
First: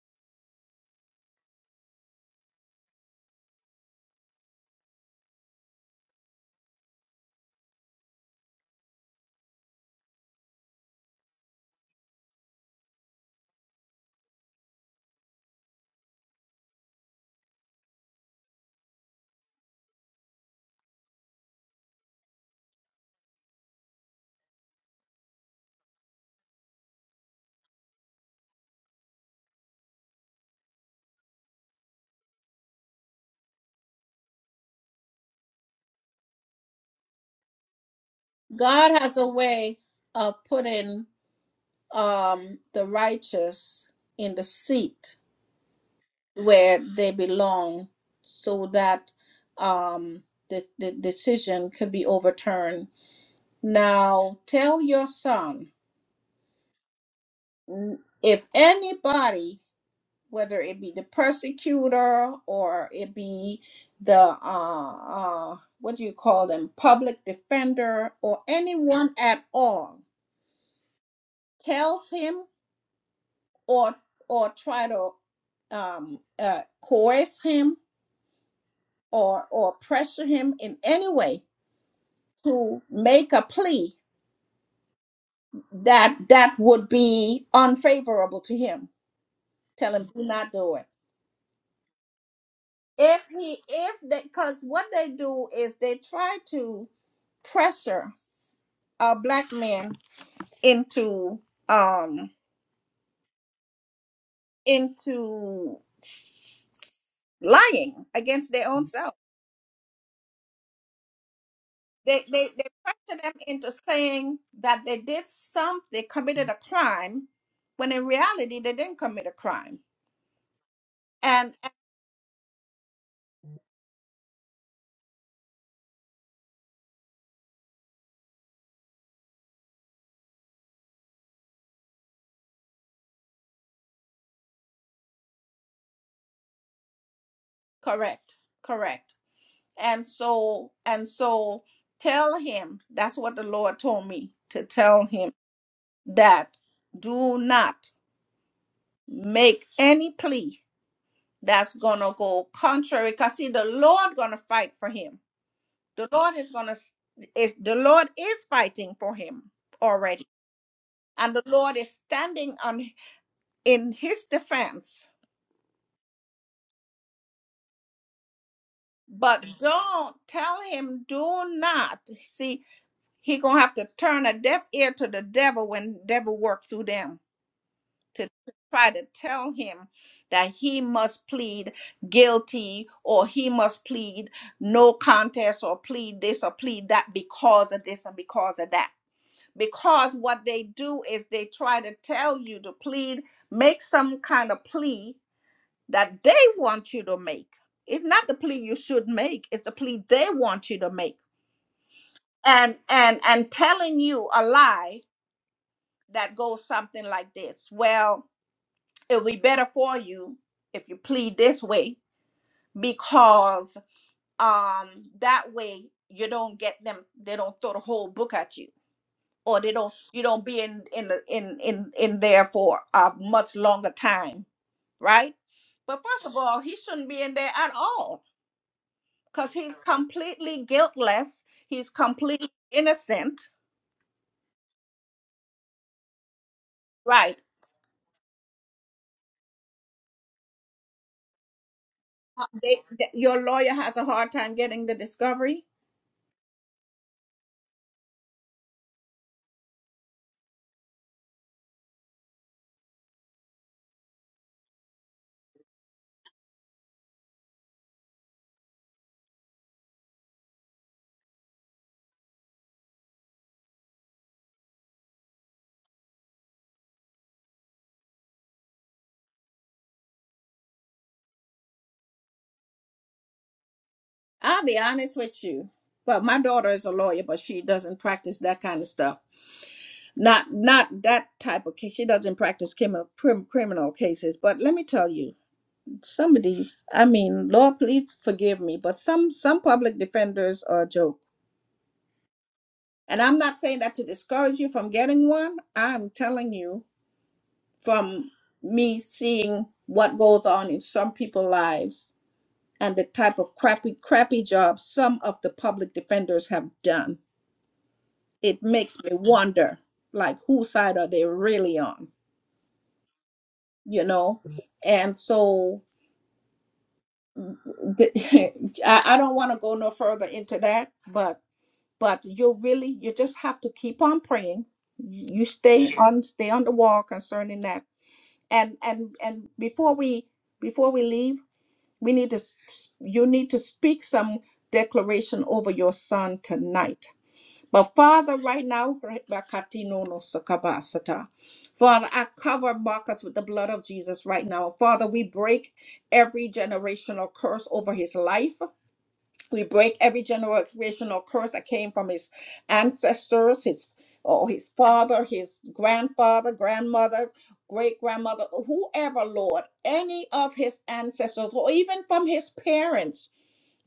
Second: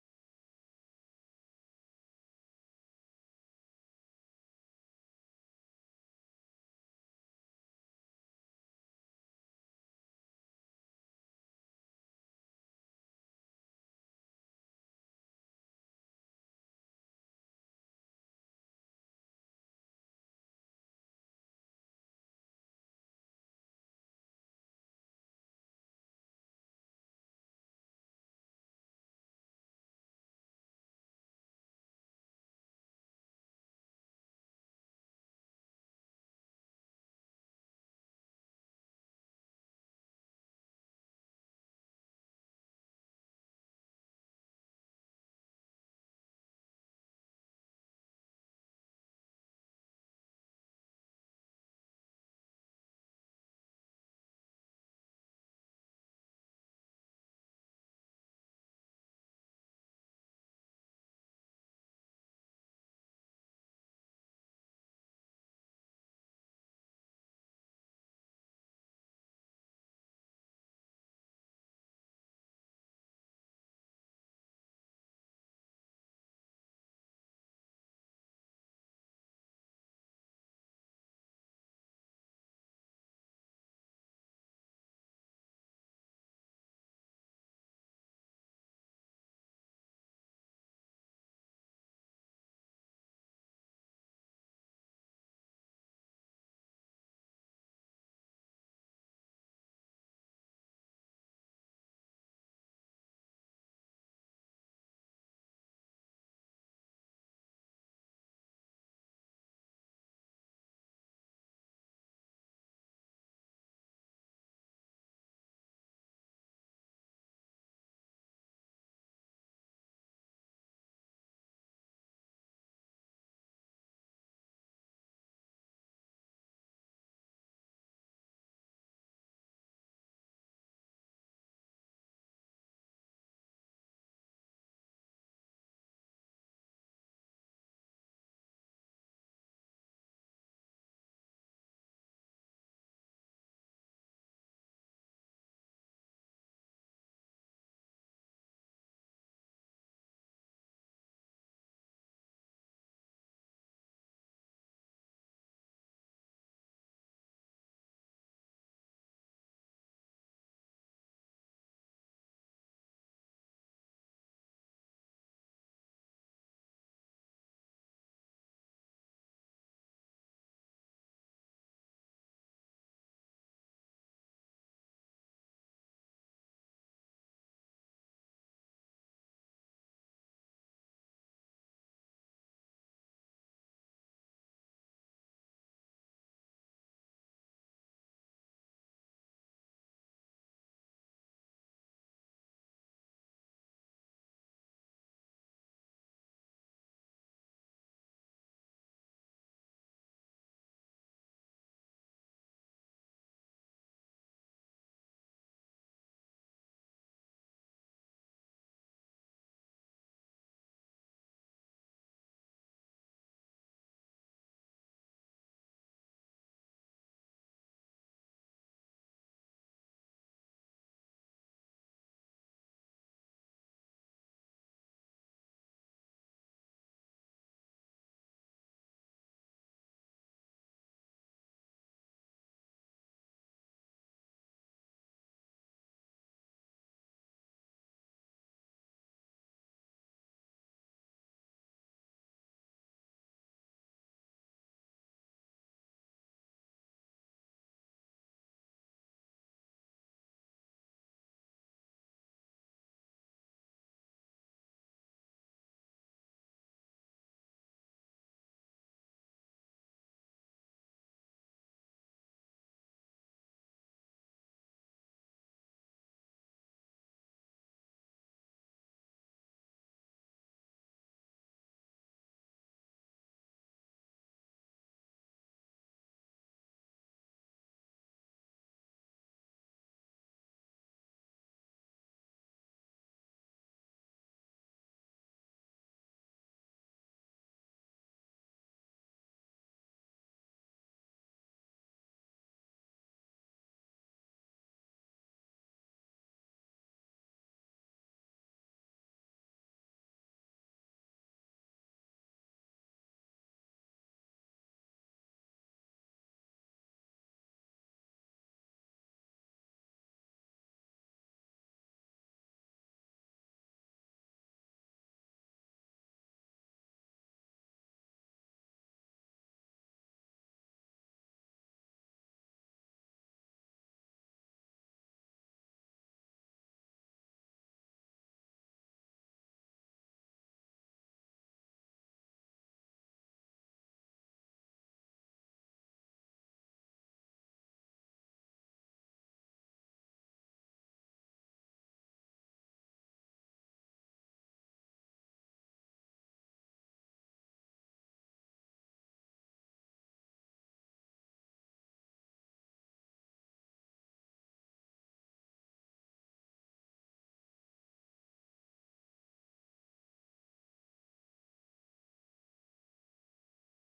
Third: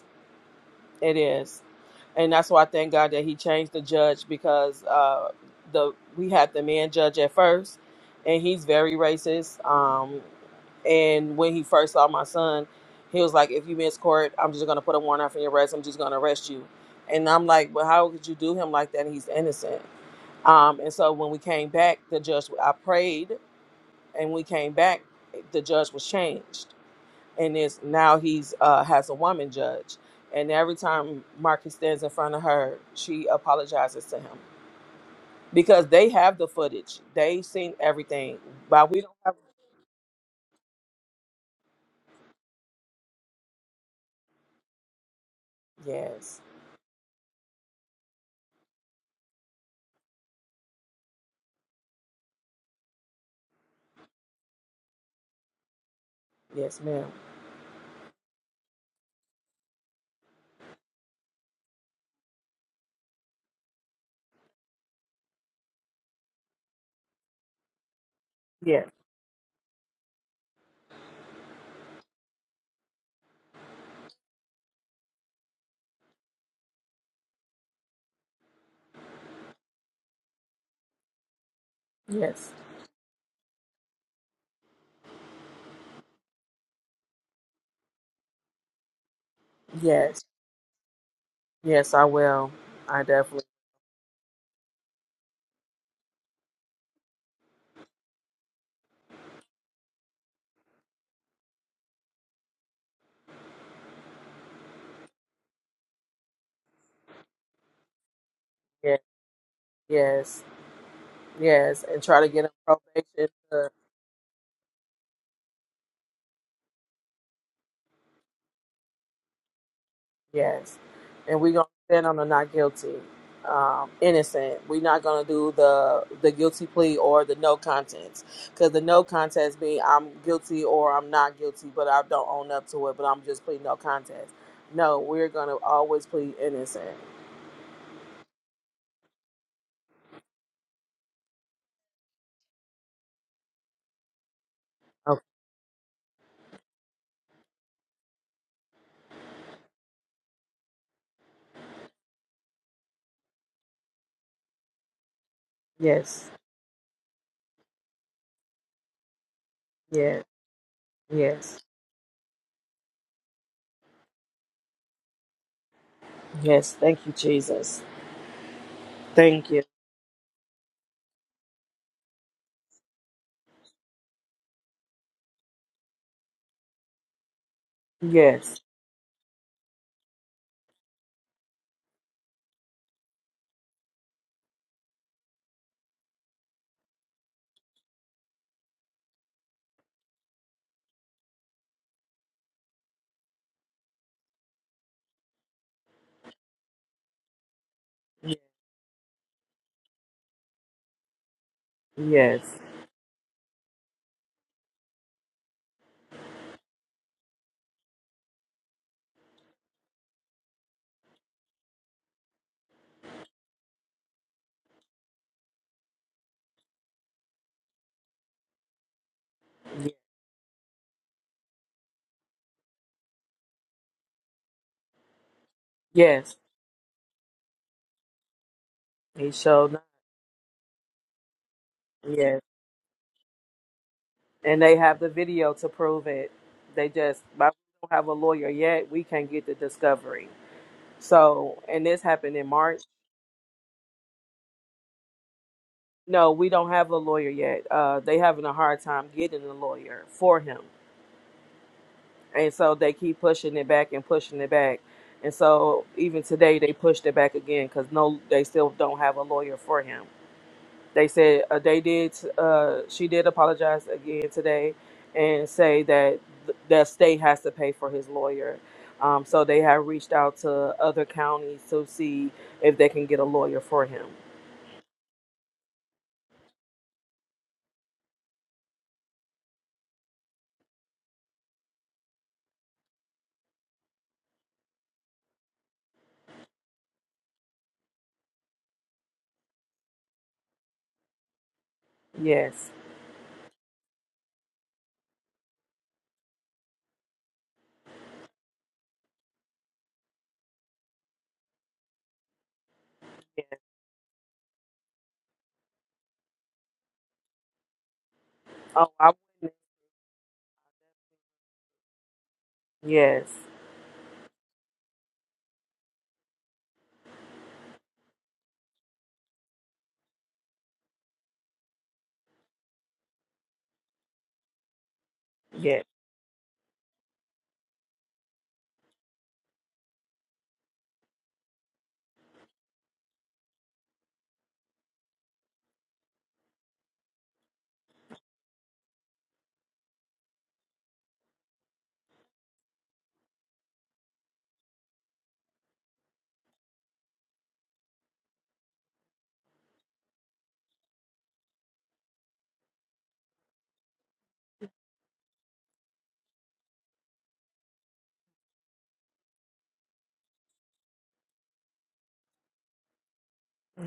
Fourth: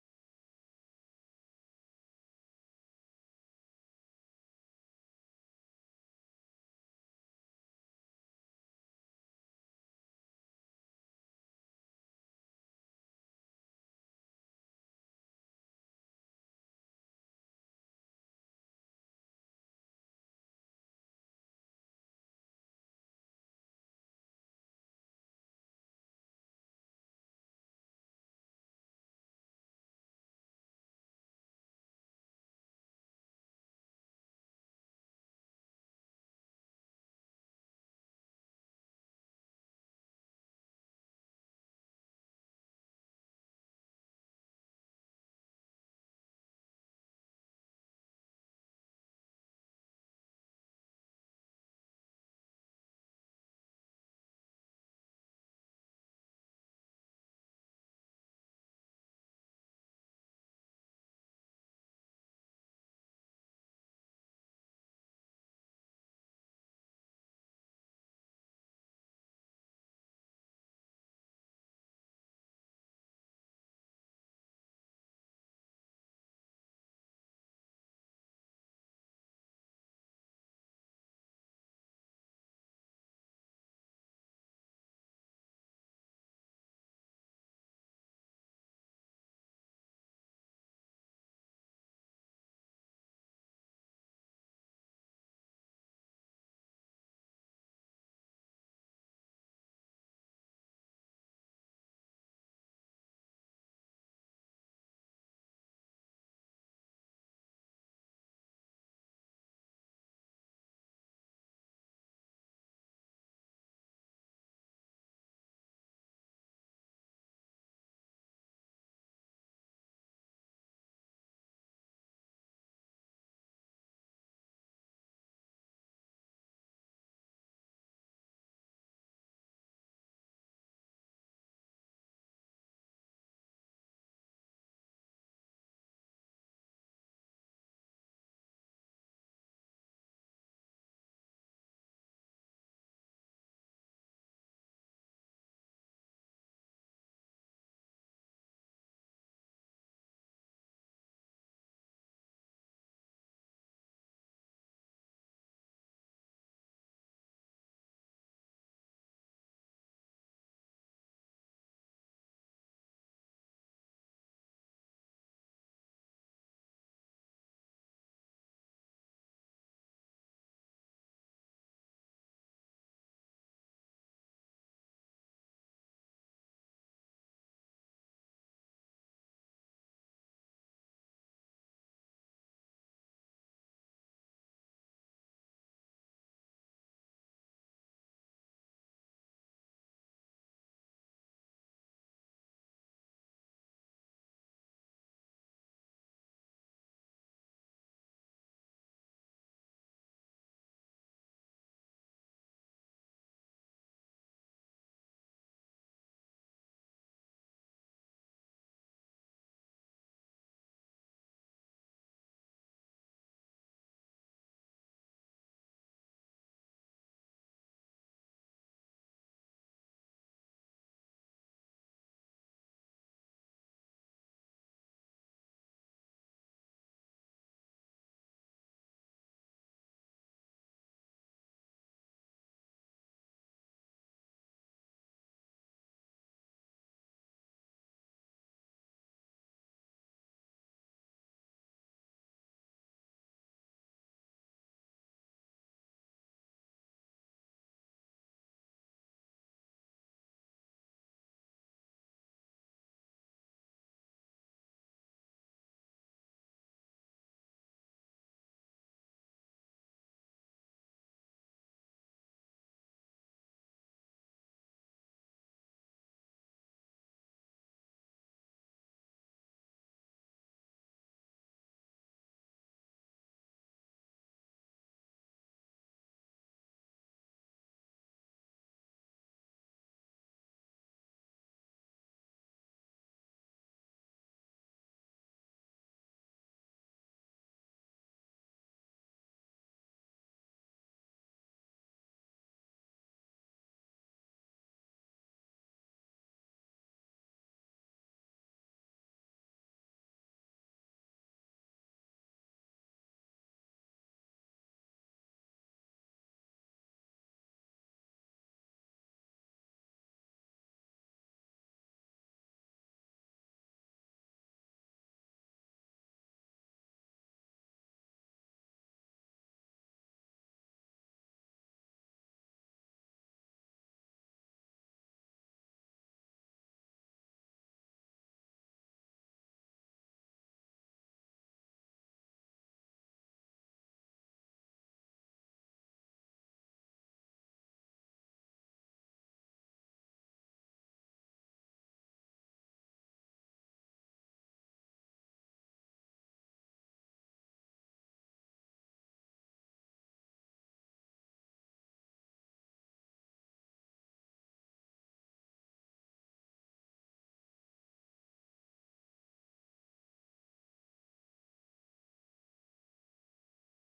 It is, and that's why I thank God that He changed the judge because uh, the we had the man judge at first, and he's very racist. Um, and when he first saw my son, he was like, "If you miss court, I'm just gonna put a warrant out for your arrest. I'm just gonna arrest you." And I'm like, "But how could you do him like that? He's innocent." Um, and so when we came back, the judge I prayed, and we came back, the judge was changed and is now he's uh, has a woman judge, and every time Marcus stands in front of her, she apologizes to him because they have the footage, they've seen everything, but
God
we don't
has a
have.
way of putting um, the righteous in the seat
Yes,
where they belong so that um, the, the decision could be overturned. Now tell your son
yes, ma'am.
n- if anybody, whether it be the persecutor or it be the, uh, uh, what do you call them, public defender or
Yes,
anyone at all, tells him or or try to um, uh, coerce him or or pressure him in any way
yes,
to make a plea that that would be unfavorable to him. Tell him
yes,
do not do it.
yes. I will. I
If
definitely.
he if they because what they do is they try to pressure a black man into um into lying against their own
Yes,
self
yes, yes, and try
They,
to get
they,
him
they pressure
probation.
them
uh,
into saying that they did some, they committed a crime, when in reality, they didn't commit a crime.
Yes. And we're
And,
gonna
and
stand on the not guilty, um, innocent. We're not gonna do the the guilty plea or the no contest, because the no contest mean I'm guilty or I'm not guilty, but I don't own up to it. But I'm just pleading no contest. No, we're gonna always plead innocent.
correct, correct. And so, and so tell him, that's what the Lord told me to tell
Okay.
him that do not make any plea that's gonna go contrary because see the lord gonna fight for him the
Yes.
lord is gonna is the lord is fighting for him already.
Yes.
and the
Yes.
Lord is standing on in his defense.
Yes. Thank you, Jesus.
But
Thank you.
don't tell him, do not. See, he gonna have to turn a deaf ear to the devil when devil work through them to, to
Yes.
try to tell him that he must plead guilty or he must plead no contest or plead this or plead that because of this and because of that. Because what they do is they try to tell you to plead, make some kind of plea that they want you to make. It's not the
Yes.
plea you should make, it's the plea they want you to make.
Yes.
And and and telling you a lie that goes something like this. Well, it'll be better for you if you plead this way because um that way you don't get them they don't throw the whole book at you or they don't you don't be in in the- in in, in there for a much longer time, right? But first
Yes.
of all, he shouldn't be in there at all
He
because he's
showed.
completely guiltless. He's completely innocent.
and they have the video to prove it. They just
Right.
but we don't have a lawyer yet. We can't get the discovery. So, and this happened in
Uh, They,
March.
they- your lawyer has a hard time getting the discovery.
No, we don't have a lawyer yet. Uh, they having a hard time getting a lawyer for him, and so they keep pushing it back and pushing it back. And so even today they pushed it back again because no, they still don't have a lawyer for him. They said uh, they did. Uh, she did apologize again today, and say that th- the state has to pay for his lawyer. Um, so they have reached out to other counties to see if they can get a lawyer for him.
I'll be honest with you. Well, my daughter is a lawyer, but she doesn't practice that kind of stuff. Not not that type of case. She doesn't practice criminal prim, criminal cases. But let me tell you, some of these. I mean, Lord, please forgive me, but some some public defenders are a joke.
Yes.
And I'm not saying that to discourage you from getting one. I'm telling you, from me seeing what goes on in some people's lives and the type
yes.
of crappy crappy jobs some of the public defenders have done it
Oh,
makes me
I wouldn't
wonder like whose side are they really on
Yes.
you know and so the, *laughs* I, I don't want to go no further into that but but you really you just have to keep on praying you
Yes.
stay on stay on the wall concerning that and and and before we before we leave We need to, s- you need to speak some declaration over your son tonight. But Father, right now, Rebakatinono Sakabasata. Father, I cover Marcus with the blood of Jesus right now. Father, we break every generational curse over his life. We break every generational curse that came from his ancestors, his oh, his father, his grandfather, grandmother, great grandmother, whoever, Lord, any of his ancestors, or even from his parents.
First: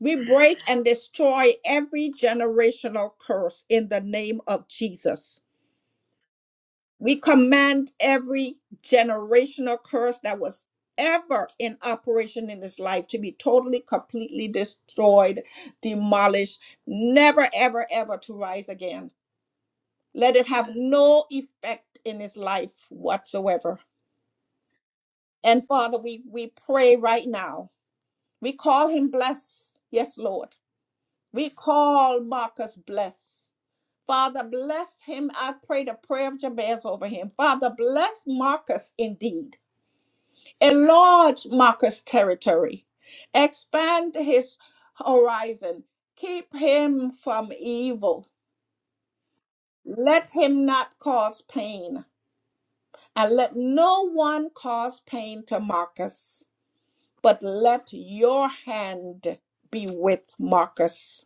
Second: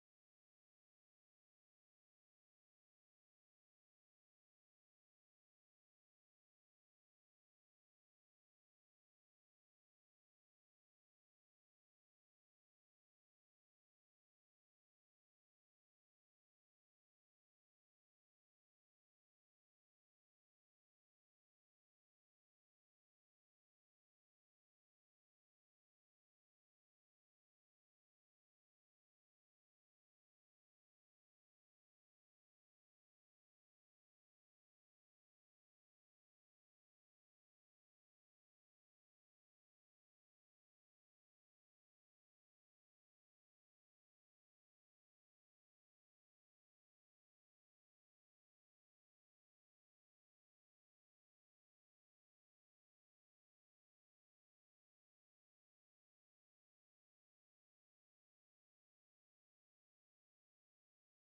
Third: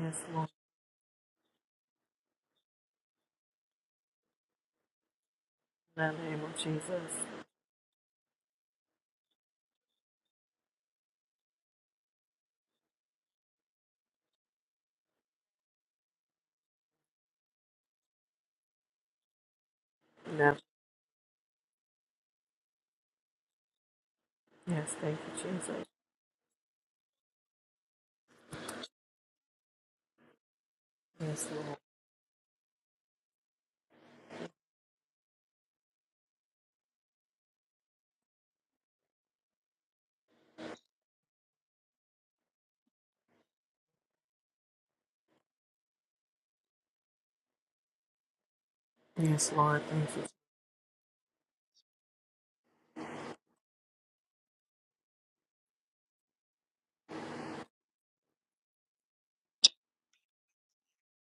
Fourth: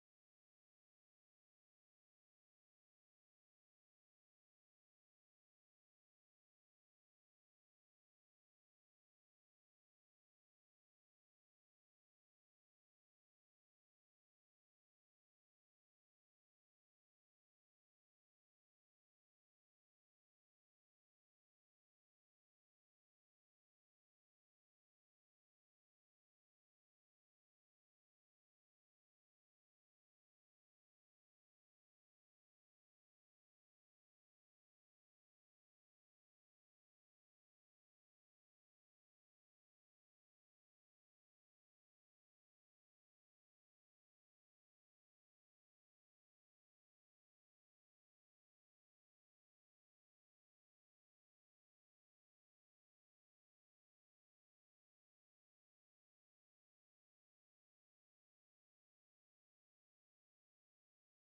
We
Lord.
break and destroy every generational curse in the name of Jesus.
In the name of Jesus.
We command every generational curse that was ever in operation in his life to be totally, completely destroyed, demolished, never, ever, ever to rise again. Let it
No.
have no effect in his life whatsoever.
Yes, thank you,
And
Jesus.
Father, we, we pray right now. We call him blessed. Yes, Lord.
Yes,
We
Lord.
call Marcus blessed. Father, bless him. I pray the prayer of Jabez over him. Father, bless Marcus indeed. enlarge Marcus' territory, expand his horizon, keep him from evil.
Yes, Lord. Thank
Let
you.
him not cause pain, and let no one cause pain to Marcus, but let your hand be with Marcus.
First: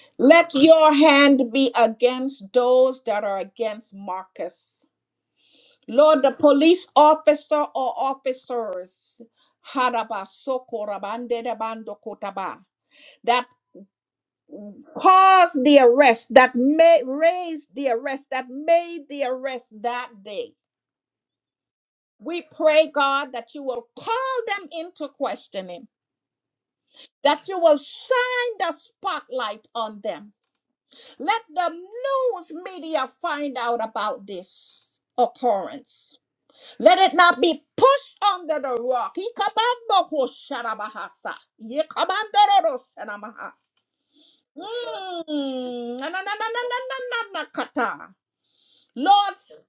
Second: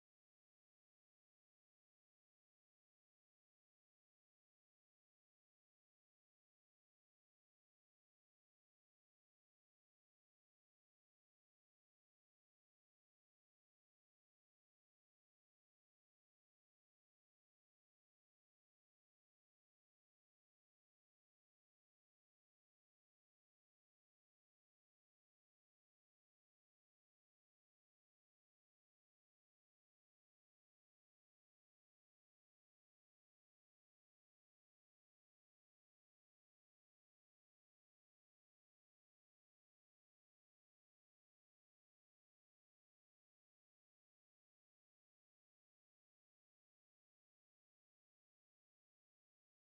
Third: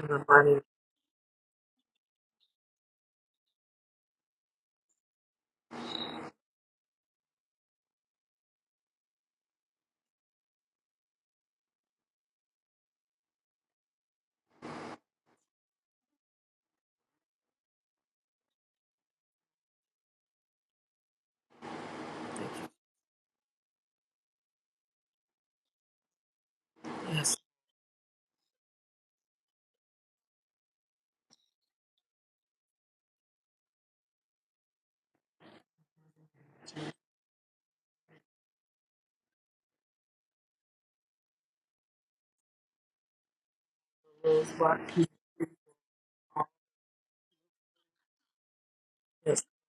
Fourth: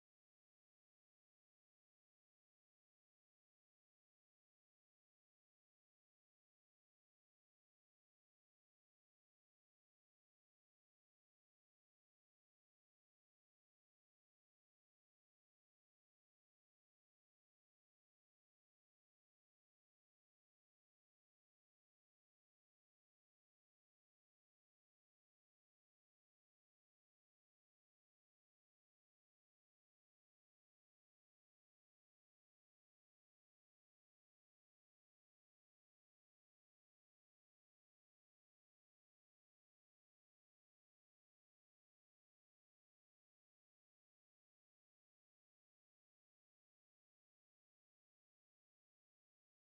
In the mighty
Let
name.
your hand be against those that are against Marcus Lord, the police officer or officers haraba soko rabande de bando kotaba, that caused the arrest, that made, raised the arrest, that made the arrest that day. We pray, God, that you will call them into questioning,
Yes, Lord.
that you will shine the spotlight on them. Let the news media find out about this occurrence. Let it not be pushed under the rock. Ikabamboko sharabahasa. Yekabandororo sanamaha.
Yes, thank you,
Mm. Na, na, na, na, na, na, na, na, na, kata. Lord, s-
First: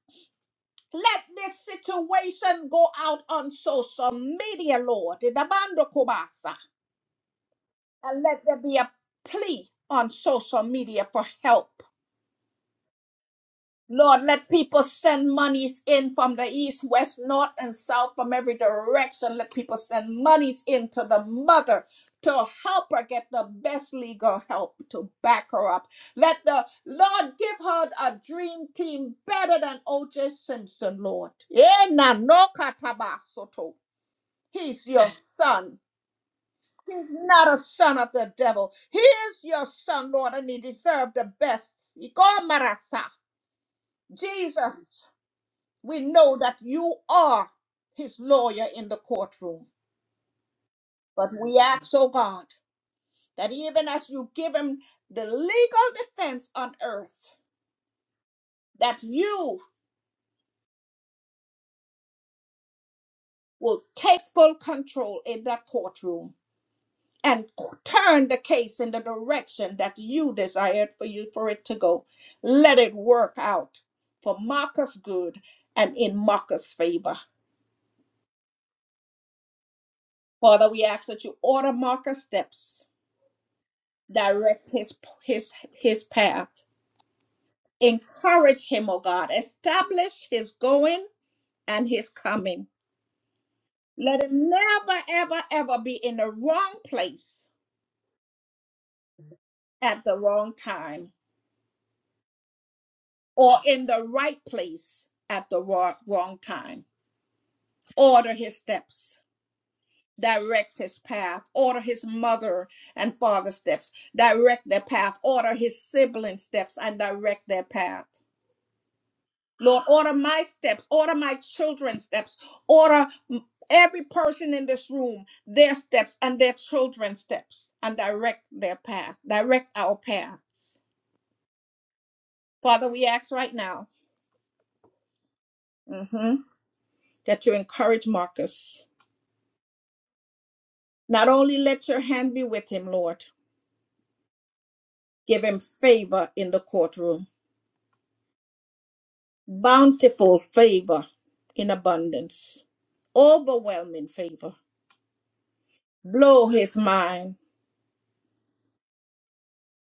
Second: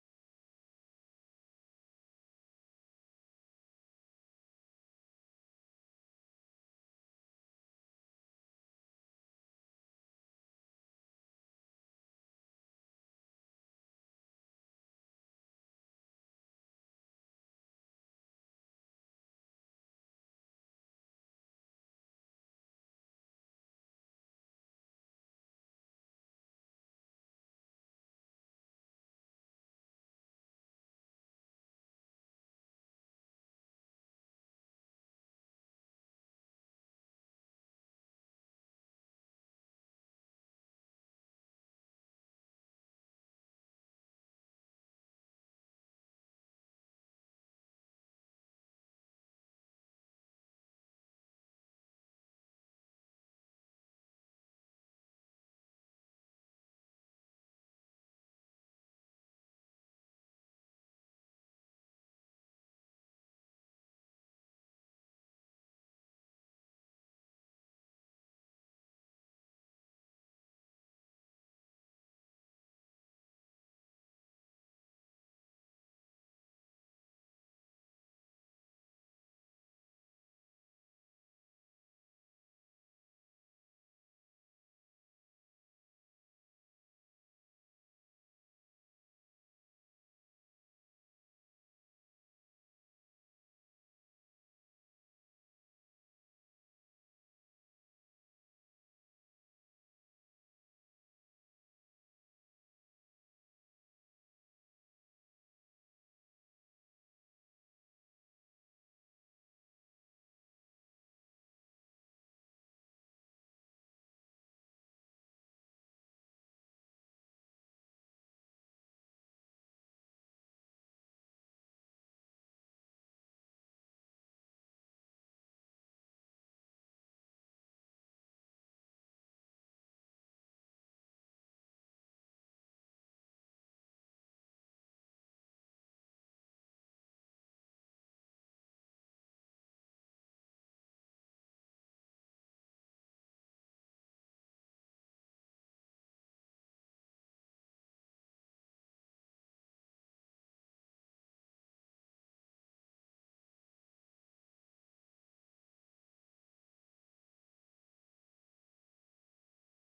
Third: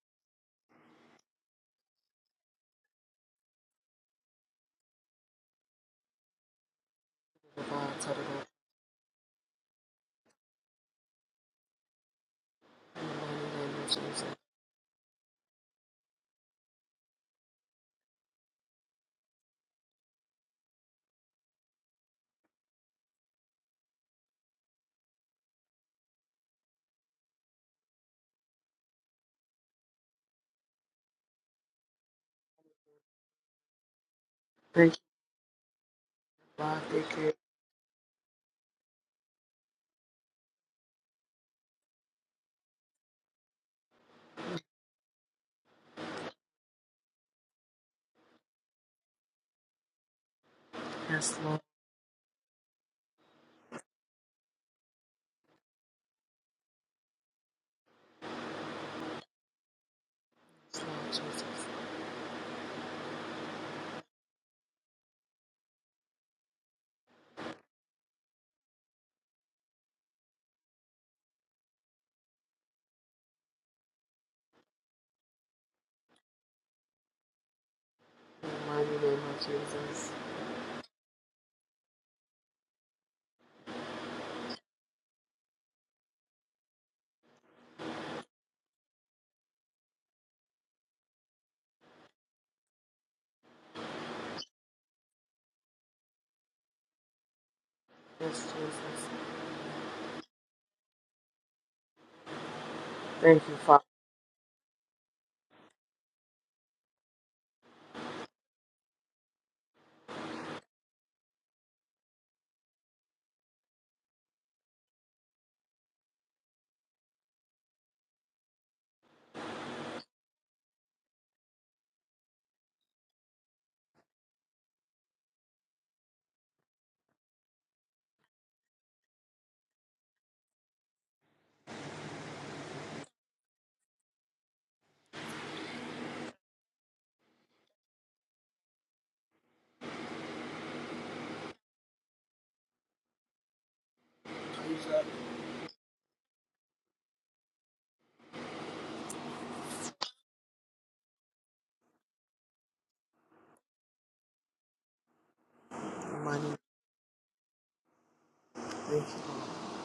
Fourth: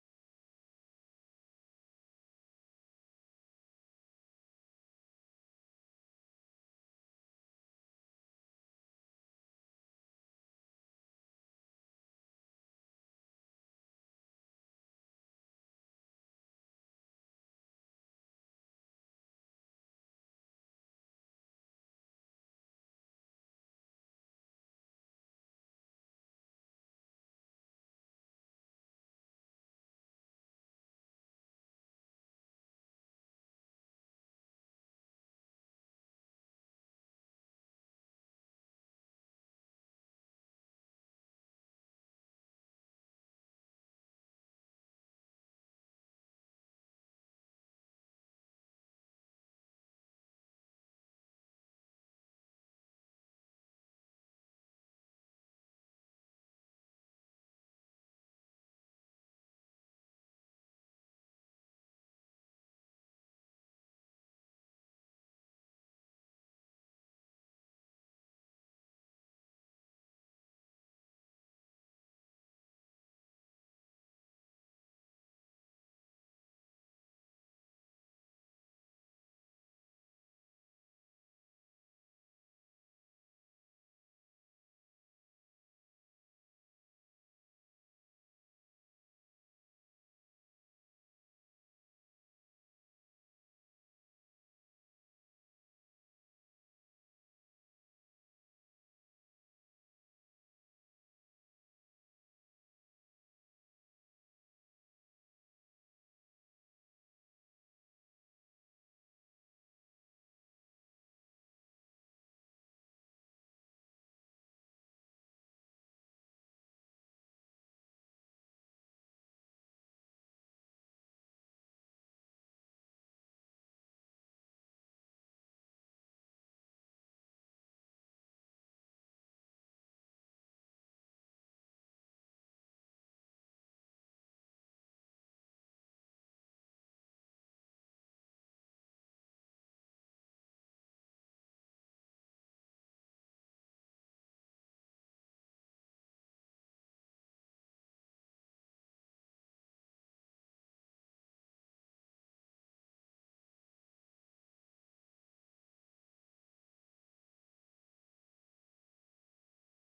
let this situation go out on social media, Lord. Idabando kobasa. And let there be a plea on social media for help. Lord, let people send monies in from the east, west, north, and south, from every direction. Let people send monies in to the mother to help her get the best legal help to back her up. Let the Lord give her a dream team better than O.J. Simpson, Lord. Eh, na no kataba soto. He's your son.
Lord.
He's
Thank you.
not a son of the devil. He is your son, Lord, and he deserves the best. Iko marasa. Jesus. We know that you are his lawyer in the courtroom. But
Yes, Lord.
we ask, oh God, that even as you give him the legal defense on earth, that you
Yes, Lord Jesus.
will take full control in that courtroom and c- turn the case in the direction that you desired for you for it to go. Let it work out for Marcus' good and in Marcus' favor.
In the mighty name of Jesus.
Father, we ask that you order Marcus' steps, direct his his his path Encourage him, O God. Establish his going and his coming. Let him never, ever, ever be in the wrong place
Yes, Jesus.
at the wrong time
Thank you,
or
Father.
in the right place at the wrong, wrong time. Order his steps, direct his path, order his mother and father's steps, direct their path, order his siblings' steps and direct their path. Lord, order my steps, order my children's steps, order m- every person in this room, their steps and their children's steps, and direct their path, direct our paths. Father, we ask right now mhm, that you encourage Marcus. Not only let your hand be with him, Lord, give him favor in the courtroom, bountiful favor in abundance, overwhelming favor.
In the mighty
Blow
name
his mind
of Jesus.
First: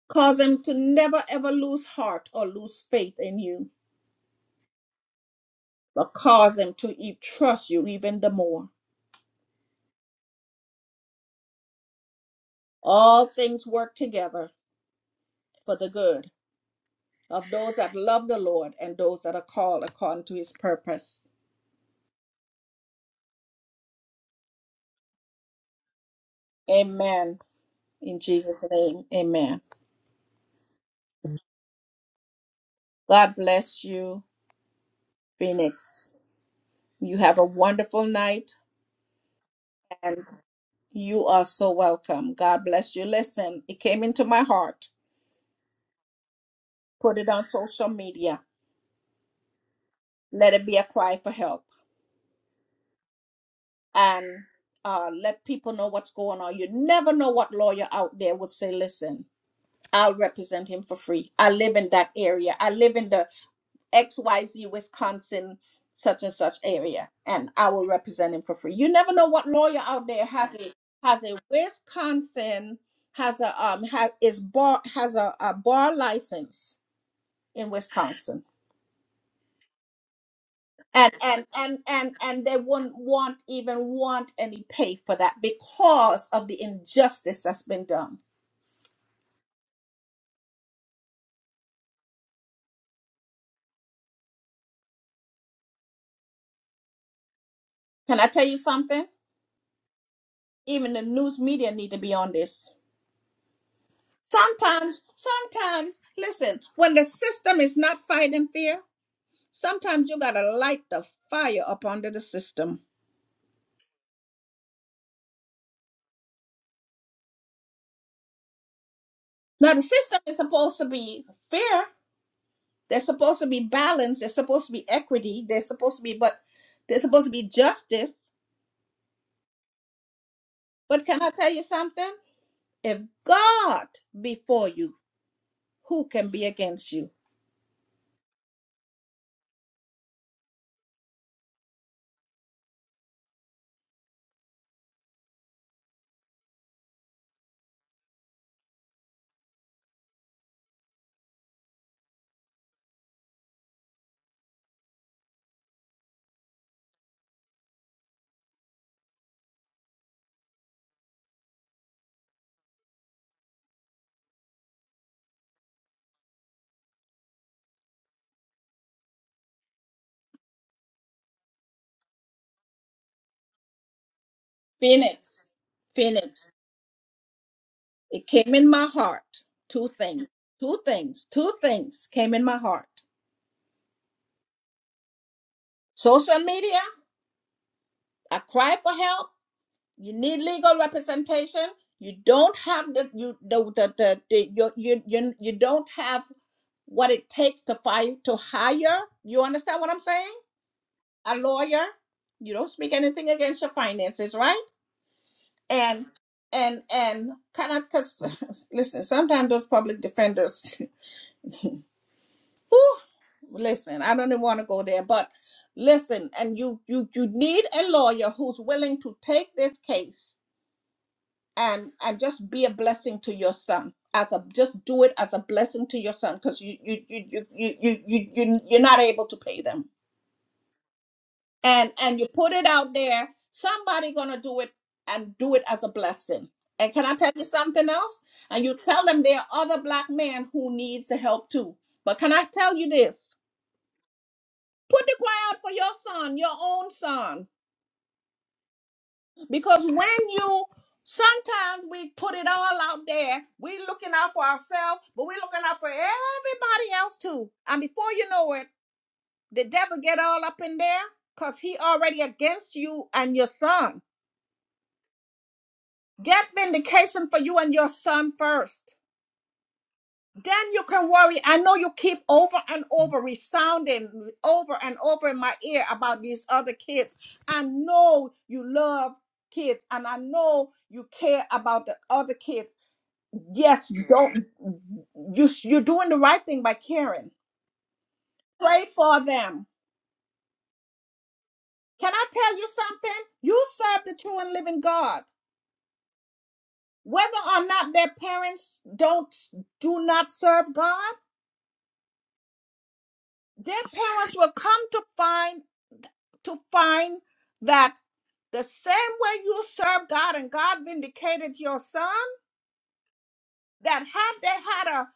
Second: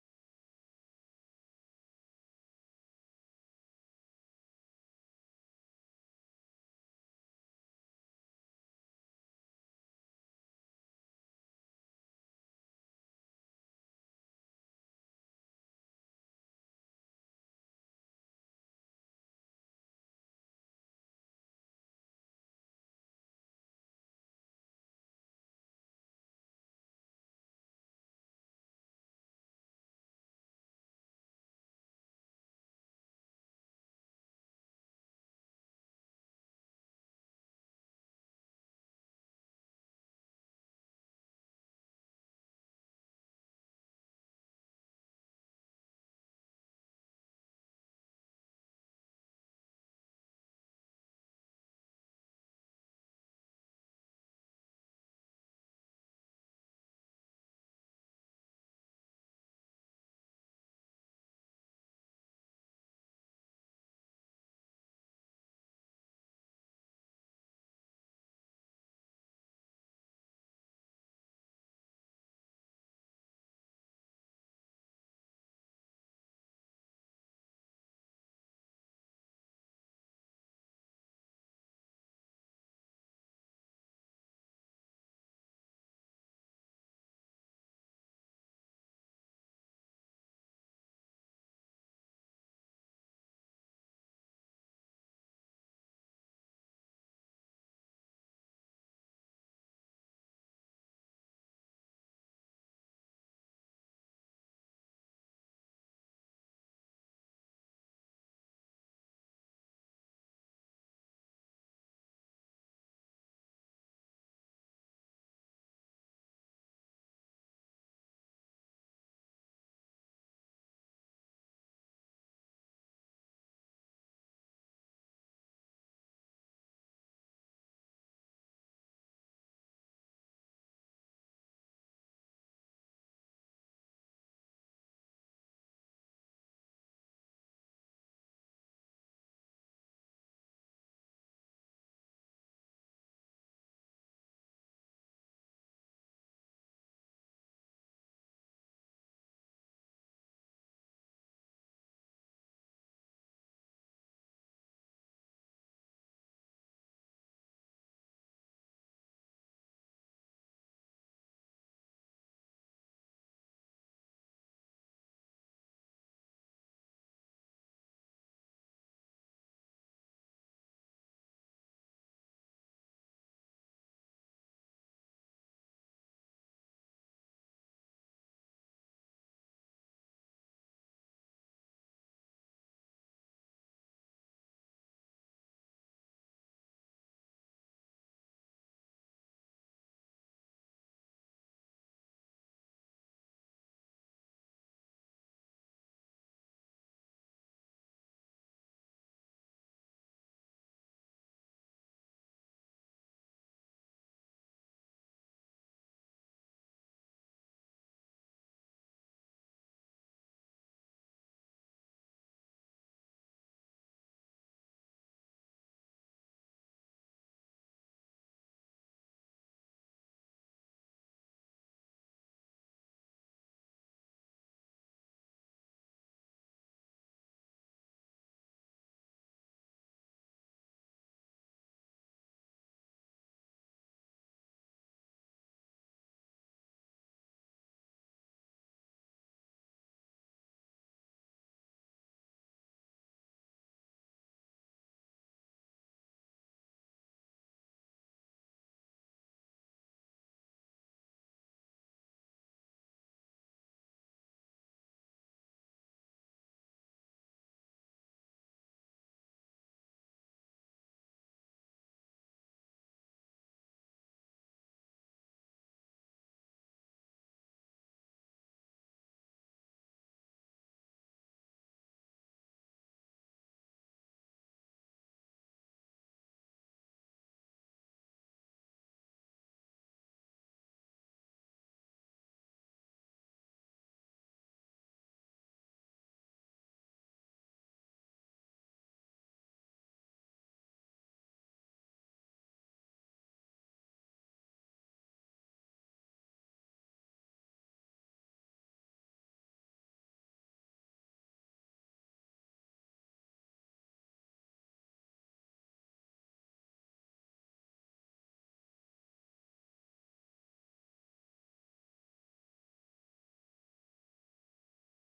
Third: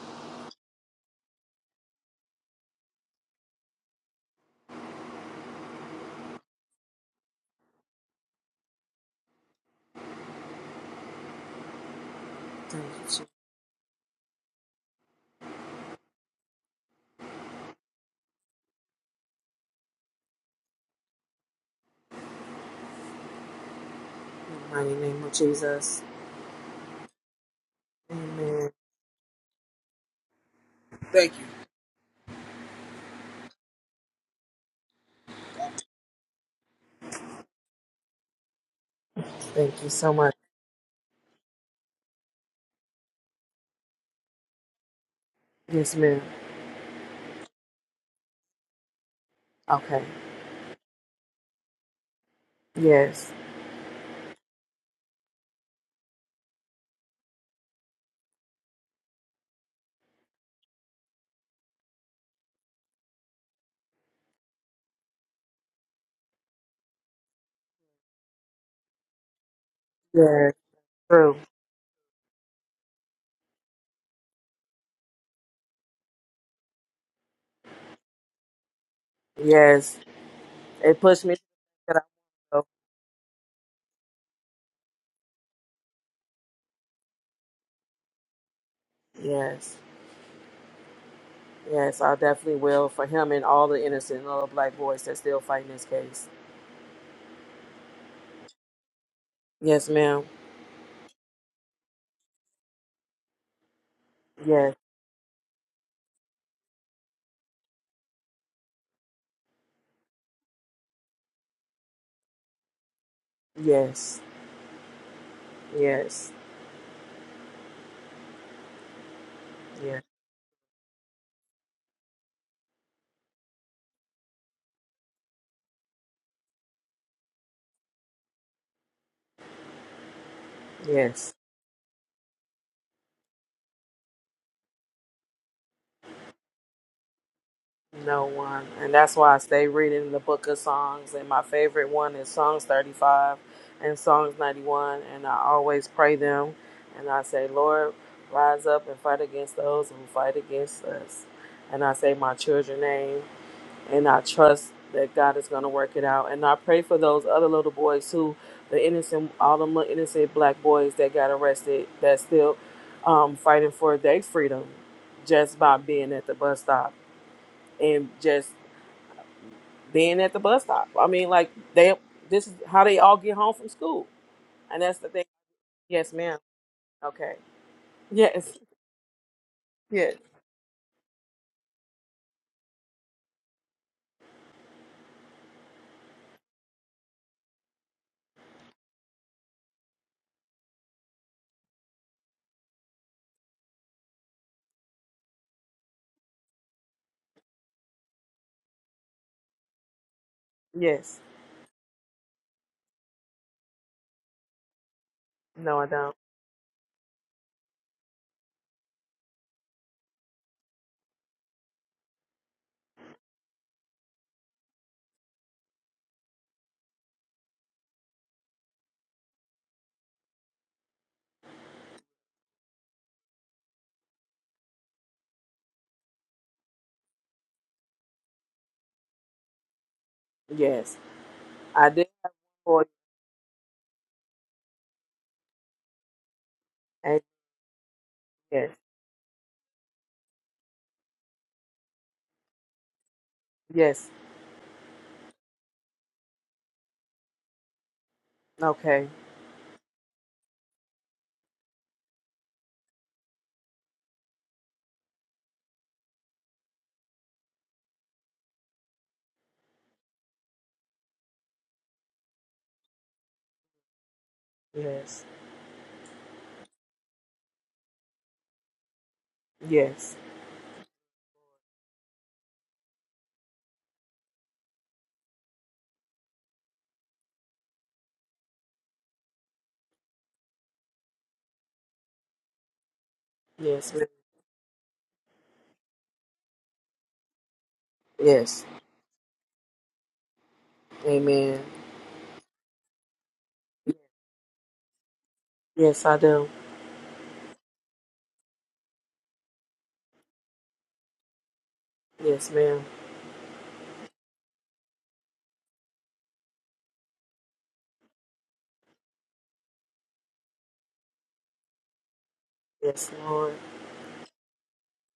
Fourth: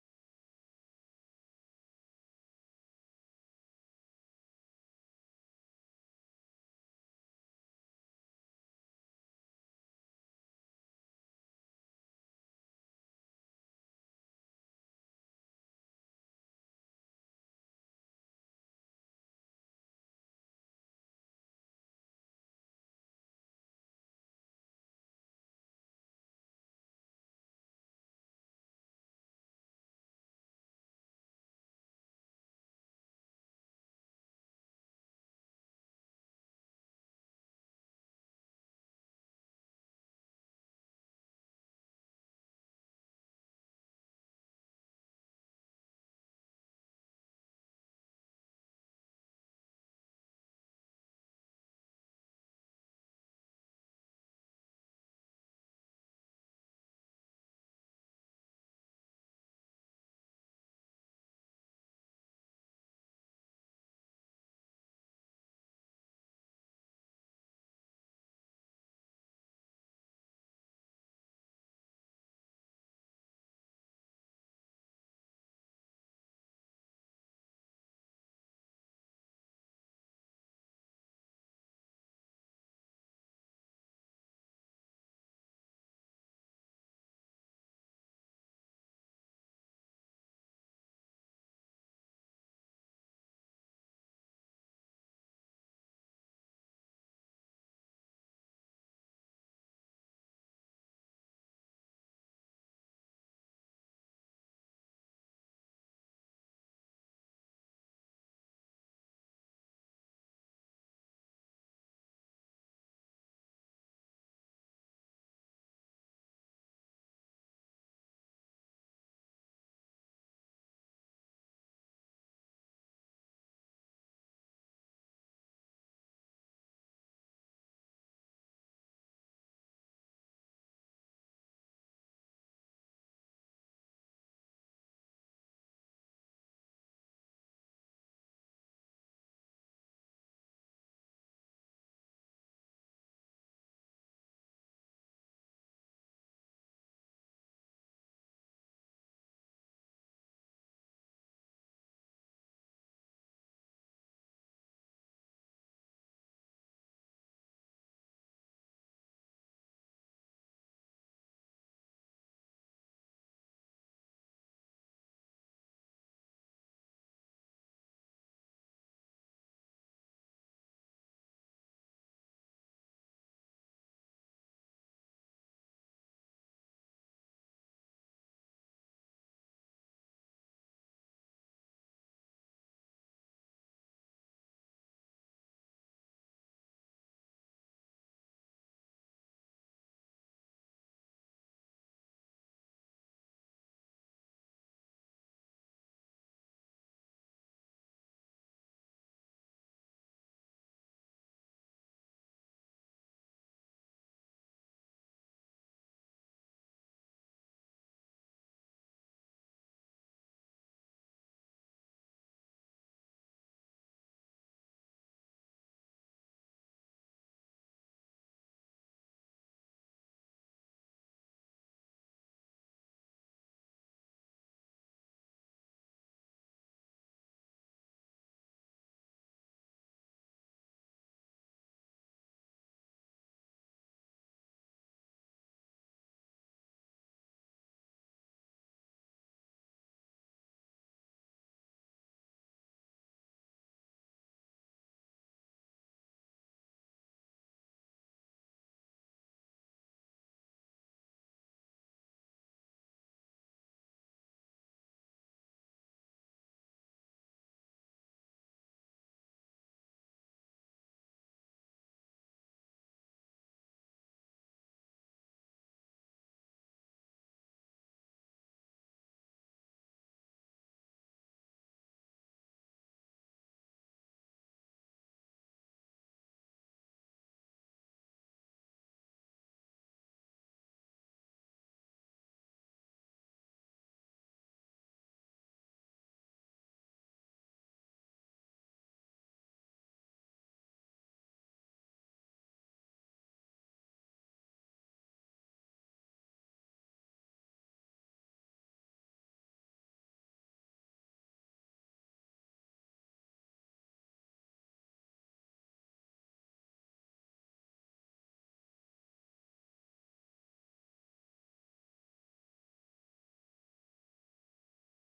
Cause them to never ever lose heart or lose faith in you, but cause them to e- trust you even the more.
Thank you, Jesus.
All things work together for the good of those that love the Lord and those that are called according to his purpose.
In the mighty name of Jesus.
Amen. In Jesus'
Amen.
name, amen.
Thank you.
God bless you, Phoenix. You have a wonderful night
Thank you so
and
much.
you are so welcome. God bless you. Listen, it came into my heart.
Yes, ma'am.
Put it on social media.
Okay.
Let it be a cry for help
Yes.
and uh, let people know what's going on. You never know what lawyer out there would say, listen, I'll represent him for free. I live in that area. I live in the XYZ Wisconsin such and such area and I will represent him for free. You never know what lawyer out there
Yes.
has a has a
True.
Wisconsin has a um has is bar has a, a bar license in Wisconsin
Yes. It
and
pushed me to
and and
that
and and
I
they
will.
wouldn't want even want any pay for that because of the injustice that's been done
Yes. Yes, I definitely will for him and all the innocent little black boys that's still fighting this case.
can i tell you something
Yes, ma'am.
even the news media need to be on this
Yes.
sometimes sometimes listen when the system is not fighting fear sometimes you gotta light the fire up under the system
Yes. Yes.
now the
Yes.
system is supposed to be fair they're supposed to be balanced they're supposed to be equity they're supposed to be but they're supposed to be justice but
Yes.
can i tell you something If God be for you, who can be against you?
No one. And that's why I stay reading the book of Songs. And my favorite one is Songs 35 and Songs 91. And I always pray them. And I say, Lord, rise up and fight against those who fight against us. And I say my children's name. And I trust that God is going to work it out. And I pray for those other little boys who, the innocent, all them little innocent black boys that got arrested, that still um, fighting for their freedom just by being at the bus stop and just being at the bus stop. I mean, like they this is how they all get home from school, and that's the thing.
Phoenix,
Yes, ma'am.
Phoenix,
Okay.
it came
Yes.
in my heart. Two
Yes.
things, two things, two things came in my heart. Social media, I cry for help. You need legal representation. You don't have the you the the, the, the you, you you you don't have what it takes to fight to hire. You understand what I'm saying?
Yes.
A lawyer. You don't speak anything against your finances, right?
No, I
and
don't.
and and cannot because *laughs* listen sometimes those public defenders *laughs* whew, listen i don't even want to go there but listen and you you you need a lawyer who's willing to take this case and and just be a blessing to your son as a just do it as a blessing to your son because you you you you you you you- you're not able to pay them
Yes, I
and
did.
and you put it
For you.
out there somebody gonna do it and do it as a blessing and can i
And
tell you something else and
yes.
you tell them there are other black men who needs the help too but can i tell you this
Yes.
put the cry out for your son your own son
Okay.
because when you sometimes we put it all out there we looking out for ourselves but we looking out for everybody else too and before you know it the devil get all up in there because he already against you and your son
Yes.
Get vindication for you and your son first.
Yes.
Then you can worry. I know you keep over and over resounding over and over in my ear about these other kids. I know you love kids and I know you care about the other kids. Yes,
Yes. Ma'am.
don't you you're doing the right thing by caring.
Yes.
Pray for them.
Amen.
Can I tell you something? You serve the true and living God.
Yes, I do.
Whether or not their parents don't do not serve God,
Yes, ma'am.
their parents will come to find to find that the same way you serve God and God vindicated your son,
Yes, Lord.
that had they had a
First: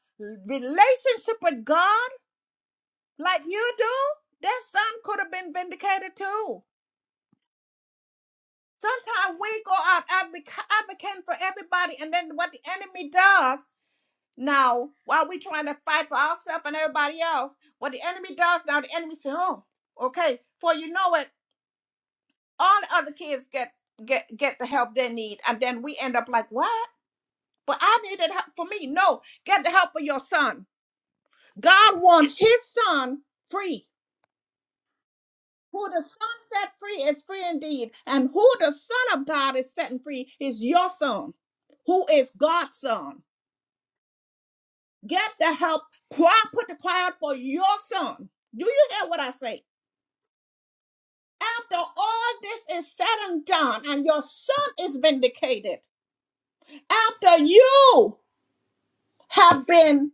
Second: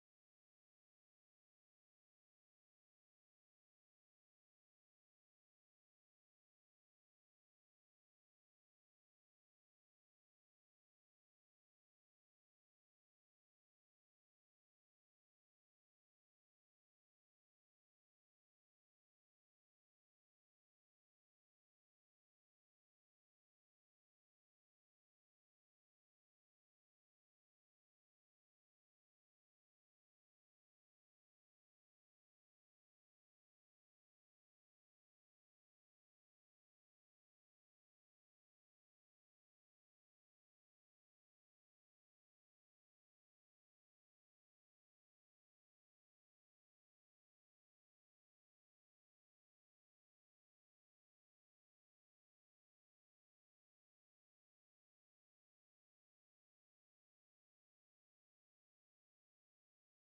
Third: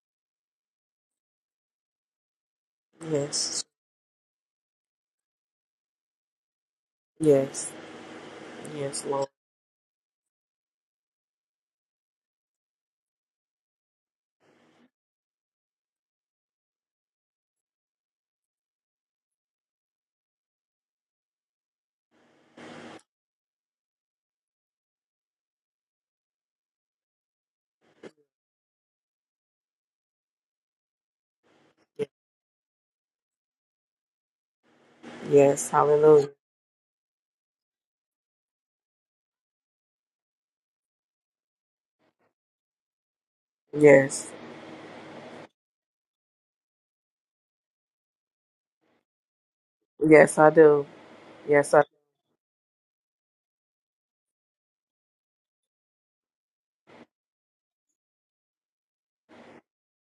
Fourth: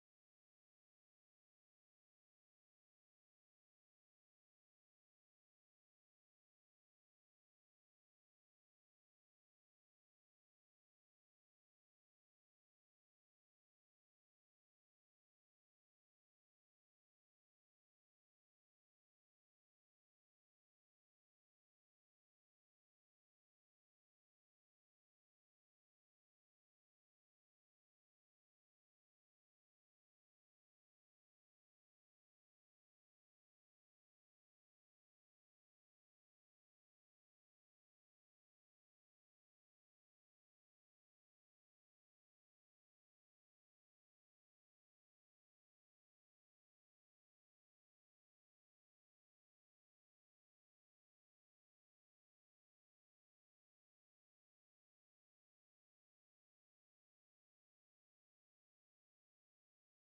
relationship with God like
Yes.
you do, their son could have been vindicated too.
Yes. Yes, Lord.
Sometimes we go out advoc- advocating for everybody, and then what the enemy does now, while we trying to fight for ourselves and everybody else, what the enemy does now, the enemy say, "Oh, okay." For you know it. all the other kids get get get the help they need and then we end up like what but i needed help for me no get the help for your son god wants his son free
Yes.
who the son
Hallelujah.
set free is free indeed and who the son of god is setting free is your son who is god's son
Yes.
get the help cry put the cry out for your son do you hear what i say
Yes, I do. Yes,
after
I.
all this is said and done and your son is vindicated after you. have been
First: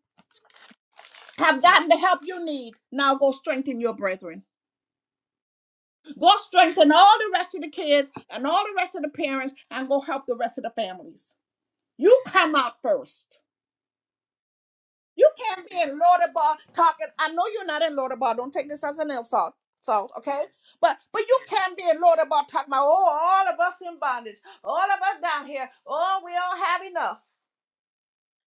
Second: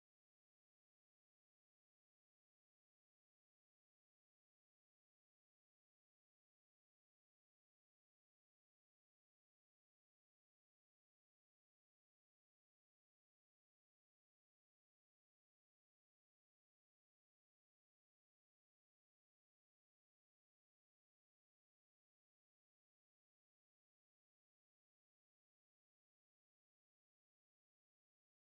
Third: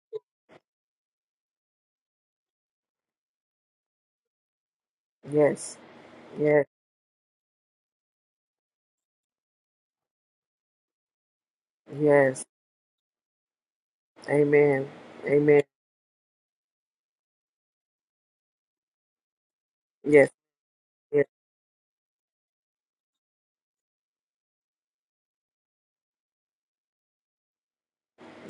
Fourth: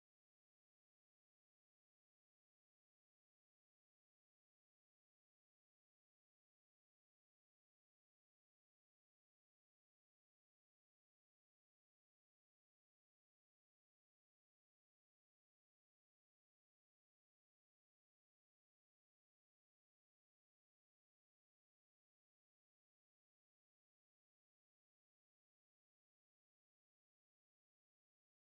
have gotten the help you need. Now go strengthen your brethren.
Yes.
Go
Yes.
strengthen all the rest of the kids and all the rest of the parents and go help the rest of the families. You
Yes.
come out first.
Amen.
You
Amen.
can't be in Lodabar talking. I know you're not in Lodabar. Don't take this as an insult. Salt,
Yes.
okay? But but
Yes.
you can't be in Lodabar talking about oh all of us in bondage. All of us down here. Oh, we don't have enough.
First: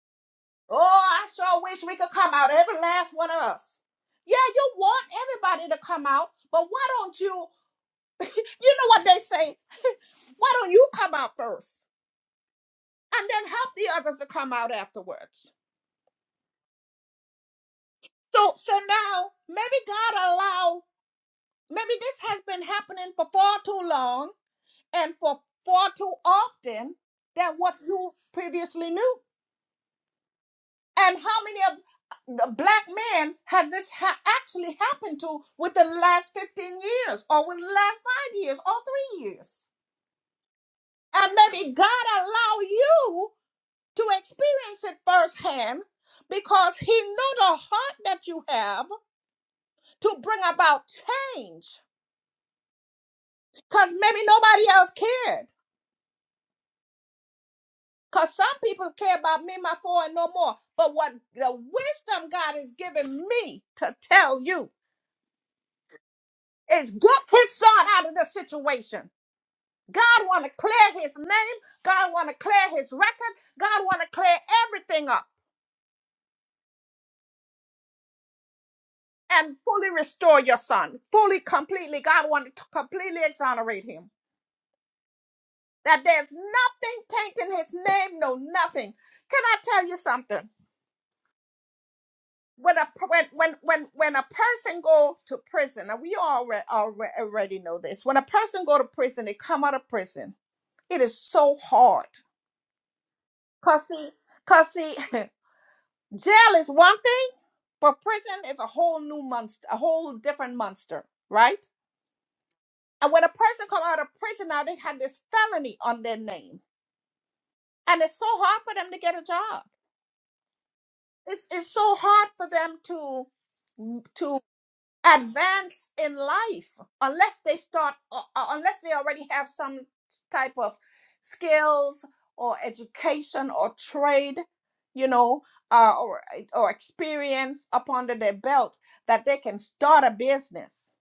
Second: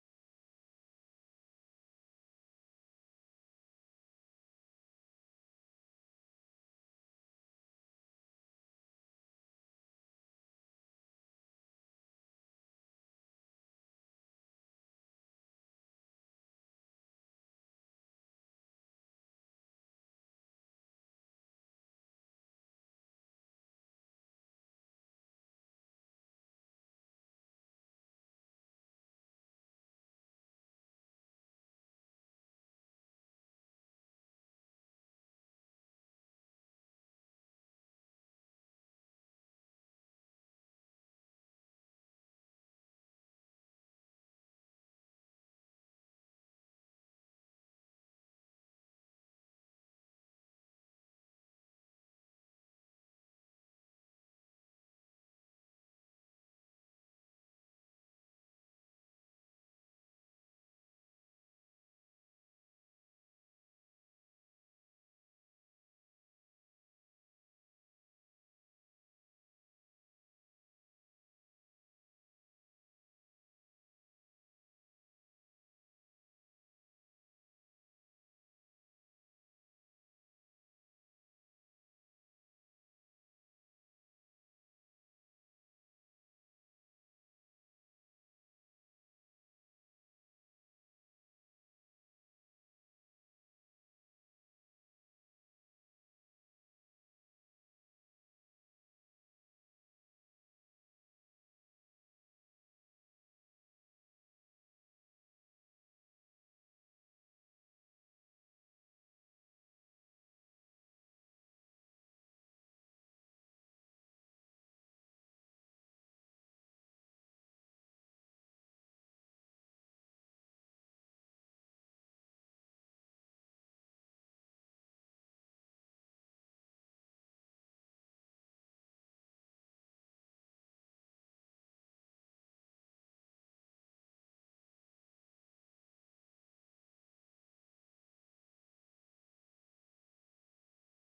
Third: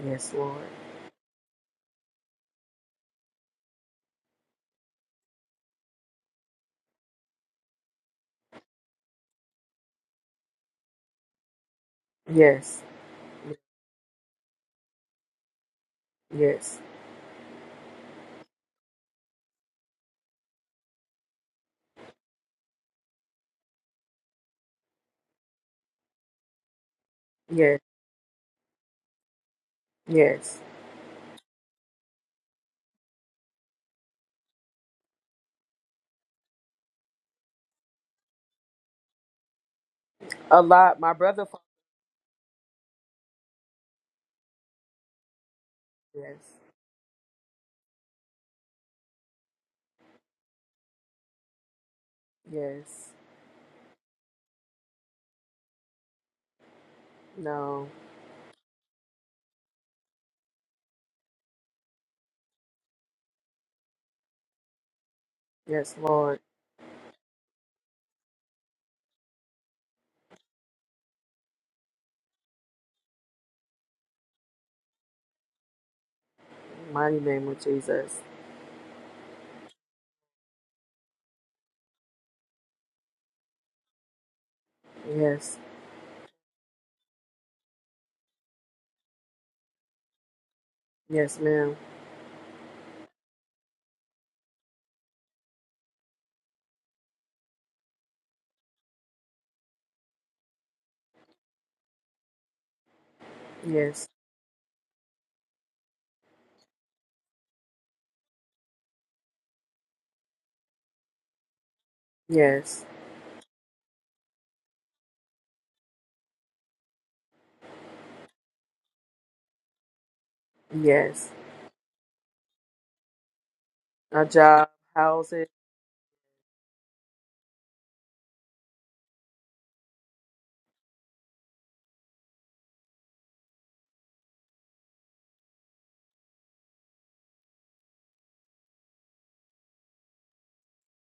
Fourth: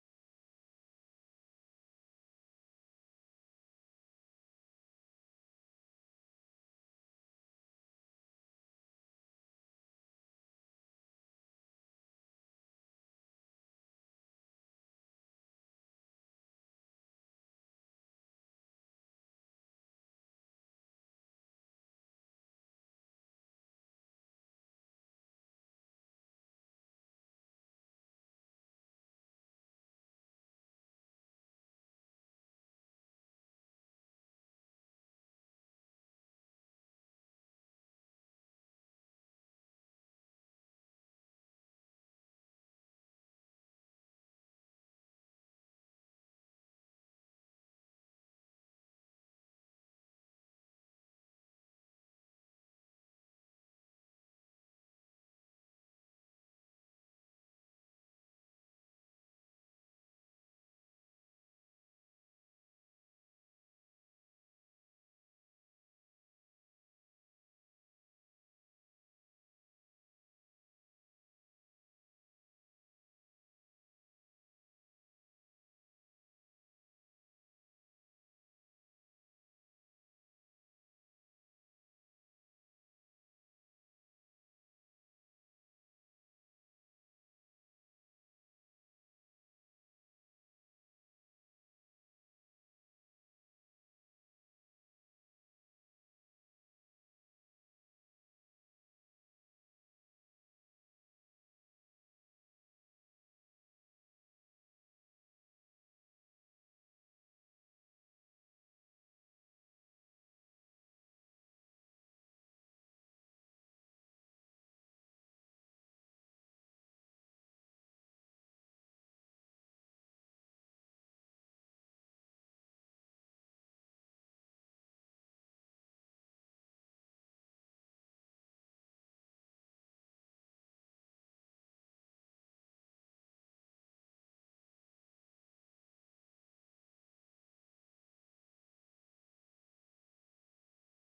Yes, Lord.
Oh, I sure wish we could come out, every last one of us. Yeah, you want everybody to come out, but why don't you? You know what they say? Why don't you come out first
Yes.
and then help the others to come out afterwards?
Yes.
So, so now maybe God allow. Maybe this has been happening for far too long and for far too often than what
Yes.
you previously knew.
Yes.
And how many of the black men has this ha- actually happened to within the last 15 years or within the last five years or three years?
A lot. My
And
brother. fa-
maybe God allow you to experience it firsthand
Yes.
because he know the heart that you have to bring about change.
Yes.
Because maybe nobody else cared.
No.
Because some people care about me, my four, and no more. But what the wisdom God is giving me to tell you
Yes, Lord.
is get his son out of this situation. God want to clear his name. God want to clear his record. God want to clear everything up
Mighty name of Jesus.
and fully restore your son. Fully, completely. God want to completely exonerate him.
Yes.
That there's nothing tainting his name, no nothing. Can I tell you something?
Yes, ma'am.
When a when when when when a person go to prison, and we already already know this. When a person go to prison, they come out of prison. It is so hard. Cause
Yes.
see, cause see. *laughs* Jail is one thing, but prison is a whole new monster, a whole different monster, right?
Yes.
And when a person come out of prison now, they have this felony on their name, and it's so hard for them to get a job.
Yes.
It's it's so hard for them to
A
to
job. Houses.
advance in life unless they start uh, uh, unless they already have some type of skills or education or trade you know uh, or or experience up under their belt that they can start a business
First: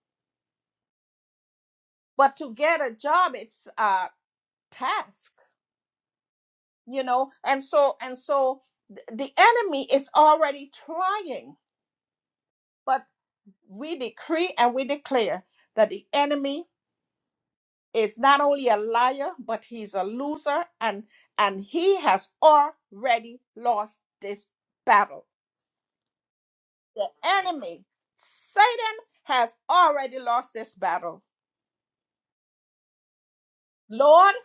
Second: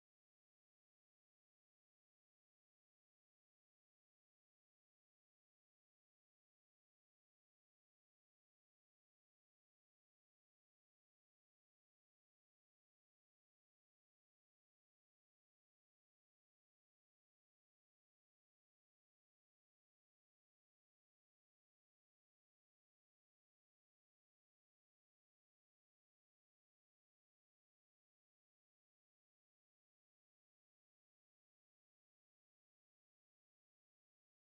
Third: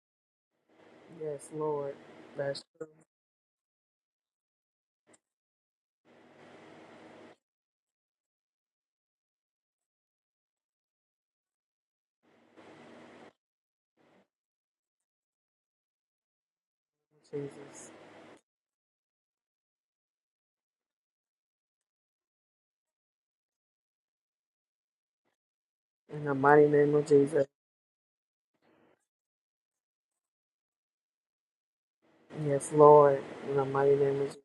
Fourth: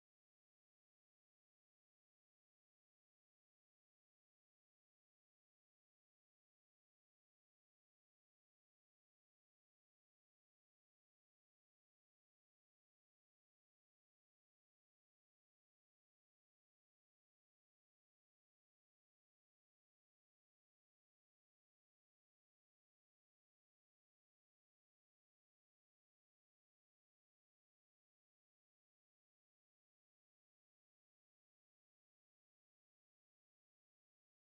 Yes, Lord.
but to
That's
get
true,
a job it's a task you know and so and so th- the enemy is already trying but we decree and we declare that the enemy
Jesus.
is not only a liar, but he's a loser, and and he has already lost this battle.
In the mighty name
The
of Jesus.
enemy, Satan, has already lost this battle.
Yes, Lord. In the mighty name of
Lord,
Jesus.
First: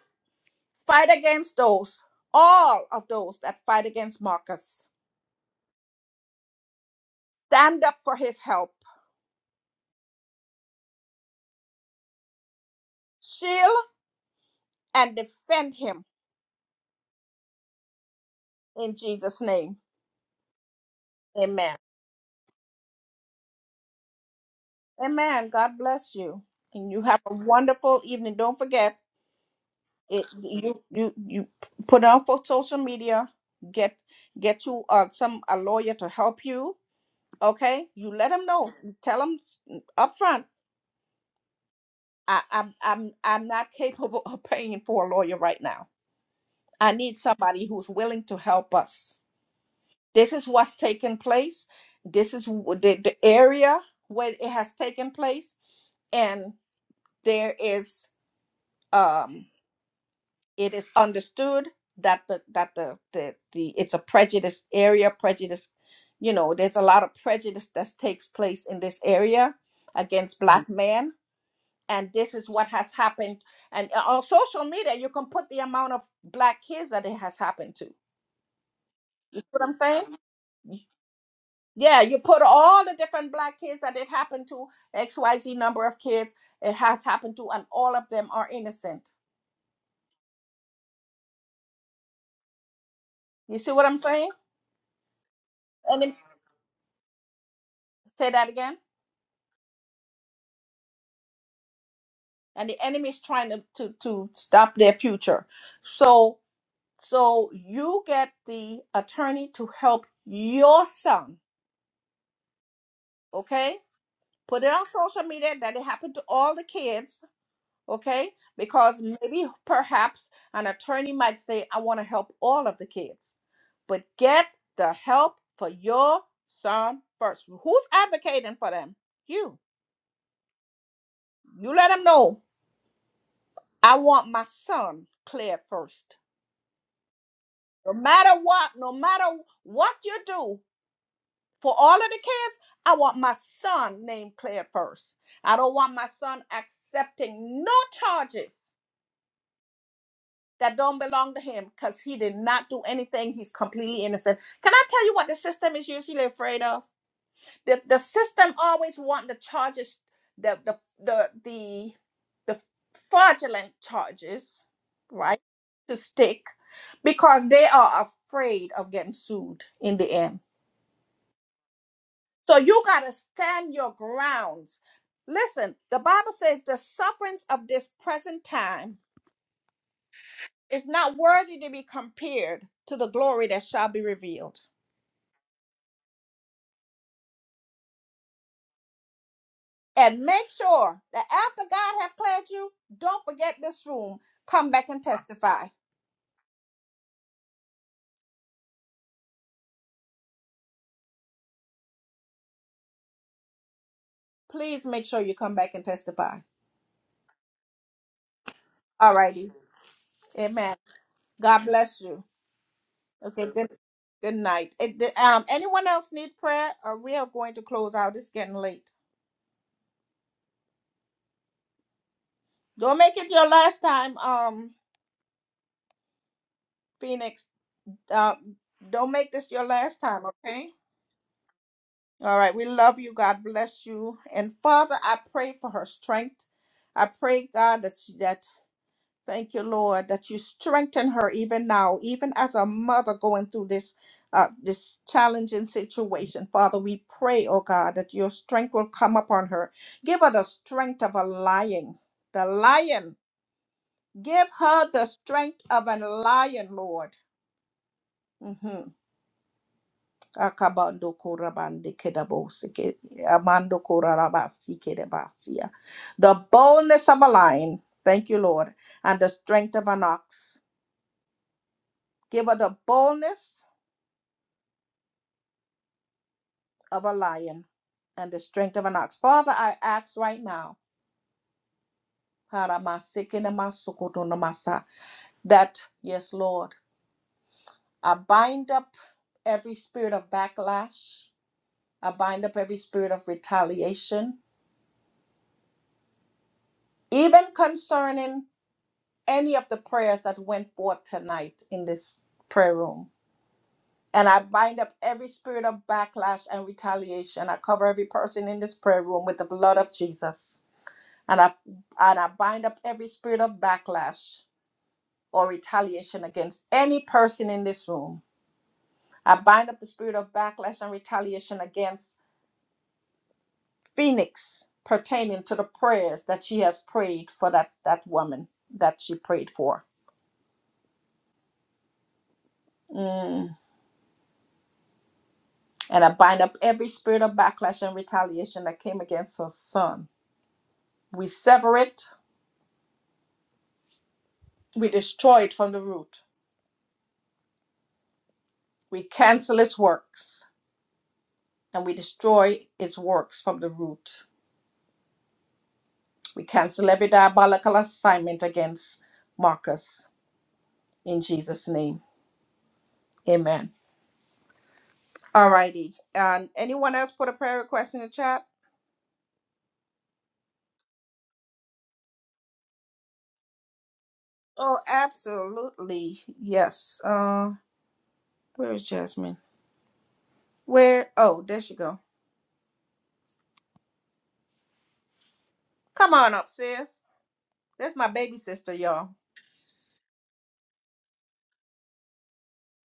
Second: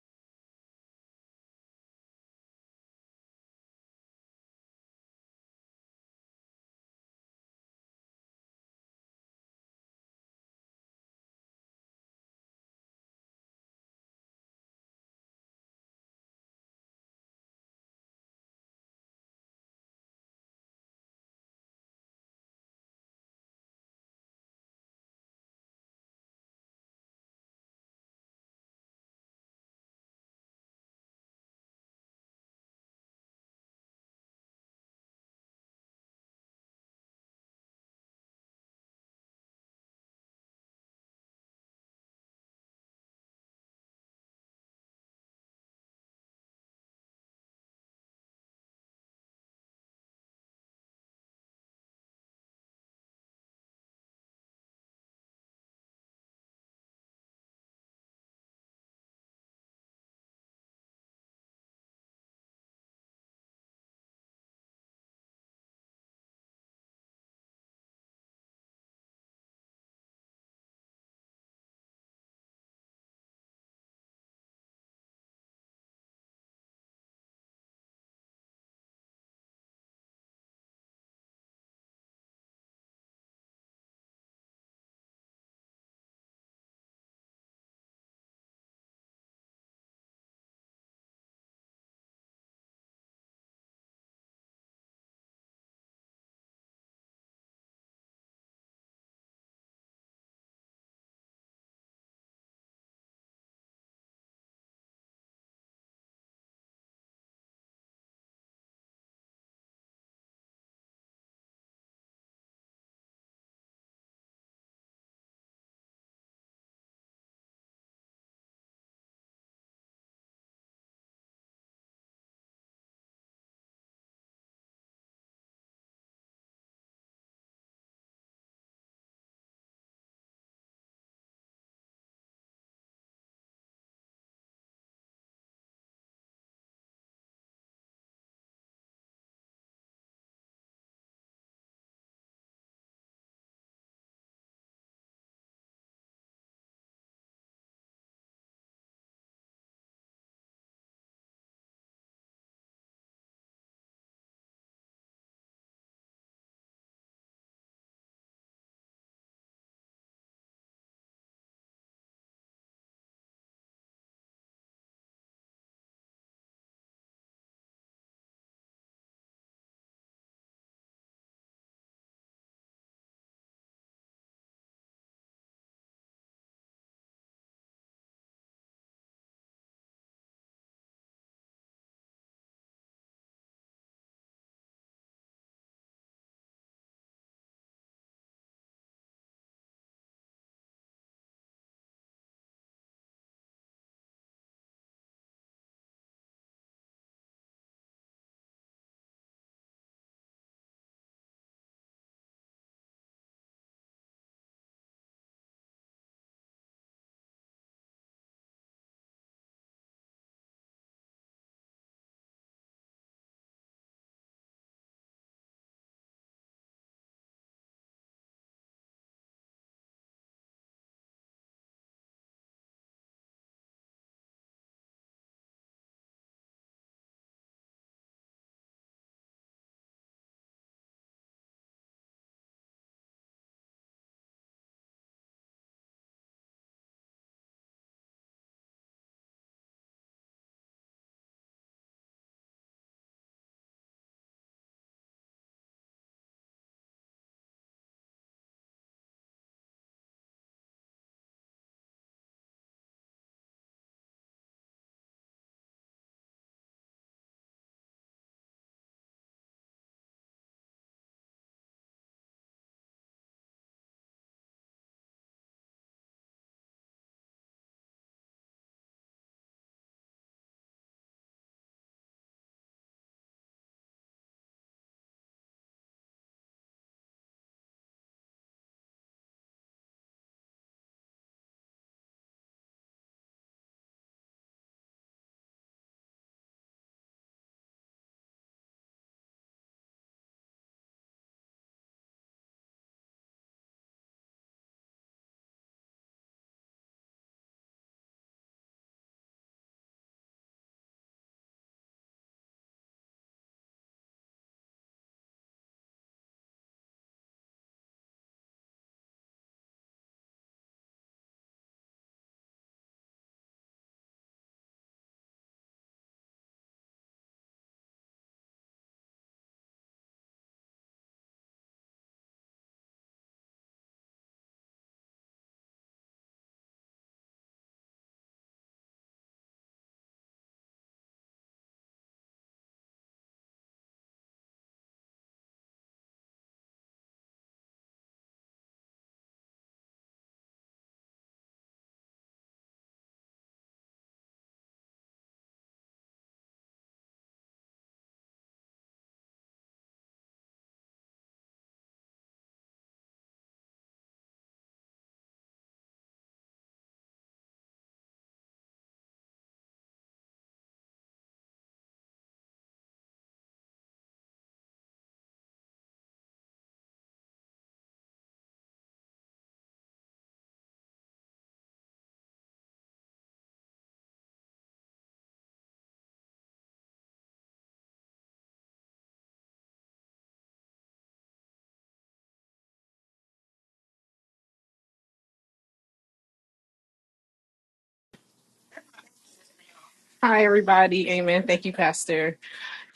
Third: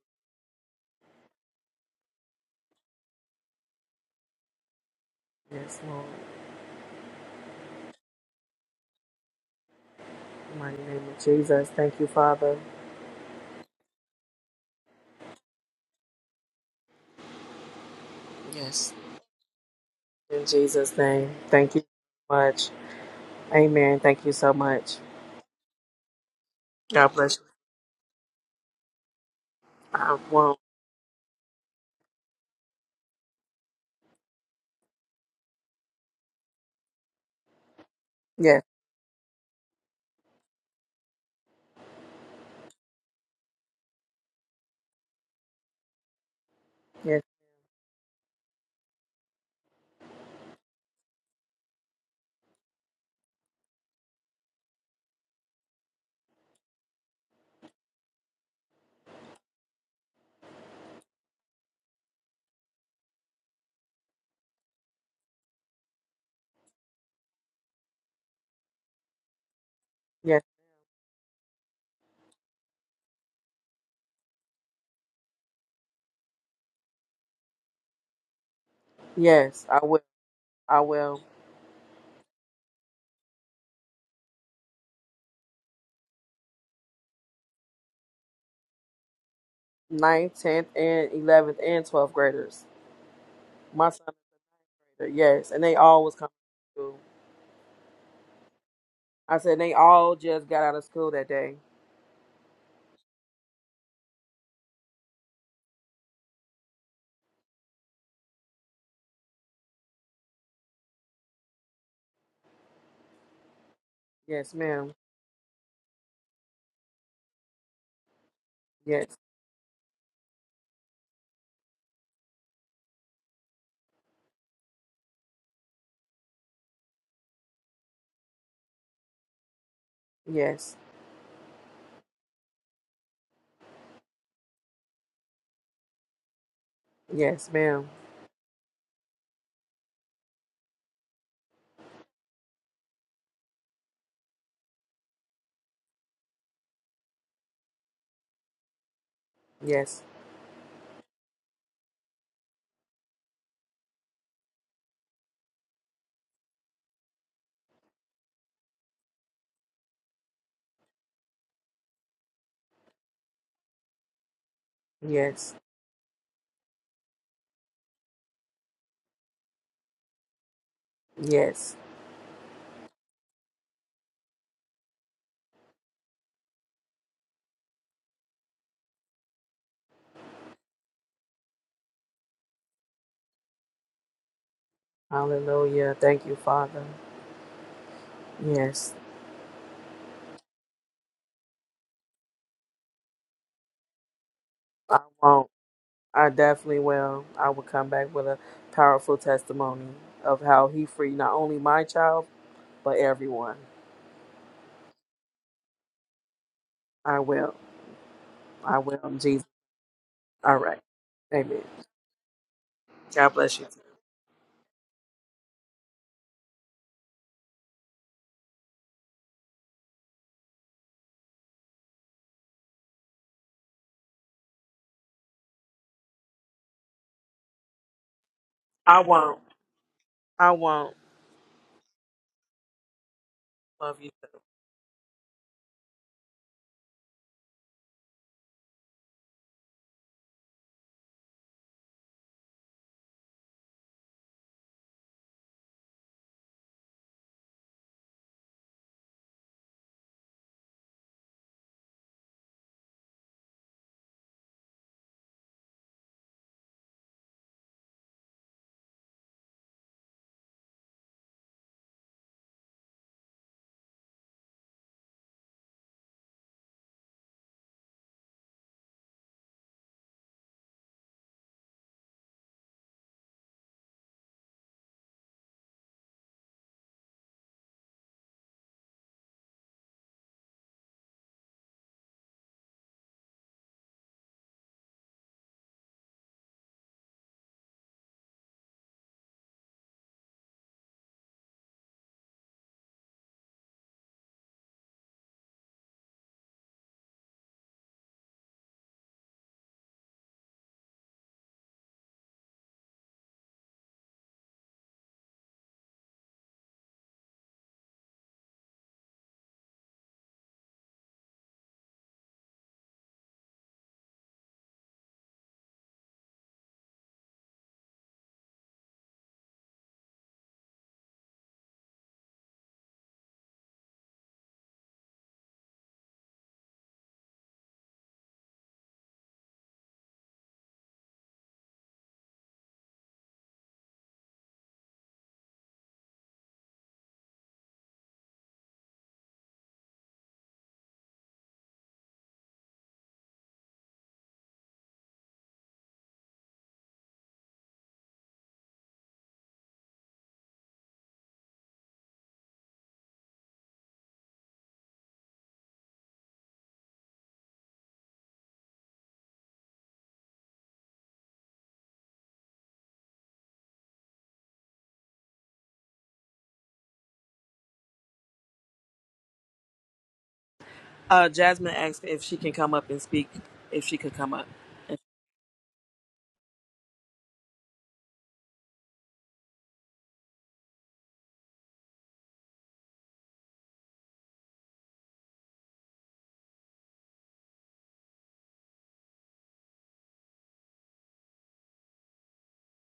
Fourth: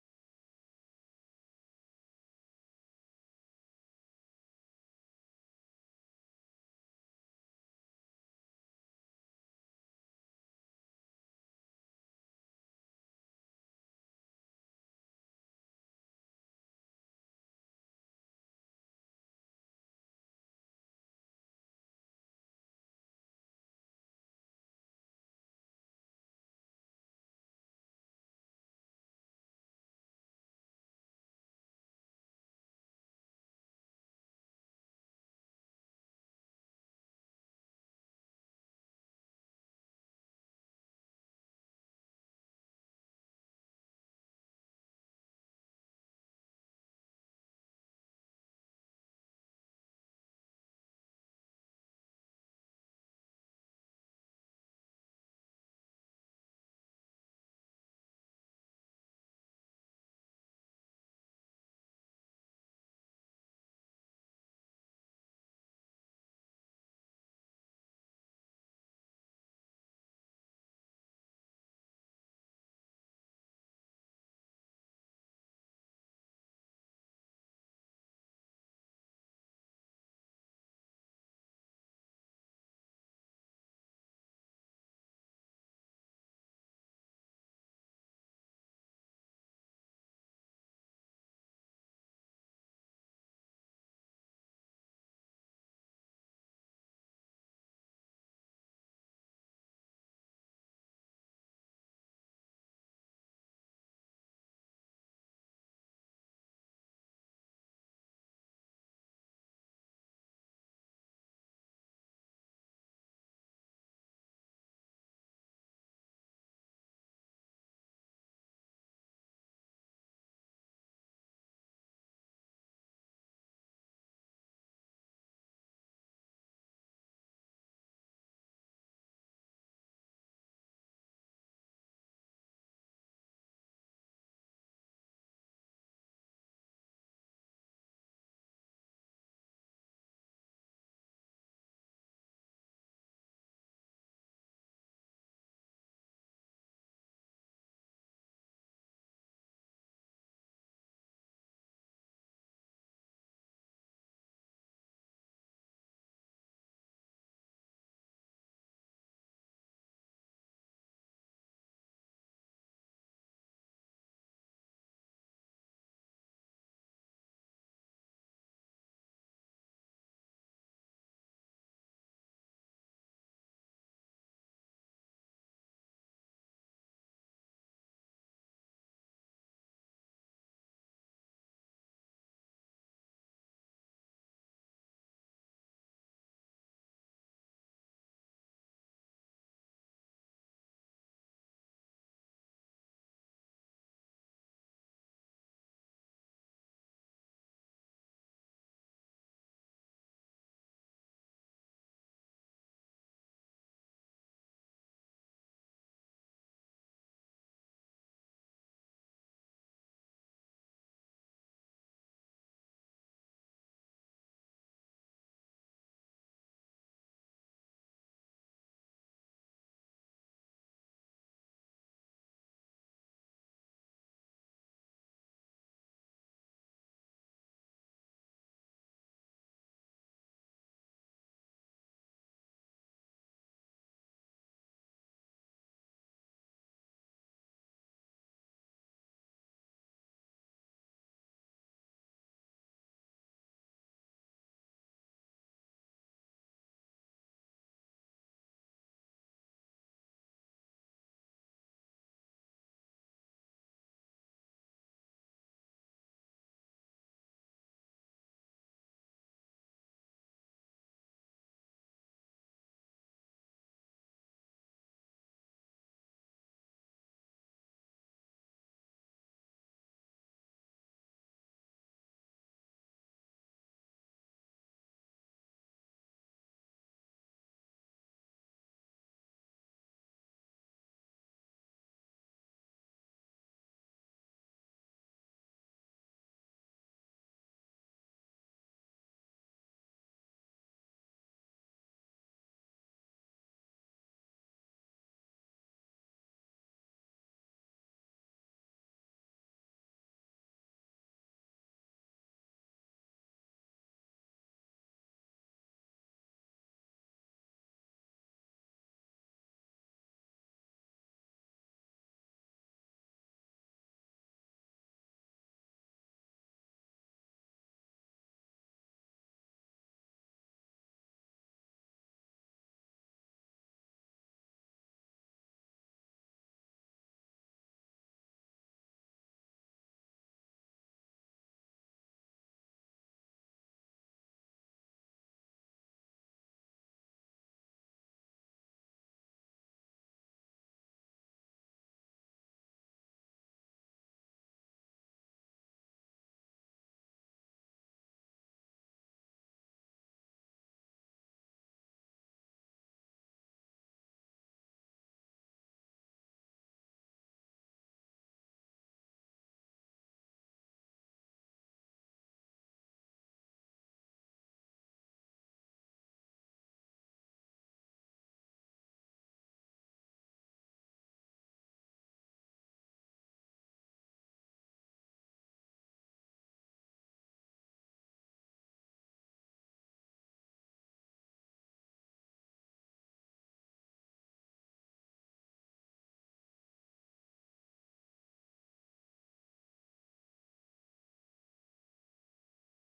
fight against those, all of those that fight against Marcus.
Yes, Lord.
Stand up for his help,
In the mighty name of Jesus. Thank you, Father.
shield and defend him
Yes.
in Jesus' name.
In Jesus' name.
Amen.
Thank you so much. Amen. Thank you so much.
Amen. God bless you. And you
God
have a
bless you.
wonderful evening. Don't forget.
I
it
won't.
you you you put out for social media get get you uh some a lawyer to help you okay you let them
Yes,
know You tell them up front i i'm i'm, I'm not capable *laughs* of paying for a lawyer right now i need
yes,
somebody who's willing to help us this is what's taken place this is w- the, the area where it has taken place and there is um, it is understood that the that the, the the it's a prejudice area prejudice you know there's a lot of prejudice that takes place in this area against
yes,
black men and this is what has happened and uh, on social media you can put the amount of black kids that it has happened to you see what
yes.
i'm
I will.
saying
I will.
yeah you put all the different black kids that it happened to xyz number of kids it has happened to and all of them are innocent
Ninth, tenth, and eleventh, and twelfth graders.
you see what
My
i'm
son is
saying
a grader. Yes, and they
and
all was
then
coming to school.
say that again
I said they all just got out of school that day.
and the enemy is trying to, to, to stop their future. So so you get the attorney to help your son, okay?
Yes,
Put it on
ma'am.
social media that it happened to all the kids, okay? Because
Yes,
maybe perhaps an attorney might say, I want to help all of the kids. But get the help for your son first. Who's advocating for them? You.
yes,
You let them know. I want my son cleared first
yes, ma'am.
No matter what, no matter what you do for all of the kids, I want my son named cleared first. I don't want my son accepting no charges
Yes,
that don't belong to him because he did not do anything. He's completely innocent. Can I tell you what the system is usually afraid of? The, the system always want the charges, the the the the, the fraudulent charges, right?
yes,
To stick because they are afraid of getting sued in the end
yes.
So you got to stand your grounds. Listen, the Bible says the sufferings of this present time is not worthy to be compared to the glory that shall be revealed.
Hallelujah. Thank you, Father. Yes.
And make sure that after God have cleared you, don't forget this room. Come back
I
and
won't.
testify.
I definitely will. I will come back with a powerful testimony of how he freed not only my child, but everyone.
Please make sure you come back and testify.
I will. I will.
All
in Jesus.
righty.
All
Amen.
right. Amen.
God bless you.
God
Okay,
bless you.
good, good night. It- the- um, anyone else need prayer? Or we are going to close out. It's getting late. Don't make it your last time. Um, Phoenix, uh,
I
don't make
won't.
this your last time,
I
okay?
won't.
All right. We love you. God bless
Love you.
you. And Father, I pray for her strength. I pray, God, that she, that thank you, Lord, that you strengthen her even now, even as a mother going through this uh, this challenging situation. Father, we pray, oh God, that your strength will come upon her. Give her the strength of a lion, the lion. Give her the strength of a lion, Lord. Mhm. Akabando korabande kedabosike, amando korarabasi kedebasia. The boldness of a lion. Thank you, Lord. And the strength of an ox. Give her the boldness of a lion and the strength of an ox. Father, I ask right now. haramasikinamasukudunamasa, That, yes, Lord, I bind up every spirit of backlash. I bind up every spirit of retaliation, even concerning any of the prayers that went forth tonight in this prayer room. And I bind up every spirit of backlash and retaliation. I cover every person in this prayer room with the blood of Jesus. And I and I bind up every spirit of backlash or retaliation against any person in this room. I bind up the spirit of backlash and retaliation against Phoenix pertaining to the prayers that she has prayed for that, that woman that she prayed for. Mm. And I bind up every spirit of backlash and retaliation that came against her son. We sever it, we destroy it from the root. We cancel its works, and we destroy its works from the root. We cancel every diabolical assignment against Marcus in Jesus' name. Amen. All righty. And anyone else put a prayer request in the chat?
Uh, Jasmine asked if she can come up and speak, if she could come up.
Oh, absolutely. Yes. Uh, where is Jasmine? Where? Oh, there she go. Come on up, sis. That's my baby sister, y'all.
Hi, everybody. Amen. Thank you, Pastor.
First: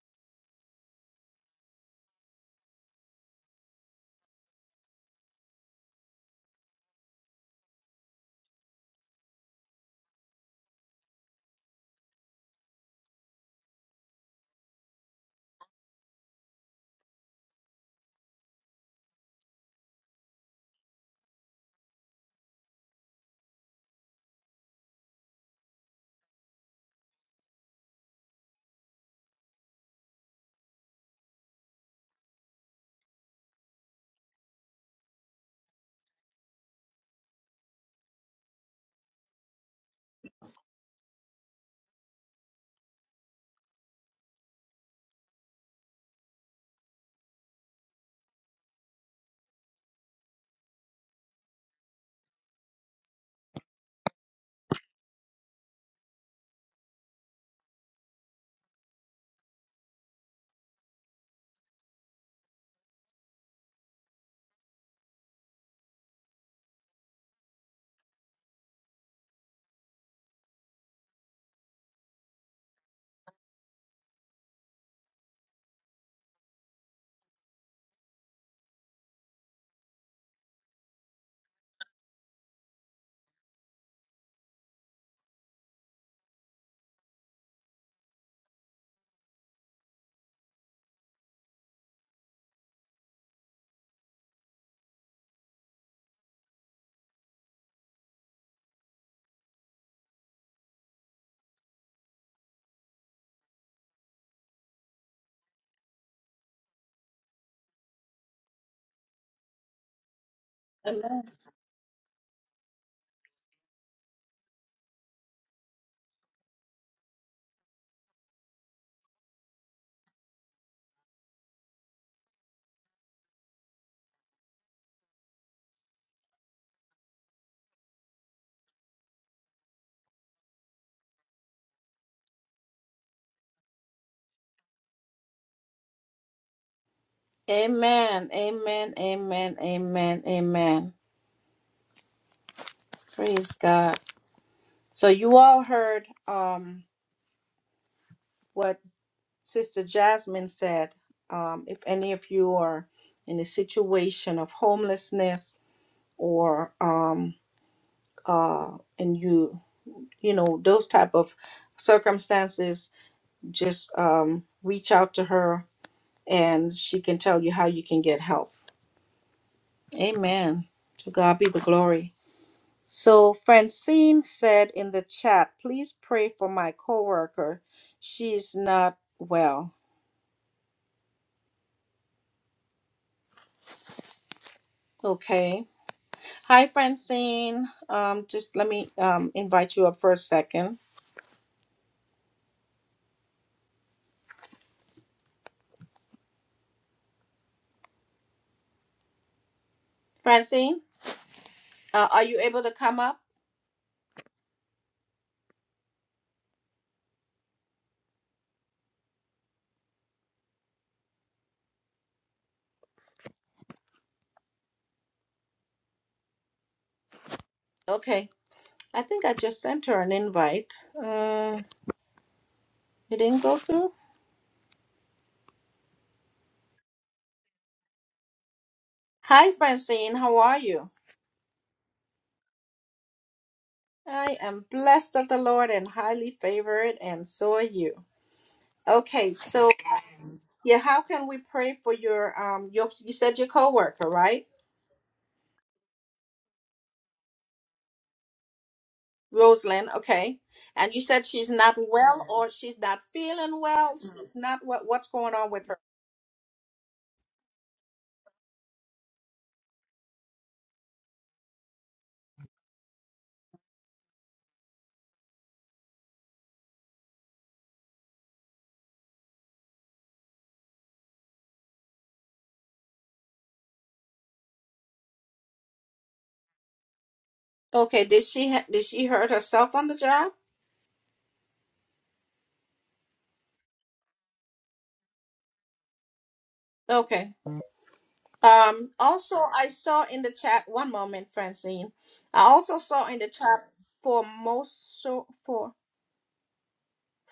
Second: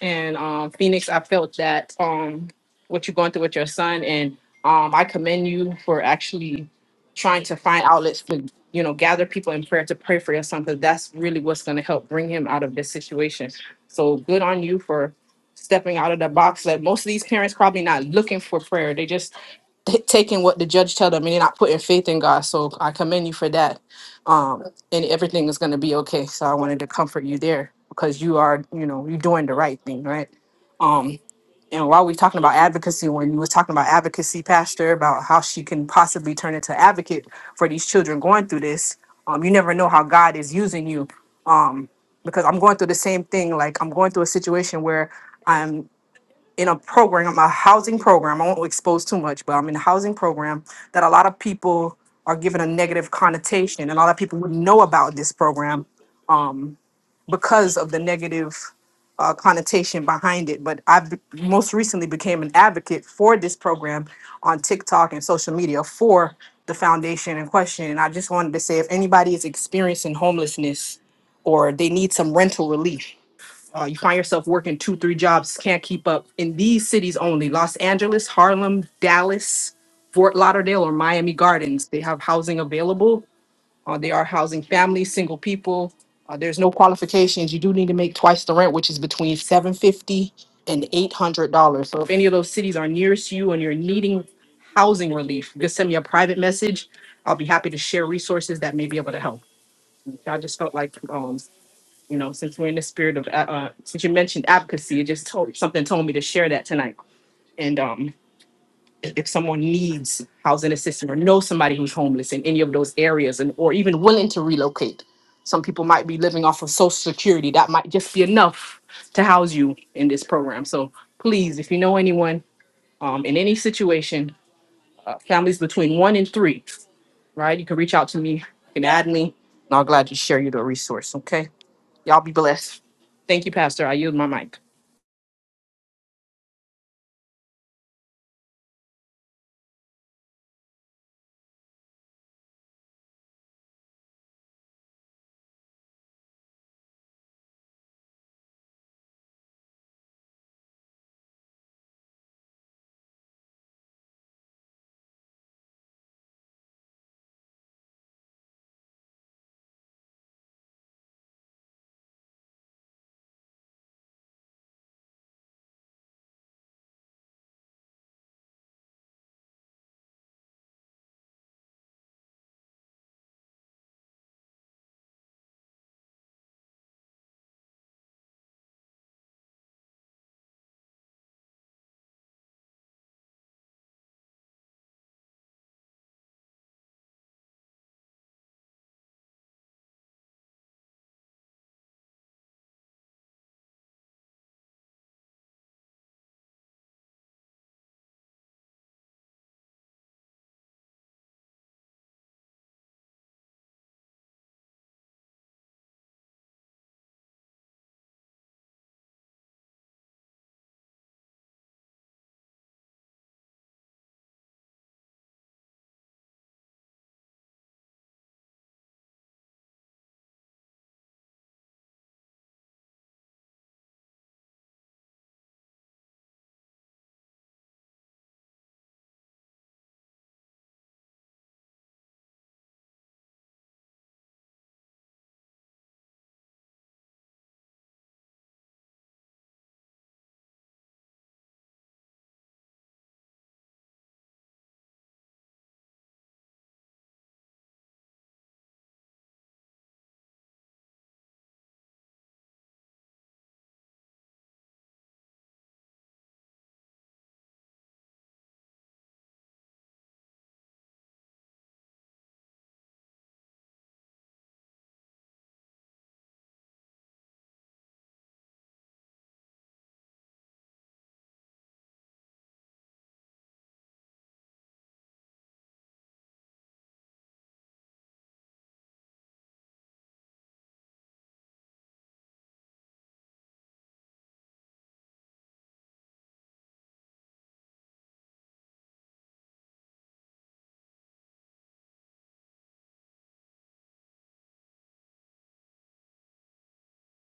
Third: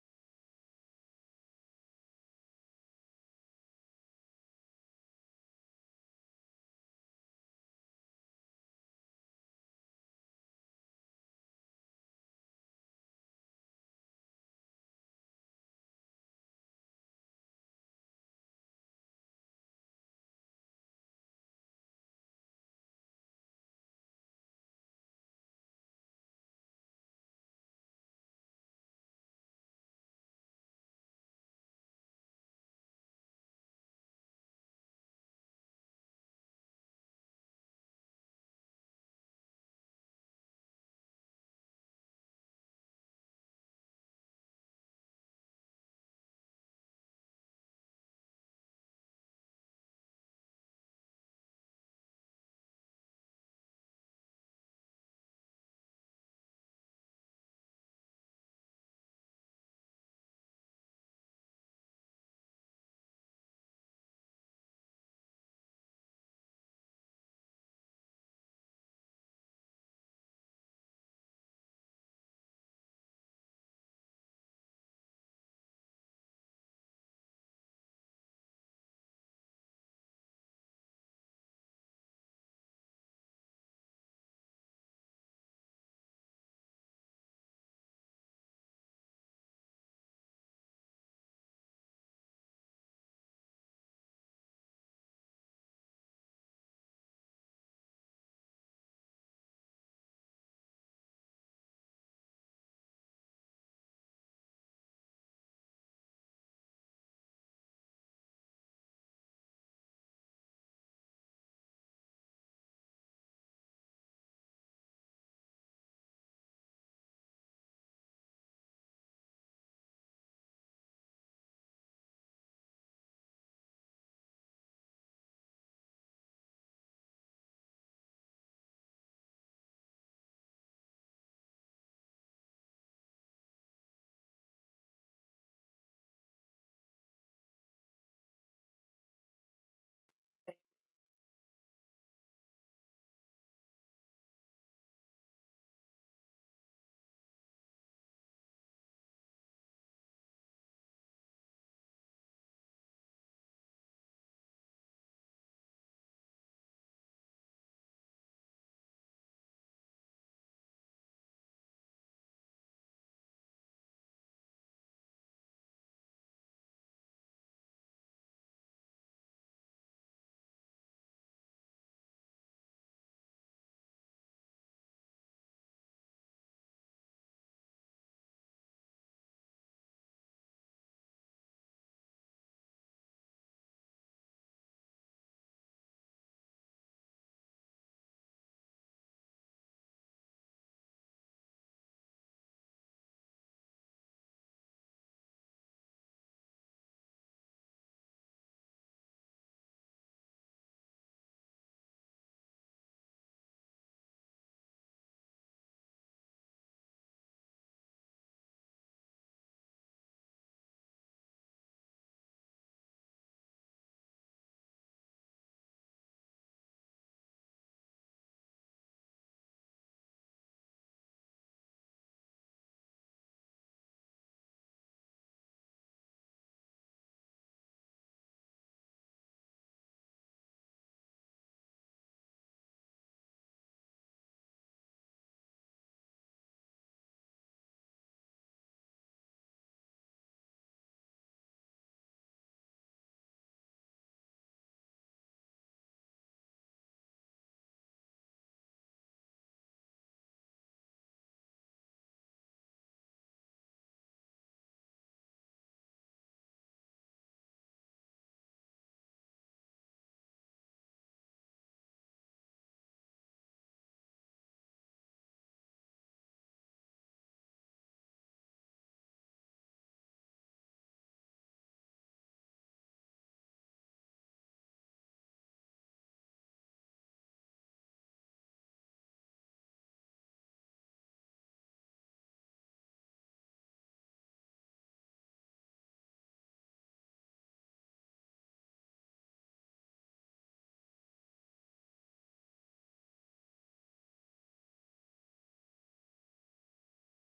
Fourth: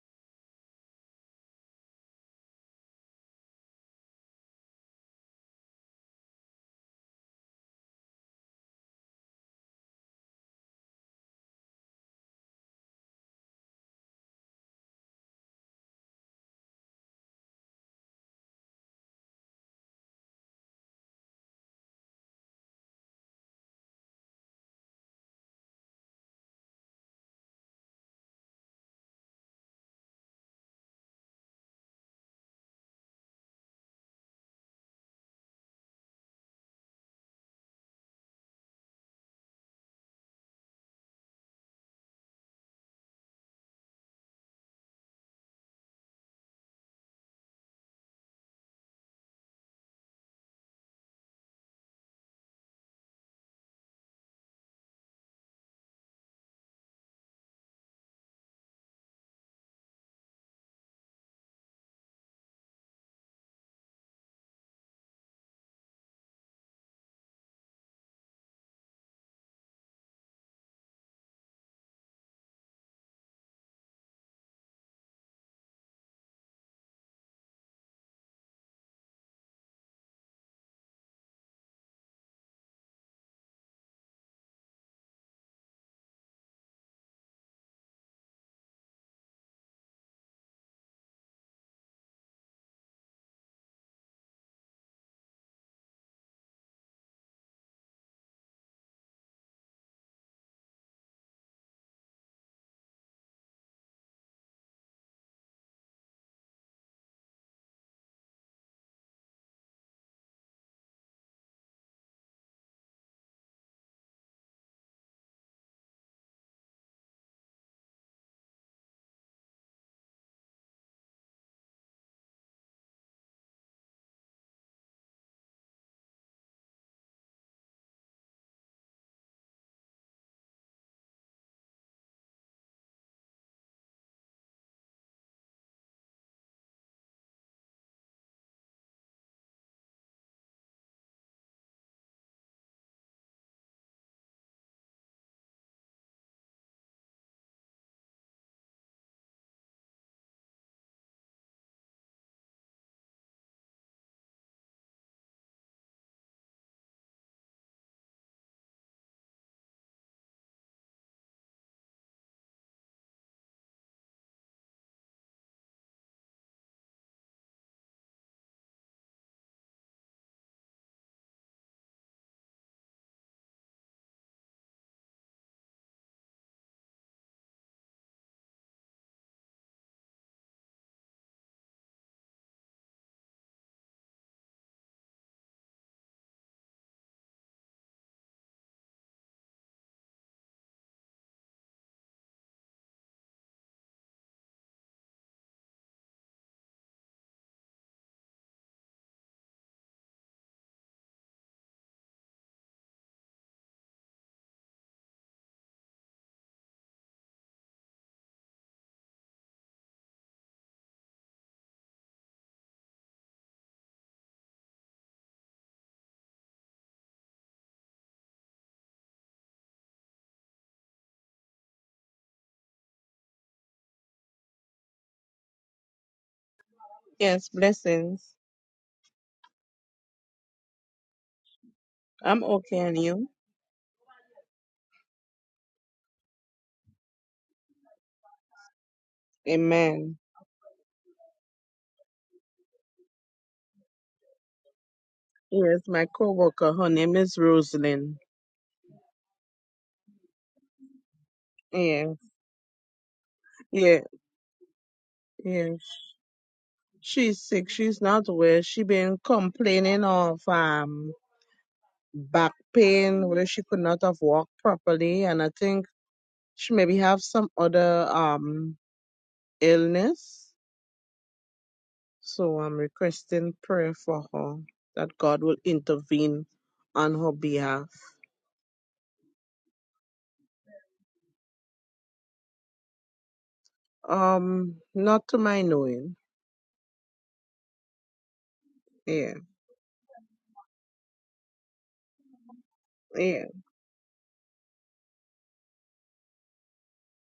And um, Phoenix, I felt that um, what you're going through with your son, and um, I commend you for actually trying to find outlets to, you know, gather people in prayer to pray for your son, because that's really what's going to help bring him out of this situation. So good on you for stepping out of the box. That most of these parents probably not looking for prayer; they just t- taking what the judge tell them and they're not putting faith in God. So I commend you for that. Um, and everything is going to be okay. So I wanted to comfort you there because you are, you know, you're doing the right thing, right? Um, and while we're talking about advocacy, when you was talking about advocacy, Pastor, about how she can possibly turn into advocate for these children going through this, um, you never know how God is using you. Um, because I'm going through the same thing. Like I'm going through a situation where I'm in a program, a housing program. I won't expose too much, but I'm in a housing program that a lot of people are given a negative connotation, and a lot of people wouldn't know about this program um, because of the negative uh, connotation behind it. But I be- most recently became an advocate for this program on TikTok and social media for the foundation in question. And I just wanted to say if anybody is experiencing homelessness or they need some rental relief, uh, you find yourself working two, three jobs, can't keep up in these cities only Los Angeles, Harlem, Dallas, Fort Lauderdale, or Miami Gardens. They have housing available. Uh, they are housing families, single people. Uh, there's no qualifications. You do need to make twice the rent, which is between 750 and $800. So if any of those cities are nearest you and you're needing housing relief, just send me a private message. I'll be happy to share resources that may be able to help. I just felt like um, you know, since we're in the spirit of, uh, uh, since you mentioned advocacy, it just told something told me to share that tonight. And um, if someone needs housing assistance or knows somebody who's homeless in any of those areas, and or even willing to relocate, some people might be living off of Social Security. That might just be enough to house you in this program. So please, if you know anyone um, in any situation, uh, families between one and three, right? You can reach out to me, you can add me, and I'll gladly share you the resource. Okay. Y'all be blessed. Thank you, Pastor. I yield my mic.
Amen. Amen. Amen. Amen. Amen. Praise God. So you all heard um what Sister Jasmine said. Um, if any of you are in a situation of homelessness or um uh and you you know those type of circumstances, just um reach out to her and she can tell you how you can get help. Amen. To God be the glory. So Francine said in the chat, please pray for my coworker. She's not well. Okay. Hi, Francine. Um, just let me um, invite you up for a second. Francine, uh, are you able to come up? Okay. I think I just sent her an invite. Uh, it didn't go through.
Yes, blessings.
Hi, Francine. How are you?
I'm okay, and you?
I am blessed of the Lord and highly favored, and so are you. Okay, so
Amen.
Yeah, how can we pray for your um your you said your coworker, right?
Yes, my coworker, her name is Rosalind.
Rosalind, okay. And you said she's not
Yeah,
well or she's not feeling well.
yeah,
She's not what what's going on with
yeah.
her?
She's sick. She's not well. She been complaining of um back pain, where she could not have walked properly, and I think she maybe have some other um illness. So I'm requesting prayer for her that God will intervene on her behalf.
Okay, did she ha- did she hurt herself on the job?
Um, not to my knowing.
Okay. Um
yeah.
also I saw in the chat one moment, Francine. I also saw in the
Yeah.
chat for most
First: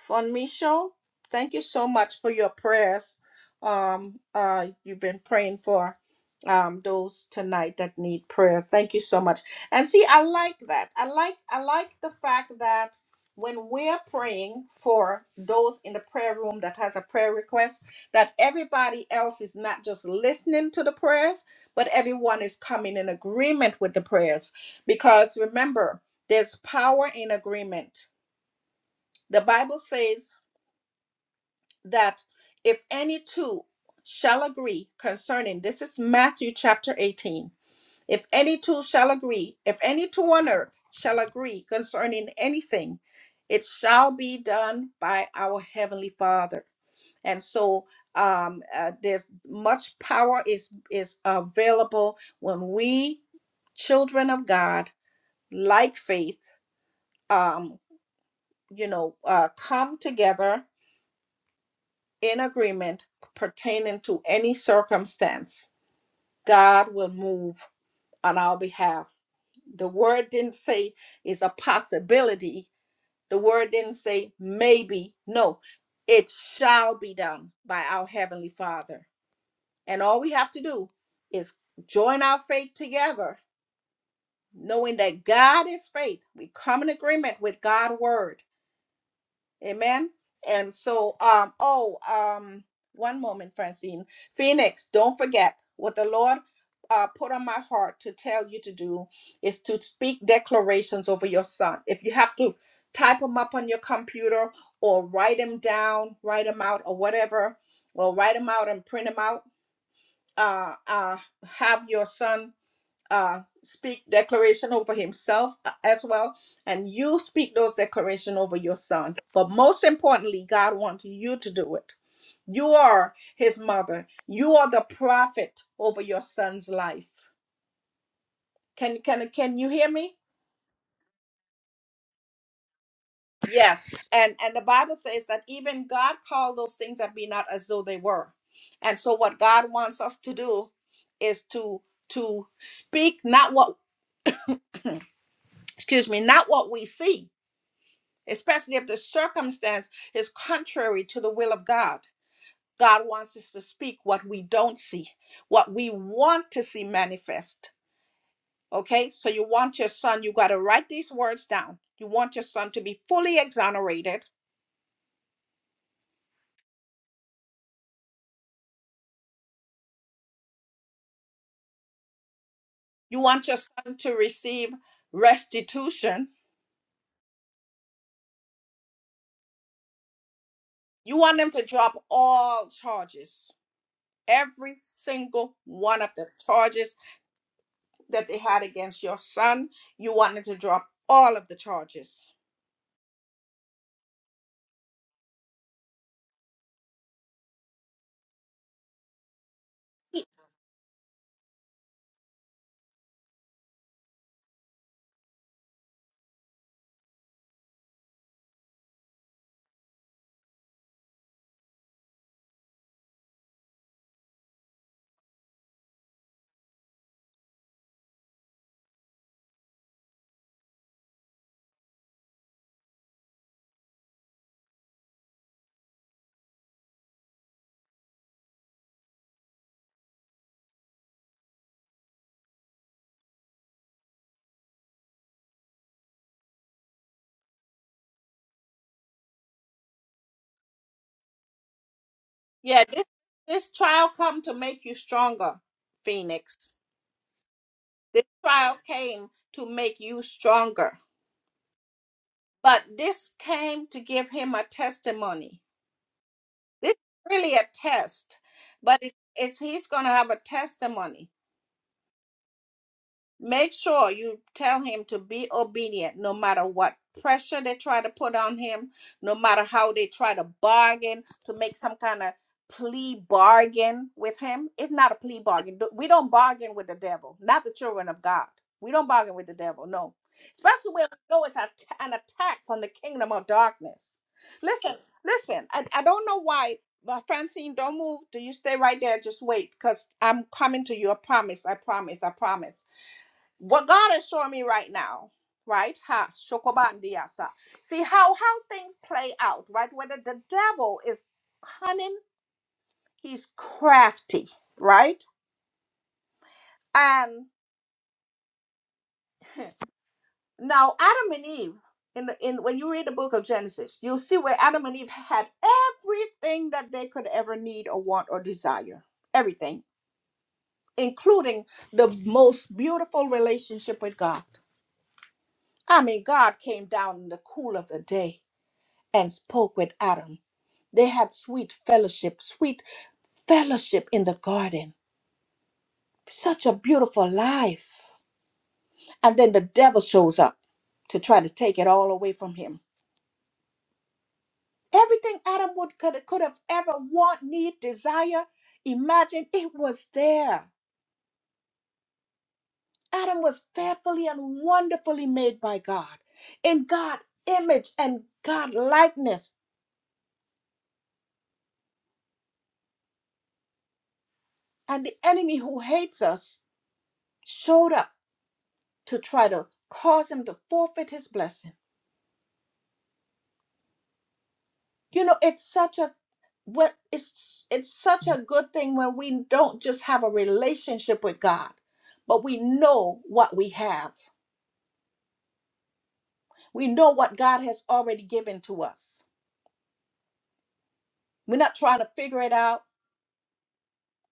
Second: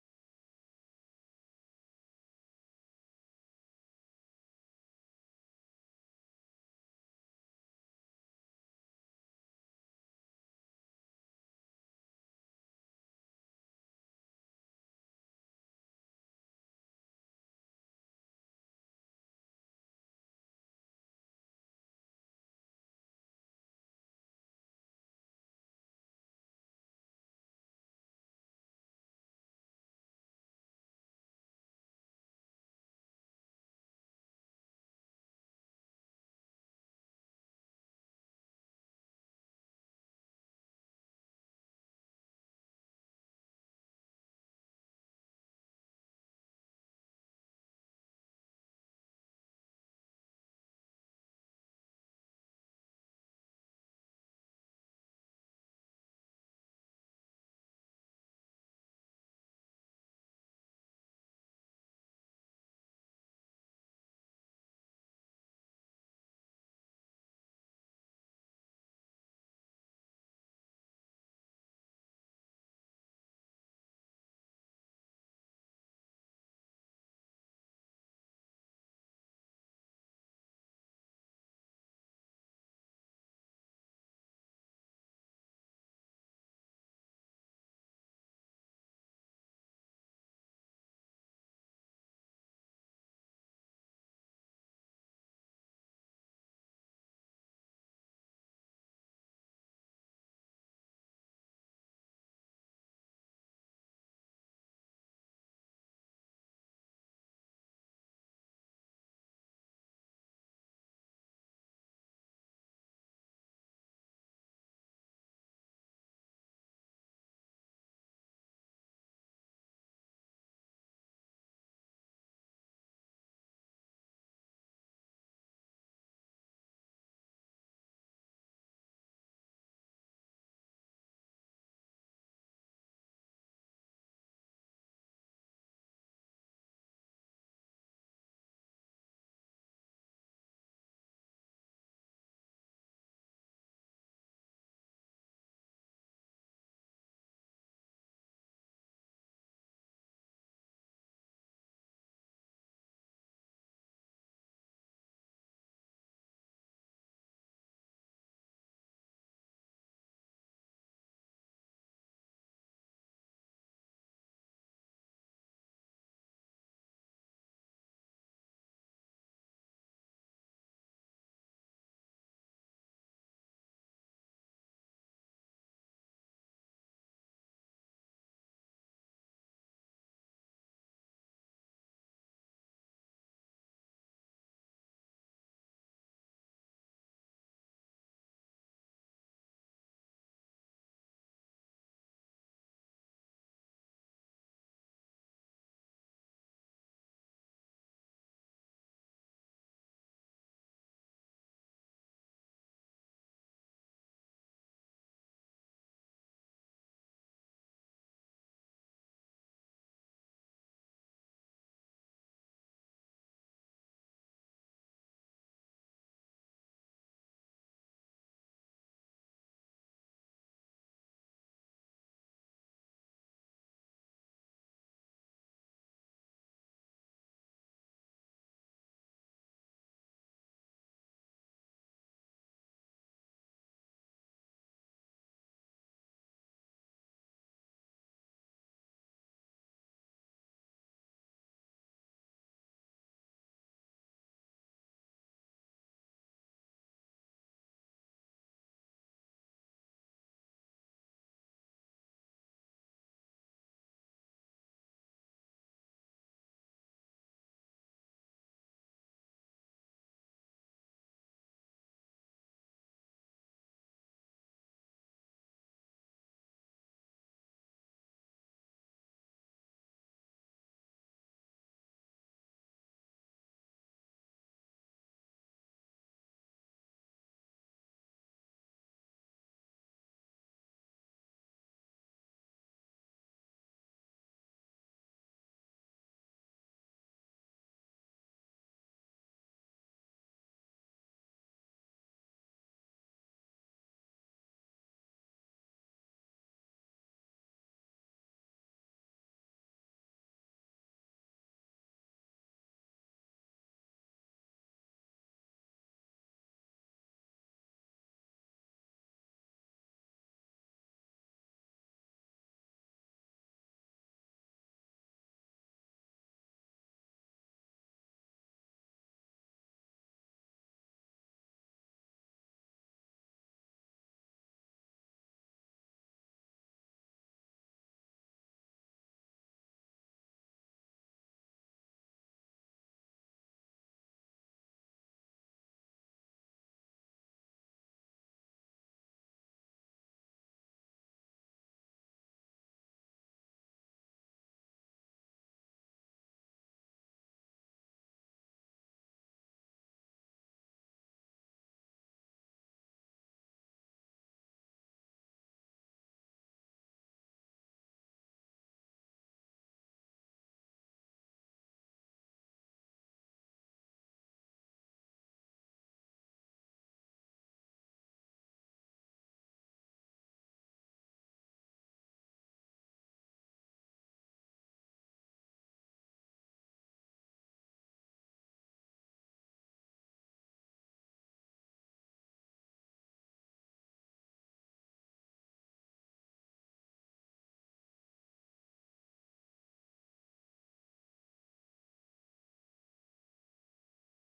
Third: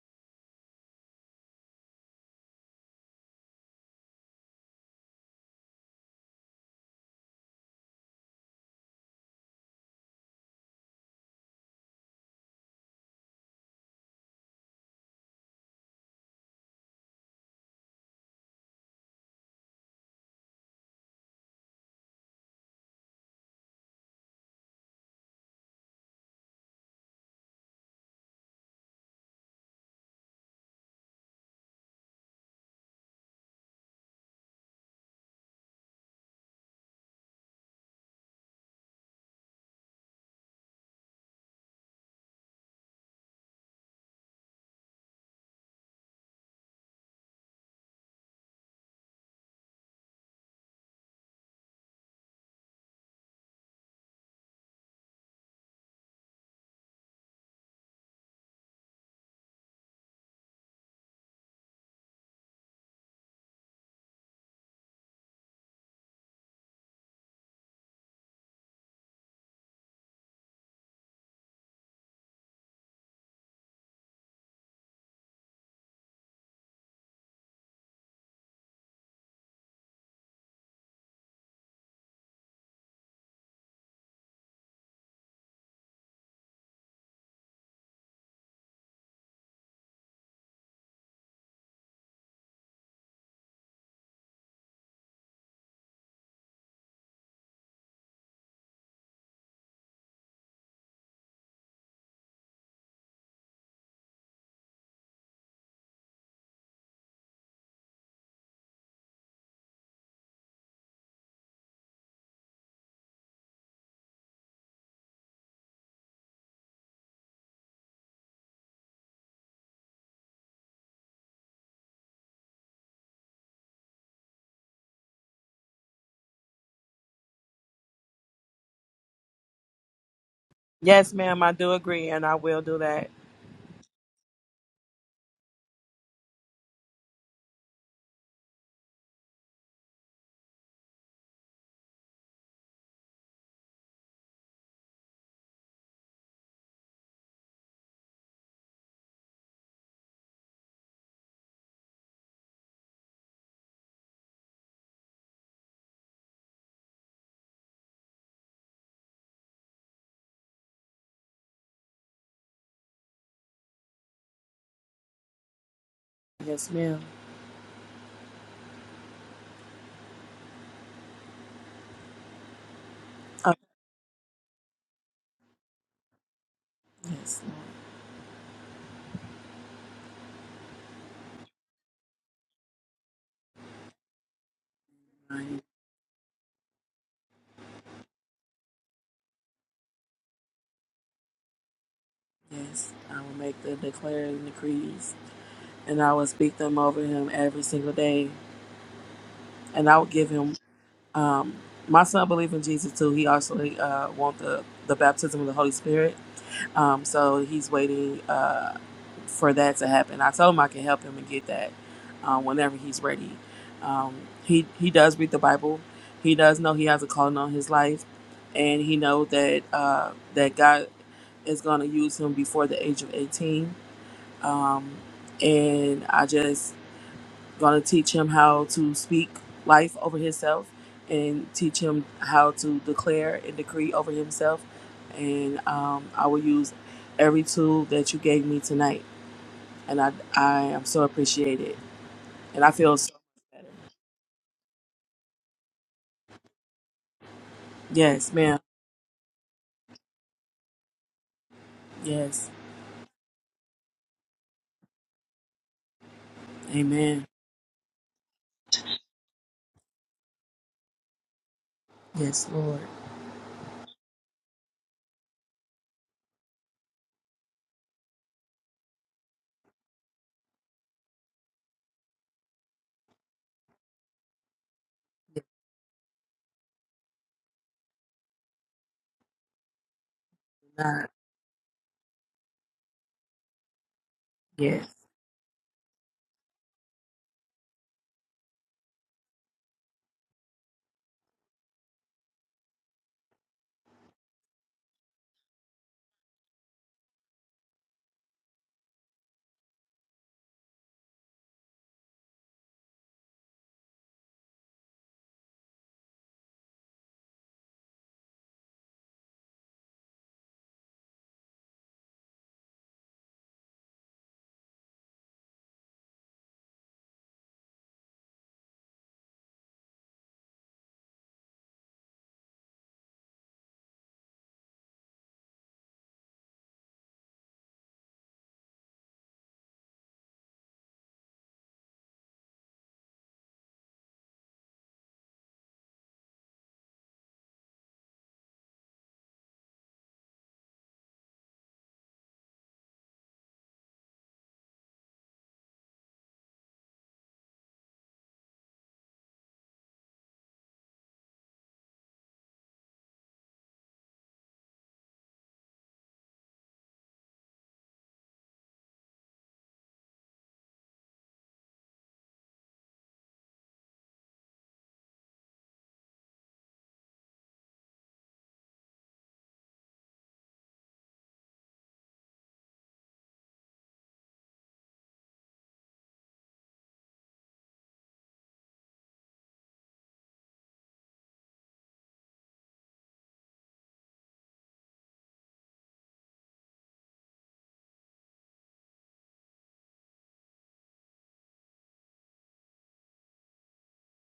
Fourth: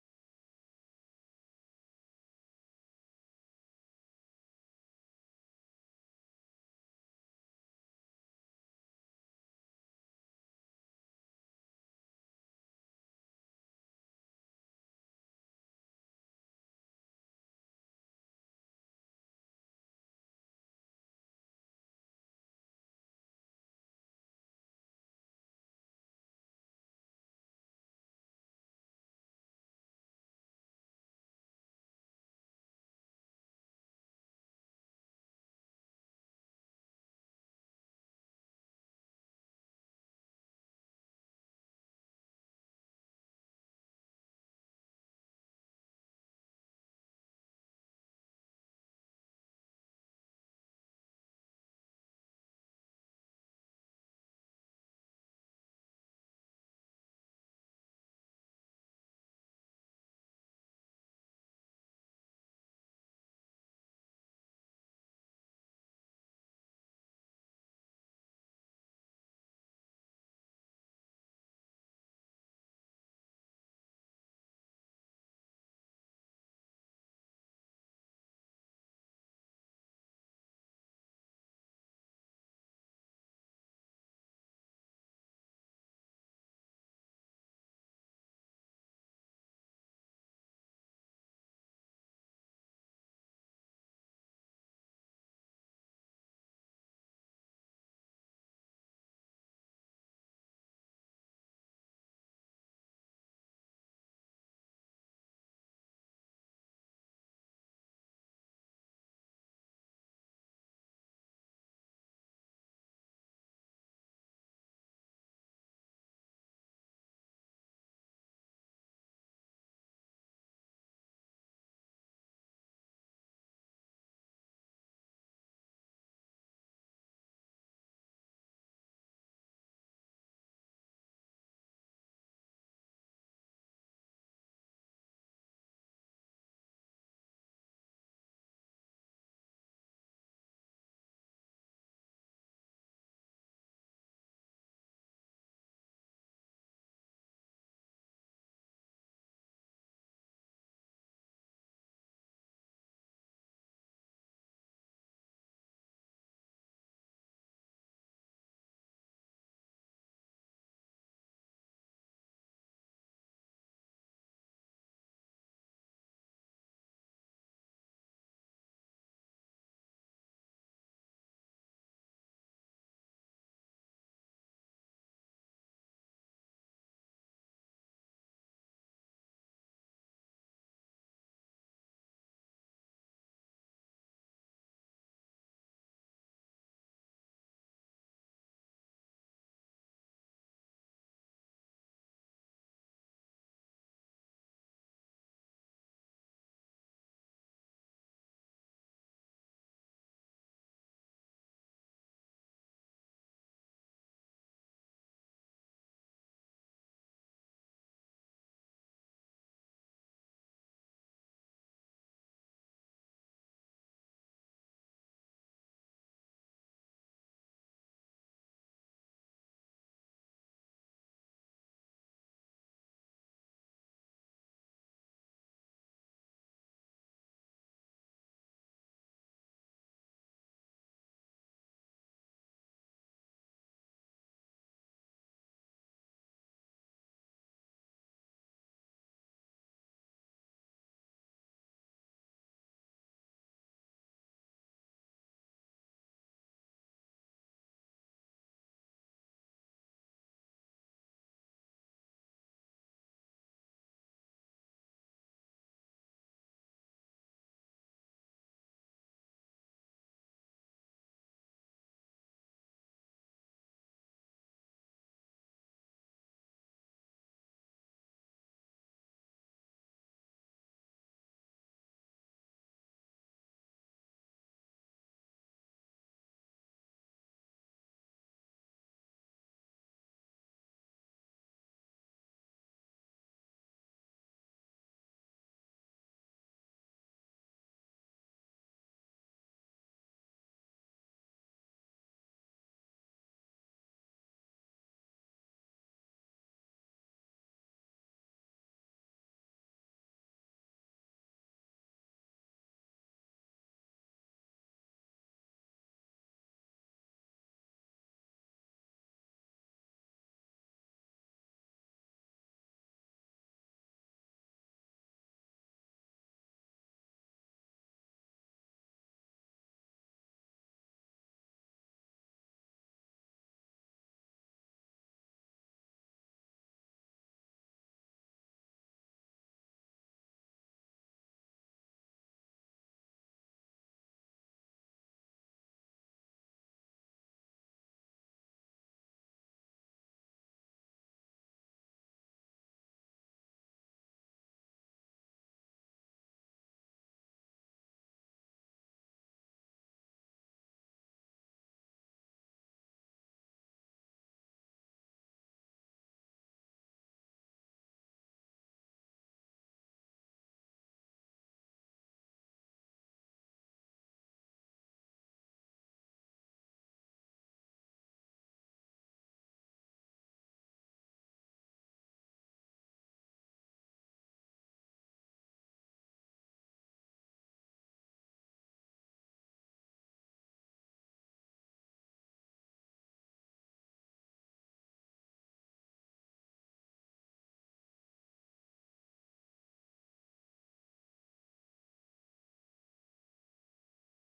Fonmisho, thank you so much for your prayers. Um, uh, you've been praying for um those tonight that need prayer. Thank you so much. And see, I like that. I like I like the fact that when we're praying for those in the prayer room that has a prayer request, that everybody else is not just listening to the prayers, but everyone is coming in agreement with the prayers. Because remember, there's power in agreement. The Bible says that if any two shall agree concerning this is Matthew chapter 18 if any two shall agree if any two on earth shall agree concerning anything it shall be done by our heavenly father and so um uh, there's much power is is available when we children of god like faith um you know uh come together in agreement pertaining to any circumstance, God will move on our behalf. The word didn't say is a possibility. The word didn't say maybe. No, it shall be done by our Heavenly Father. And all we have to do is join our faith together, knowing that God is faith. We come in agreement with God's word Amen. And so, um, oh, um, one moment, Francine. Phoenix, don't forget what the Lord uh, put on my heart to tell you to do is to speak declarations over your son. If you have to type them up on your computer or write them down, write them out or whatever, or write them out and print them out, uh, uh, have your son uh, speak declaration over himself uh, as well, and you speak those declaration over your son. But most importantly, God wants you to do it. You are his mother. You are the prophet over your son's life. Can can can you hear me?
Yes, ma'am. I do agree, and I will do that.
Yes. And and the Bible says that even God called those things that be not as though they were. And so what God wants us to do is to to speak not what excuse me, not what we see, especially if the circumstance is contrary to the will of God. God wants us to speak what we don't see, what we want to see manifest. Okay, so you want your son, you got to write these words down. You want your son to be fully exonerated.
Yes, ma'am.
You want
Uh,
your son to receive restitution.
yes,
You want them to drop all charges, every
I,
single one of the charges that they had against your son. You want them to drop all of the charges
yes. I will make the declaring decrees, and I will speak them over him every single day. and I would give him. Um, my son believe in Jesus too. He also uh, want the the baptism of the Holy Spirit. Um, so he's waiting uh, for that to happen. I told him I can help him and get that uh, whenever he's ready. Um, he he does read the Bible. He does know he has a calling on his life, and he know that uh, that God is going to use him before the age of eighteen. Um, and I just going to teach him how to speak life over himself and teach him how to declare and decree over himself. And um, I will use every tool that you gave me tonight. And I, I am so appreciated. And I
Yeah,
feel
this
so much
this
better.
trial come to make you stronger, Phoenix. This
Yes, ma'am.
trial came to make you stronger.
Yes.
But this came to give him a testimony. This is
Amen.
really a test, but it, it's he's going to have a testimony.
Yes, Lord.
Make sure you tell him to be obedient no matter what pressure they try to put on him, no matter how they try to bargain, to make some kind of plea bargain with him. It's not a plea
Yes.
bargain. Do- We don't bargain with the devil, not the children of God. We don't bargain with the devil, no. Especially
God.
when we know it's a- an attack from the kingdom of darkness.
Yes.
Listen, listen, I, I don't know why, but Francine, don't move. Do you stay right there? Just wait, because I'm coming to you. I promise, I promise, I promise what God is showing me right now, right? Ha, shokobandiasa. See how how things play out, right? Whether the devil is cunning, he's crafty, right? And *laughs* now Adam and Eve, in the in when you read the book of Genesis, you'll see where Adam and Eve had everything that they could ever need or want or desire. Everything, including the most beautiful relationship with God. I mean, God came down in the cool of the day and spoke with Adam They had sweet fellowship, sweet fellowship in the garden. Such a beautiful life. And then the devil shows up to try to take it all away from him. Everything Adam would could, could have ever want, need, desire, imagine, it was there. Adam was fearfully and wonderfully made by God, in God image and God likeness. And the enemy who hates us showed up to try to cause him to forfeit his blessing you know it's such a what it's it's such a good thing when we don't just have a relationship with God but we know what we have we know what God has already given to us we're not trying to figure it out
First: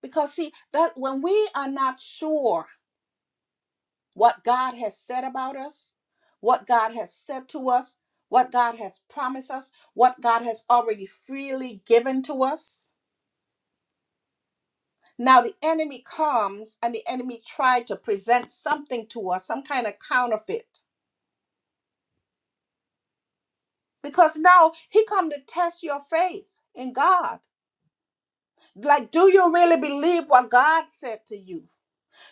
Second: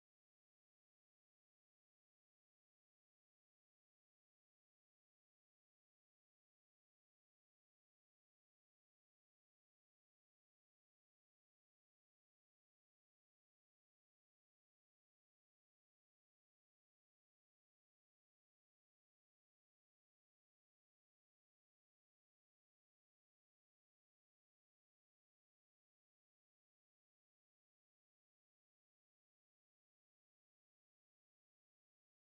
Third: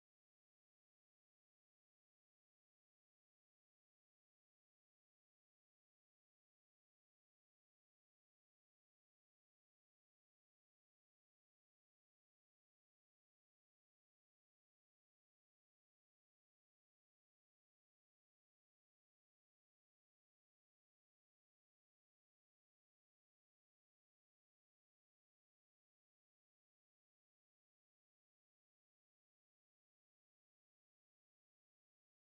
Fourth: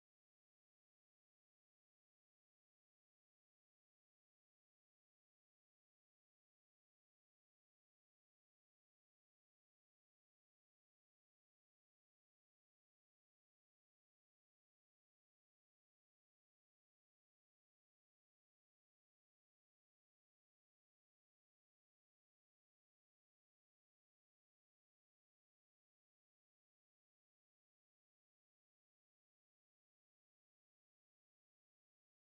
because see that when we are not sure what God has said about us what God has said to us what God has promised us what God has already freely given to us Now the enemy comes and the enemy tried to present something to us, some kind of counterfeit. Because now he come to test your faith in God. Like, do you really believe what God said to you?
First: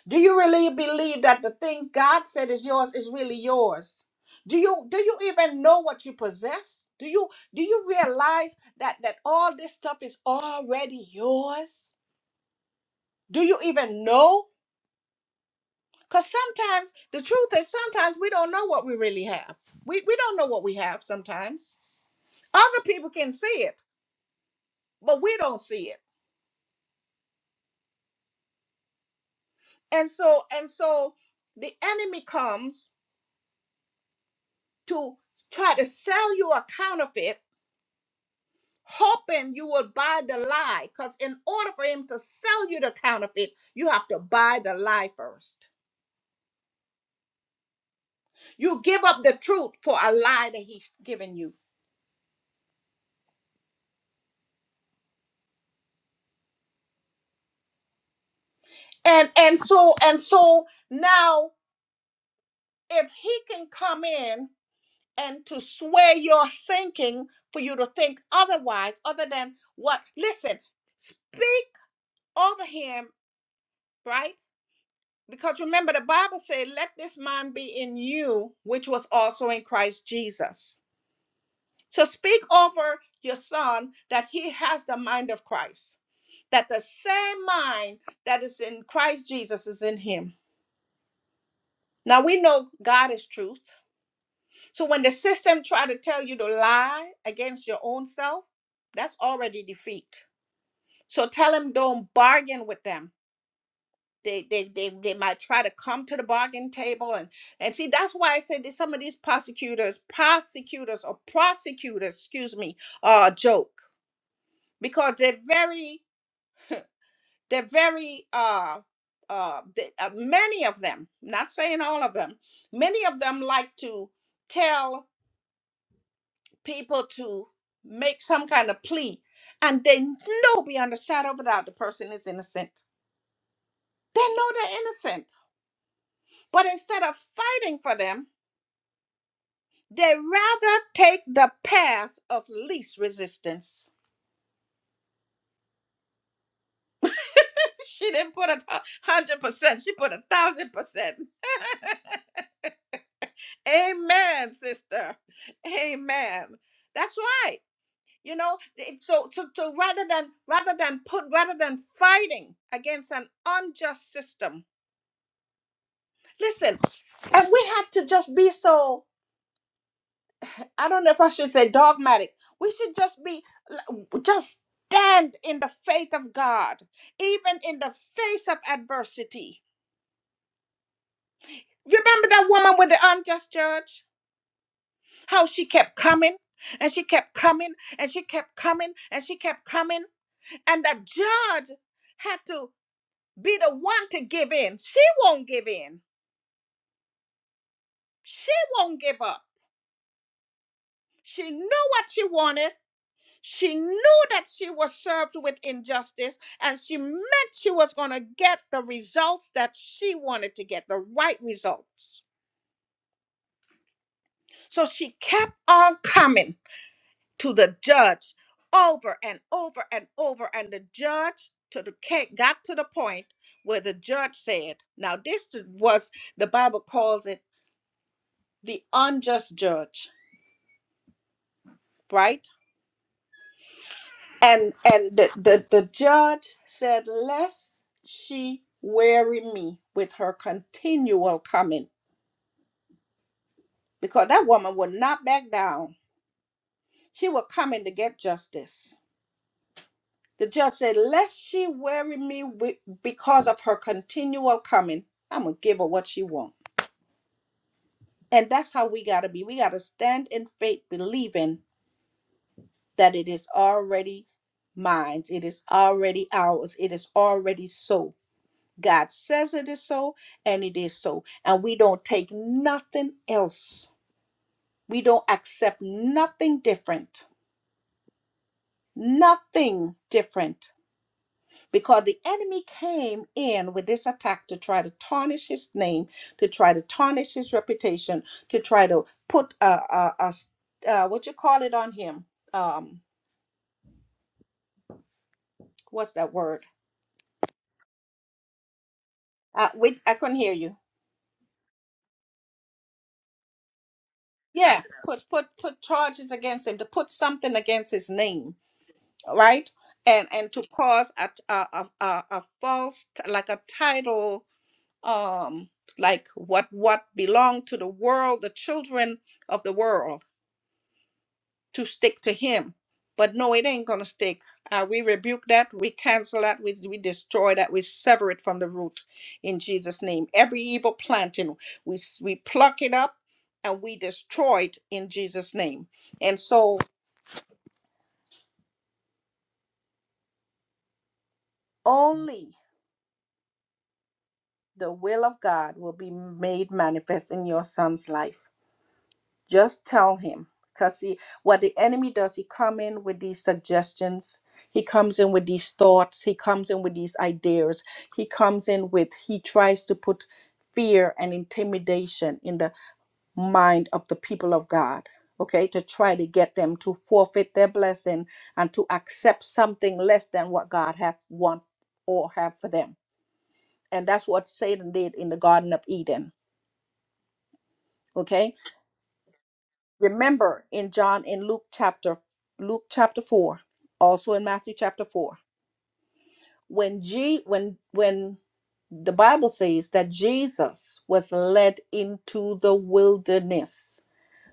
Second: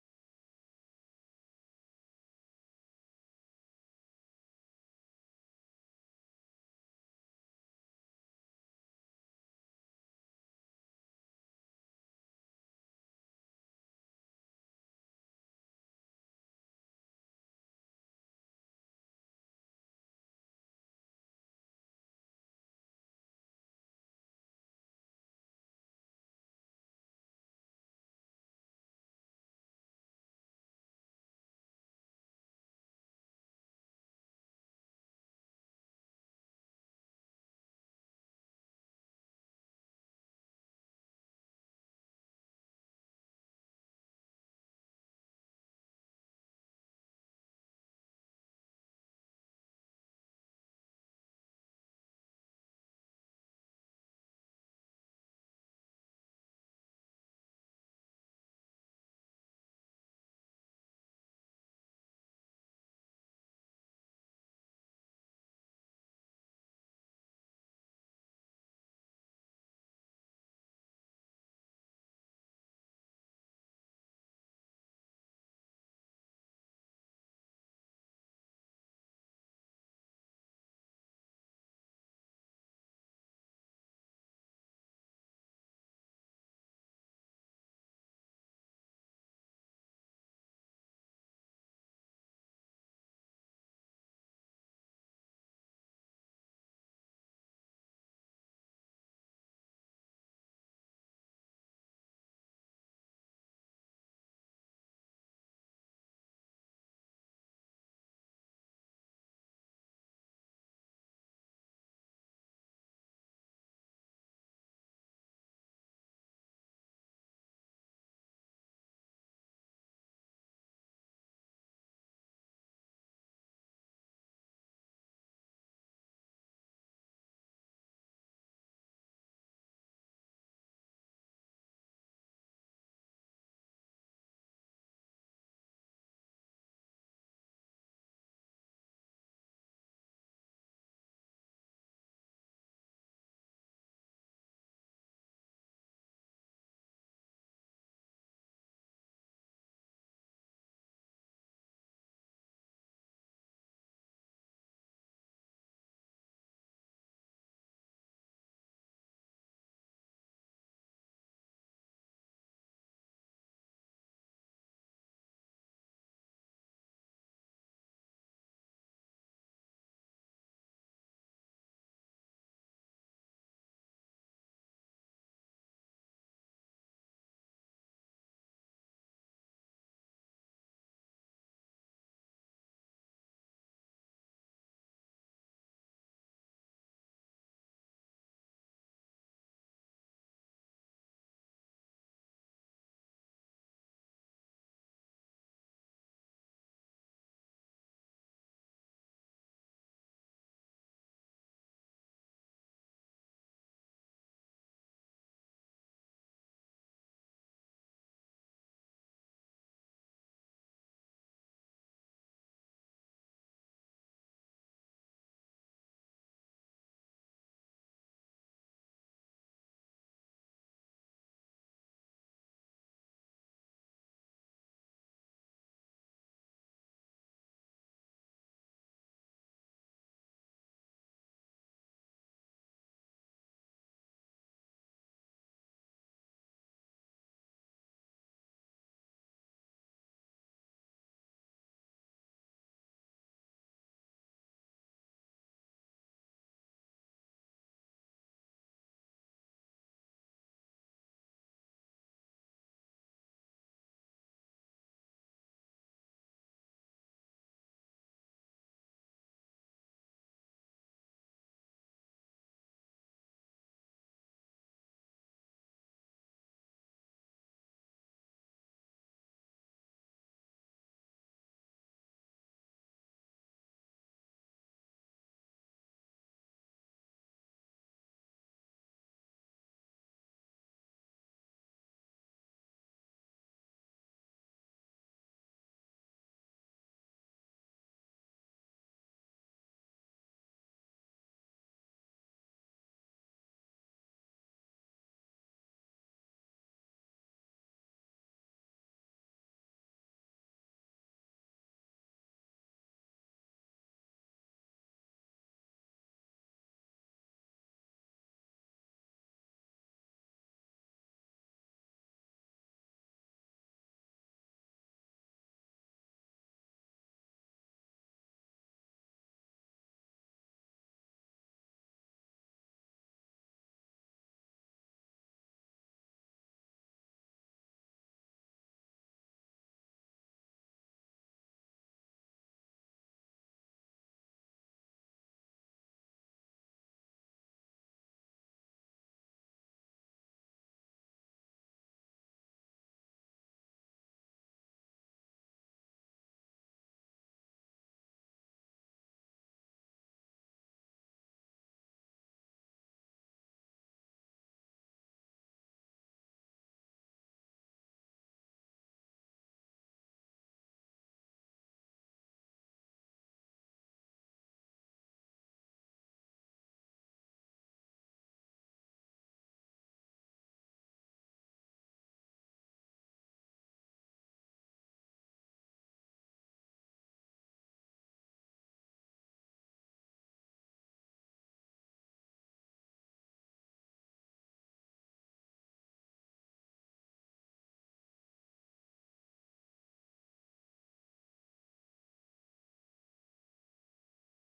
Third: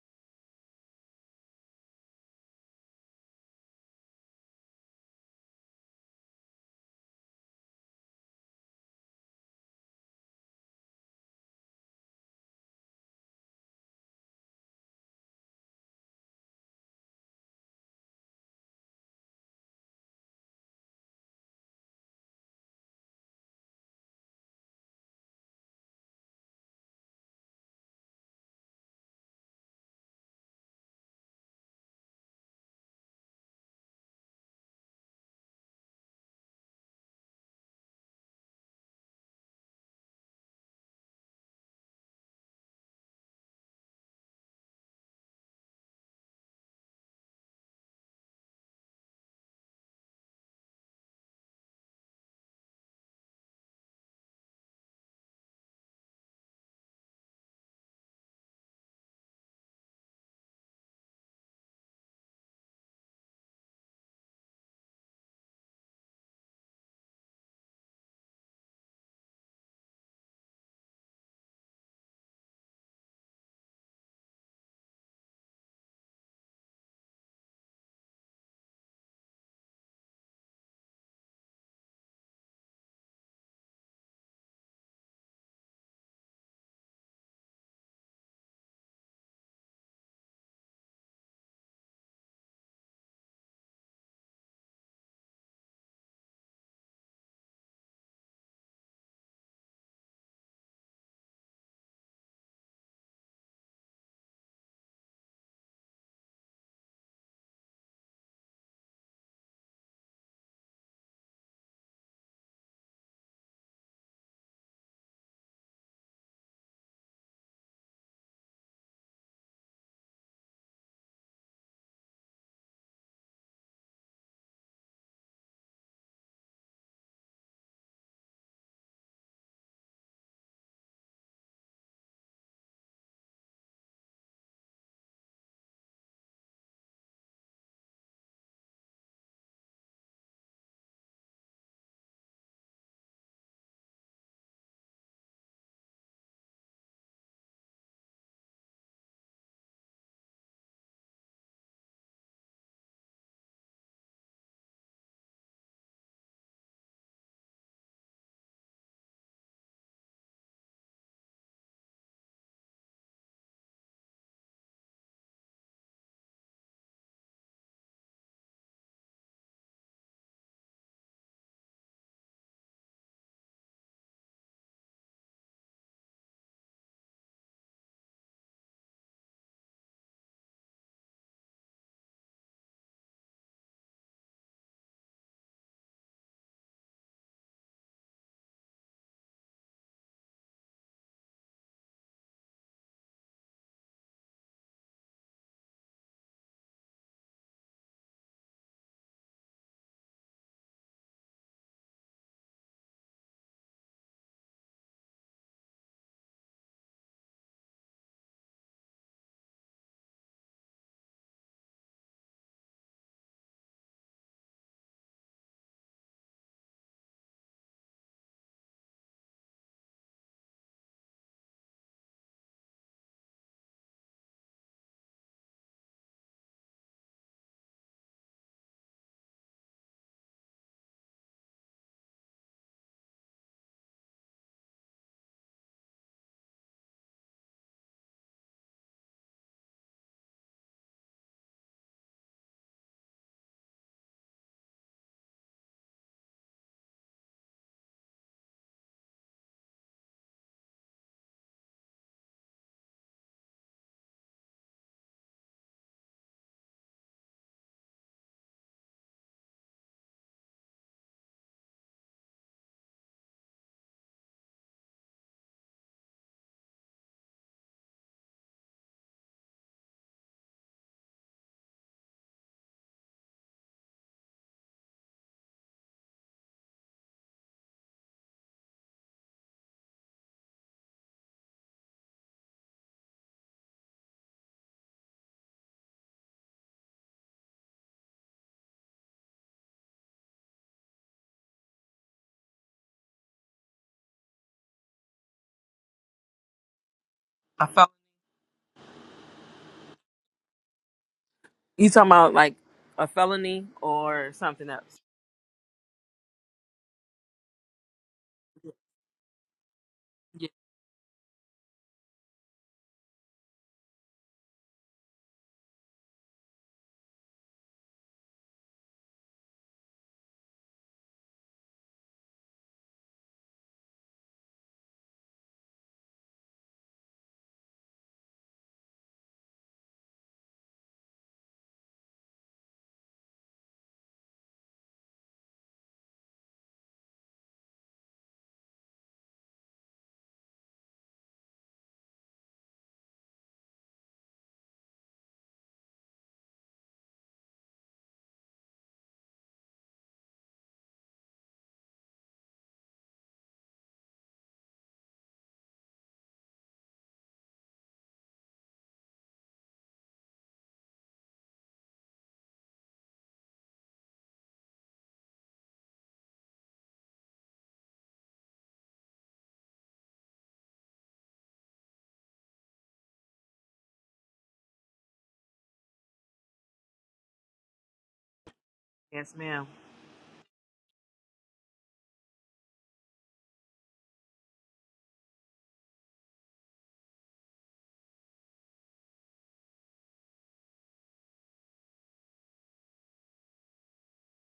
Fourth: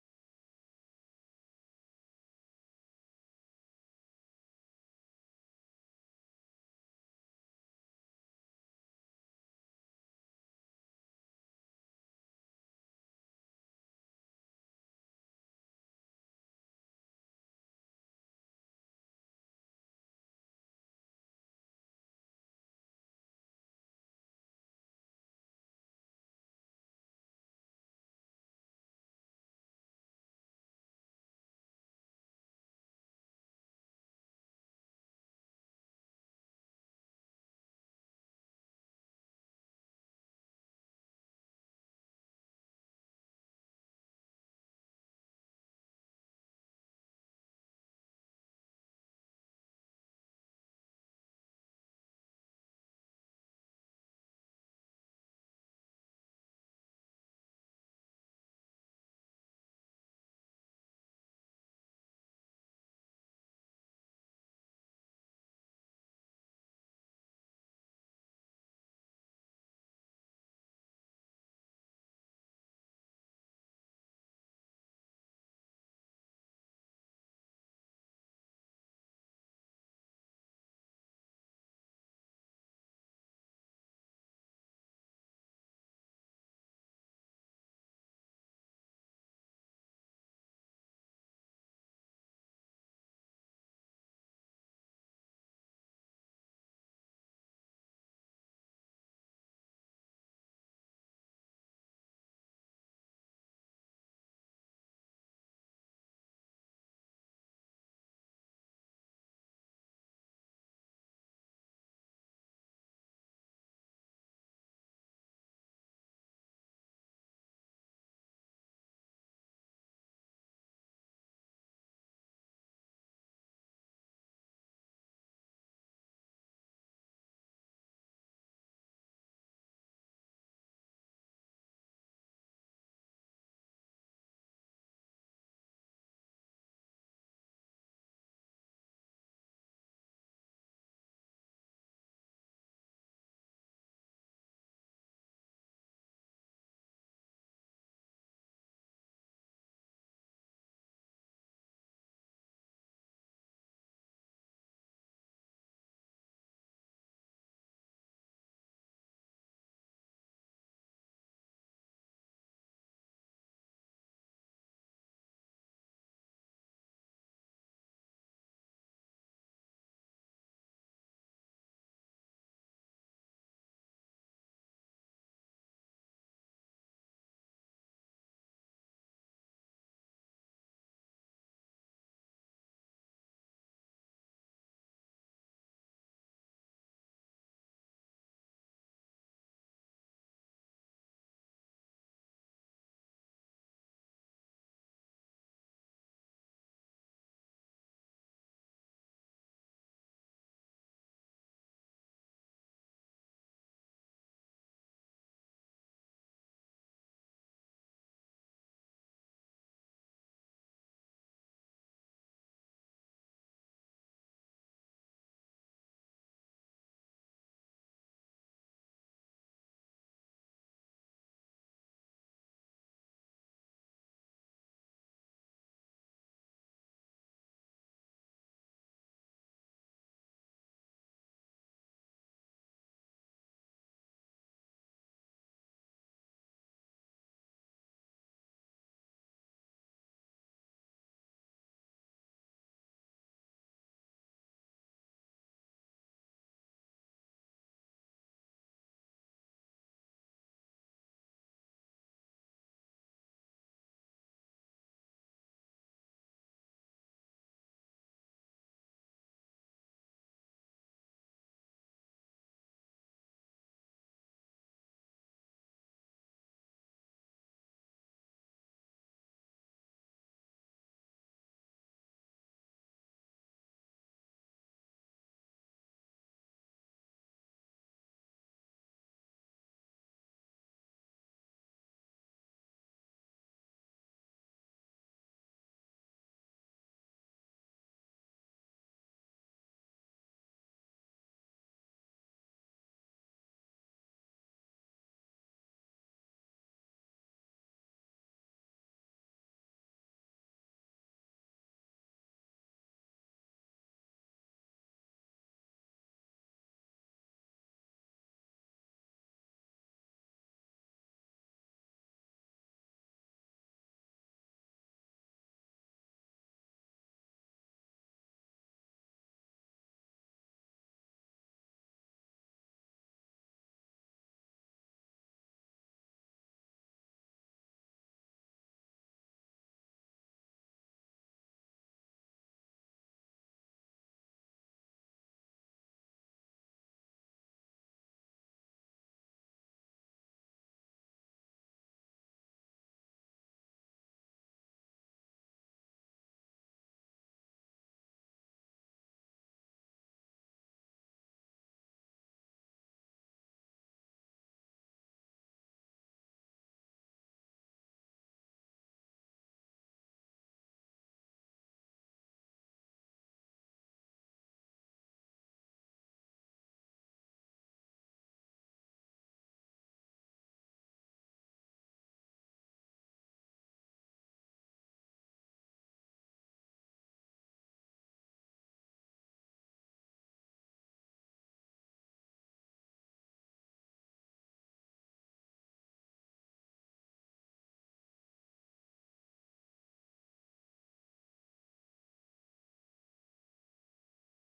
Do you really believe that the things God said is yours is really yours? Do you do you even know what you possess? Do you do you realize that that all this stuff is already yours? Do you even know? Because sometimes the truth is sometimes we don't know what we really have. We we don't know what we have sometimes. Other people can see it, but we don't see it. And so and so the enemy comes to try to sell you a counterfeit, hoping you will buy the lie. Because in order for him to sell you the counterfeit, you have to buy the lie first. You give up the truth for a lie that he's given you. And and so and so now if he can come in and to sway your thinking for you to think otherwise, other than what. Listen, speak over him, right? Because remember, the Bible said, let this mind be in you, which was also in Christ Jesus. So speak over your son that he has the mind of Christ, that the same mind that is in Christ Jesus is in him. Now we know God is truth. So when the system try to tell you to lie against your own self, that's already defeat. So tell them don't bargain with them. They they they, they might try to come to the bargain table and and see that's why I said that some of these prosecutors, prosecutors or prosecutors, excuse me, uh joke because they're very they're very uh uh, they, uh many of them not saying all of them many of them like to tell people to make some kind of plea and they know beyond a shadow of a doubt the person is innocent. They know they're innocent. But instead of fighting for them, they rather take the path of least resistance. *laughs* she didn't put a hundred percent, she put a thousand percent. *laughs* Amen, sister. Amen. That's right. you know it, so so so rather than rather than put rather than fighting against an unjust system listen and we have to just be so i don't know if i should say dogmatic we should just be just stand in the faith of god even in the face of adversity you remember that woman with the unjust judge how she kept coming and she kept coming and she kept coming and she kept coming and the judge had to be the one to give in. She won't give in. She won't give up. She knew what she wanted. She knew that she was served with injustice, and she meant she was going to get the results that she wanted to get, the right results. So she kept on coming to the judge over and over and over, and the judge to the ca- got to the point where the judge said, "Now this was the Bible calls it the unjust judge, right?" and and the, the the judge said lest she weary me with her continual coming because that woman would not back down she was coming to get justice the judge said lest she weary me with, because of her continual coming i'm gonna give her what she wants and that's how we gotta be we gotta stand in faith believing that it is already mine it is already ours it is already so God says it is so, and it is so. And we don't take nothing else. We don't accept nothing different. Nothing different. Because the enemy came in with this attack to try to tarnish his name, to try to tarnish his reputation, to try to put a, a, a s- uh, what you call it on him? Um, what's that word?
I felt
Uh, wait, I couldn't hear you.
you talking about like a felony or something
Yeah,
else.
put put put charges against him to put something against his name right and
Yes,
and to cause a t- a a a false t- like a title um like what what belonged to the world the children of the world to stick to him but no it ain't gonna stick uh, we rebuke that we cancel that we, we destroy that we sever it from the root in jesus name every evil planting we s- we pluck it up and we destroy it in jesus name and so only the will of God will be made manifest in your son's life. Just tell him. Because he, what the enemy does, he come in with these suggestions. He comes in with these thoughts. He comes in with these ideas. He comes in with, he tries to put fear and intimidation in the mind of the people of God. Okay, to try to get them to forfeit their blessing and to accept something less than what God have want or have for them. And that's what Satan did in the Garden of Eden Okay.
yes ma'am.
Remember in John in Luke chapter Luke chapter four, also in Matthew chapter four, when G when when the Bible says that Jesus was led into the wilderness.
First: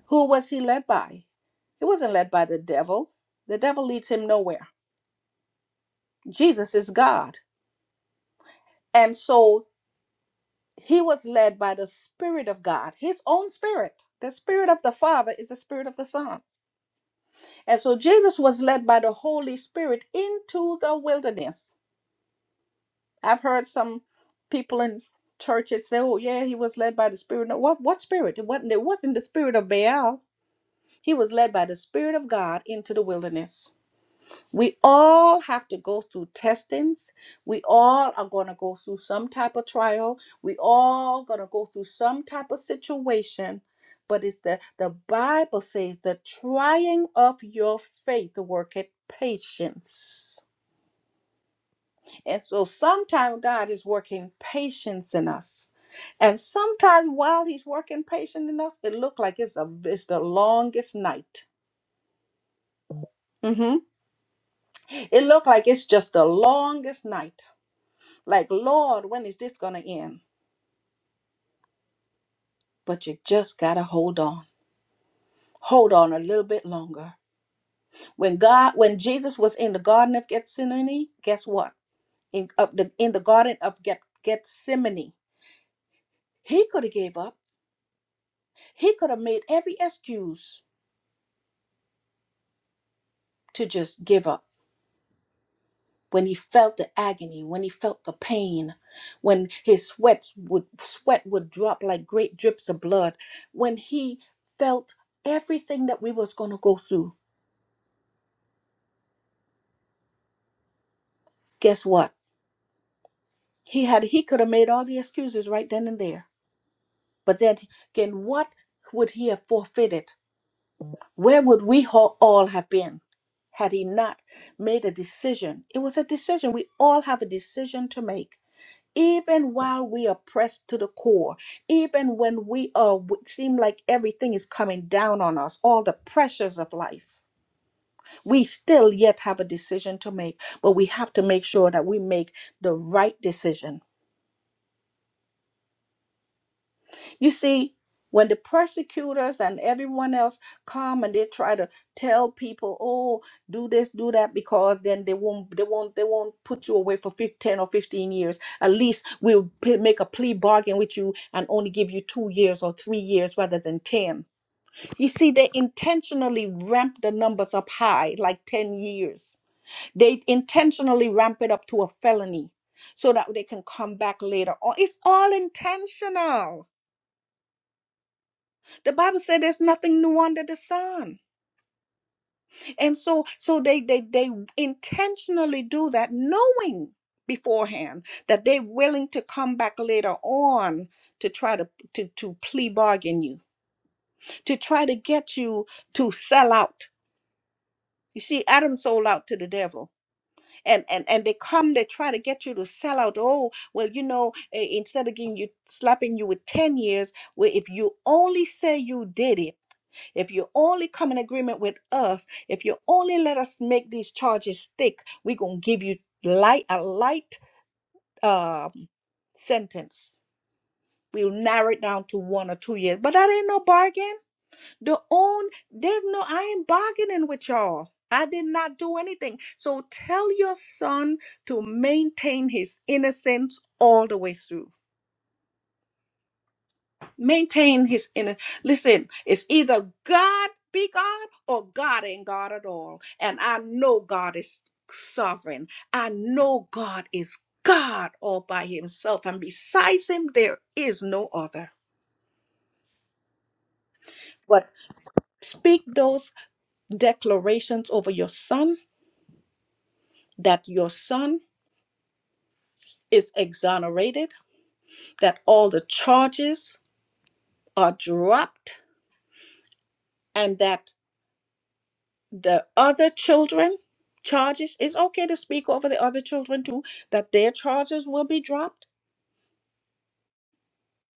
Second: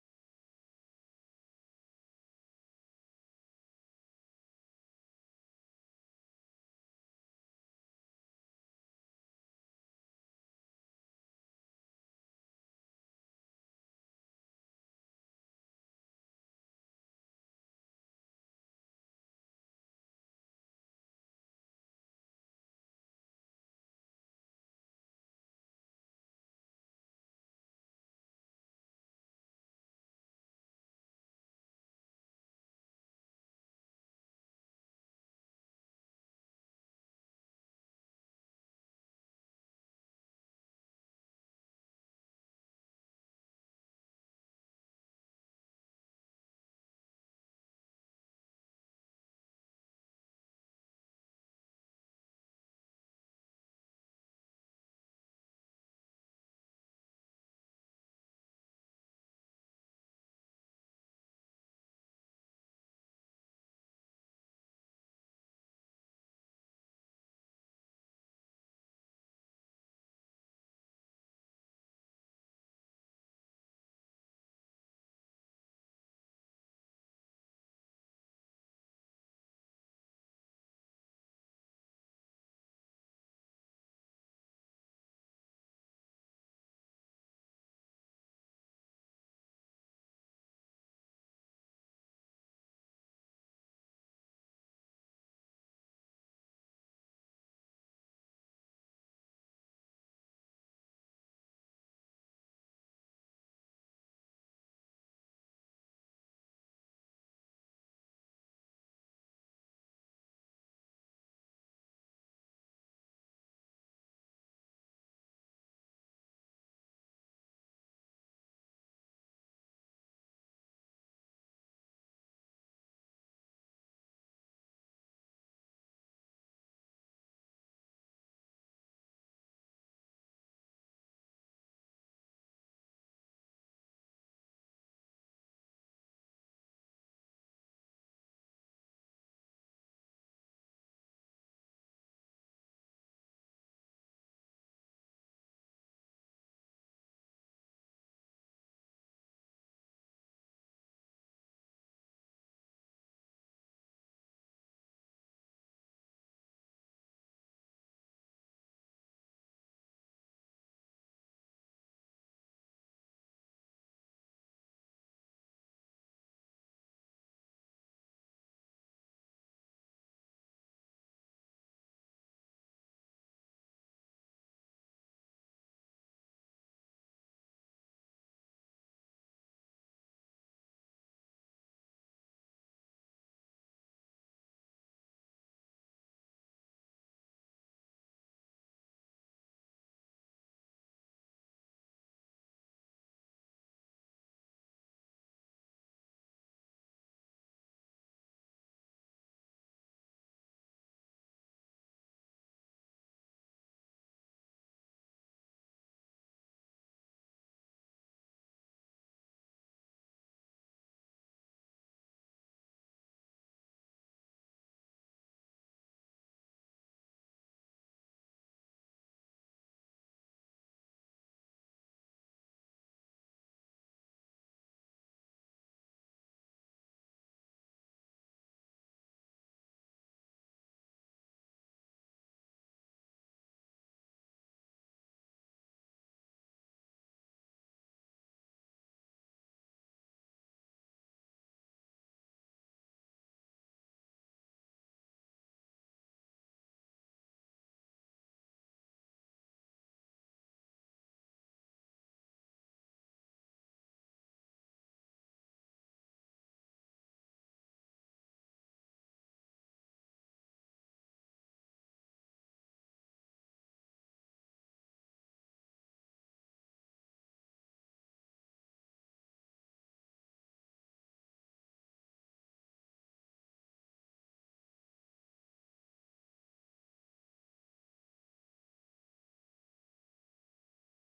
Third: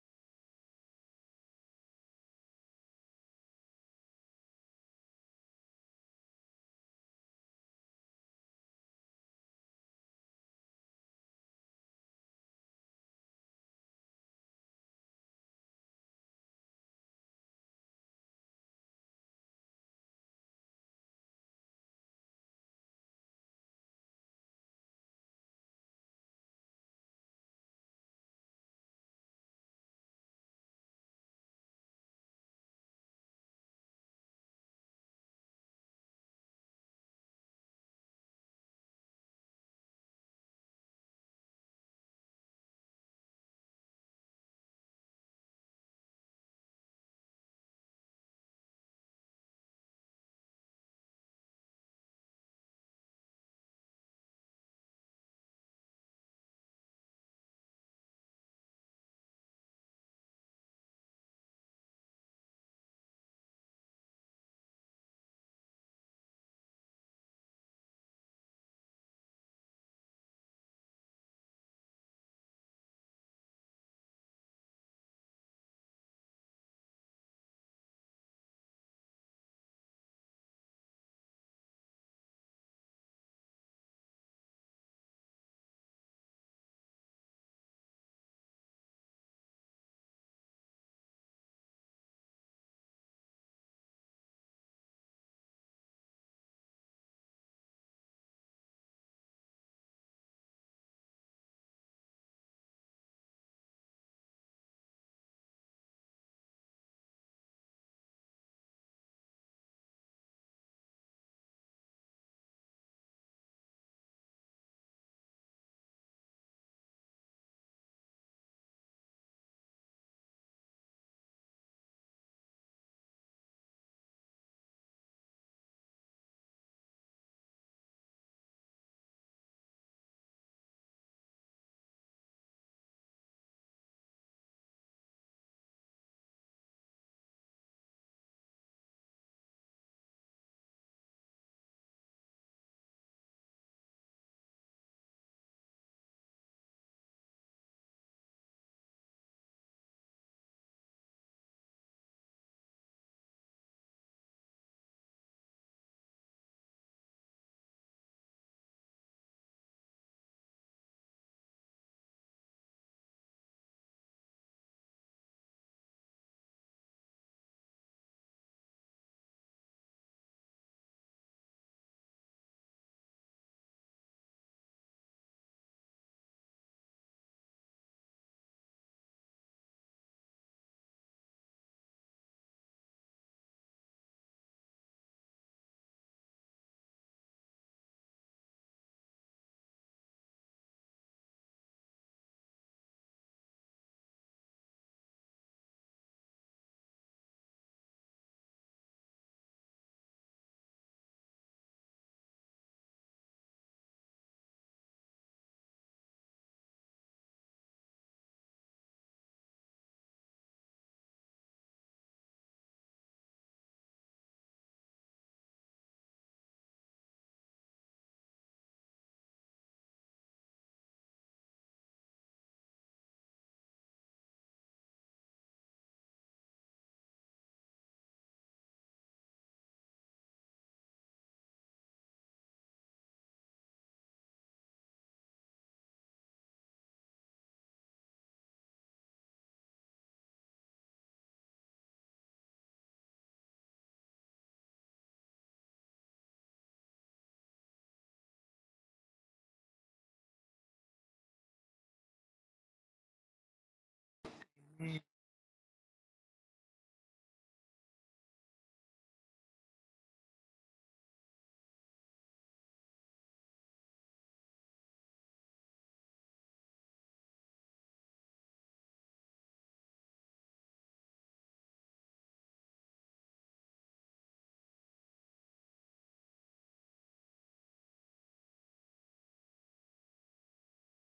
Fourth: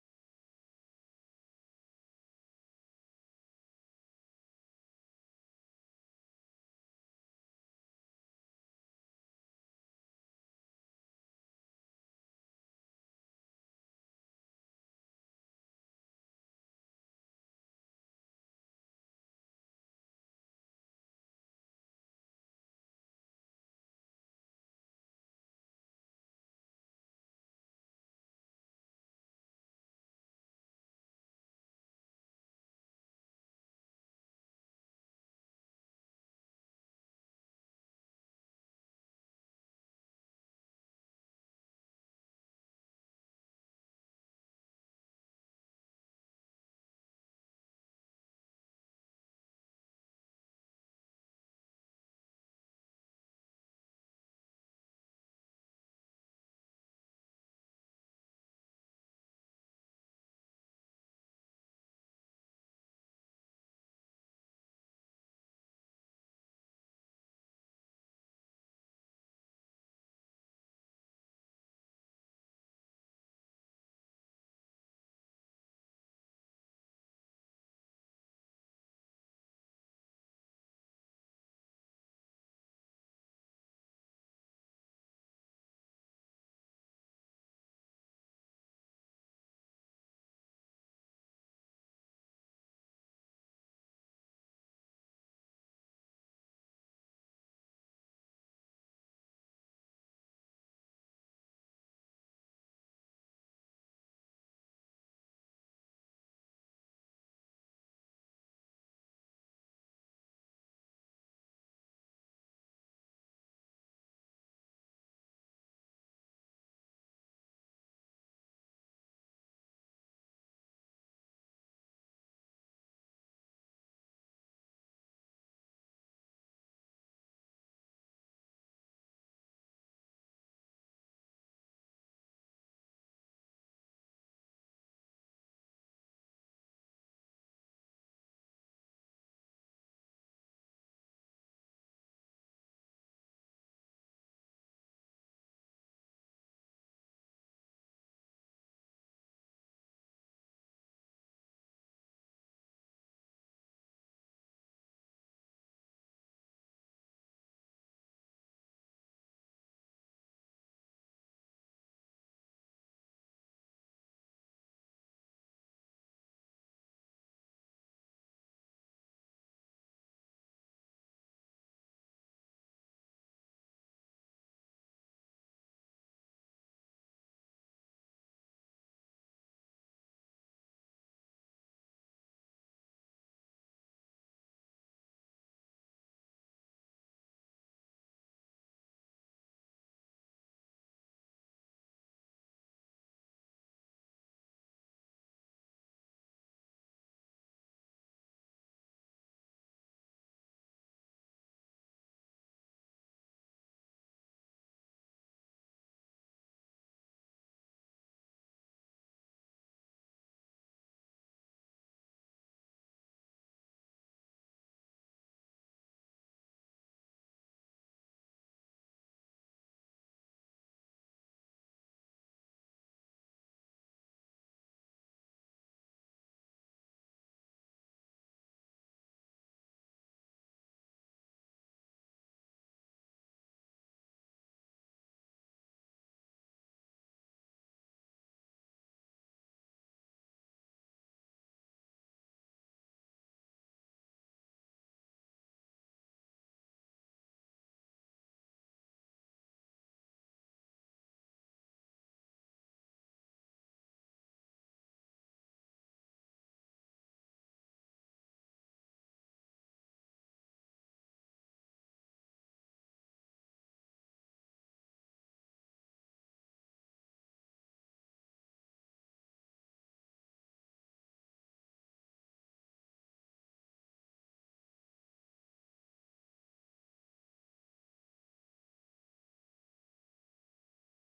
Who was he led by? He wasn't led by the devil. The devil leads him nowhere. Jesus is God. And so he was led by the Spirit of God, his own spirit. The Spirit of the Father is the Spirit of the Son. And so Jesus was led by the Holy Spirit into the wilderness. I've heard some people in churches say, "Oh, yeah, he was led by the Spirit." No, what what spirit? It wasn't it wasn't the spirit of Baal. He was led by the Spirit of God into the wilderness. We all have to go through testings. We all are going to go through some type of trial. We all going to go through some type of situation. But it's the the Bible says the trying of your faith worketh patience. And so sometimes God is working patience in us. And sometimes while he's working patience in us, it look like it's a it's the longest night. Mhm. It look like it's just the longest night. Like, Lord, when is this going to end? But you just got to hold on. Hold on a little bit longer. When God, when Jesus was in the Garden of Gethsemane, guess what? In, of the, in the Garden of Geth- Gethsemane, he could have gave up. He could have made every excuse to just give up. When he felt the agony, when he felt the pain, when his sweats would sweat would drop like great drips of blood, when he felt everything that we was going to go through, guess what? He had he could have made all the excuses right then and there. But then again, what would he have forfeited? Where would we ho- all have been had he not made a decision? It was a decision. We all have a decision to make. Even while we are pressed to the core, even when we are it seem like everything is coming down on us, all the pressures of life, we still yet have a decision to make. But we have to make sure that we make the right decision You see, when the persecutors and everyone else come and they try to tell people, "Oh, do this, do that," because then they won't, they won't, they won't put you away for fif- ten or fifteen years. At least we'll p- make a plea bargain with you and only give you two years or three years rather than ten. You see, they intentionally ramp the numbers up high, like ten years. They intentionally ramp it up to a felony, so that they can come back later. Or it's all intentional the Bible said there's nothing new under the sun. And so so they they they intentionally do that knowing beforehand that they're willing to come back later on to try to to to plea bargain you, to try to get you to sell out. You see, Adam sold out to the devil, and and and they come. They try to get you to sell out. Oh, well, you know, eh, instead of giving you slapping you with ten years, well, if you only say you did it, If you only come in agreement with us, if you only let us make these charges stick, we're going to give you light a light uh, sentence. We'll narrow it down to one or two years. But that ain't no bargain. The own, there's no, I ain't bargaining with y'all. I did not do anything. So tell your son to maintain his innocence all the way through maintain his inner listen it's either god be god or god ain't god at all and i know god is sovereign i know god is god all by himself and besides him there is no other but speak those declarations over your son that your son is exonerated that all the charges are dropped and that the other children charges it's okay to speak over the other children too that their charges will be dropped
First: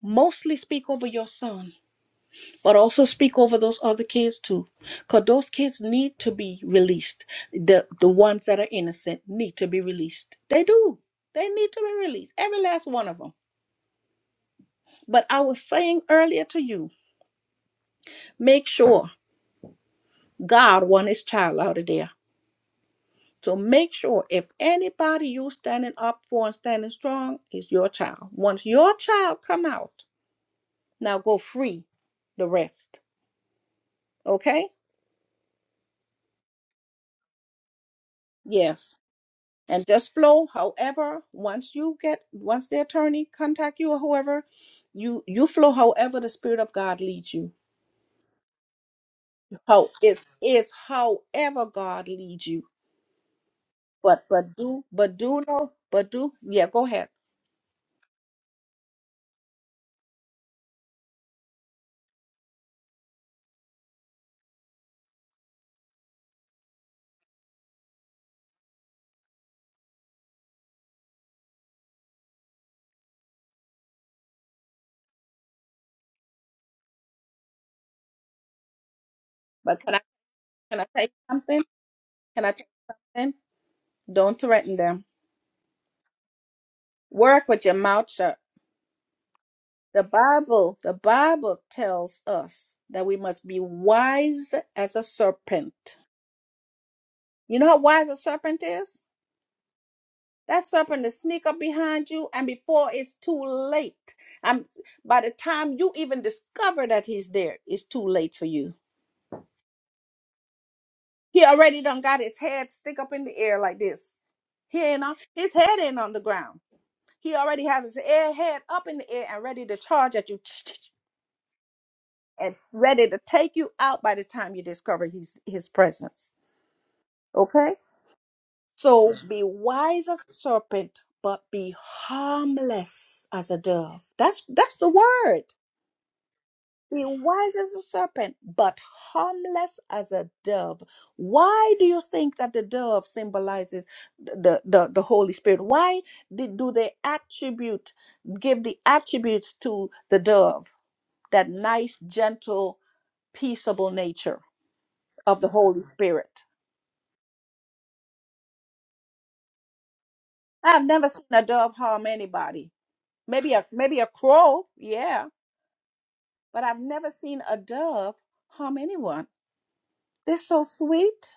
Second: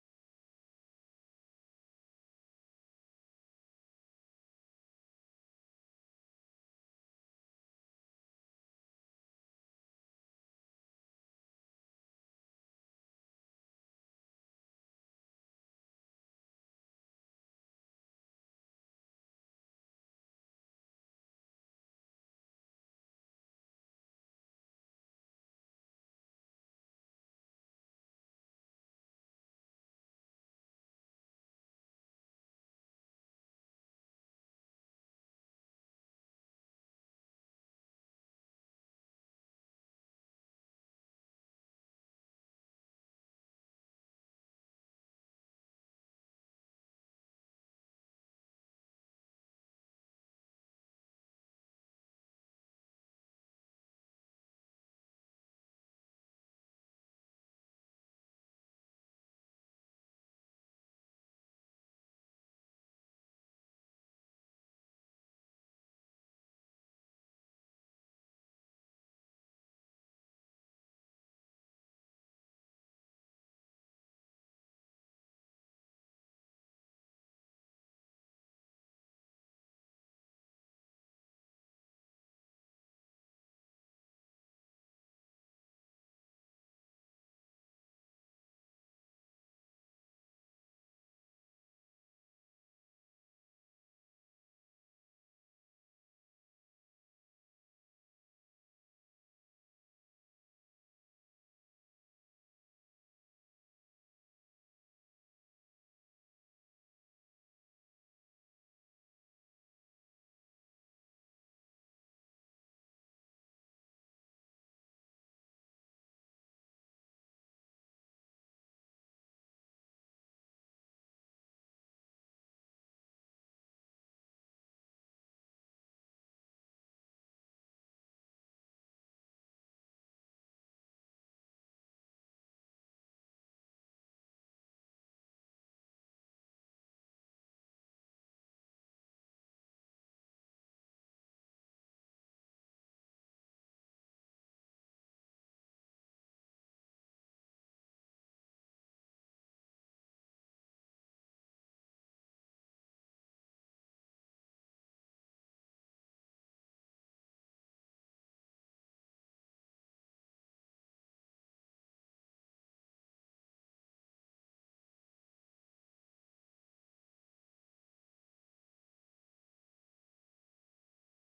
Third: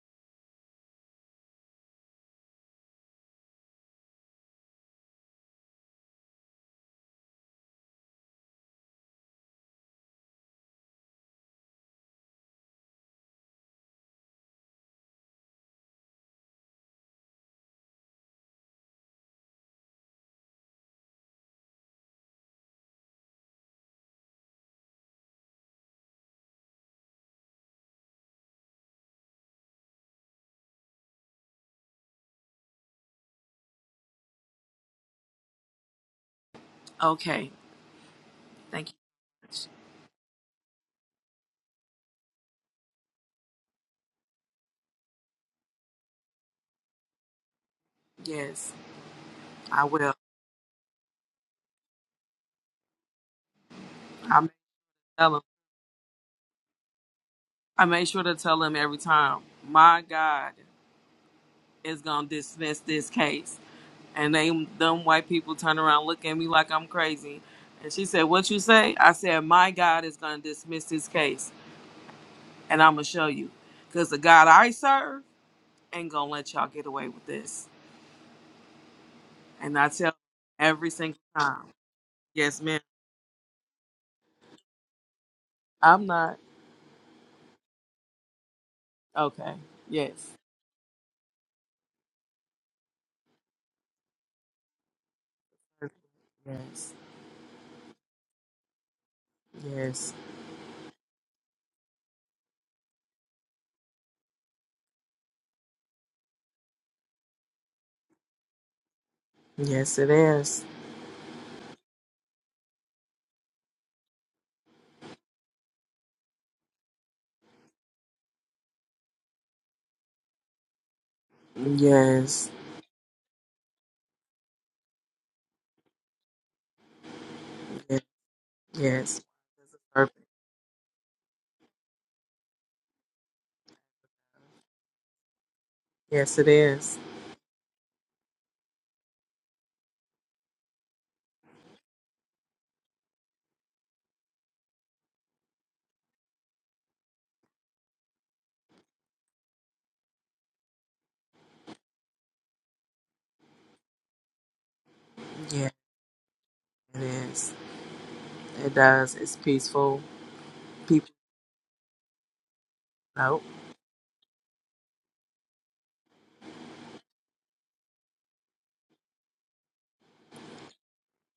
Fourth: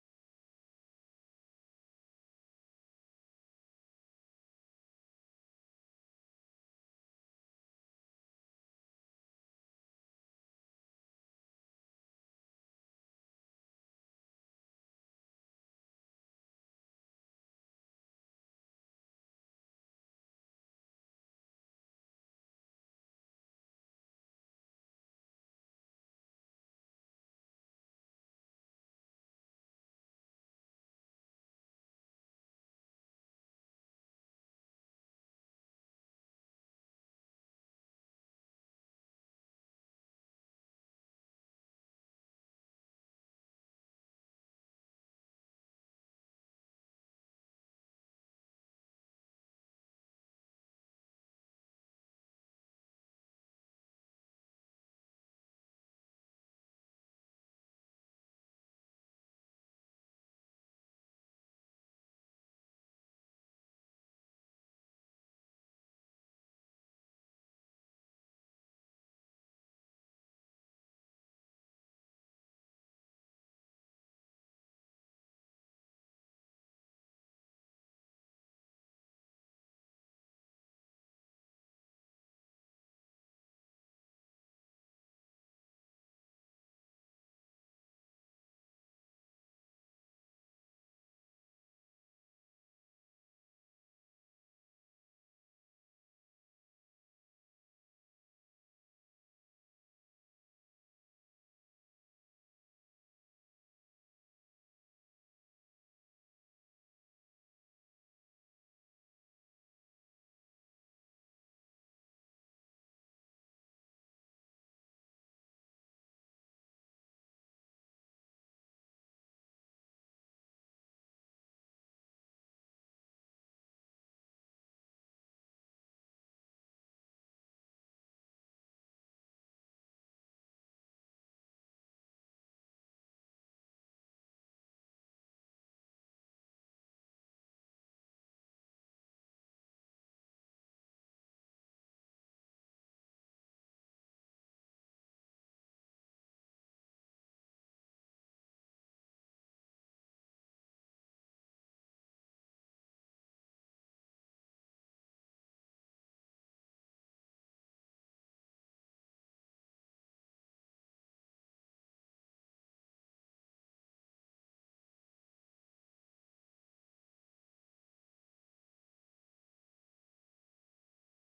mostly speak over your son but also speak over those other kids too because those kids need to be released the the ones that are innocent need to be released they do they need to be released every last one of them but i was saying earlier to you make sure god want his child out of there So make sure if anybody you standing up for and standing strong is your child. Once your child come out, now go free the rest. Okay?
Okay. Thank
Yes.
you.
And just flow. However, once you get once the attorney contact you or whoever, you you flow however the spirit of God leads you.
Yes, I
How
will.
it's it's however God leads you. But
I'm.
but do but
tell
do
him.
no but do yeah go ahead.
I made sure to tell him every time. My God is gonna dismiss this case, and they them white people turn around, look at me like I'm crazy. And she said, "What you say?" I said, "My God is gonna dismiss this case, and I'm gonna show you, cause the God I serve ain't gonna let y'all get away with this." And
But
I
can I
tell 'em
can I
every
say
single
something?
time,
Can I
"Yes,
say
ma'am.
something? Don't threaten them.
I'm not
Work with your mouth shut.
okay.
The
Yes,
Bible, the Bible tells us that we must be wise as a serpent.
yes,
You know how wise a serpent is?
yes,
That serpent will sneak up behind you, and before it's too late, and by the time you even discover that he's there, it's too late for you.
yes. It is.
He already done got his head stick up in the air like this. He ain't on his head ain't on the ground. He already has his air head up in the air and ready to charge at you.
Yes,
and ready to take you out by the time you discover his his presence. Okay? So
yes,
Mhm. be wise
yes."
as a serpent, but be harmless as a dove. That's that's the word.
Yes, it is.
Be wise as a serpent, but harmless as a dove. Why do you think that the dove symbolizes the, the, the Holy Spirit? Why did, do they attribute, give the attributes to the dove, that nice, gentle, peaceable nature? of the
Yeah,
Holy Spirit.
it is. It does. It's peaceful.
I've
People
never seen a dove harm anybody.
out.
Maybe a maybe a crow, yeah, but I've never seen a dove harm anyone. They're so sweet.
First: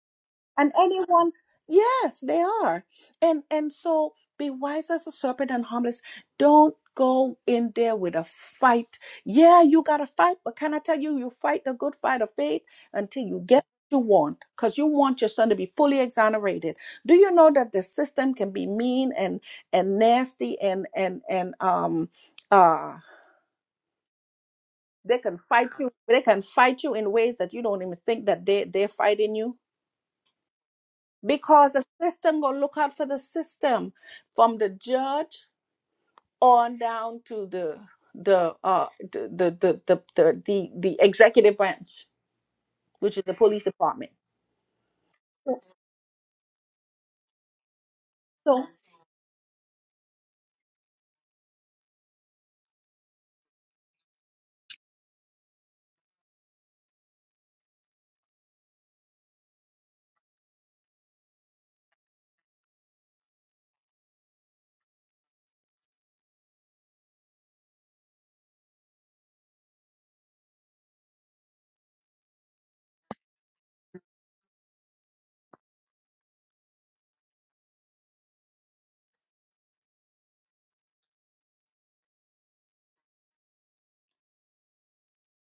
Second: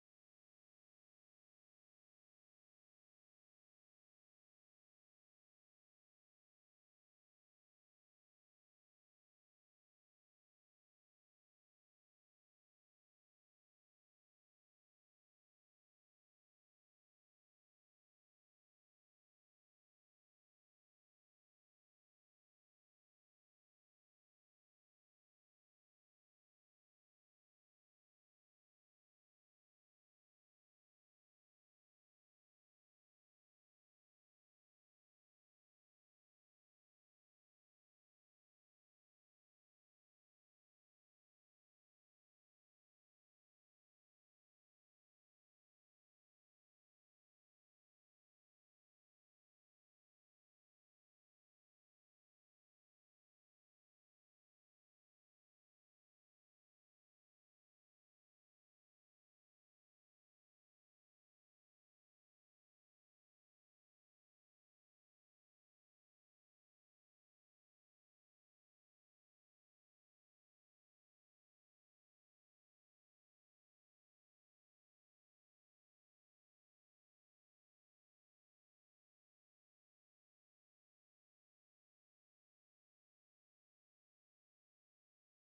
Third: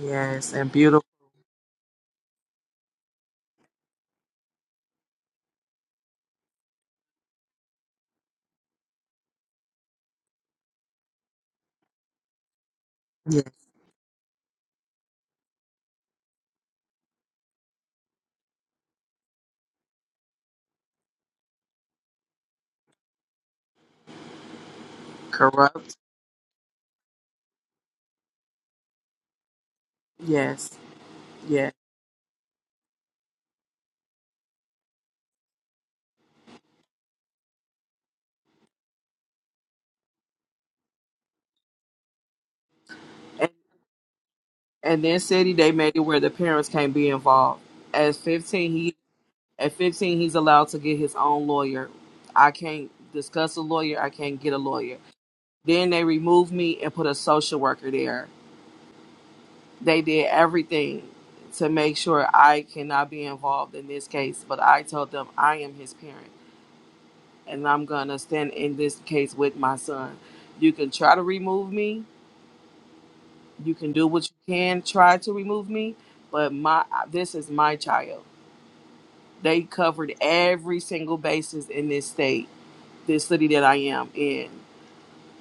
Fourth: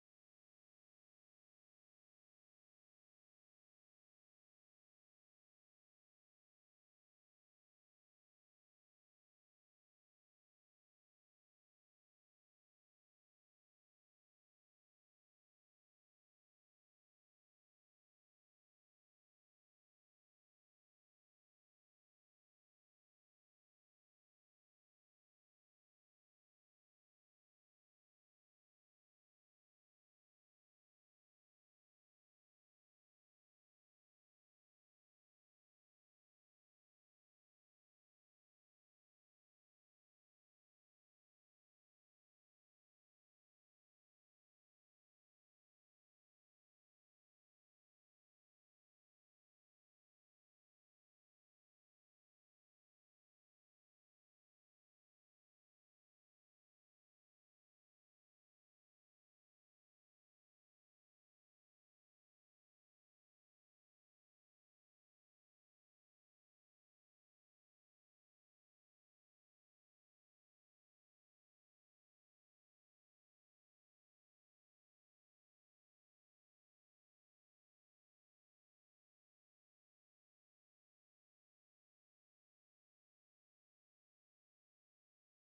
Yes,
and
and beautiful.
anyone yes they are and and so be wise as a serpent and harmless don't go in there with a fight yeah you gotta fight but can i tell you you fight the good fight of faith until you
Yes,
get what you want because you want your son to be fully exonerated do you know that the system can be mean and and nasty and and and um uh they can fight you
corrupt.
they can fight you in ways that you don't even think that they they're fighting you
Yes, yes.
because the system gonna look out for the system from the judge on down to the the uh the the the the, the, the, the executive branch which is the
And
police department
and then city
so,
they made it where the parents can't be involved. At
so
fifteen, he at fifteen he's allowed to get his own lawyer. I can't discuss a lawyer. I can't get a lawyer. Then they removed me and put a social worker there. They did everything to make sure I cannot be involved in this case, but I told them I am his parent. and I'm gonna stand in this case with my son. You can try to remove me. You can do what you can, try to remove me, but my this is my child. They covered every single basis in this state, this city that I am in.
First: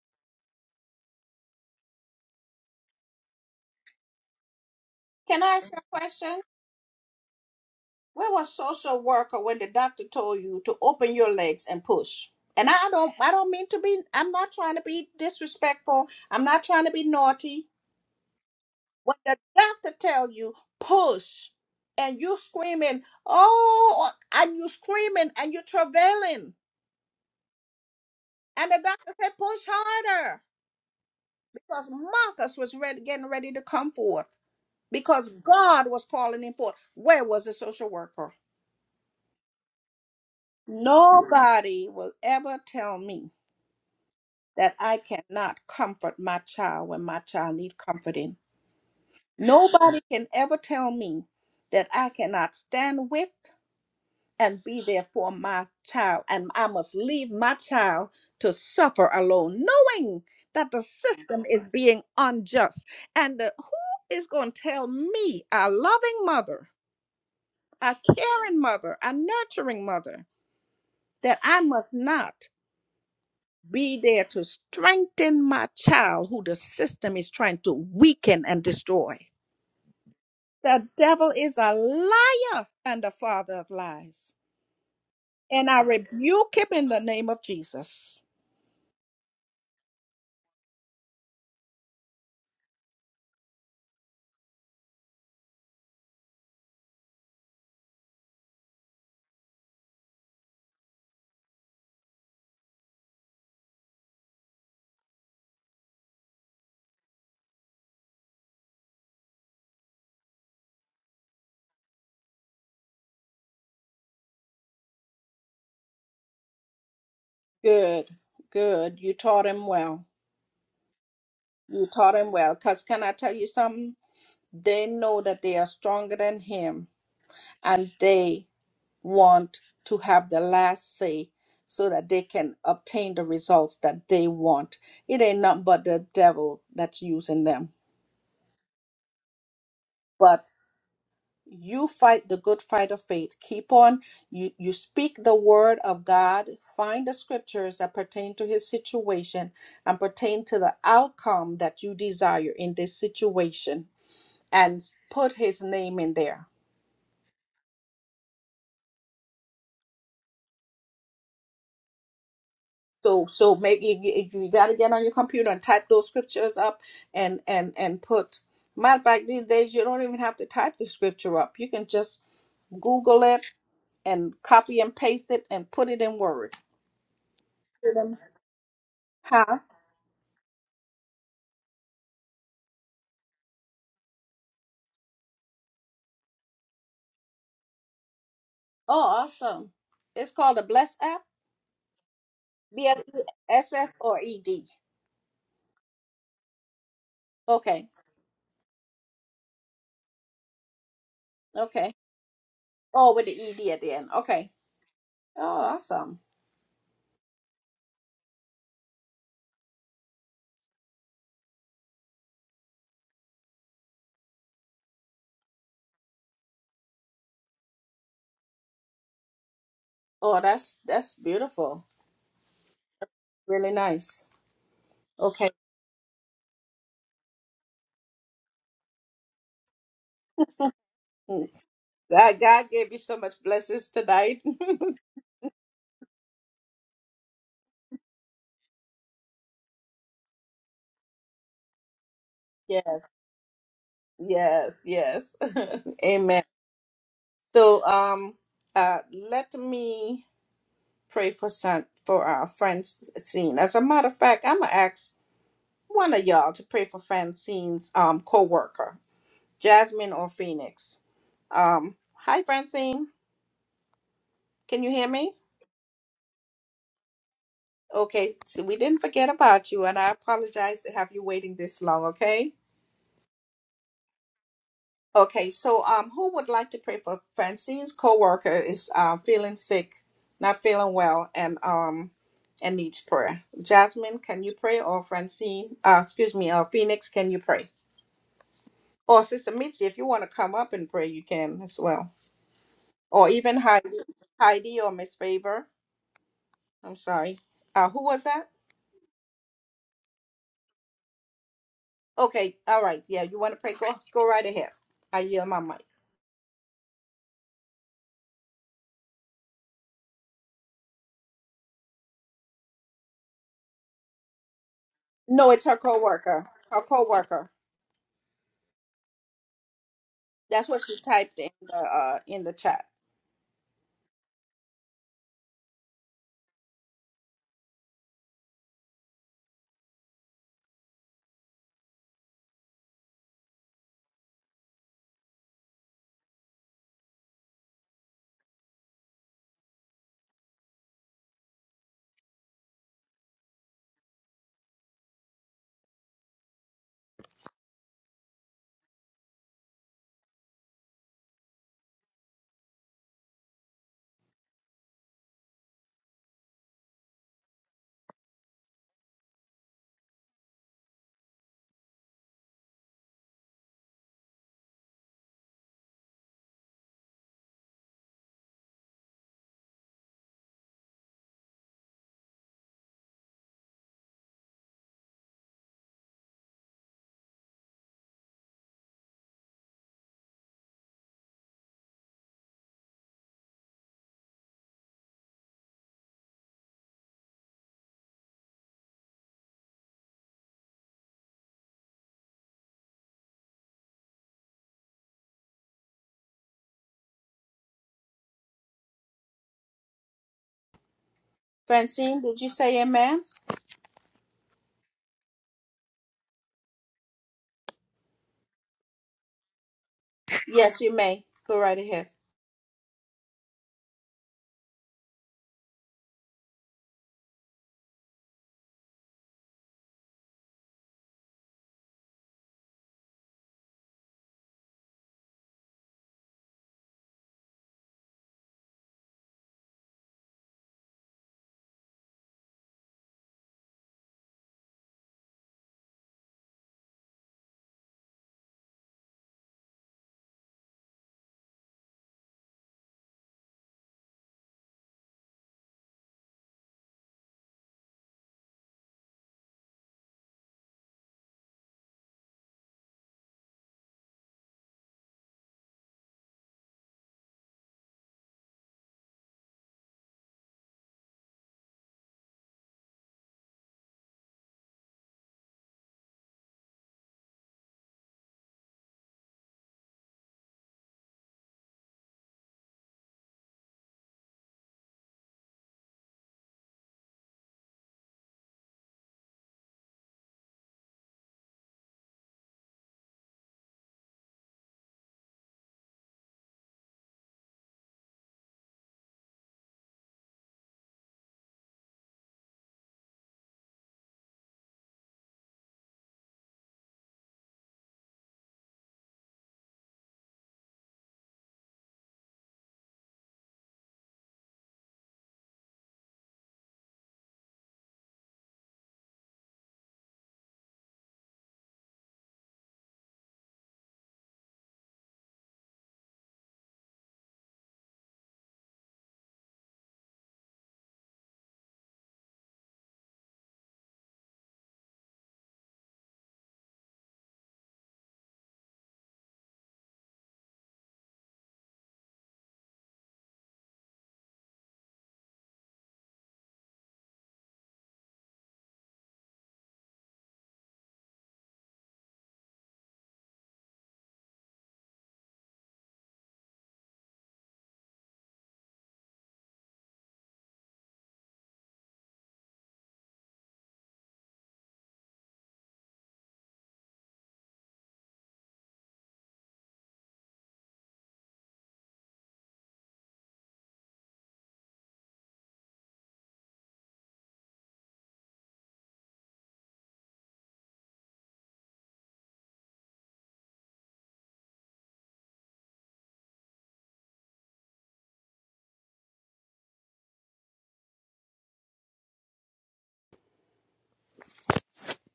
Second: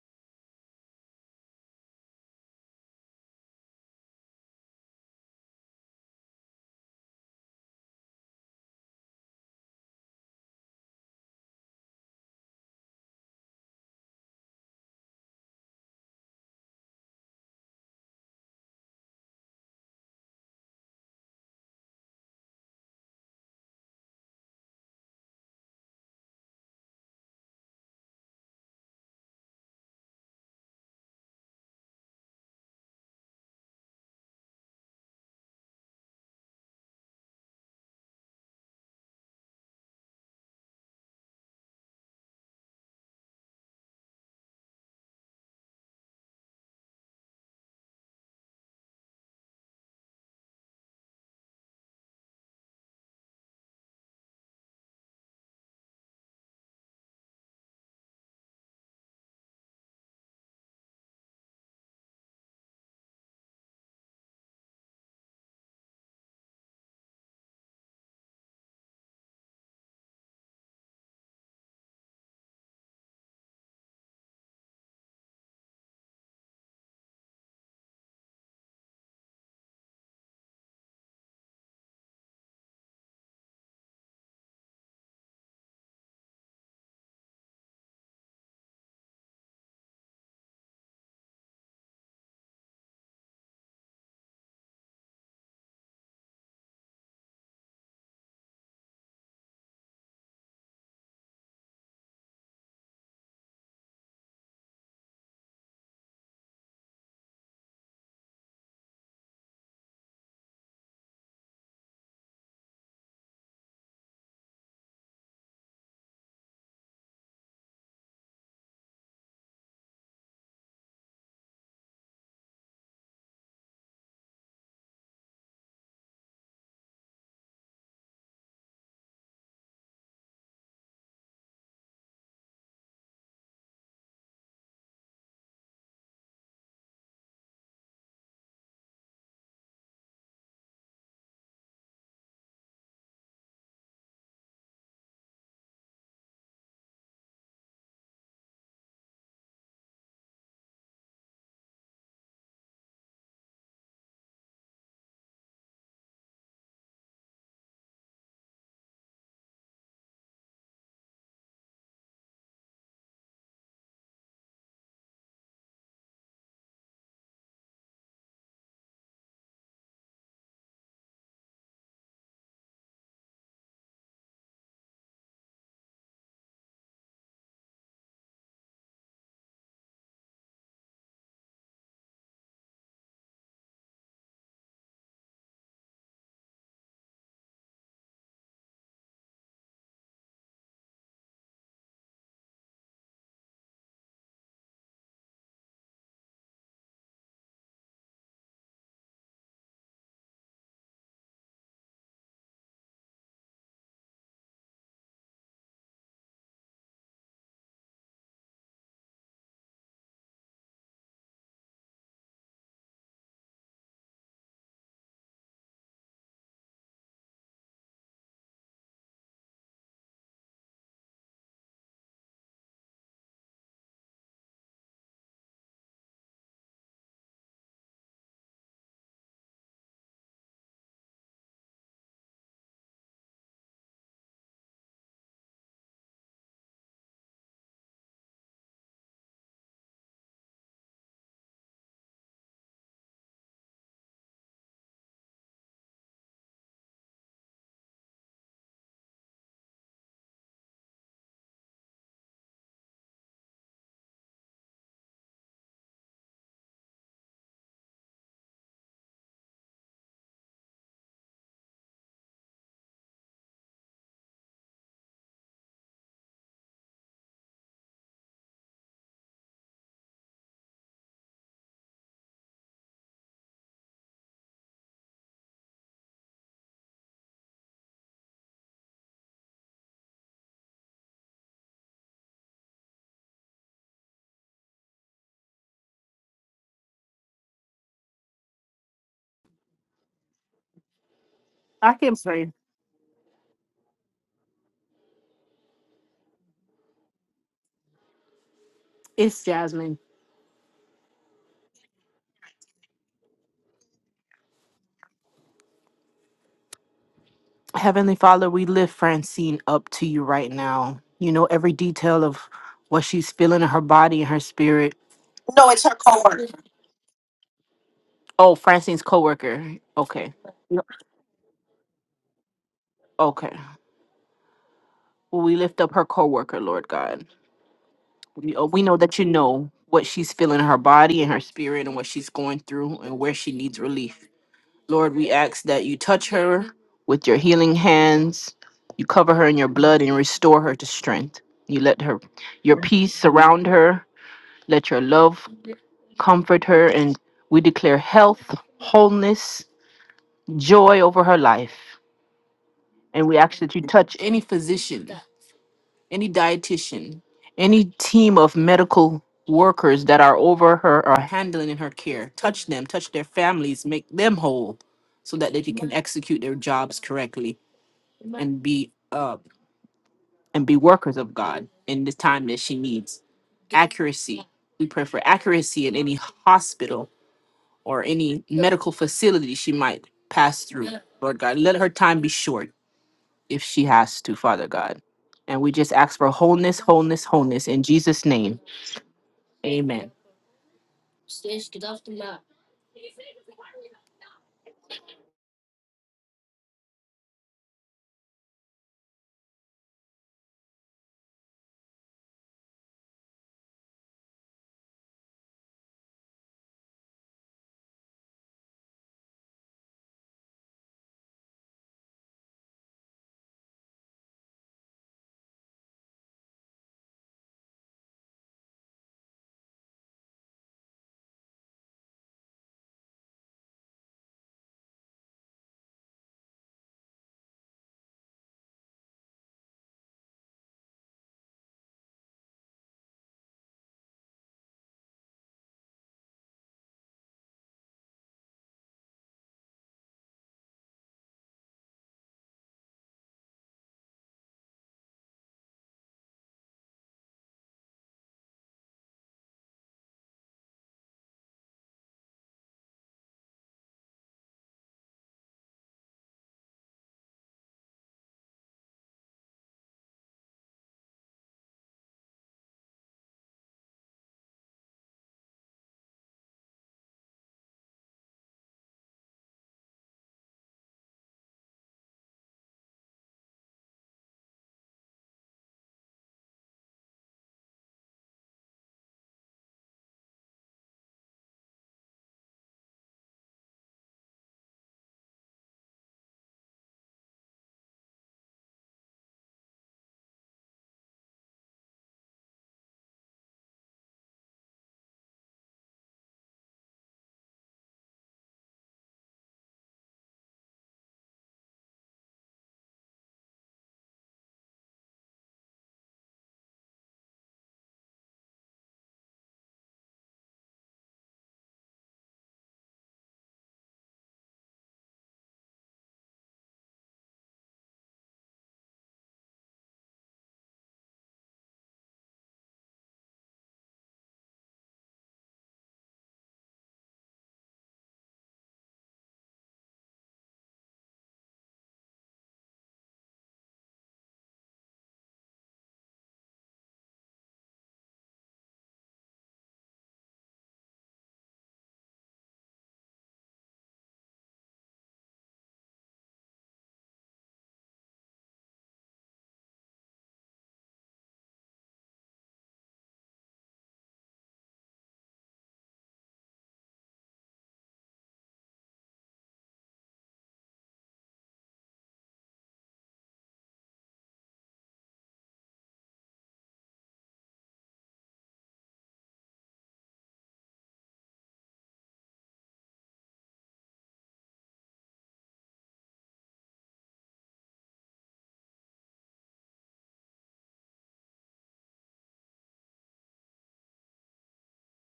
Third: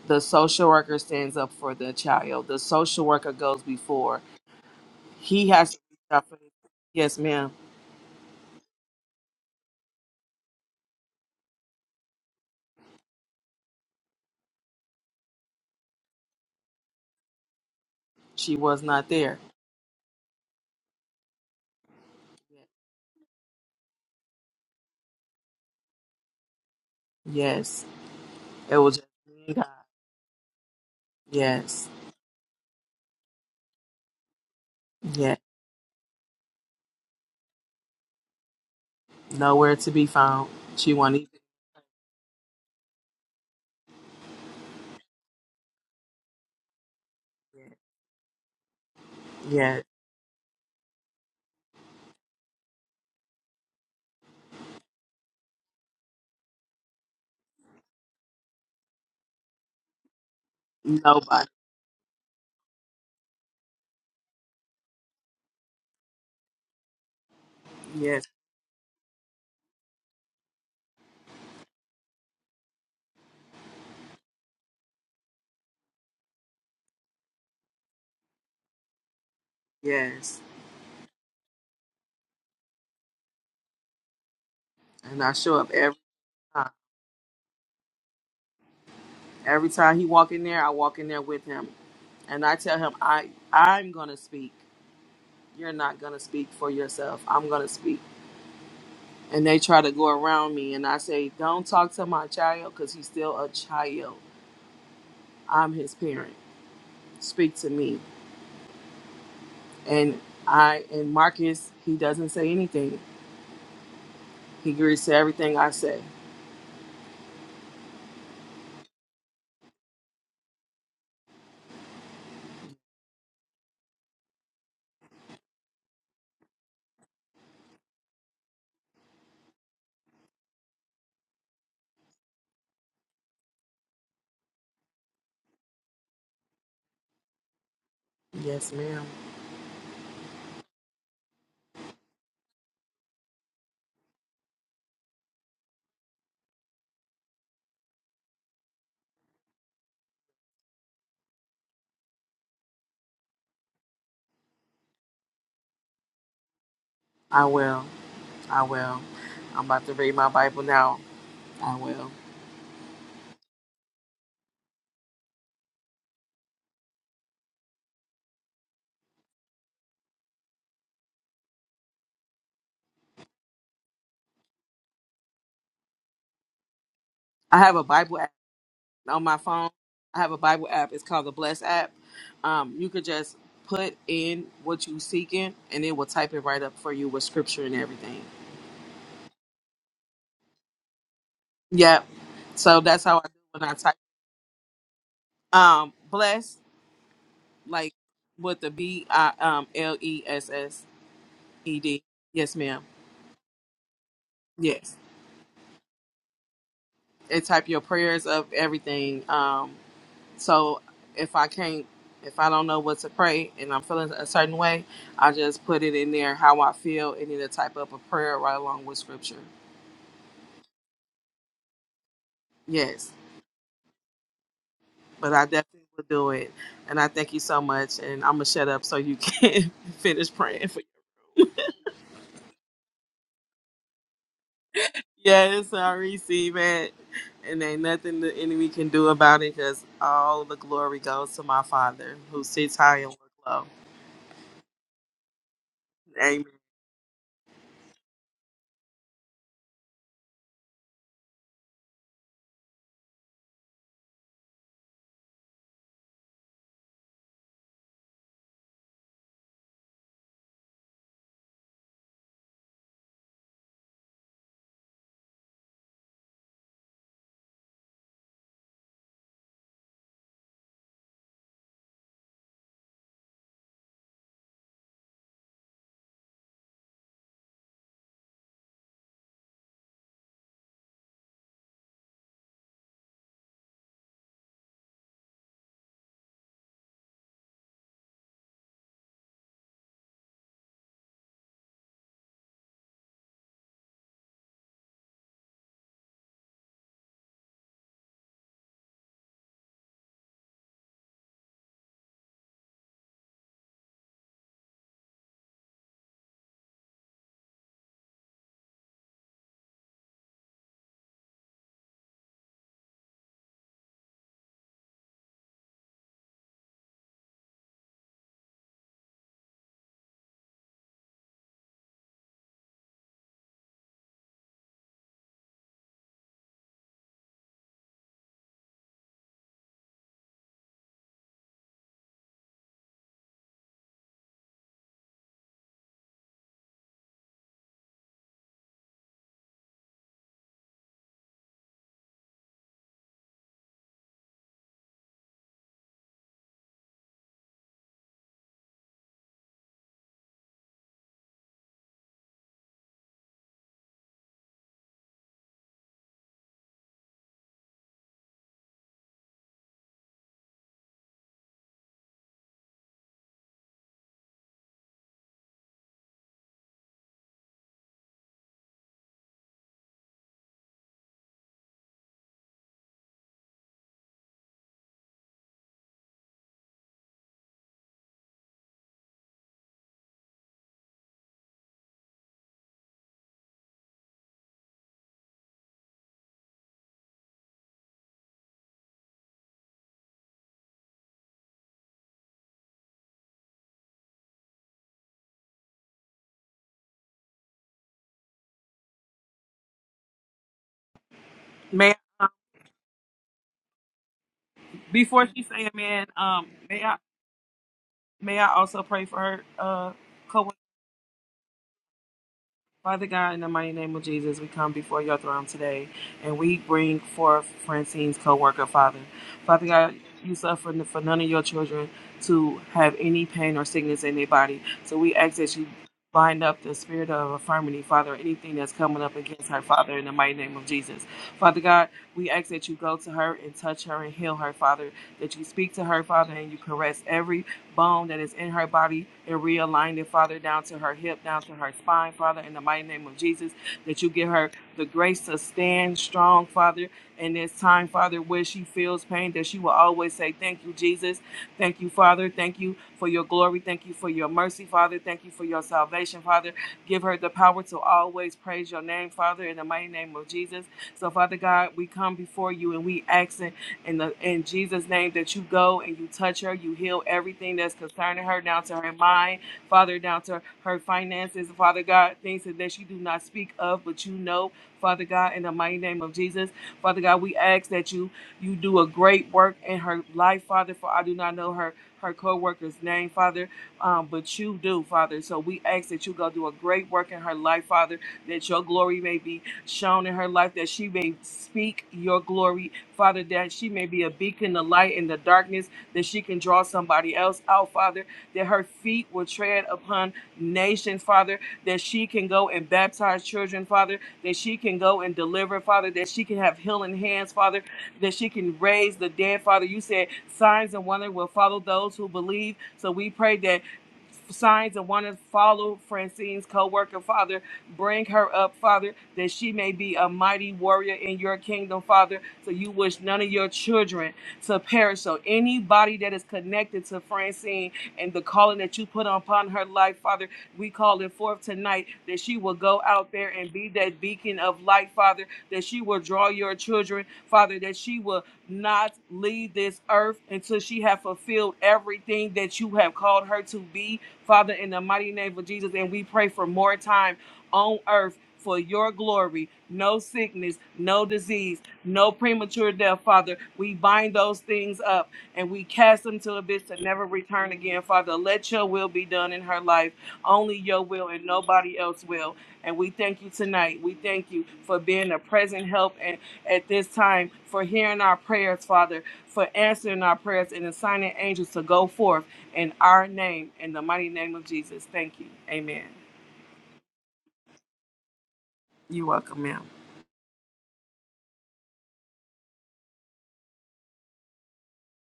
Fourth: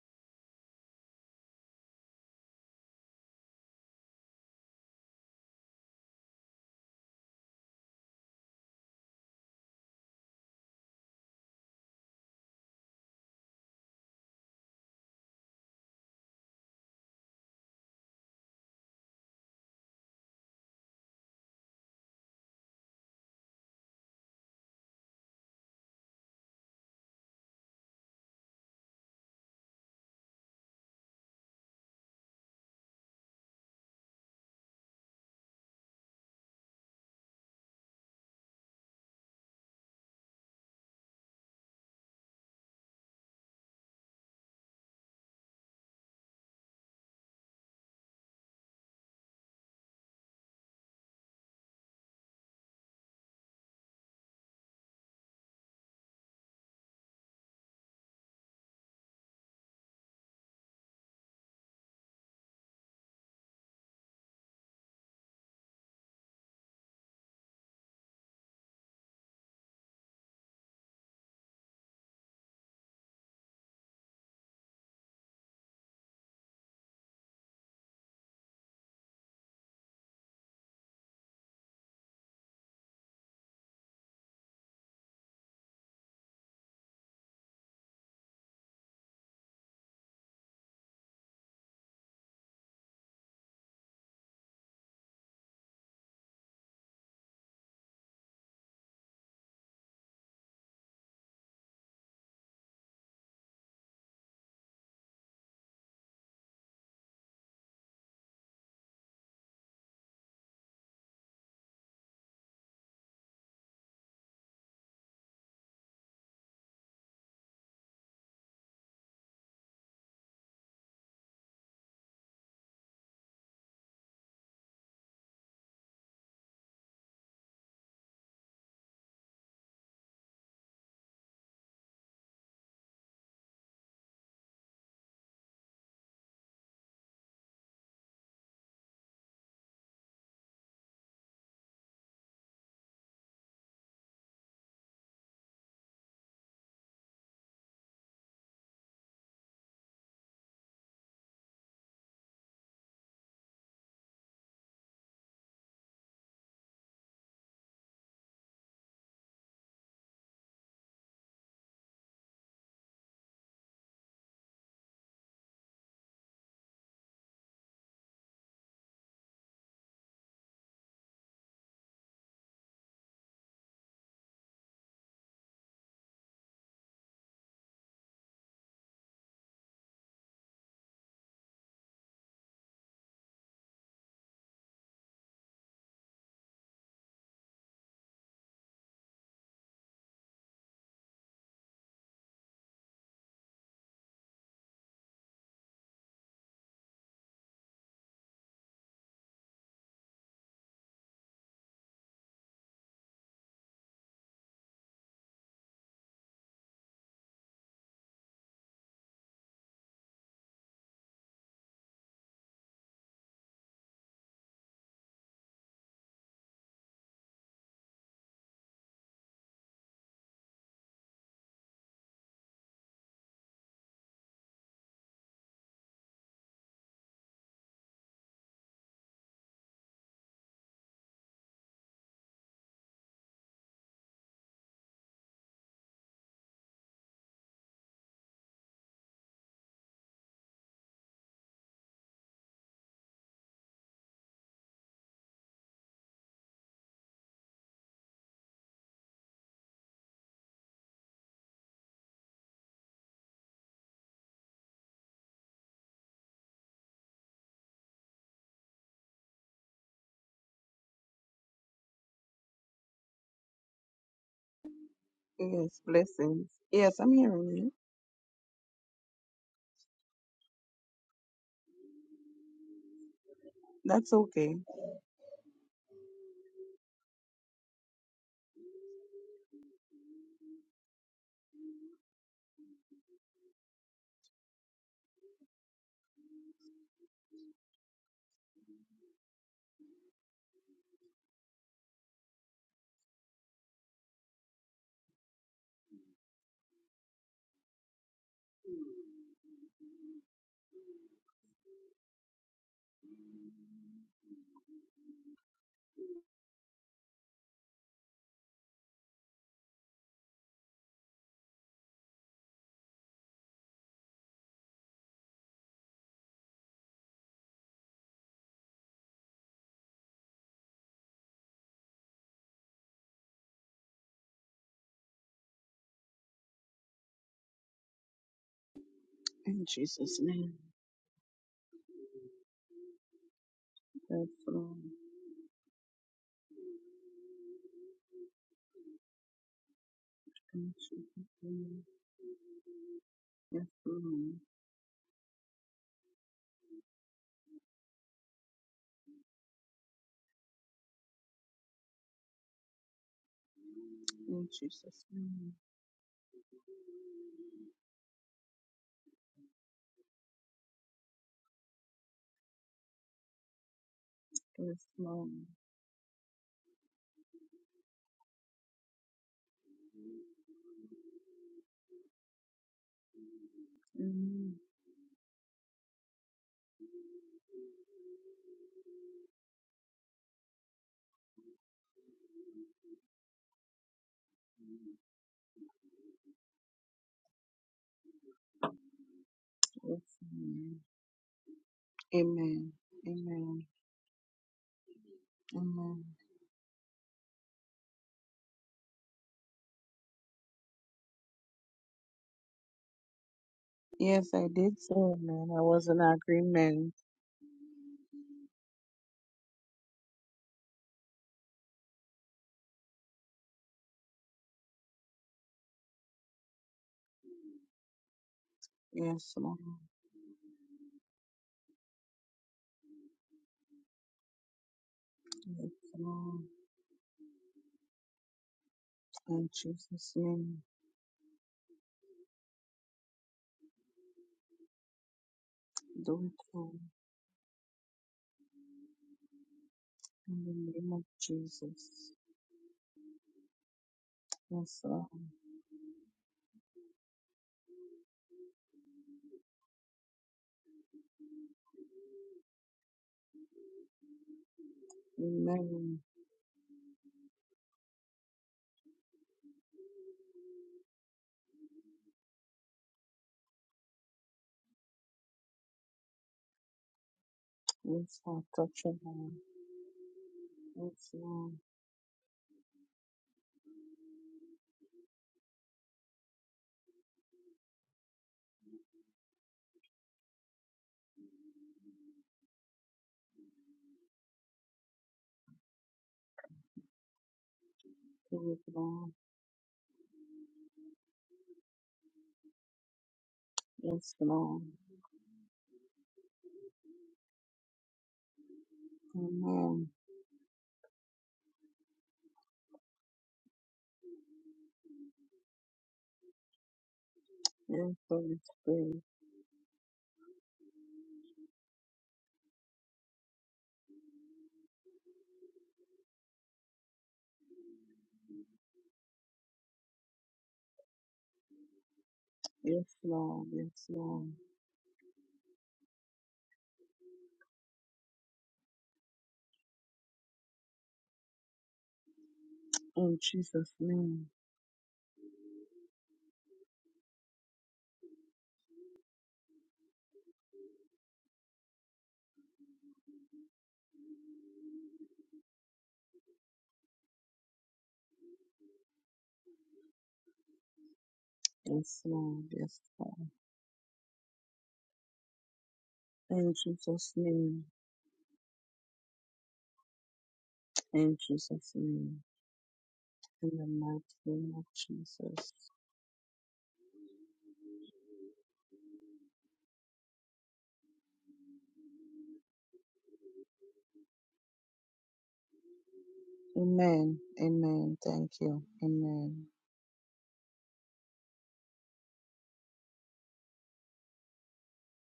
The social worker stands up for the child. The social worker goes before.
Can
He
I ask
has
you
to
a
reach out for-
question?
his. Yes, ma'am.
Where was social worker when the doctor told you to open your legs and push? And I don't I don't mean to be I'm not trying to be disrespectful. I'm not trying to be naughty.
She was not
When the
there.
doctor tell you push, and you screaming, oh, and you screaming and you travailing,
Yes.
and
It
the
was just
doctor said
me and
push
God.
harder because
Yes.
Marcus was ready, getting ready to come forth because
Yes.
God was calling him forth. Where was the social worker?
Nowhere to be found. She won't even.
Nobody will ever tell me that I cannot comfort my child when my child need comforting.
Yeah,
Nobody can ever tell me that I cannot stand with. and be there for my child. And I must leave my child to suffer alone, knowing that the system
nobody.
is being unjust. And the, who is going to tell me, a loving mother, a
Yes,
caring mother, a nurturing mother, that I must not be there to strengthen my child who the system is trying to weaken and destroy?
yes.
The devil is a liar and the father of lies.
And I show up
And I
every
rebuke him
time.
in the name of Jesus.
Every time he walk in there, I walk in there with him, and I tell him, I I'm gonna speak. You're not gonna speak for yourself. I'm gonna speak. And they try to go around me, and I say, don't talk to my child because he's still a child. I'm his parent. Speak to me. And I and Marcus, he doesn't say anything. He agrees to everything I say.
Good, good. You taught him well. You taught him well. Because can I tell you something? They know that they are stronger than him and they want to have the last say so that they can obtain the results that they want. It ain't nothing but the devil that's using them.
Yes, ma'am.
but. you fight the good fight of faith keep on you you speak the word of god find the scriptures that pertain to his situation and pertain to the outcome that you desire in this situation and put his name in there
I will. I will. I'm about to read my Bible now. I will.
so so make you, you you gotta get on your computer and type those scriptures up and and and put matter of fact these days you don't even have to type the scripture up you can just google it and copy and paste it and put it in word
I have a Bible app on my
huh
phone. I have a Bible app. It's called the Bless app. Um, you could just put in what you seeking, and it will type it right up for you with scripture and everything.
Oh, awesome. It's called a Bless app?
Yep. So
B L
that's how
E
I do when
S
I
S
type.
or E D?
Um, bless
Okay.
like with the B I um L E S S E
Okay.
D. Yes, ma'am.
Oh, with the E D at the end. Okay.
Yes.
Oh, awesome.
And type your prayers of everything. Um, So if I can't, if I don't know what to pray and I'm feeling a certain way, I just put it in there how I feel and then type up a prayer right along with scripture.
Oh, that's that's beautiful.
Yes,
Really nice.
but I
Okay.
definitely will do it. And I thank you so much. And I'm going to shut up so you can *laughs* finish praying for you.
Mm. God, God gave you so much blessings tonight.
Yes, I receive it. And ain't nothing the enemy can do about it because all the glory goes to my Father who
*laughs*
sits high
yes.
and looks low.
Yes. Yes. *laughs* Amen.
Amen.
So, um, uh, let me pray for San for our friend Francine. As a matter of fact, I'm gonna ask one of y'all to pray for Francine's um coworker. Jasmine or Phoenix. Um, hi, Francine. Can you hear me?
Yes, blessings. Yes, I'm hearing you.
Okay, so we didn't forget about you, and I apologize to have you waiting this long. Okay.
That's okay.
Okay, so um, who would like to pray for Francine's coworker is uh, feeling sick, not feeling well, and um, and needs prayer. Jasmine, can you pray, or Francine? Uh, excuse me, or Phoenix, can you pray? Or Sister Mitzi, if you want to come up and pray, you can as
I
well.
can pray.
Or even Heidi, Heidi or Miss Favor. I'm sorry. Uh, who was that?
It's Jasmine.
Okay, all right. Yeah, you want to pray? Go, go right ahead. I yield my mic.
Heavenly Father, we lift Francine up to you right now. You know every detail of what she's feeling in her body and her spirit.
No, it's
No,
her
it's her
coworker.
coworker.
Her coworker.
Oh, Francine's coworker. Okay.
That's what she typed in the uh, in the chat.
Okay. Well, we lift up her coworker, Lord God. We, uh, we know that you
In
know what
Jesus'
she's
name.
feeling in her body and her spirit and what she's going through and where she needs relief.
Yes, Lord.
Lord, we ask that you touch her with your healing hands. You cover her in your blood and restore
In
her to
Jesus'
strength. You
name.
let her your peace surround
Yes,
her.
Lord.
Let your love comfort her and we declare health, wholeness, joy over her life. And we ask that you touch any
In Jesus'
physician,
name.
any dietitian, any team of medical workers that are over her or handling in her care. Touch them, touch their families, make them whole
Yes, Lord.
so that they can execute their jobs correctly. and be uh and be workers of God in the time that she needs. Accuracy.
Amen.
We pray for accuracy in any hospital or any medical facility she might pass through. Lord God, let her time be short if she has to, Father God. And we just ask for wholeness, wholeness, wholeness in Jesus' name.
Yes,
Amen.
Lord. Amen. Amen. Amen.
May
Francine,
I, um,
did you say amen?
Yes, I did say
before she
amen. I
say
was in
amen, um, may
agreement.
I May I also pray for her uh, co
Yes, you may. Go right ahead.
Father God, in the mighty name of Jesus, we come before your throne today and we bring forth Francine's co worker, Father.
Yes, Lord.
Father God, you suffer for none of your children to have any pain or sickness in their body. So we ask that you
Yes, Lord.
bind up the spirit of infirmity, Father, anything that's coming up against
In
her, Father, in the
Jesus'
mighty name
name.
of Jesus. Father God, we ask that you go to her and touch her and heal her, Father, that you speak to her,
Do it,
Father, and you
Lord.
caress every bone that is in her body and realign it, Father,
In the
down to
name
her
of
hip, down to her
Jesus.
spine, Father, in the mighty name of Jesus, that you give her
Yes,
the
Lord.
grace to stand strong, Father, in this time, Father, where she feels pain, that she will always say, Thank you, Jesus. Thank you, Father. Thank you for your glory. Thank you for your mercy, Father. Thank you for your
Amen.
salvation, Father. Give her the power to always praise your name, Father, in the mighty name of Jesus. So, Father God, we come before you and we ask in the in Jesus' name that you go and you touch her, you heal everything that's
Yes,
concerning her,
Lord,
down to
touch
her
your Lord.
mind, Father, down to her
Yes,
finances,
Lord,
Father God, things that she do not speak of, but you know, Father God, in the mighty name of Jesus, Father God, we ask that you you do a great work in her life, Father, for I do not know her her co-worker's name, Father, um, but you do, Father. So we ask that you go do a great work in her life, Father,
give
that
it
your glory
Lord.
may be shown in her life, that she may speak your glory, Father, that she may be a
Yes,
beacon
Lord.
of light in the darkness, that she can draw somebody else out, Father, that her feet will tread
Amen.
upon nations, Father, that she can go and baptize children, Father, that she can go and deliver, Father, that she can have healing hands, Father,
Yes,
that she
Holy
can raise
Spirit.
the dead, Father. You said signs and wonders will follow those who believe. So we pray that signs and wonders follow Francine's co-worker, Father, Bring her up, Father, that she may be a mighty warrior in your kingdom, Father. So you
Yes,
wish none of
Lord.
your
Yes,
children
Lord.
to perish. So anybody that is connected to Francine and the calling that you put upon her life, Father, we call it forth tonight that she will go out
In
there and be
Jesus'
that
name.
beacon of light, Father, that she will draw your children, Father, that she will not leave this earth until she have fulfilled everything that you have called her to be, Father, in the mighty name of Jesus. And we pray for more time on earth for your glory. No sickness, no disease,
Yes,
no
Lord.
premature
Yes,
death,
Lord.
Father. We bind those things up and we cast them to the
In
abyss to never
Jesus'
return
name.
again, Father. Let your will be done in her life. Only your will
In
and
Jesus'
nobody else
name.
will. And we thank you
In the
tonight. We
mighty
thank you
name of
for being a
Jesus.
present help and at this time for hearing our prayers, Father, for answering our prayers and assigning angels to go forth in our name, in the mighty name of Jesus. Thank you. Amen.
Amen. Amen. Thank you.
You're welcome,
Amen.
ma'am.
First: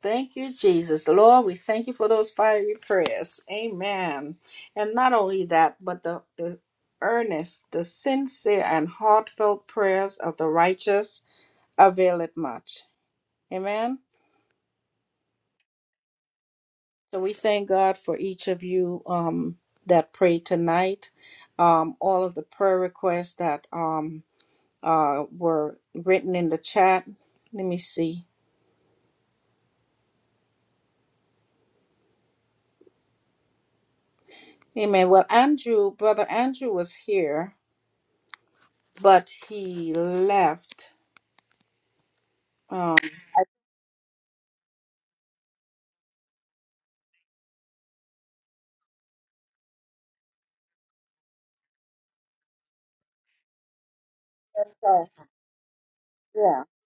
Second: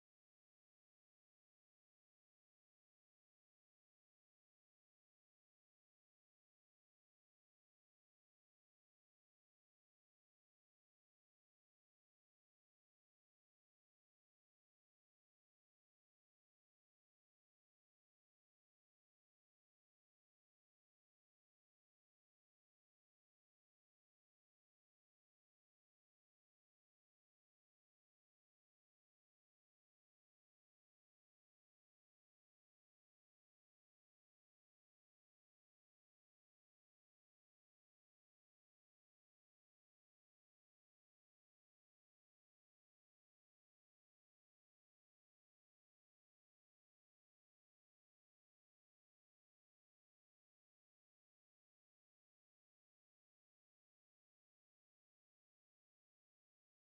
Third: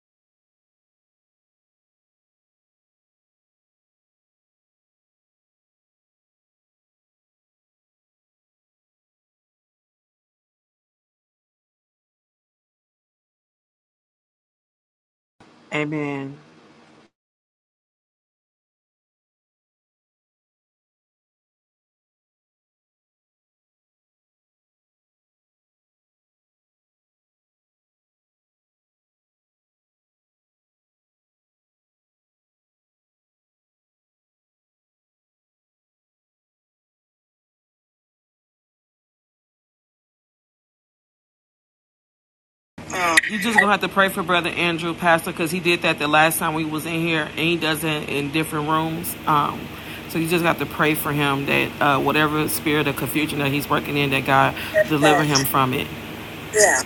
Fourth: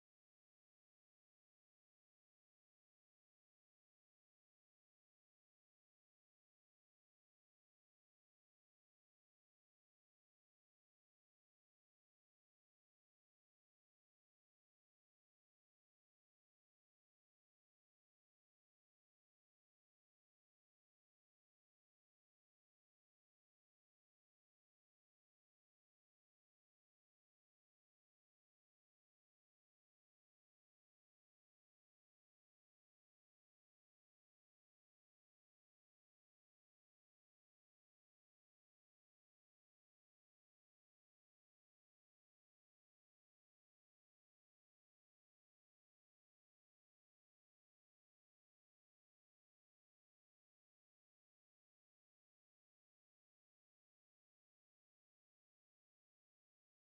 Thank you, Jesus. Lord, we thank you for those fiery prayers. Amen. And not only that, but the, the earnest, the sincere and heartfelt prayers of the righteous availeth much. Amen.
Amen.
So we thank God for each of you um, that prayed tonight. Um, all of the prayer requests that um, uh, were written in the chat. Let me see. Amen. Well, Andrew, brother Andrew was here, but he left. Um,
You just gonna have to pray for Brother Andrew, Pastor, because he did that the last time we was in here, and he does it in different rooms. Um, so you just have to pray for him that uh, whatever spirit of confusion that he's working in, that God
so,
deliver him from it.
yeah.
Yeah.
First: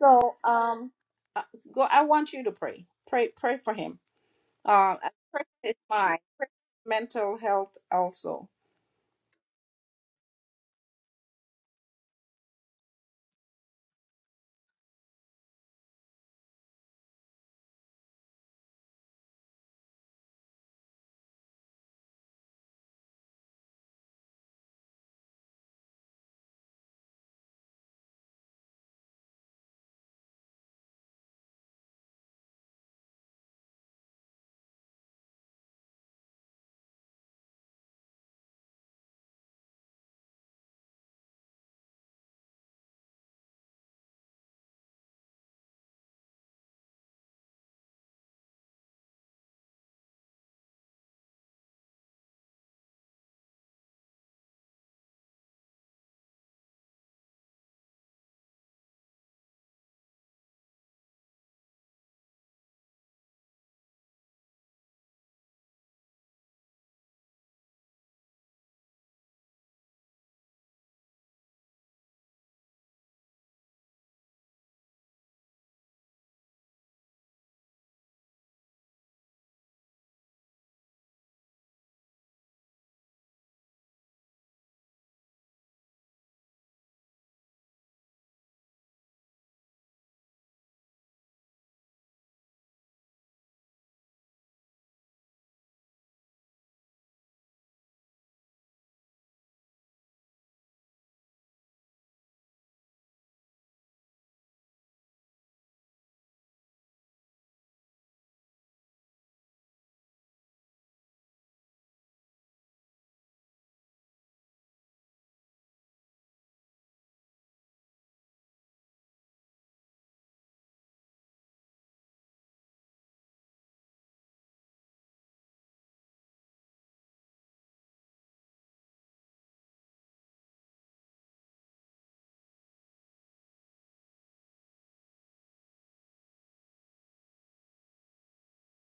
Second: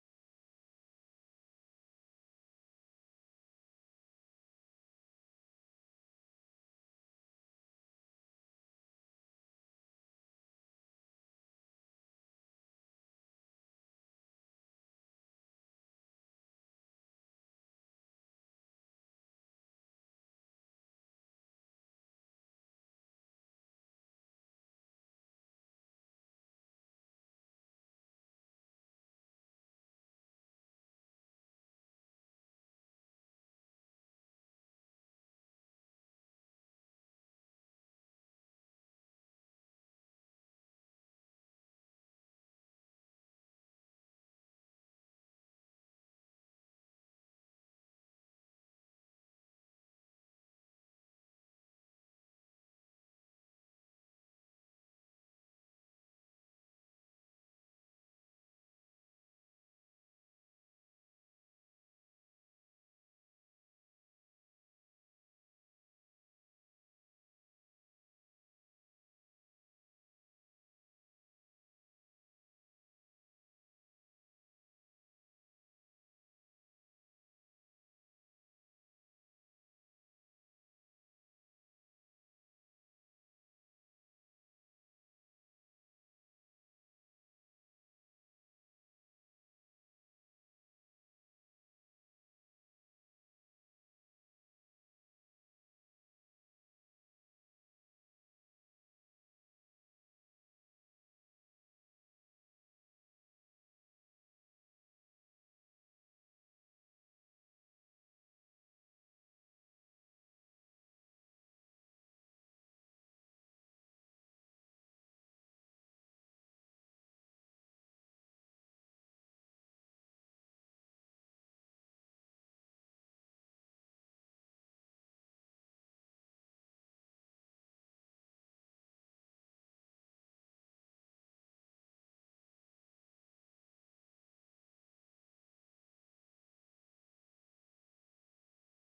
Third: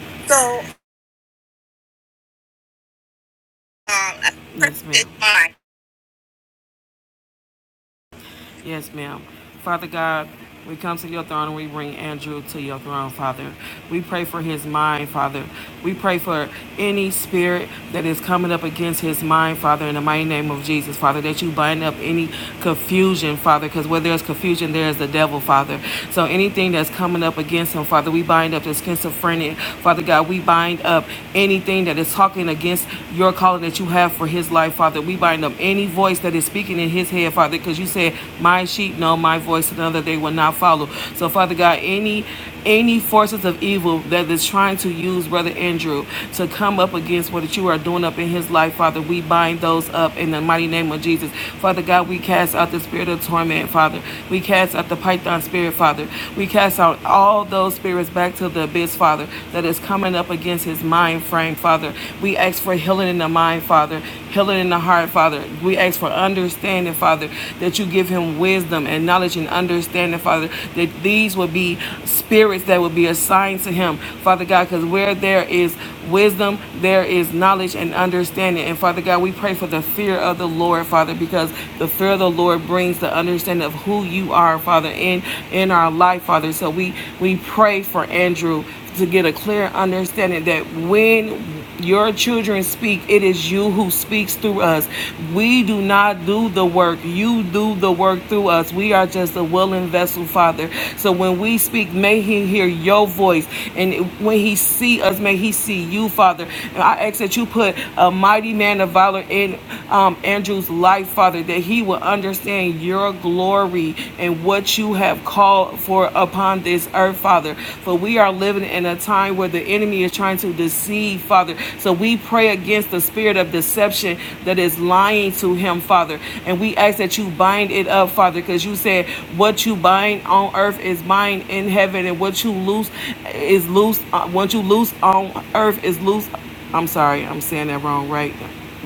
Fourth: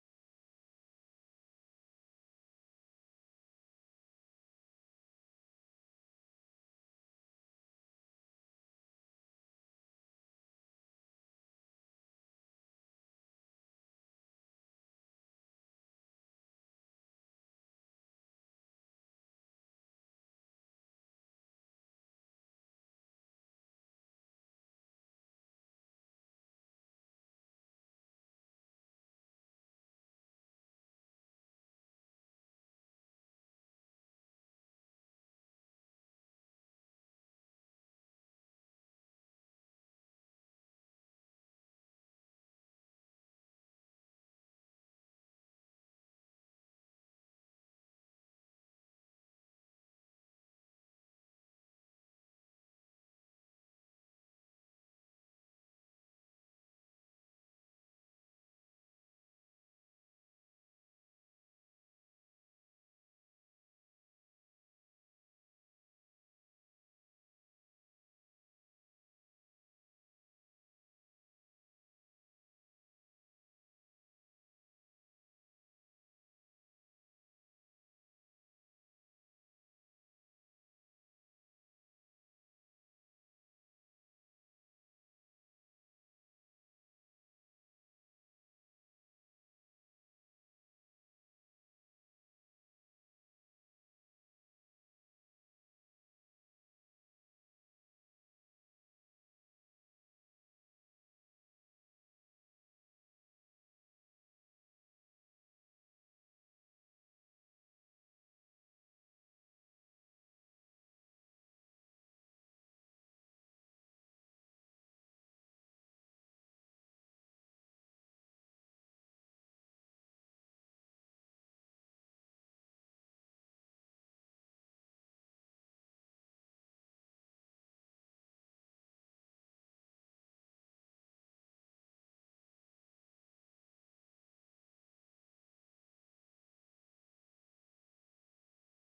So
So um,
um, uh, go. I want you to pray. Pray. Pray for him.
I Yes,
Uh, pray for
ma'am.
his mind. Pray for his mental health also.
Yes, ma'am. Father God, we come to your throne and we bring Andrew to your throne, Father. We pray for his mind, Father. We pray for any spirit that is coming up against his mind, Father, in the mighty name of Jesus, Father, that you bind up any confusion, Father, because where there's confusion, there is the devil, Father. So anything that's coming up against him, Father, we bind up the schizophrenic, Father God. We bind up anything that is talking against your calling that you have for his life, Father. We bind up of any voice that is speaking in his head, Father, because you said, My sheep know my voice, another they will not follow. So, Father God, any any forces of evil that is trying to use Brother Andrew to come up against what you are doing up in his life, Father, we bind those up in the mighty name of Jesus. Father God, we cast out the spirit of torment, Father. We cast out the python spirit, Father. We cast out all those spirits back to the abyss, Father, that is coming up against his mind frame, Father. We ask for healing in the mind, Father, healing in the heart, Father. We ask for understanding, Father, that you give him wisdom and knowledge and understanding, Father, that these will be spirits that will be assigned to him, Father God, because where there is wisdom, there is knowledge and understanding. And Father God, we pray for the fear of the Lord, Father, because the fear of the Lord brings the understanding of who you are, Father, in in our life, Father. So we we pray for Andrew to get a clear understanding that when your children speak. It is you who speaks through us. We do not do the work. You do the work through us. We are just a willing vessel, Father. So when we speak, may He hear your voice, and when He see us, may He see you, Father. And I ask that you put a mighty man of valor in um, Andrew's life, Father, that he will understand your glory and what you have called for upon this earth, Father. Father, for we are living in a time where the enemy is trying to deceive, Father. So we pray against the spirit of deception that is lying to him, Father. And we ask that you bind it up, Father, because you said what you bind on earth is bind in heaven, and what you loose is loose. Uh, what you loose on earth is loose. I'm sorry, I'm saying that wrong, right?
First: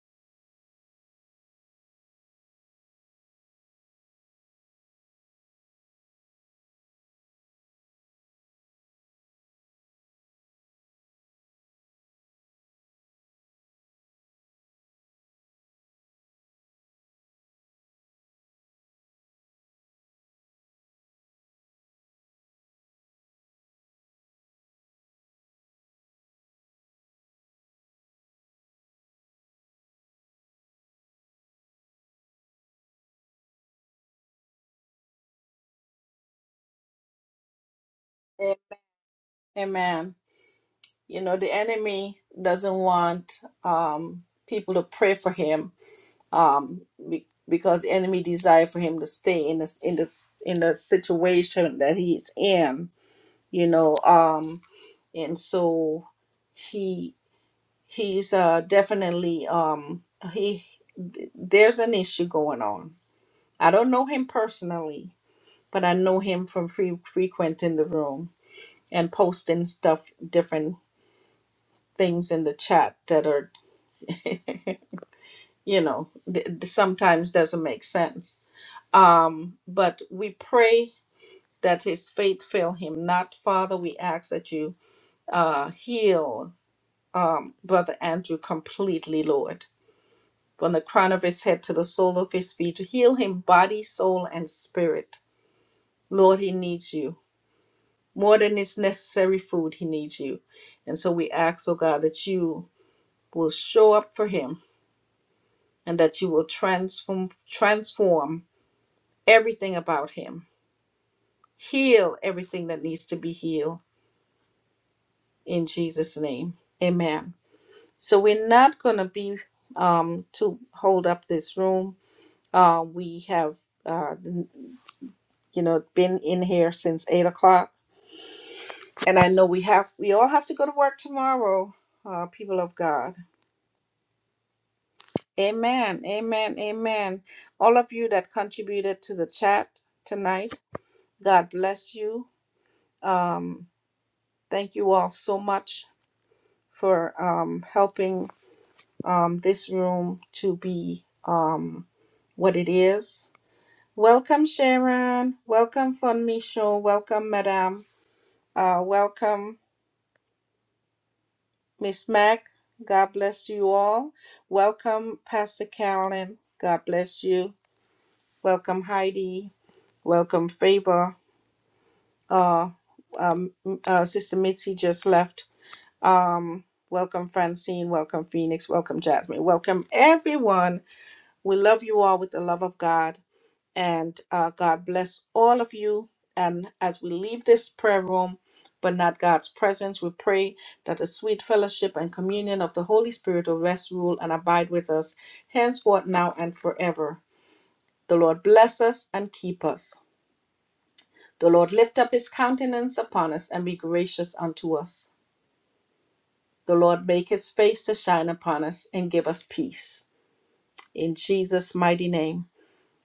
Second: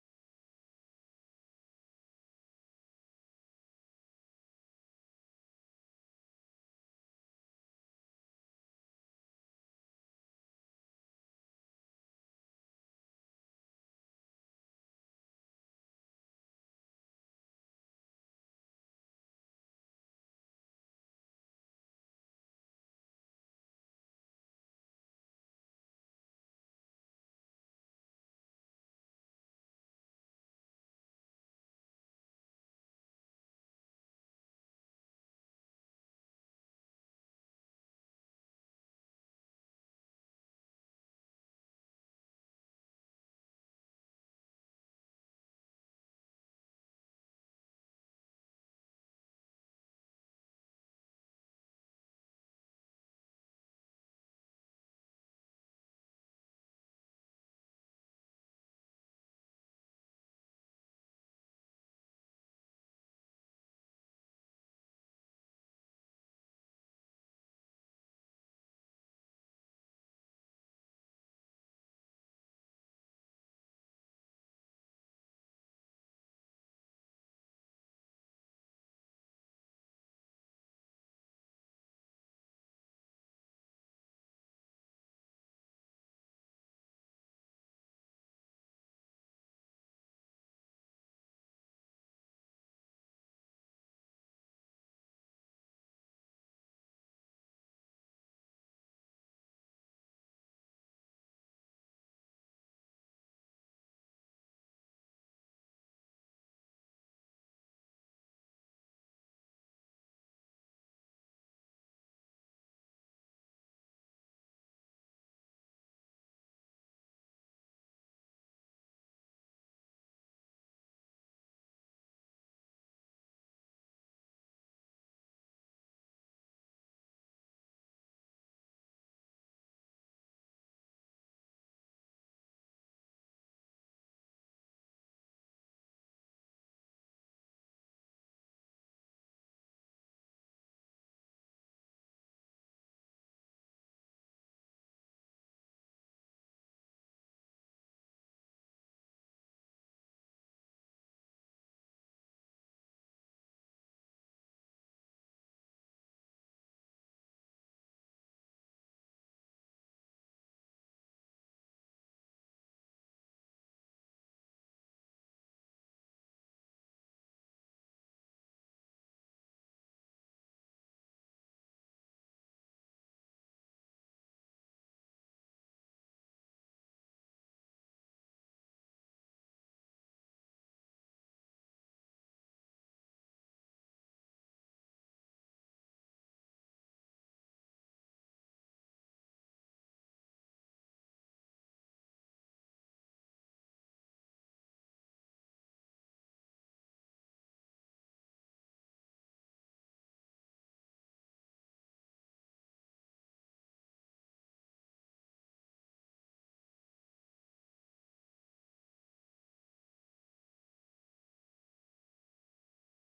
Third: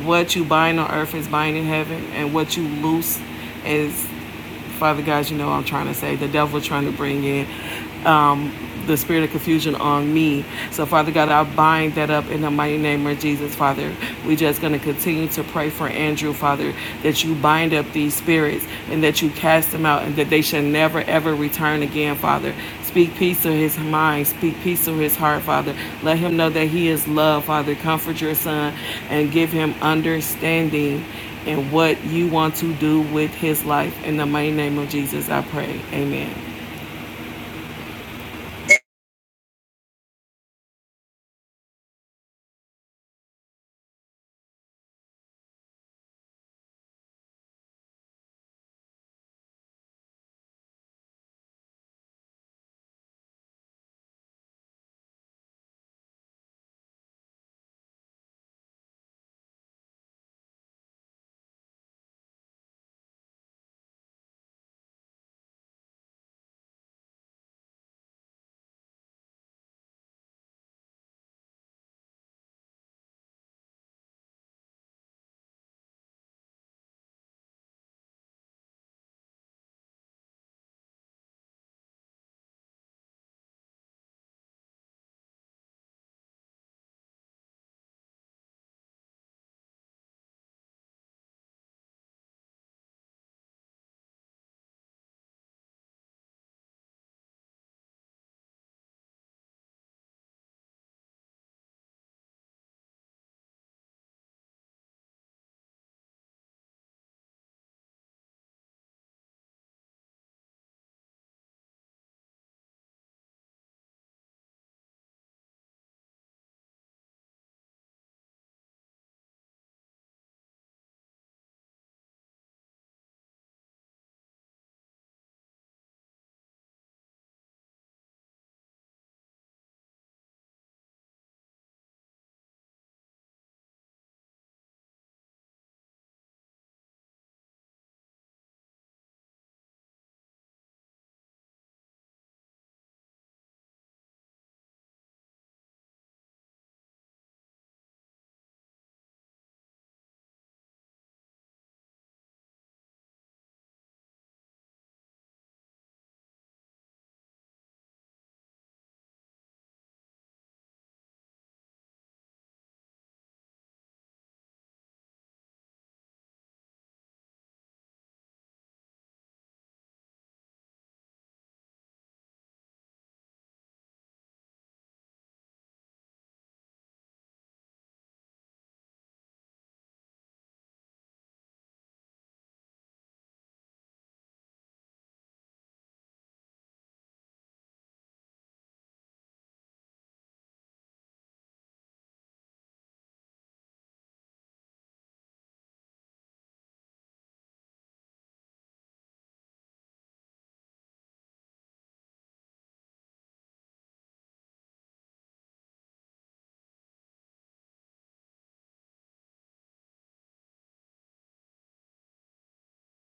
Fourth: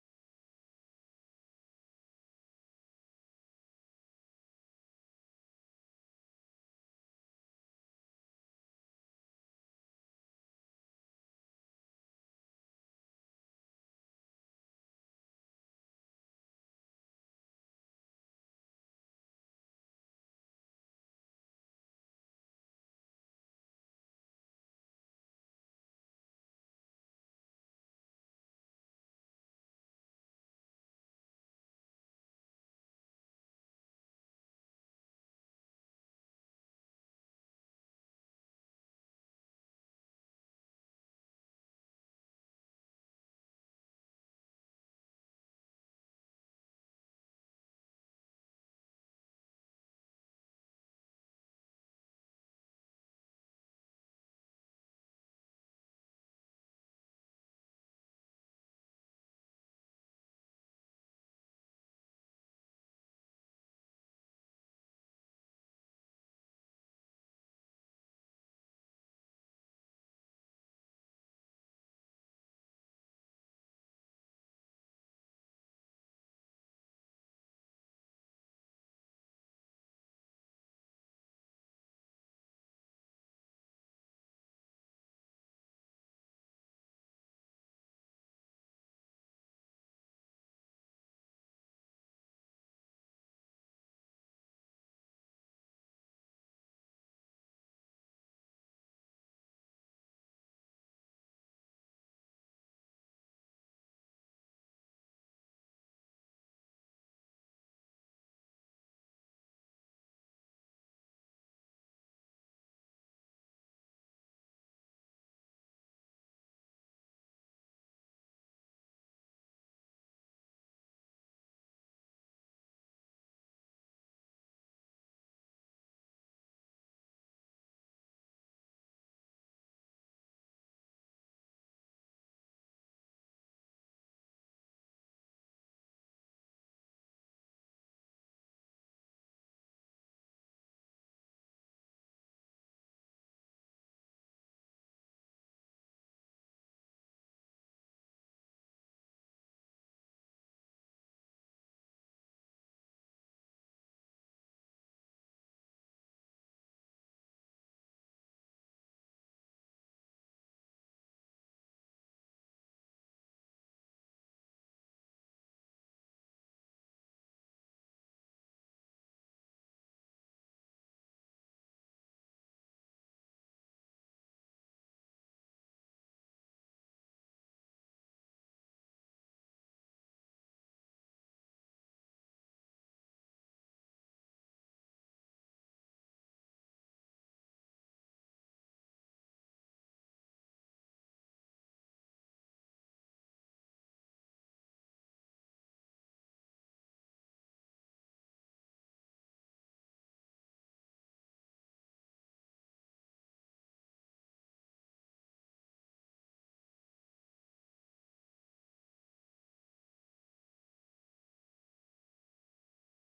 What you bind on earth is bind in heaven, and what you loose is Father God, you know what I'm trying to say the devil trying to bring in the spirit of confusion on me. So, Father God, I bind that up in the mighty name of Jesus, Father. we just going to continue to pray for Andrew, Father, that you bind up these spirits and that you cast them out and that they shall never, ever return again, Father. Speak peace to his mind. Speak peace to his heart, Father. Let him know that he is loved, Father. Comfort your son and give him understanding in what you want to do with his life. In the mighty name of Jesus, I pray. Amen.
Amen. You know, the enemy doesn't want um, people to pray for him um, be- because the enemy desire for him to stay in this in this in the situation that he's in. You know, um, and so he he's uh, definitely um, he th- there's an issue going on. I don't know him personally, but I know him from free, frequenting the room and posting stuff different things in the chat that are. *laughs* you know, th- th- sometimes doesn't make sense. Um, but we pray that his faith fail him not. Father, we ask that you uh, heal um, Brother Andrew completely, Lord, from the crown of his head to the sole of his feet. Heal him body, soul, and spirit. Lord, he needs you. More than his necessary food, he needs you. And so we ask, oh God, that you will show up for him and that you will transform transform everything about him. Heal everything that needs to be healed in Jesus' name. Amen. So we're not going to be um, to hold up this room. Uh, we have, uh, you know, been in here since eight o'clock, and I know we have. We all have to go to work tomorrow, uh, people of God. Amen. Amen. Amen. All of you that contributed to the chat tonight, God bless you. Um, thank you all so much for um, helping um, this room to be um, what it is. Welcome, Sharon. Welcome, Fun Micho. Welcome, Madame. Uh, welcome, Miss Mac. God bless you all. Welcome, Pastor Carolyn. God bless you. Welcome, Heidi. Welcome, Favor. Uh, um, uh, Sister Mitzi just left. Um, welcome, Francine. Welcome, Phoenix. Welcome, Jasmine. Welcome, everyone We love you all with the love of God, and uh, God bless all of you. And as we leave this prayer room, but not God's presence, we pray that the sweet fellowship and communion of the Holy Spirit will rest, rule, and abide with us henceforth, now, and forever. The Lord bless us and keep us. The Lord lift up his countenance upon us and be gracious unto us. The Lord make his face to shine upon us and give us peace. In Jesus' mighty name.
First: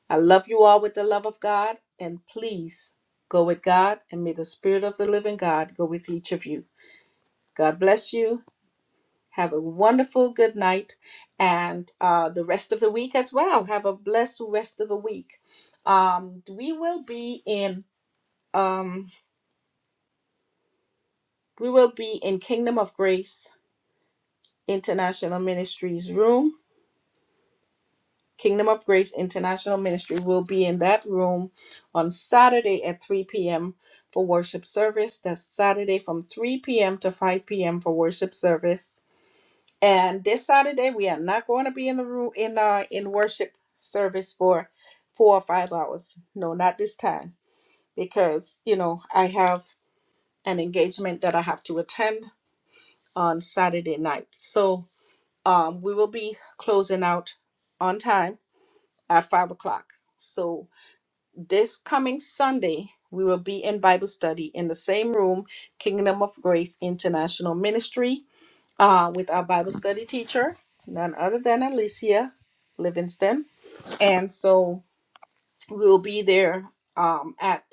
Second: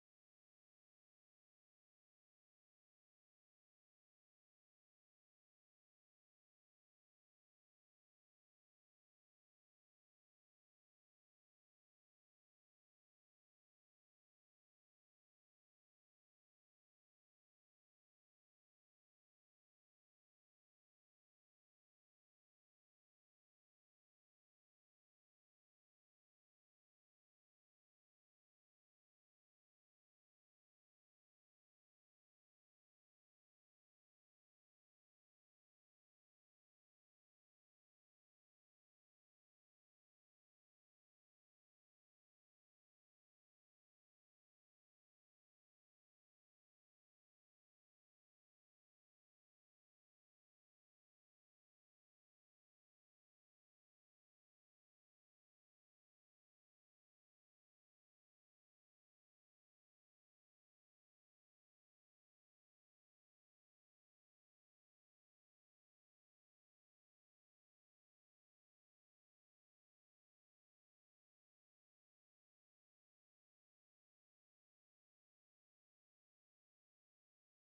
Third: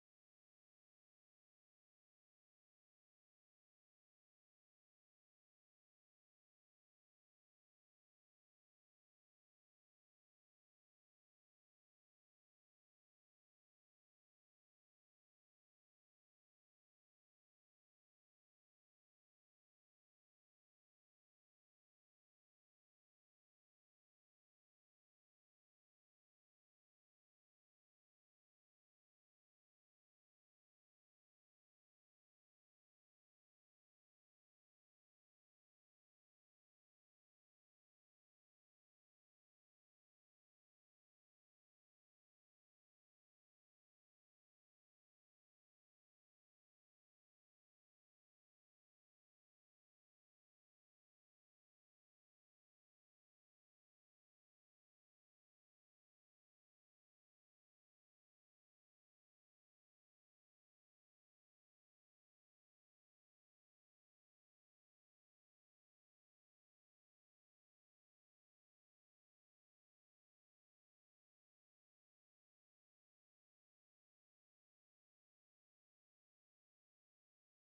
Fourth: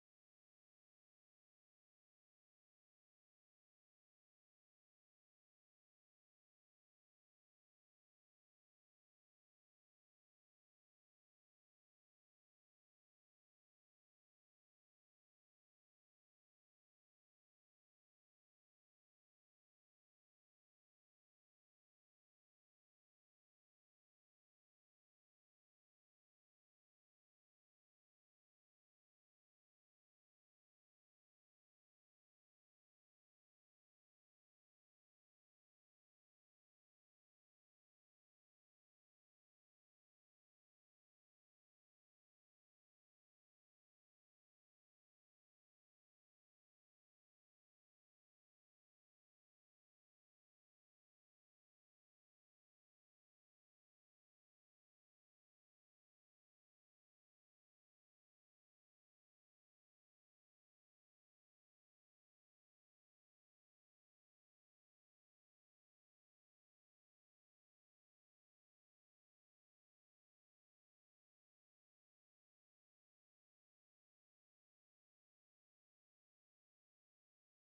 I love you all with the love of God, and please go with God, and may the Spirit of the living God go with each of you. God bless you. Have a wonderful good night and uh, the rest of the week as well. Have a blessed rest of the week. Um, we will be in um, we will be in Kingdom of Grace International Ministries room Kingdom of Grace International Ministry will be in that room on Saturday at 3 p.m. for worship service. That's Saturday from 3 p.m. to 5 p.m. for worship service. And this Saturday we are not going to be in the room in uh in worship service for four or five hours. No, not this time because you know I have an engagement that I have to attend on Saturday night. So um we will be closing out on time at five o'clock. So this coming Sunday, we will be in Bible study in the same room, Kingdom of Grace International Ministry, uh, with our Bible study teacher, none other than Alicia Livingston. And so we will be there um, at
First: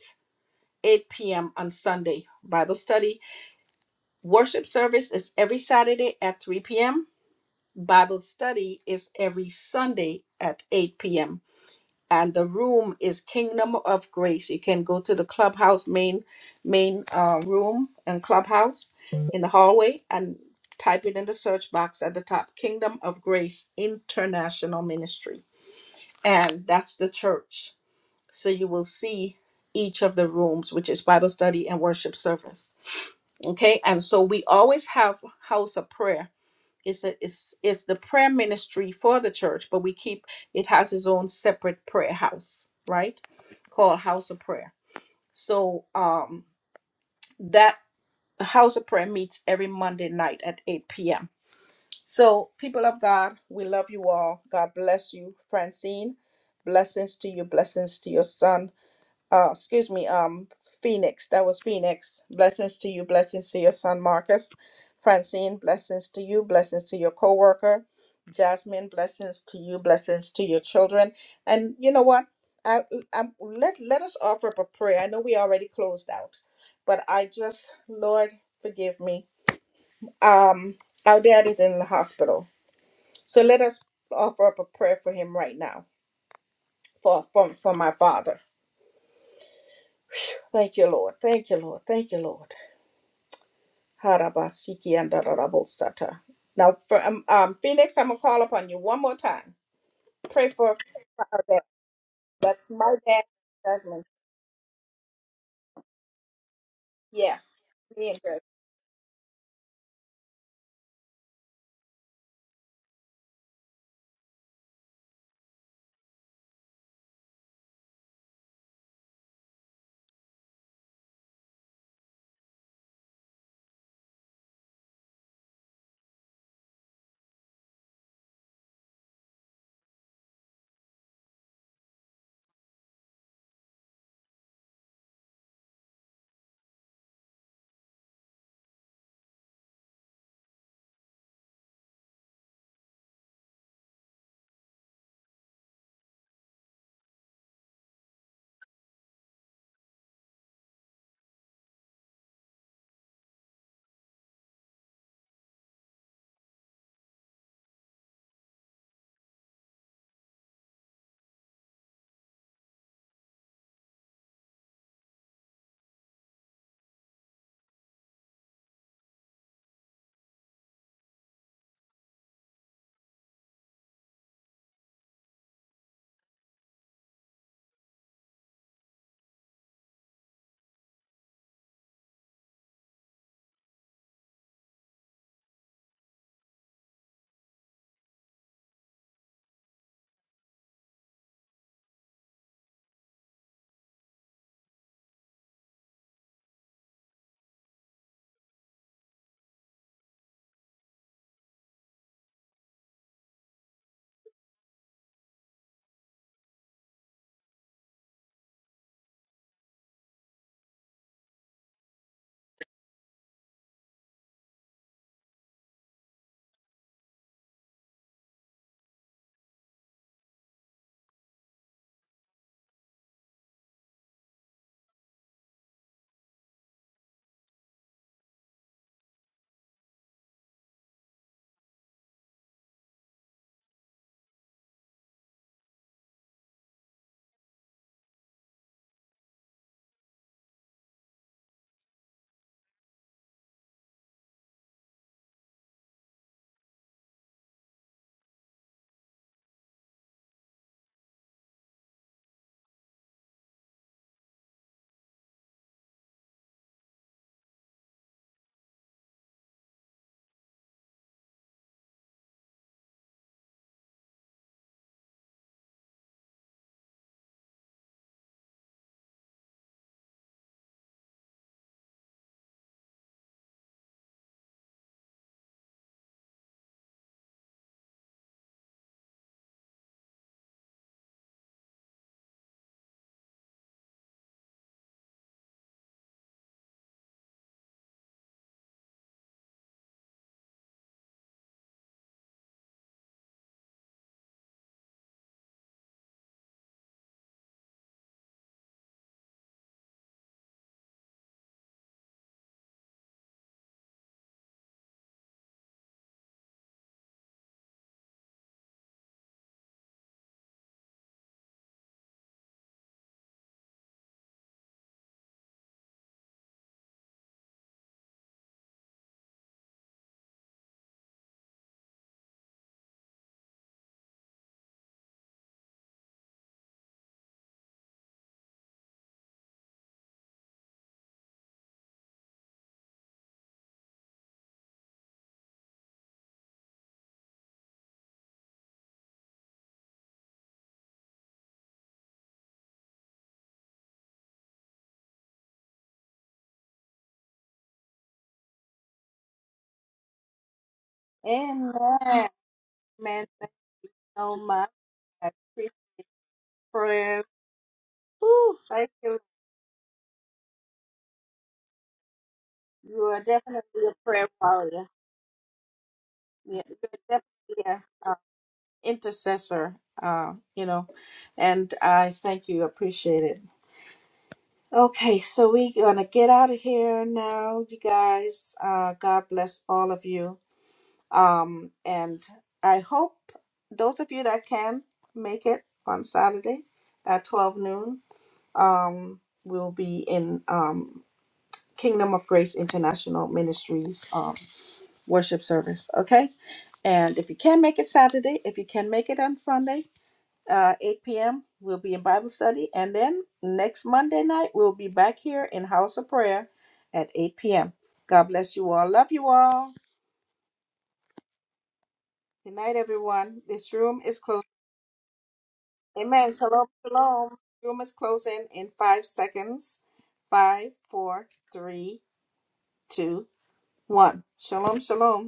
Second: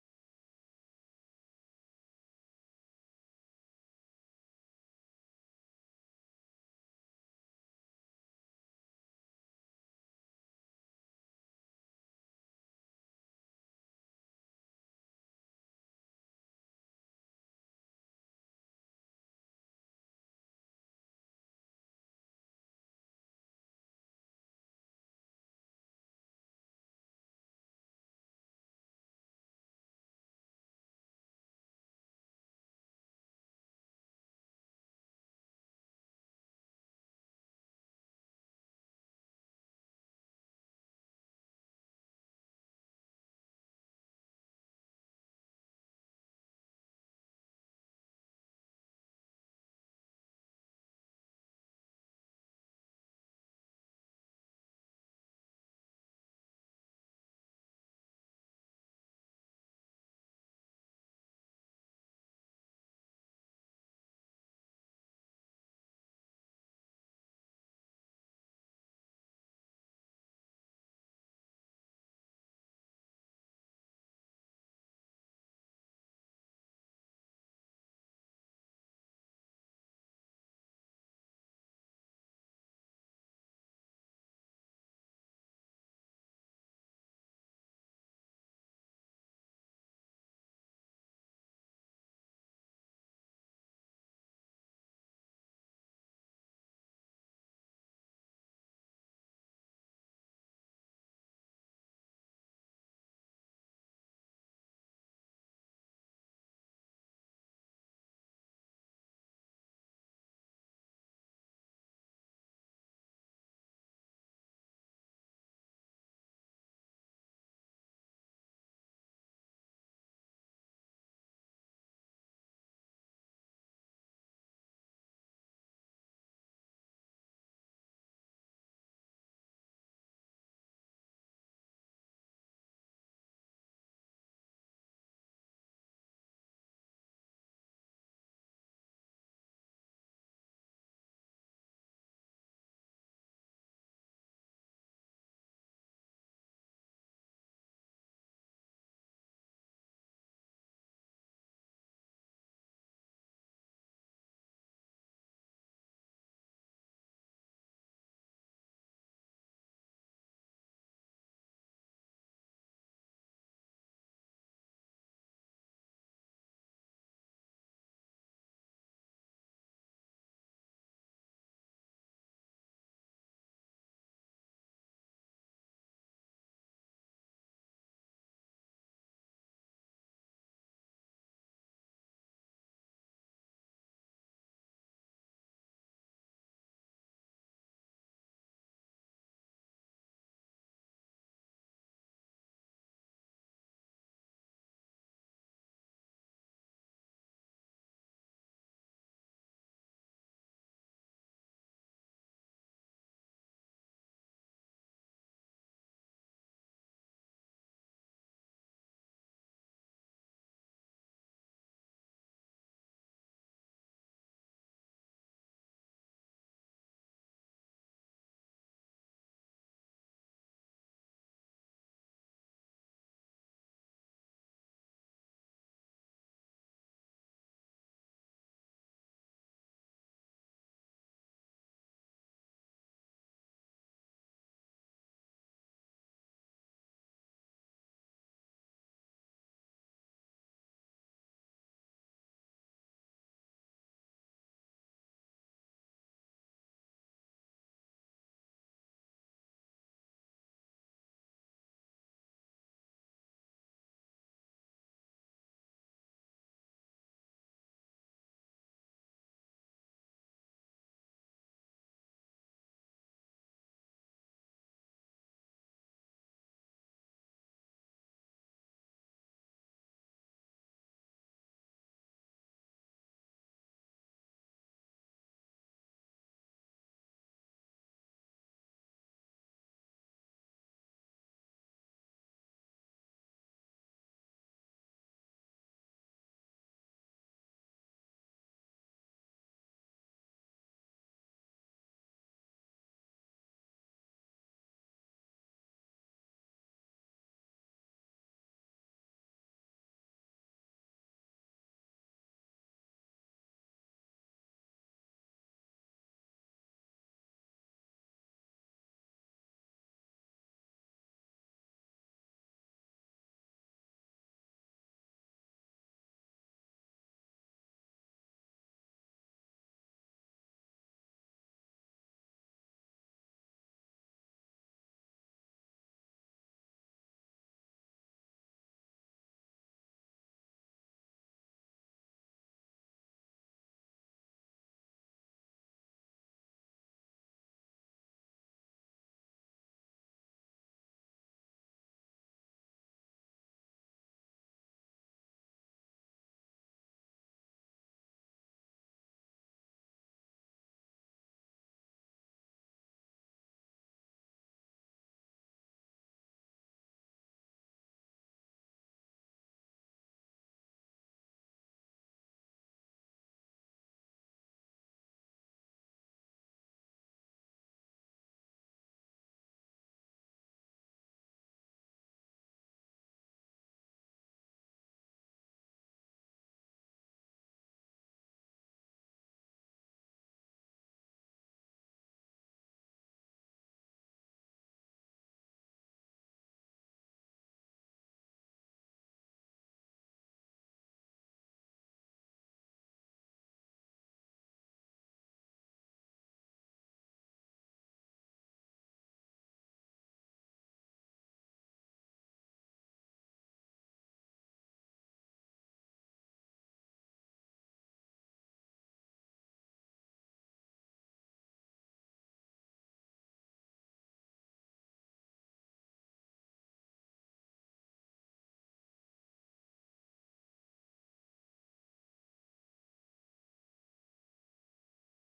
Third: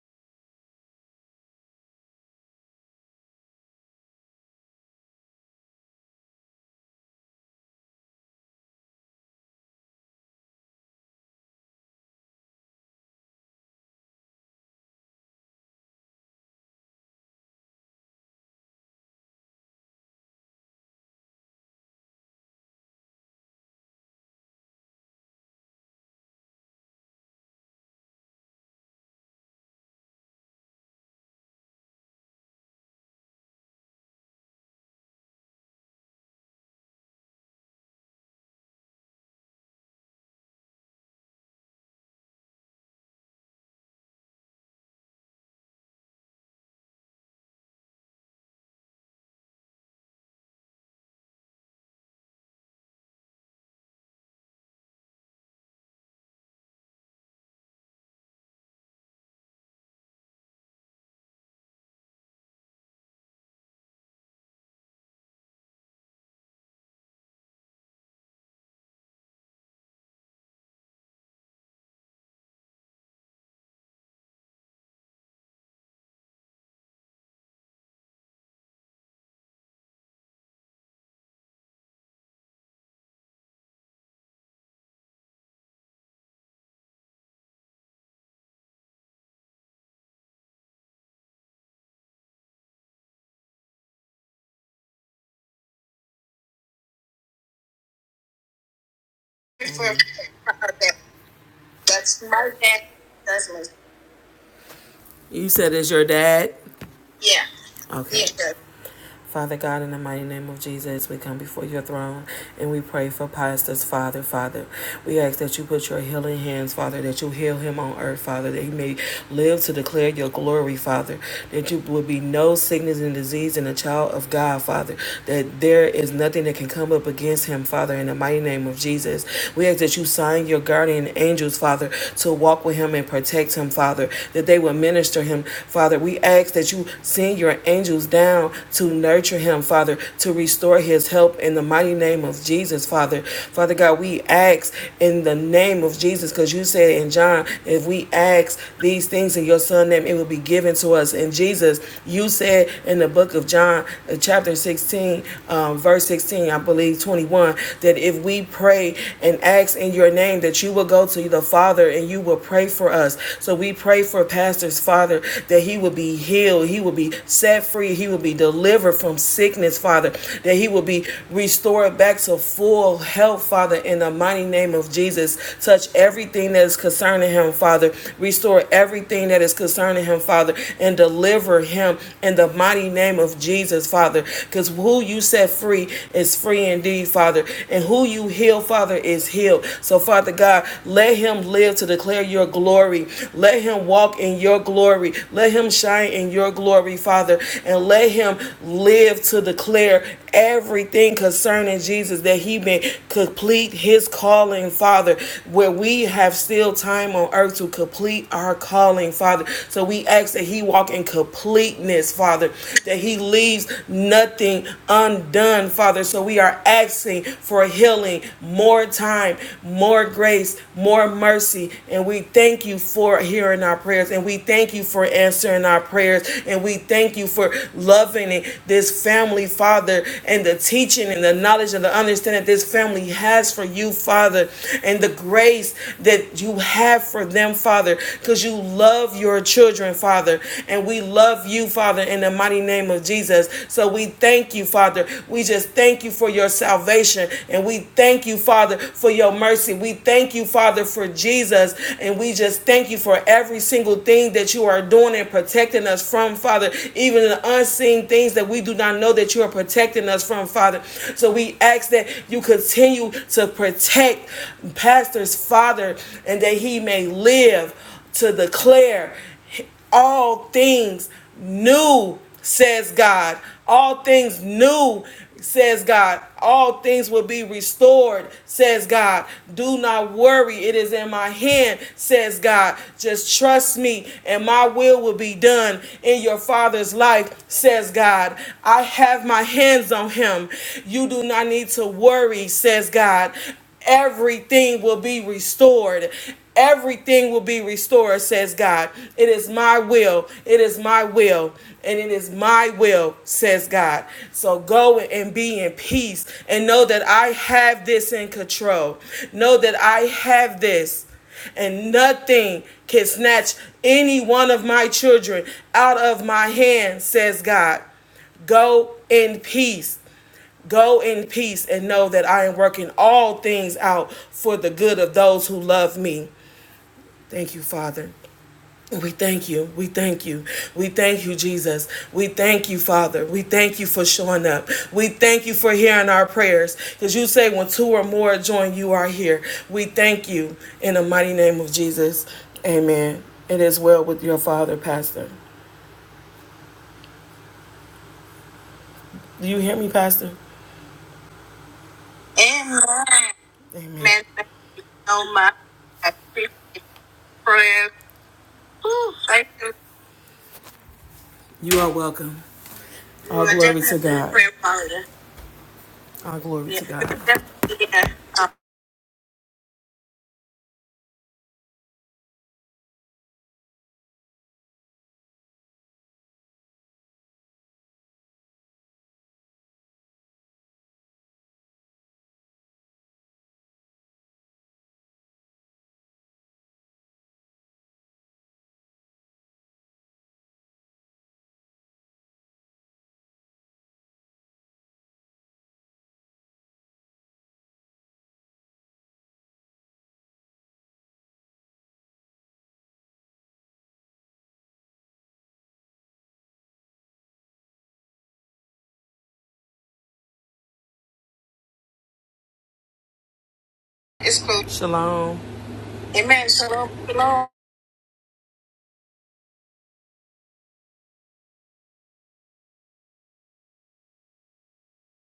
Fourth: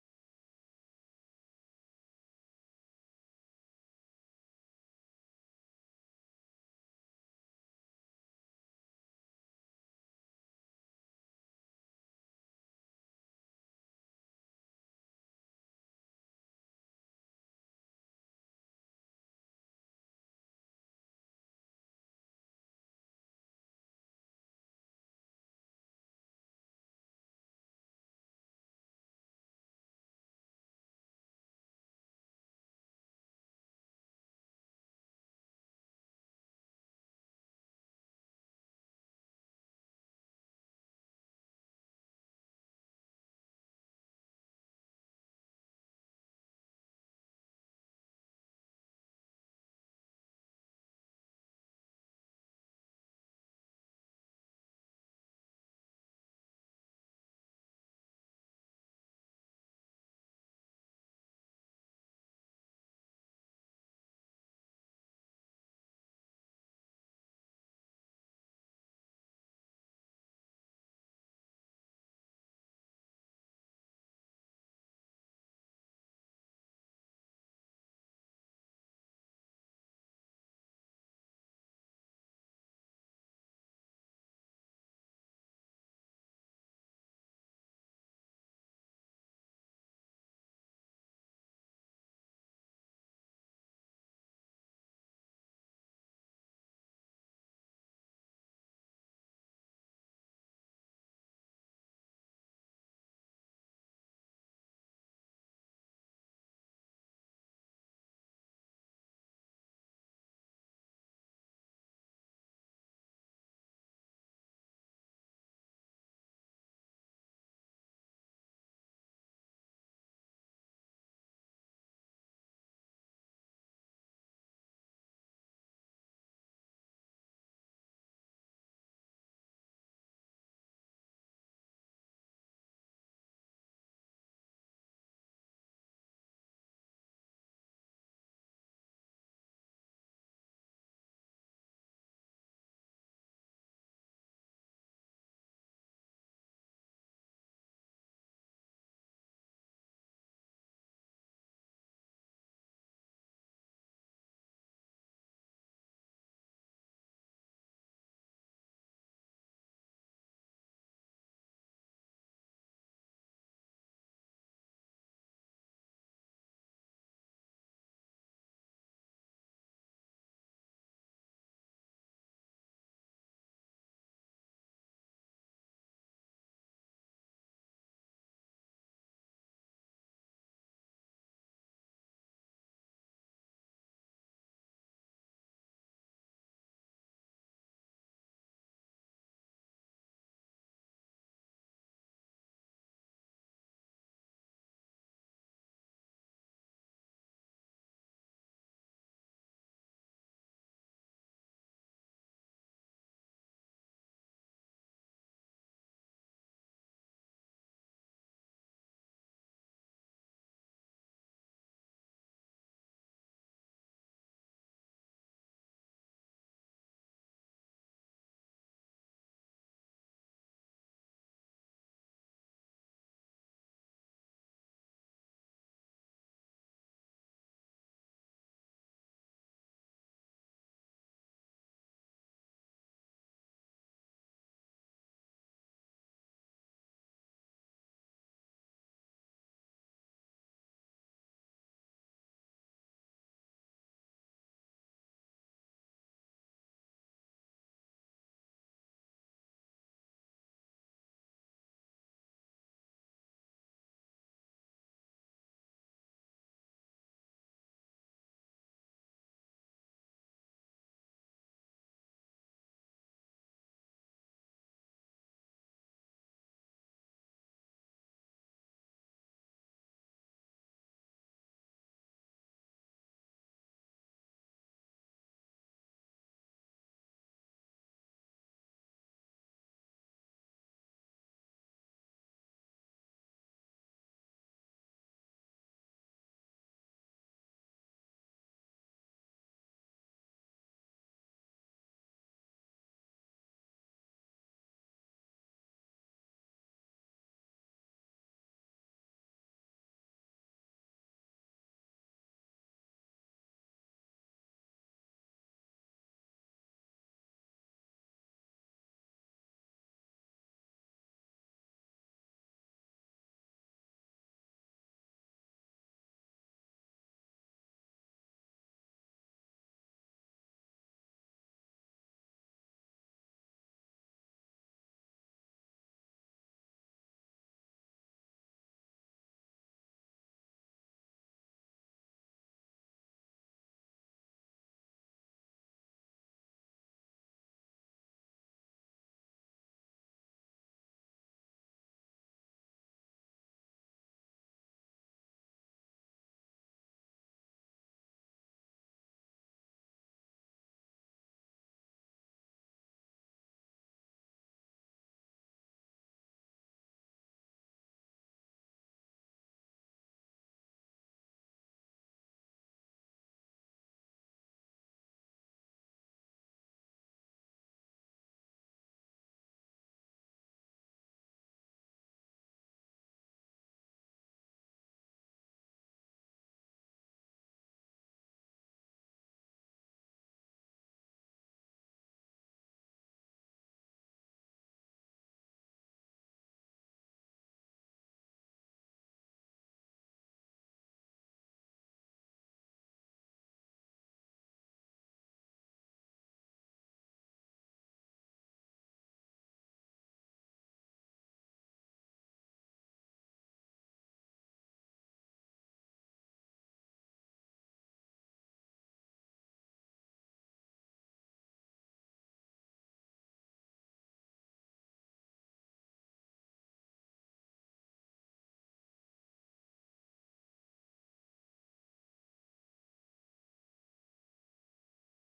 8 p.m. on Sunday. Bible study. Worship service is every Saturday at 3 p.m. Bible study is every Sunday at 8 p.m. and the room is Kingdom of Grace. You can go to the clubhouse main main uh, room and clubhouse in the hallway and type it in the search box at the top Kingdom of Grace International Ministry. And that's the church. So you will see each of the rooms, which is Bible study and worship service. Okay, and so we always have house of prayer it's a, it's it's the prayer ministry for the church, but we keep it has its own separate prayer house, right? Called House of Prayer. So um that House of Prayer meets every Monday night at 8 p.m. So people of God, we love you all. God bless you, Francine. Blessings to you, blessings to your son uh, excuse me, um, Phoenix. That was Phoenix. Blessings to you. Blessings to your son, Marcus. Francine, blessings to you. Blessings to your coworker, Jasmine. Blessings to you. Blessings to your children. And you know what? I, I let let us offer up a prayer. I know we already closed out, but I just, Lord, forgive me. Um, our dad is in the hospital, so let us offer up a prayer for him right now. For from for for my father. Thank you, Lord. Thank you, Lord. Thank you, Lord. Harabasiki and Darabosata. Now, for, um, um, Phoenix, I'm going to call upon you one more time. Pray for for her that.
That's my
That's
dad.
my dad,
That's my
Desmond.
You said it's your dad?
Yeah,
yeah.
me and
Okay. Yeah. Father God, in the mighty name of Jesus, we come before your throne and we pray for pastors, Father, Father. We ask that you put your healing hands, Father, that you heal him on earth, Father, that he may live to declare your glory, Father, that you will be no sickness and disease in the child of God, Father, that there is nothing that can come up against him, Father, in the mighty name of Jesus. We ask that you sign your guardian angels, Father, to walk with him and protect him, Father, that they will minister him, Father. We ask that you send your angels down to nurse nurture him, Father, to restore his help in the mighty name of Jesus, Father. Father God, we ask in the name of Jesus, because you said in John, if we ask these things in your Son' name, it will be given to us. And Jesus, you said in the book of John, uh, chapter 16, um, verse 16, I believe 21, that if we pray and ask in your name, that you will go to the Father and you will pray for us. So we pray for Pastor's Father that he will be healed, he will be set free, he will be delivered delivered from sickness, Father, that he will be restored back to full health, Father, in the mighty name of Jesus. Touch everything that is concerning him, Father. Restore everything that is concerning him, Father, and deliver him in the mighty name of Jesus, Father. Because who you set free is free indeed, Father, and who you heal, Father, is healed. So, Father God, let him live to declare your glory. Let him walk in your glory. Let him shine in your glory, Father, and let him live to declare everything concerning Jesus that he may complete his calling, Father, where we have still time on earth to complete our calling, Father. So we ask that he walk in completeness, Father, that he leaves nothing undone, Father. So we are asking for healing, more time, more grace, more mercy, and we thank you for hearing our prayers and we thank you for answering our prayers and we thank you for loving and this family, Father, and the teaching and the knowledge and the understanding that this family has for you, Father, and the grace that you have for them, Father, because you love your children, Father, and we love you, Father, in the mighty name of Jesus. So we thank you, Father. We just thank you for your salvation, and we thank you, Father, for your mercy. We thank you, Father, for Jesus, and we just thank you for every single thing that you are doing and protecting us from, Father, even the unseen things things that we do not know that you are protecting us from, Father. So we ask that you continue to protect Pastor's father and that he may live to declare all things new, says God. All things new says God. All things will be restored, says God. Do not worry, it is in my hand, says God. Just trust me, and my will will be done in your father's life, says God. I have my hands on him. You do not need to worry, says God everything will be restored. Everything will be restored, says God. It is my will. It is my will. And it is my will, says God. So go and be in peace and know that I have this in control. Know that I have this. And nothing can snatch any one of my children out of my hand, says God. Go in peace. Go in peace and know that I am working all things out for the good of those who love me. Thank you, Father. We thank you. We thank you. We thank you, Jesus. We thank you, Father. We thank you for showing up. We thank you for hearing our prayers. Because you say, when two or more join, you are here. We thank you in the mighty name of Jesus. Amen. It is well with your father, Pastor. Do you hear me, Pastor?
Amen.
Amen. Amen.
Man, thank you
Amen.
so
Thank
much.
you
I
so much.
appreciate your
I appreciate your
prayers.
prayers.
Woo, thank
Ooh,
you.
thank you. You are welcome.
You are
You All are glory to
definitely a prayer
God. prayer
warrior.
warrior. All
Yeah,
glory Yeah, to
You're
God.
definitely an
Yeah.
uh,
Um,
intercessor, uh, you know, and I thank you. Appreciate it. Okay, so we're gonna get out of here now, you guys. Uh, God bless all of you. Um, and I hope those of you that can make it on Saturday at 12 noon, um, will be in um, Kingdom of Grace International Ministries um, worship service. Okay, and if you can make it Saturday, if you can make it on Sunday, uh, 8 p.m. We'll be in Bible study. And then next Monday night, we'll be back here in House of Prayer at 8 p.m. God bless you all. Love you all. Good night, everyone. This room is
it's
closed.
cool. Shalom.
Amen.
Amen.
Shalom,
Shalom.
shalom.
Shalom.
Room is closing in five seconds. Five, four, three, two, one. Shalom, shalom.